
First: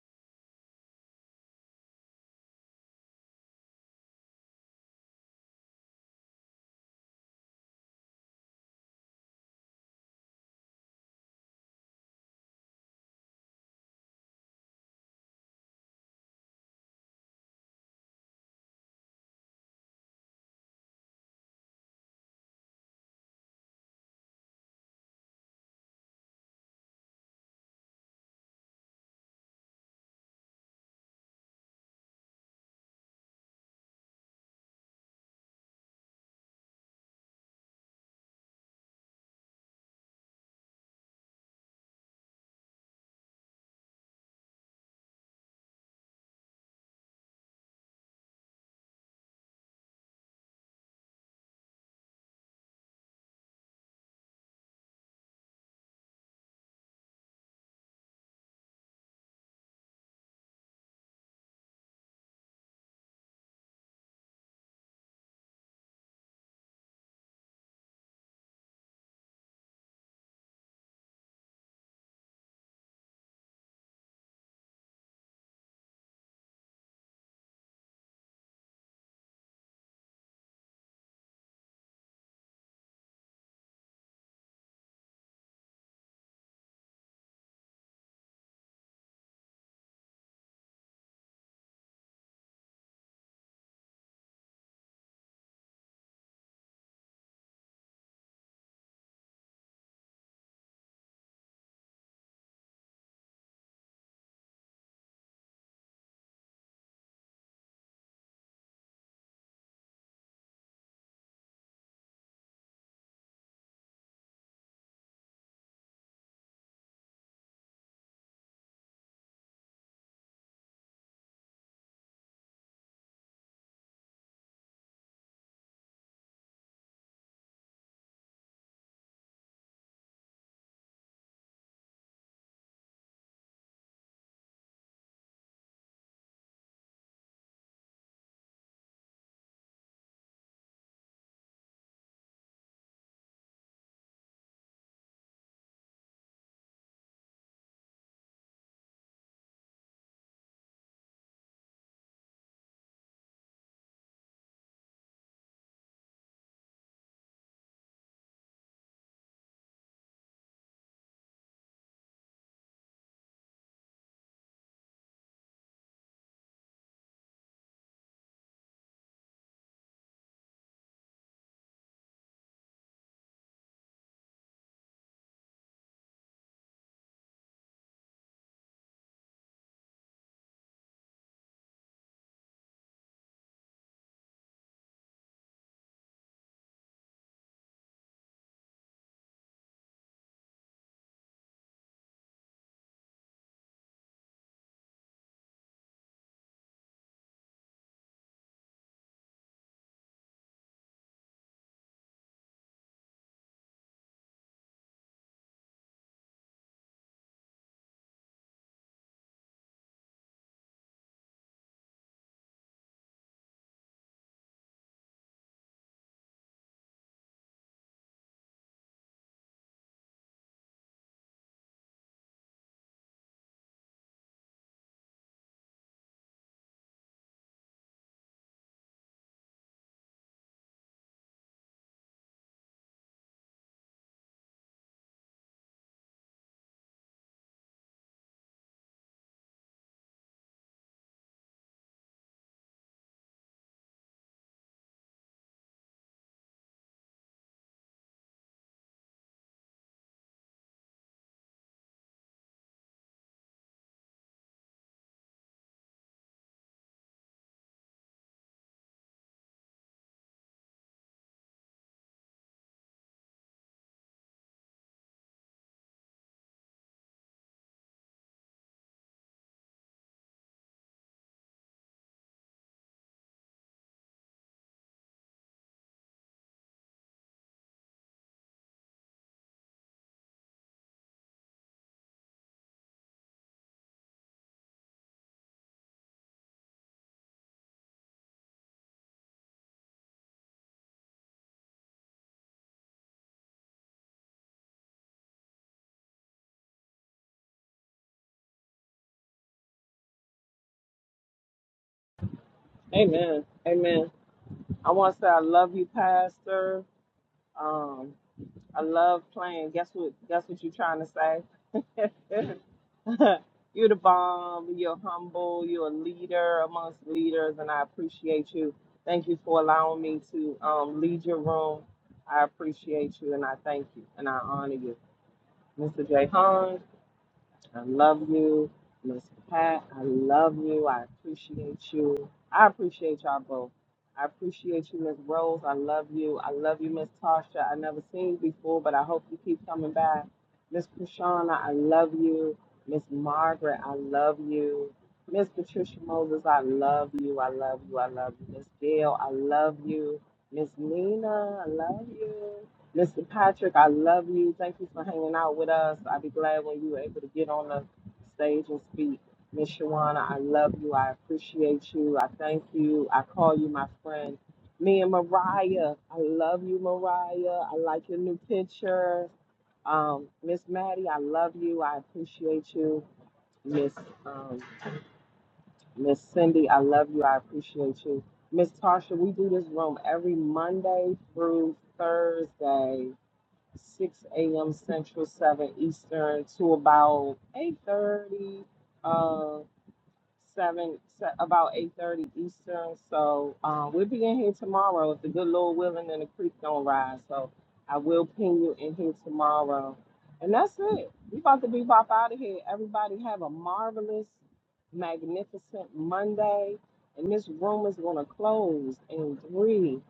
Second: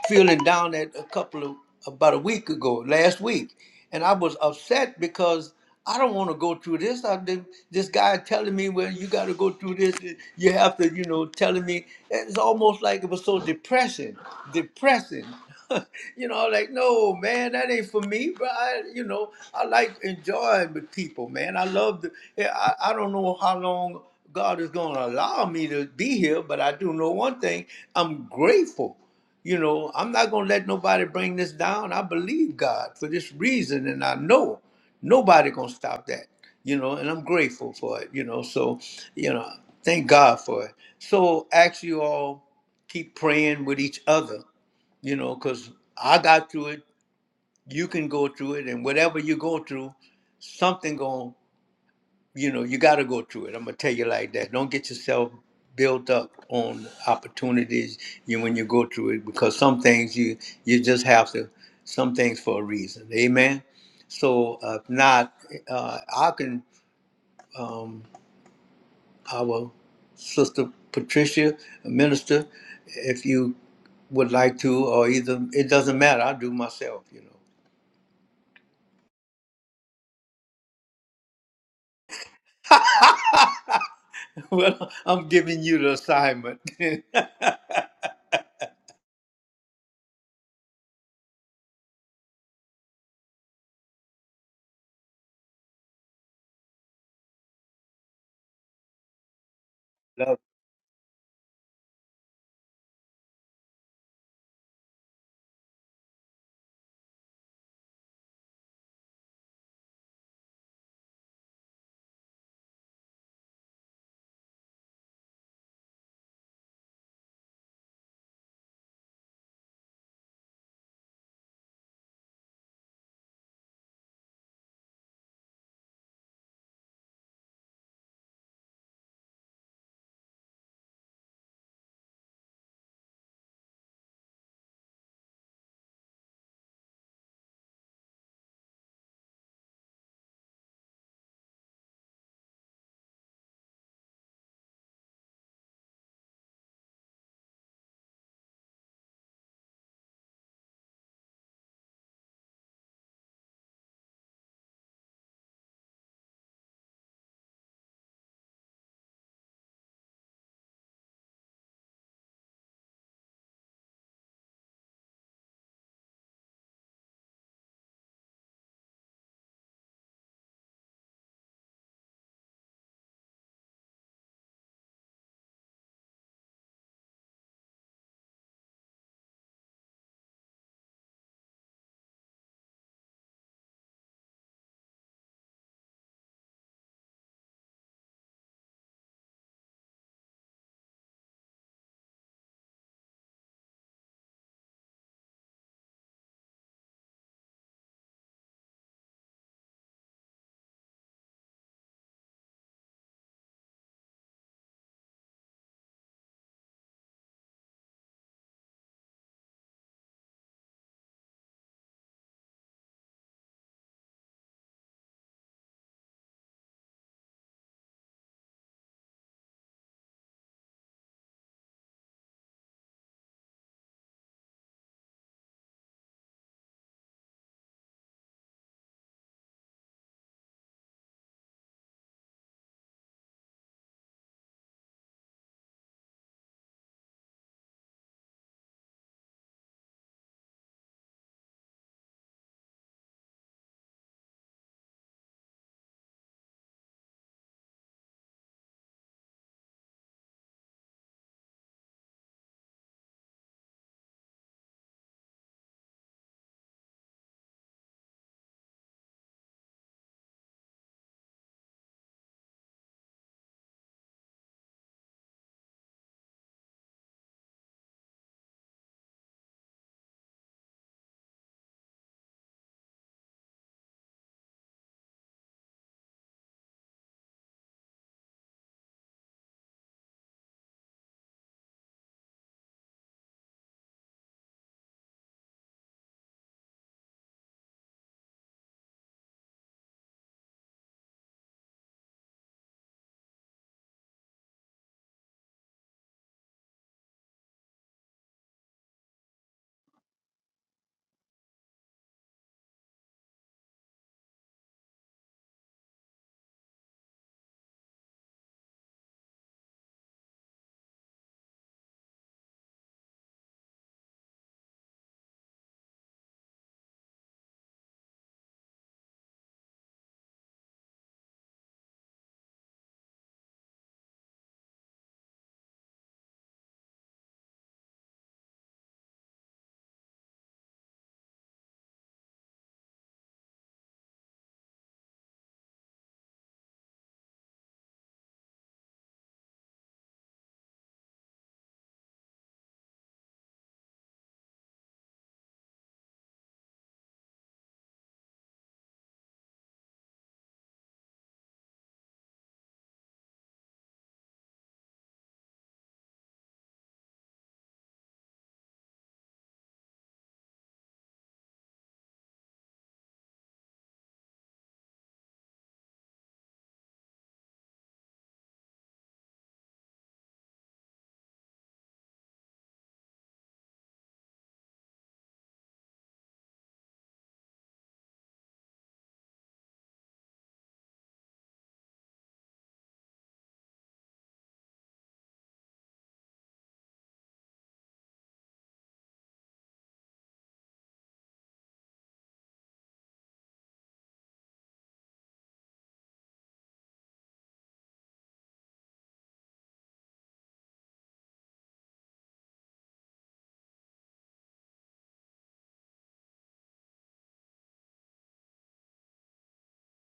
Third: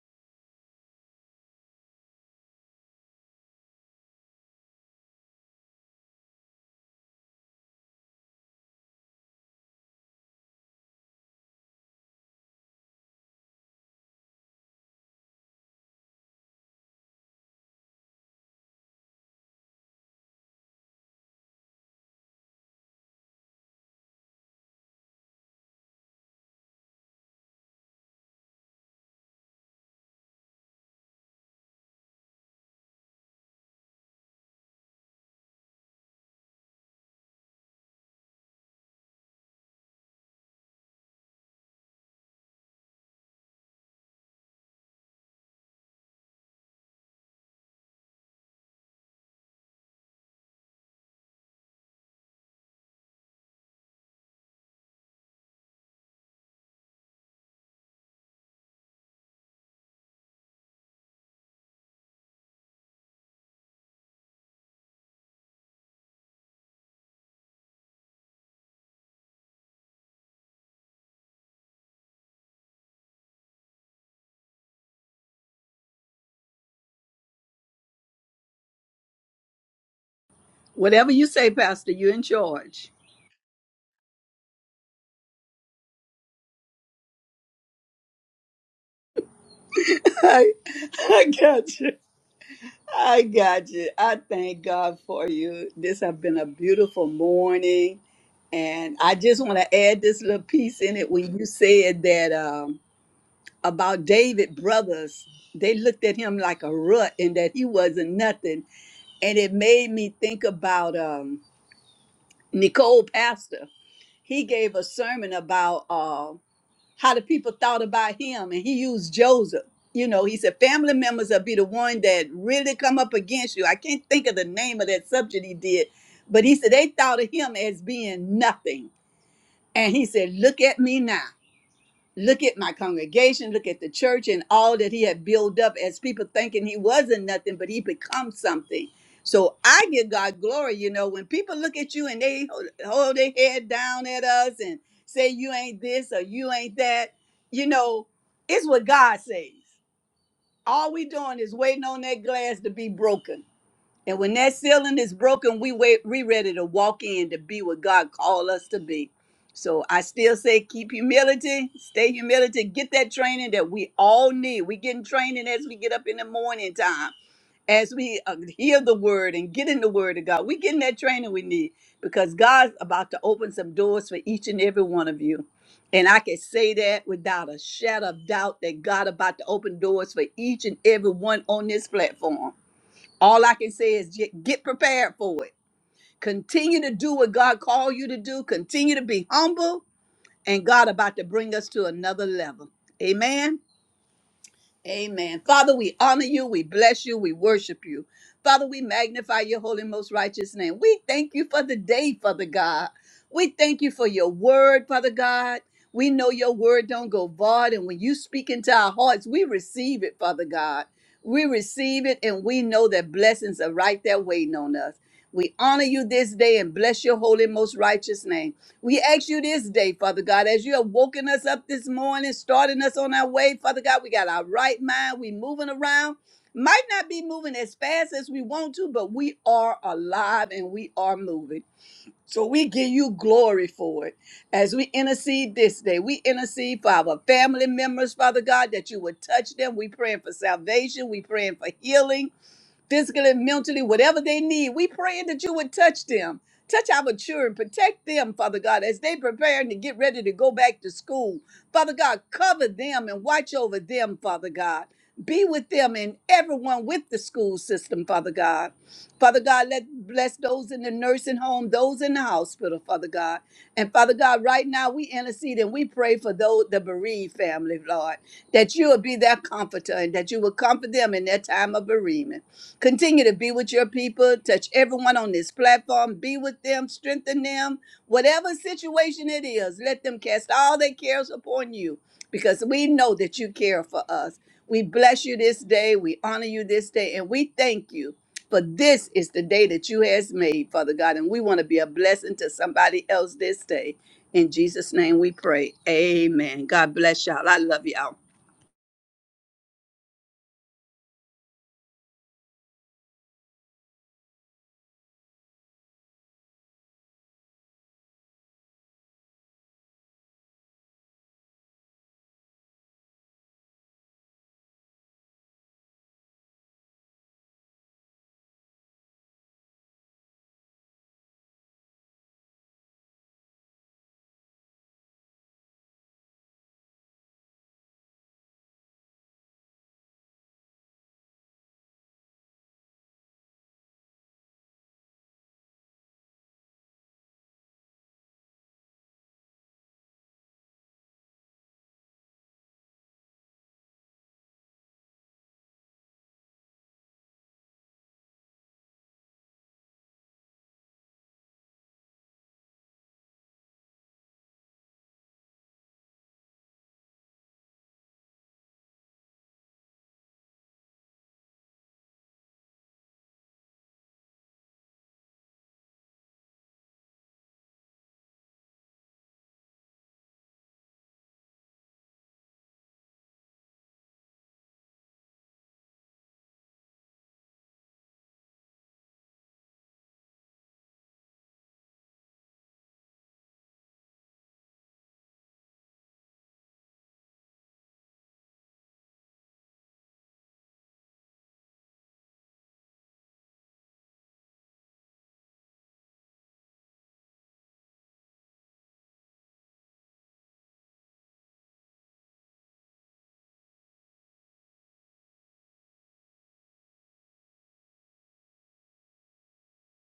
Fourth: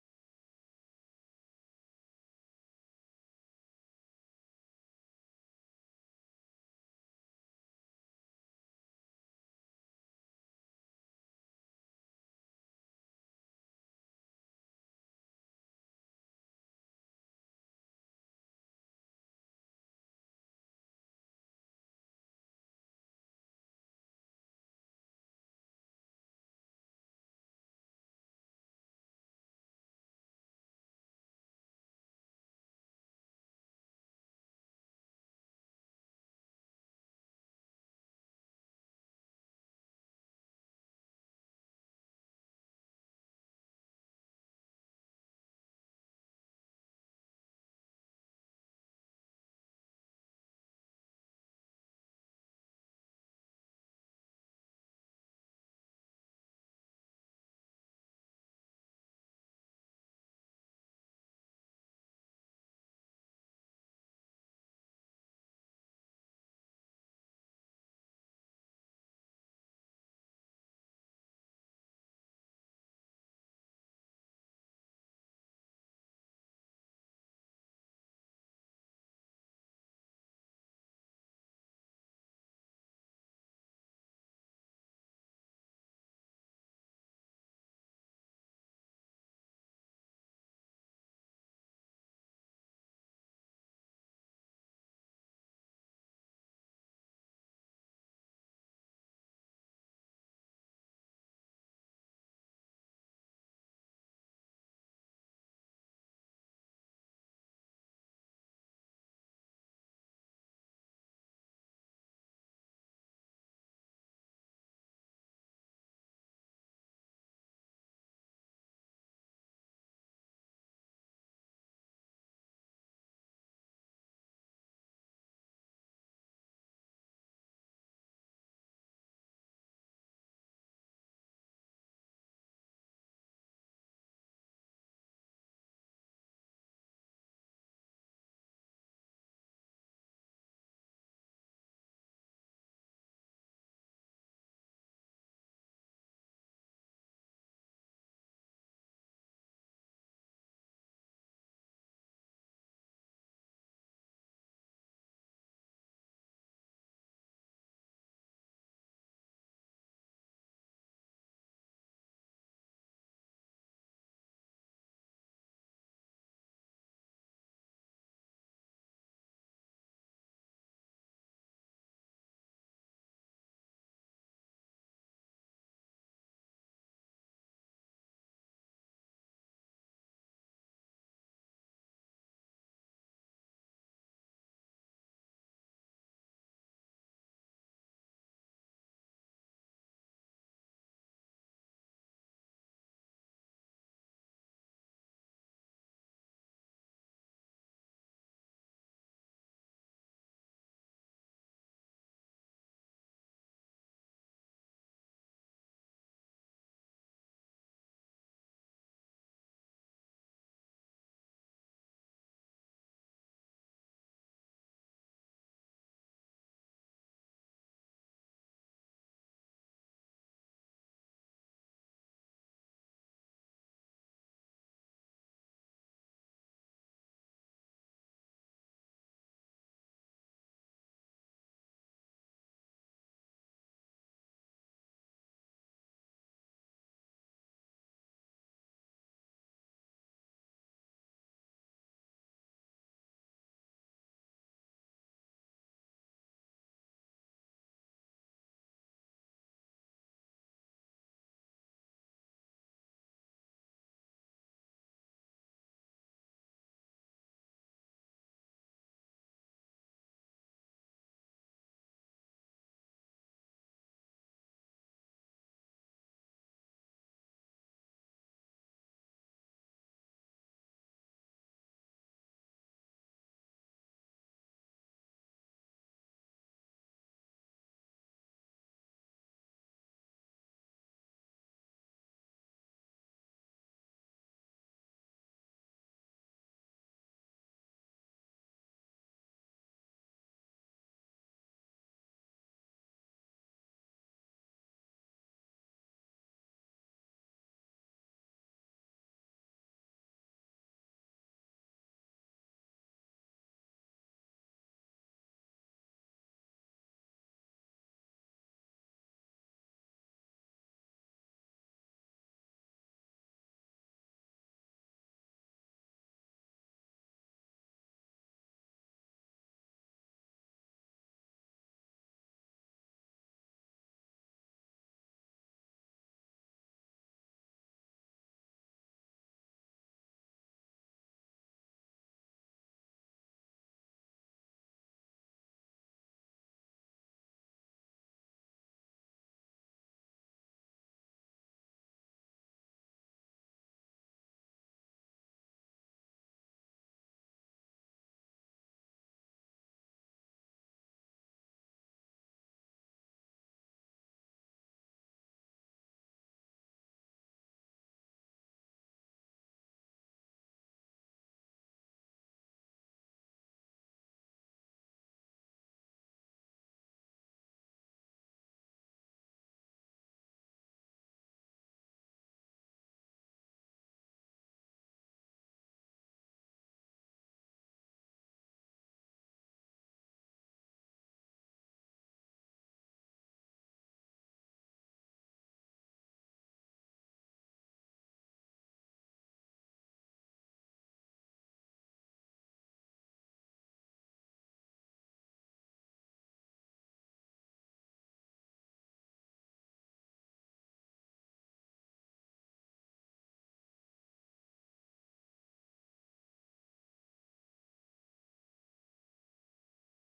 [SPEAKER 1] feeling down at a couple of about a week ago, last week, and I was upset because I don't want to go through this. I've been this guy telling me, well, you got to go through this. You have to, you know, telling me. It's almost like it was so depressing, depressing. you know, I'm like no, man, that ain't for me. But I, you know, I like enjoying with people, man. I love the. I, I don't know how long. God is going to allow me to be here, but I do know one thing I'm grateful. You know, I'm not going to let nobody bring this down. I believe God for this reason, and I know nobody going to stop that, you know, and I'm grateful for it, you know. So, you know, thank God for it. So, ask you all, keep praying with each other, you know, because I got through it, you can go through it, and whatever you go through, something going to you know, you got to go through it. I'm gonna tell you like that. Don't get yourself built up on opportunities you when you go through it because some things you you just have to some things for a reason. Amen. So uh, if not, uh, I can um, our sister Patricia, minister, if you would like to, or either it doesn't matter. I do myself, you know.
[SPEAKER 4] Whatever you say, Pastor, you're in charge.
[SPEAKER 1] well, I'm giving you the assignment.
[SPEAKER 4] I, I got you. I got you. I thank God for you. This has been a beautiful morning. And I just want to add this little piece in it when you said that um, about David brothers, they looked at him like a rut and that he wasn't nothing. and it made me think about um, Nicole Pastor. He gave a sermon about uh, how the people thought about him, and he used Joseph. You know, he said family members will be the one that really come up against you. I can't think of the name of that subject he did, but he said they thought of him as being nothing, and he said, "Look at me now." Look at my congregation, look at the church and all that he had built up as people thinking he wasn't nothing, but he becomes something. So I give God glory, you know, when people look at you and they hold hold their head down at us and say you ain't this or you ain't that, you know, it's what God says. All we doing is waiting on that glass to be broken and when that ceiling is broken, we wait, we ready to walk in to be what God called us to be. So I still say keep humility, stay humility, get that training that we all need. We getting training as we get up in the morning time, as we uh, hear the word and get in the word of God. We getting that training we need because God's about to open some doors for each and every one of you. And I can say that without a shadow of doubt that God about to open doors for each and every one on this platform. All I can say is get get prepared for it. Continue to do what God called you to do. Continue to be humble, and God about to bring us to another level. Amen. Amen. Father, we honor you, we bless you, we worship you. Father, we magnify your holy, most righteous name. We thank you for the day, Father God. We thank you for your word, Father God. We know your word don't go void, and when you speak into our hearts, we receive it, Father God. We receive it, and we know that blessings are right there waiting on us. We honor you this day and bless your holy, most righteous name. We ask you this day, Father God, as you have woken us up this morning, starting us on our way, Father God, we got our right mind. We moving around. Might not be moving as fast as we want to, but we are alive and we are moving. So we give you glory for it. As we intercede this day, we intercede for our family members, Father God, that you would touch them. We praying for salvation. We praying for healing physically, mentally, whatever they need. We praying that you would touch them. Touch our children, protect them, Father God, as they preparing to get ready to go back to school. Father God, cover them and watch over them, Father God. Be with them and everyone with the school system, Father God. Father God, let bless those in the nursing home, those in the hospital, Father God. And Father God, right now we intercede and we pray for those the bereaved family, Lord, that you will be their comforter and that you will comfort them in their time of bereavement. Continue to be with your people. Touch everyone on this platform. Be with them. Strengthen them. Whatever situation it is, let them cast all their cares upon you because we know that you care for us. We bless you this day. We honor you this day. And we thank you for this is the day that you has made, Father God. And we want to be a blessing to somebody else this day. In Jesus' name we pray. Amen. God bless y'all. I love y'all.
[SPEAKER 3] Amen. Amen. I want to say I love you, Pastor. Um, I love playing. Guess what? Guess what you're trying to say? you're the bomb. You're humble. You're a leader amongst leaders, and I appreciate you. Thank you for allowing me to um, lead your room. I appreciate you, and I thank you, and I honor you, Mr. J. I love you, Miss Pat. I love you. I appreciate you. I appreciate y'all both. I appreciate you, Miss Rose. I love you. I love you, Miss Tasha. I never seen you before, but I hope you keep coming back. Miss Krishana, I love you. Miss Margaret, I love you. Miss Patricia Moses, I love you. I love you. I love you. Miss Gail, I love you. Miss Nina, I love you. Mr. Patrick, I love you. Thank you for hanging out with us. I'd be glad when you were able to get on the stage and speak. Miss Shawana, I love you. I appreciate you. I thank you. I call you my friend. Me and Mariah, I love you, Mariah. I like your new picture. Um, Miss Maddie, I love you. I appreciate you. Miss um, Miss Cindy, I love you. I appreciate you. Miss Tarsha, we do this room every Monday through Thursday 6 a.m. Central, 7 Eastern to about 8:30, uh, 7 se- about 8:30 Eastern. So um, we'll be in here tomorrow if the good Lord willing and the creek don't rise. So I will pin you in here tomorrow, and that's it. We about to be bop out of here. Everybody have a marvelous, magnificent Monday, and this room is gonna close in three.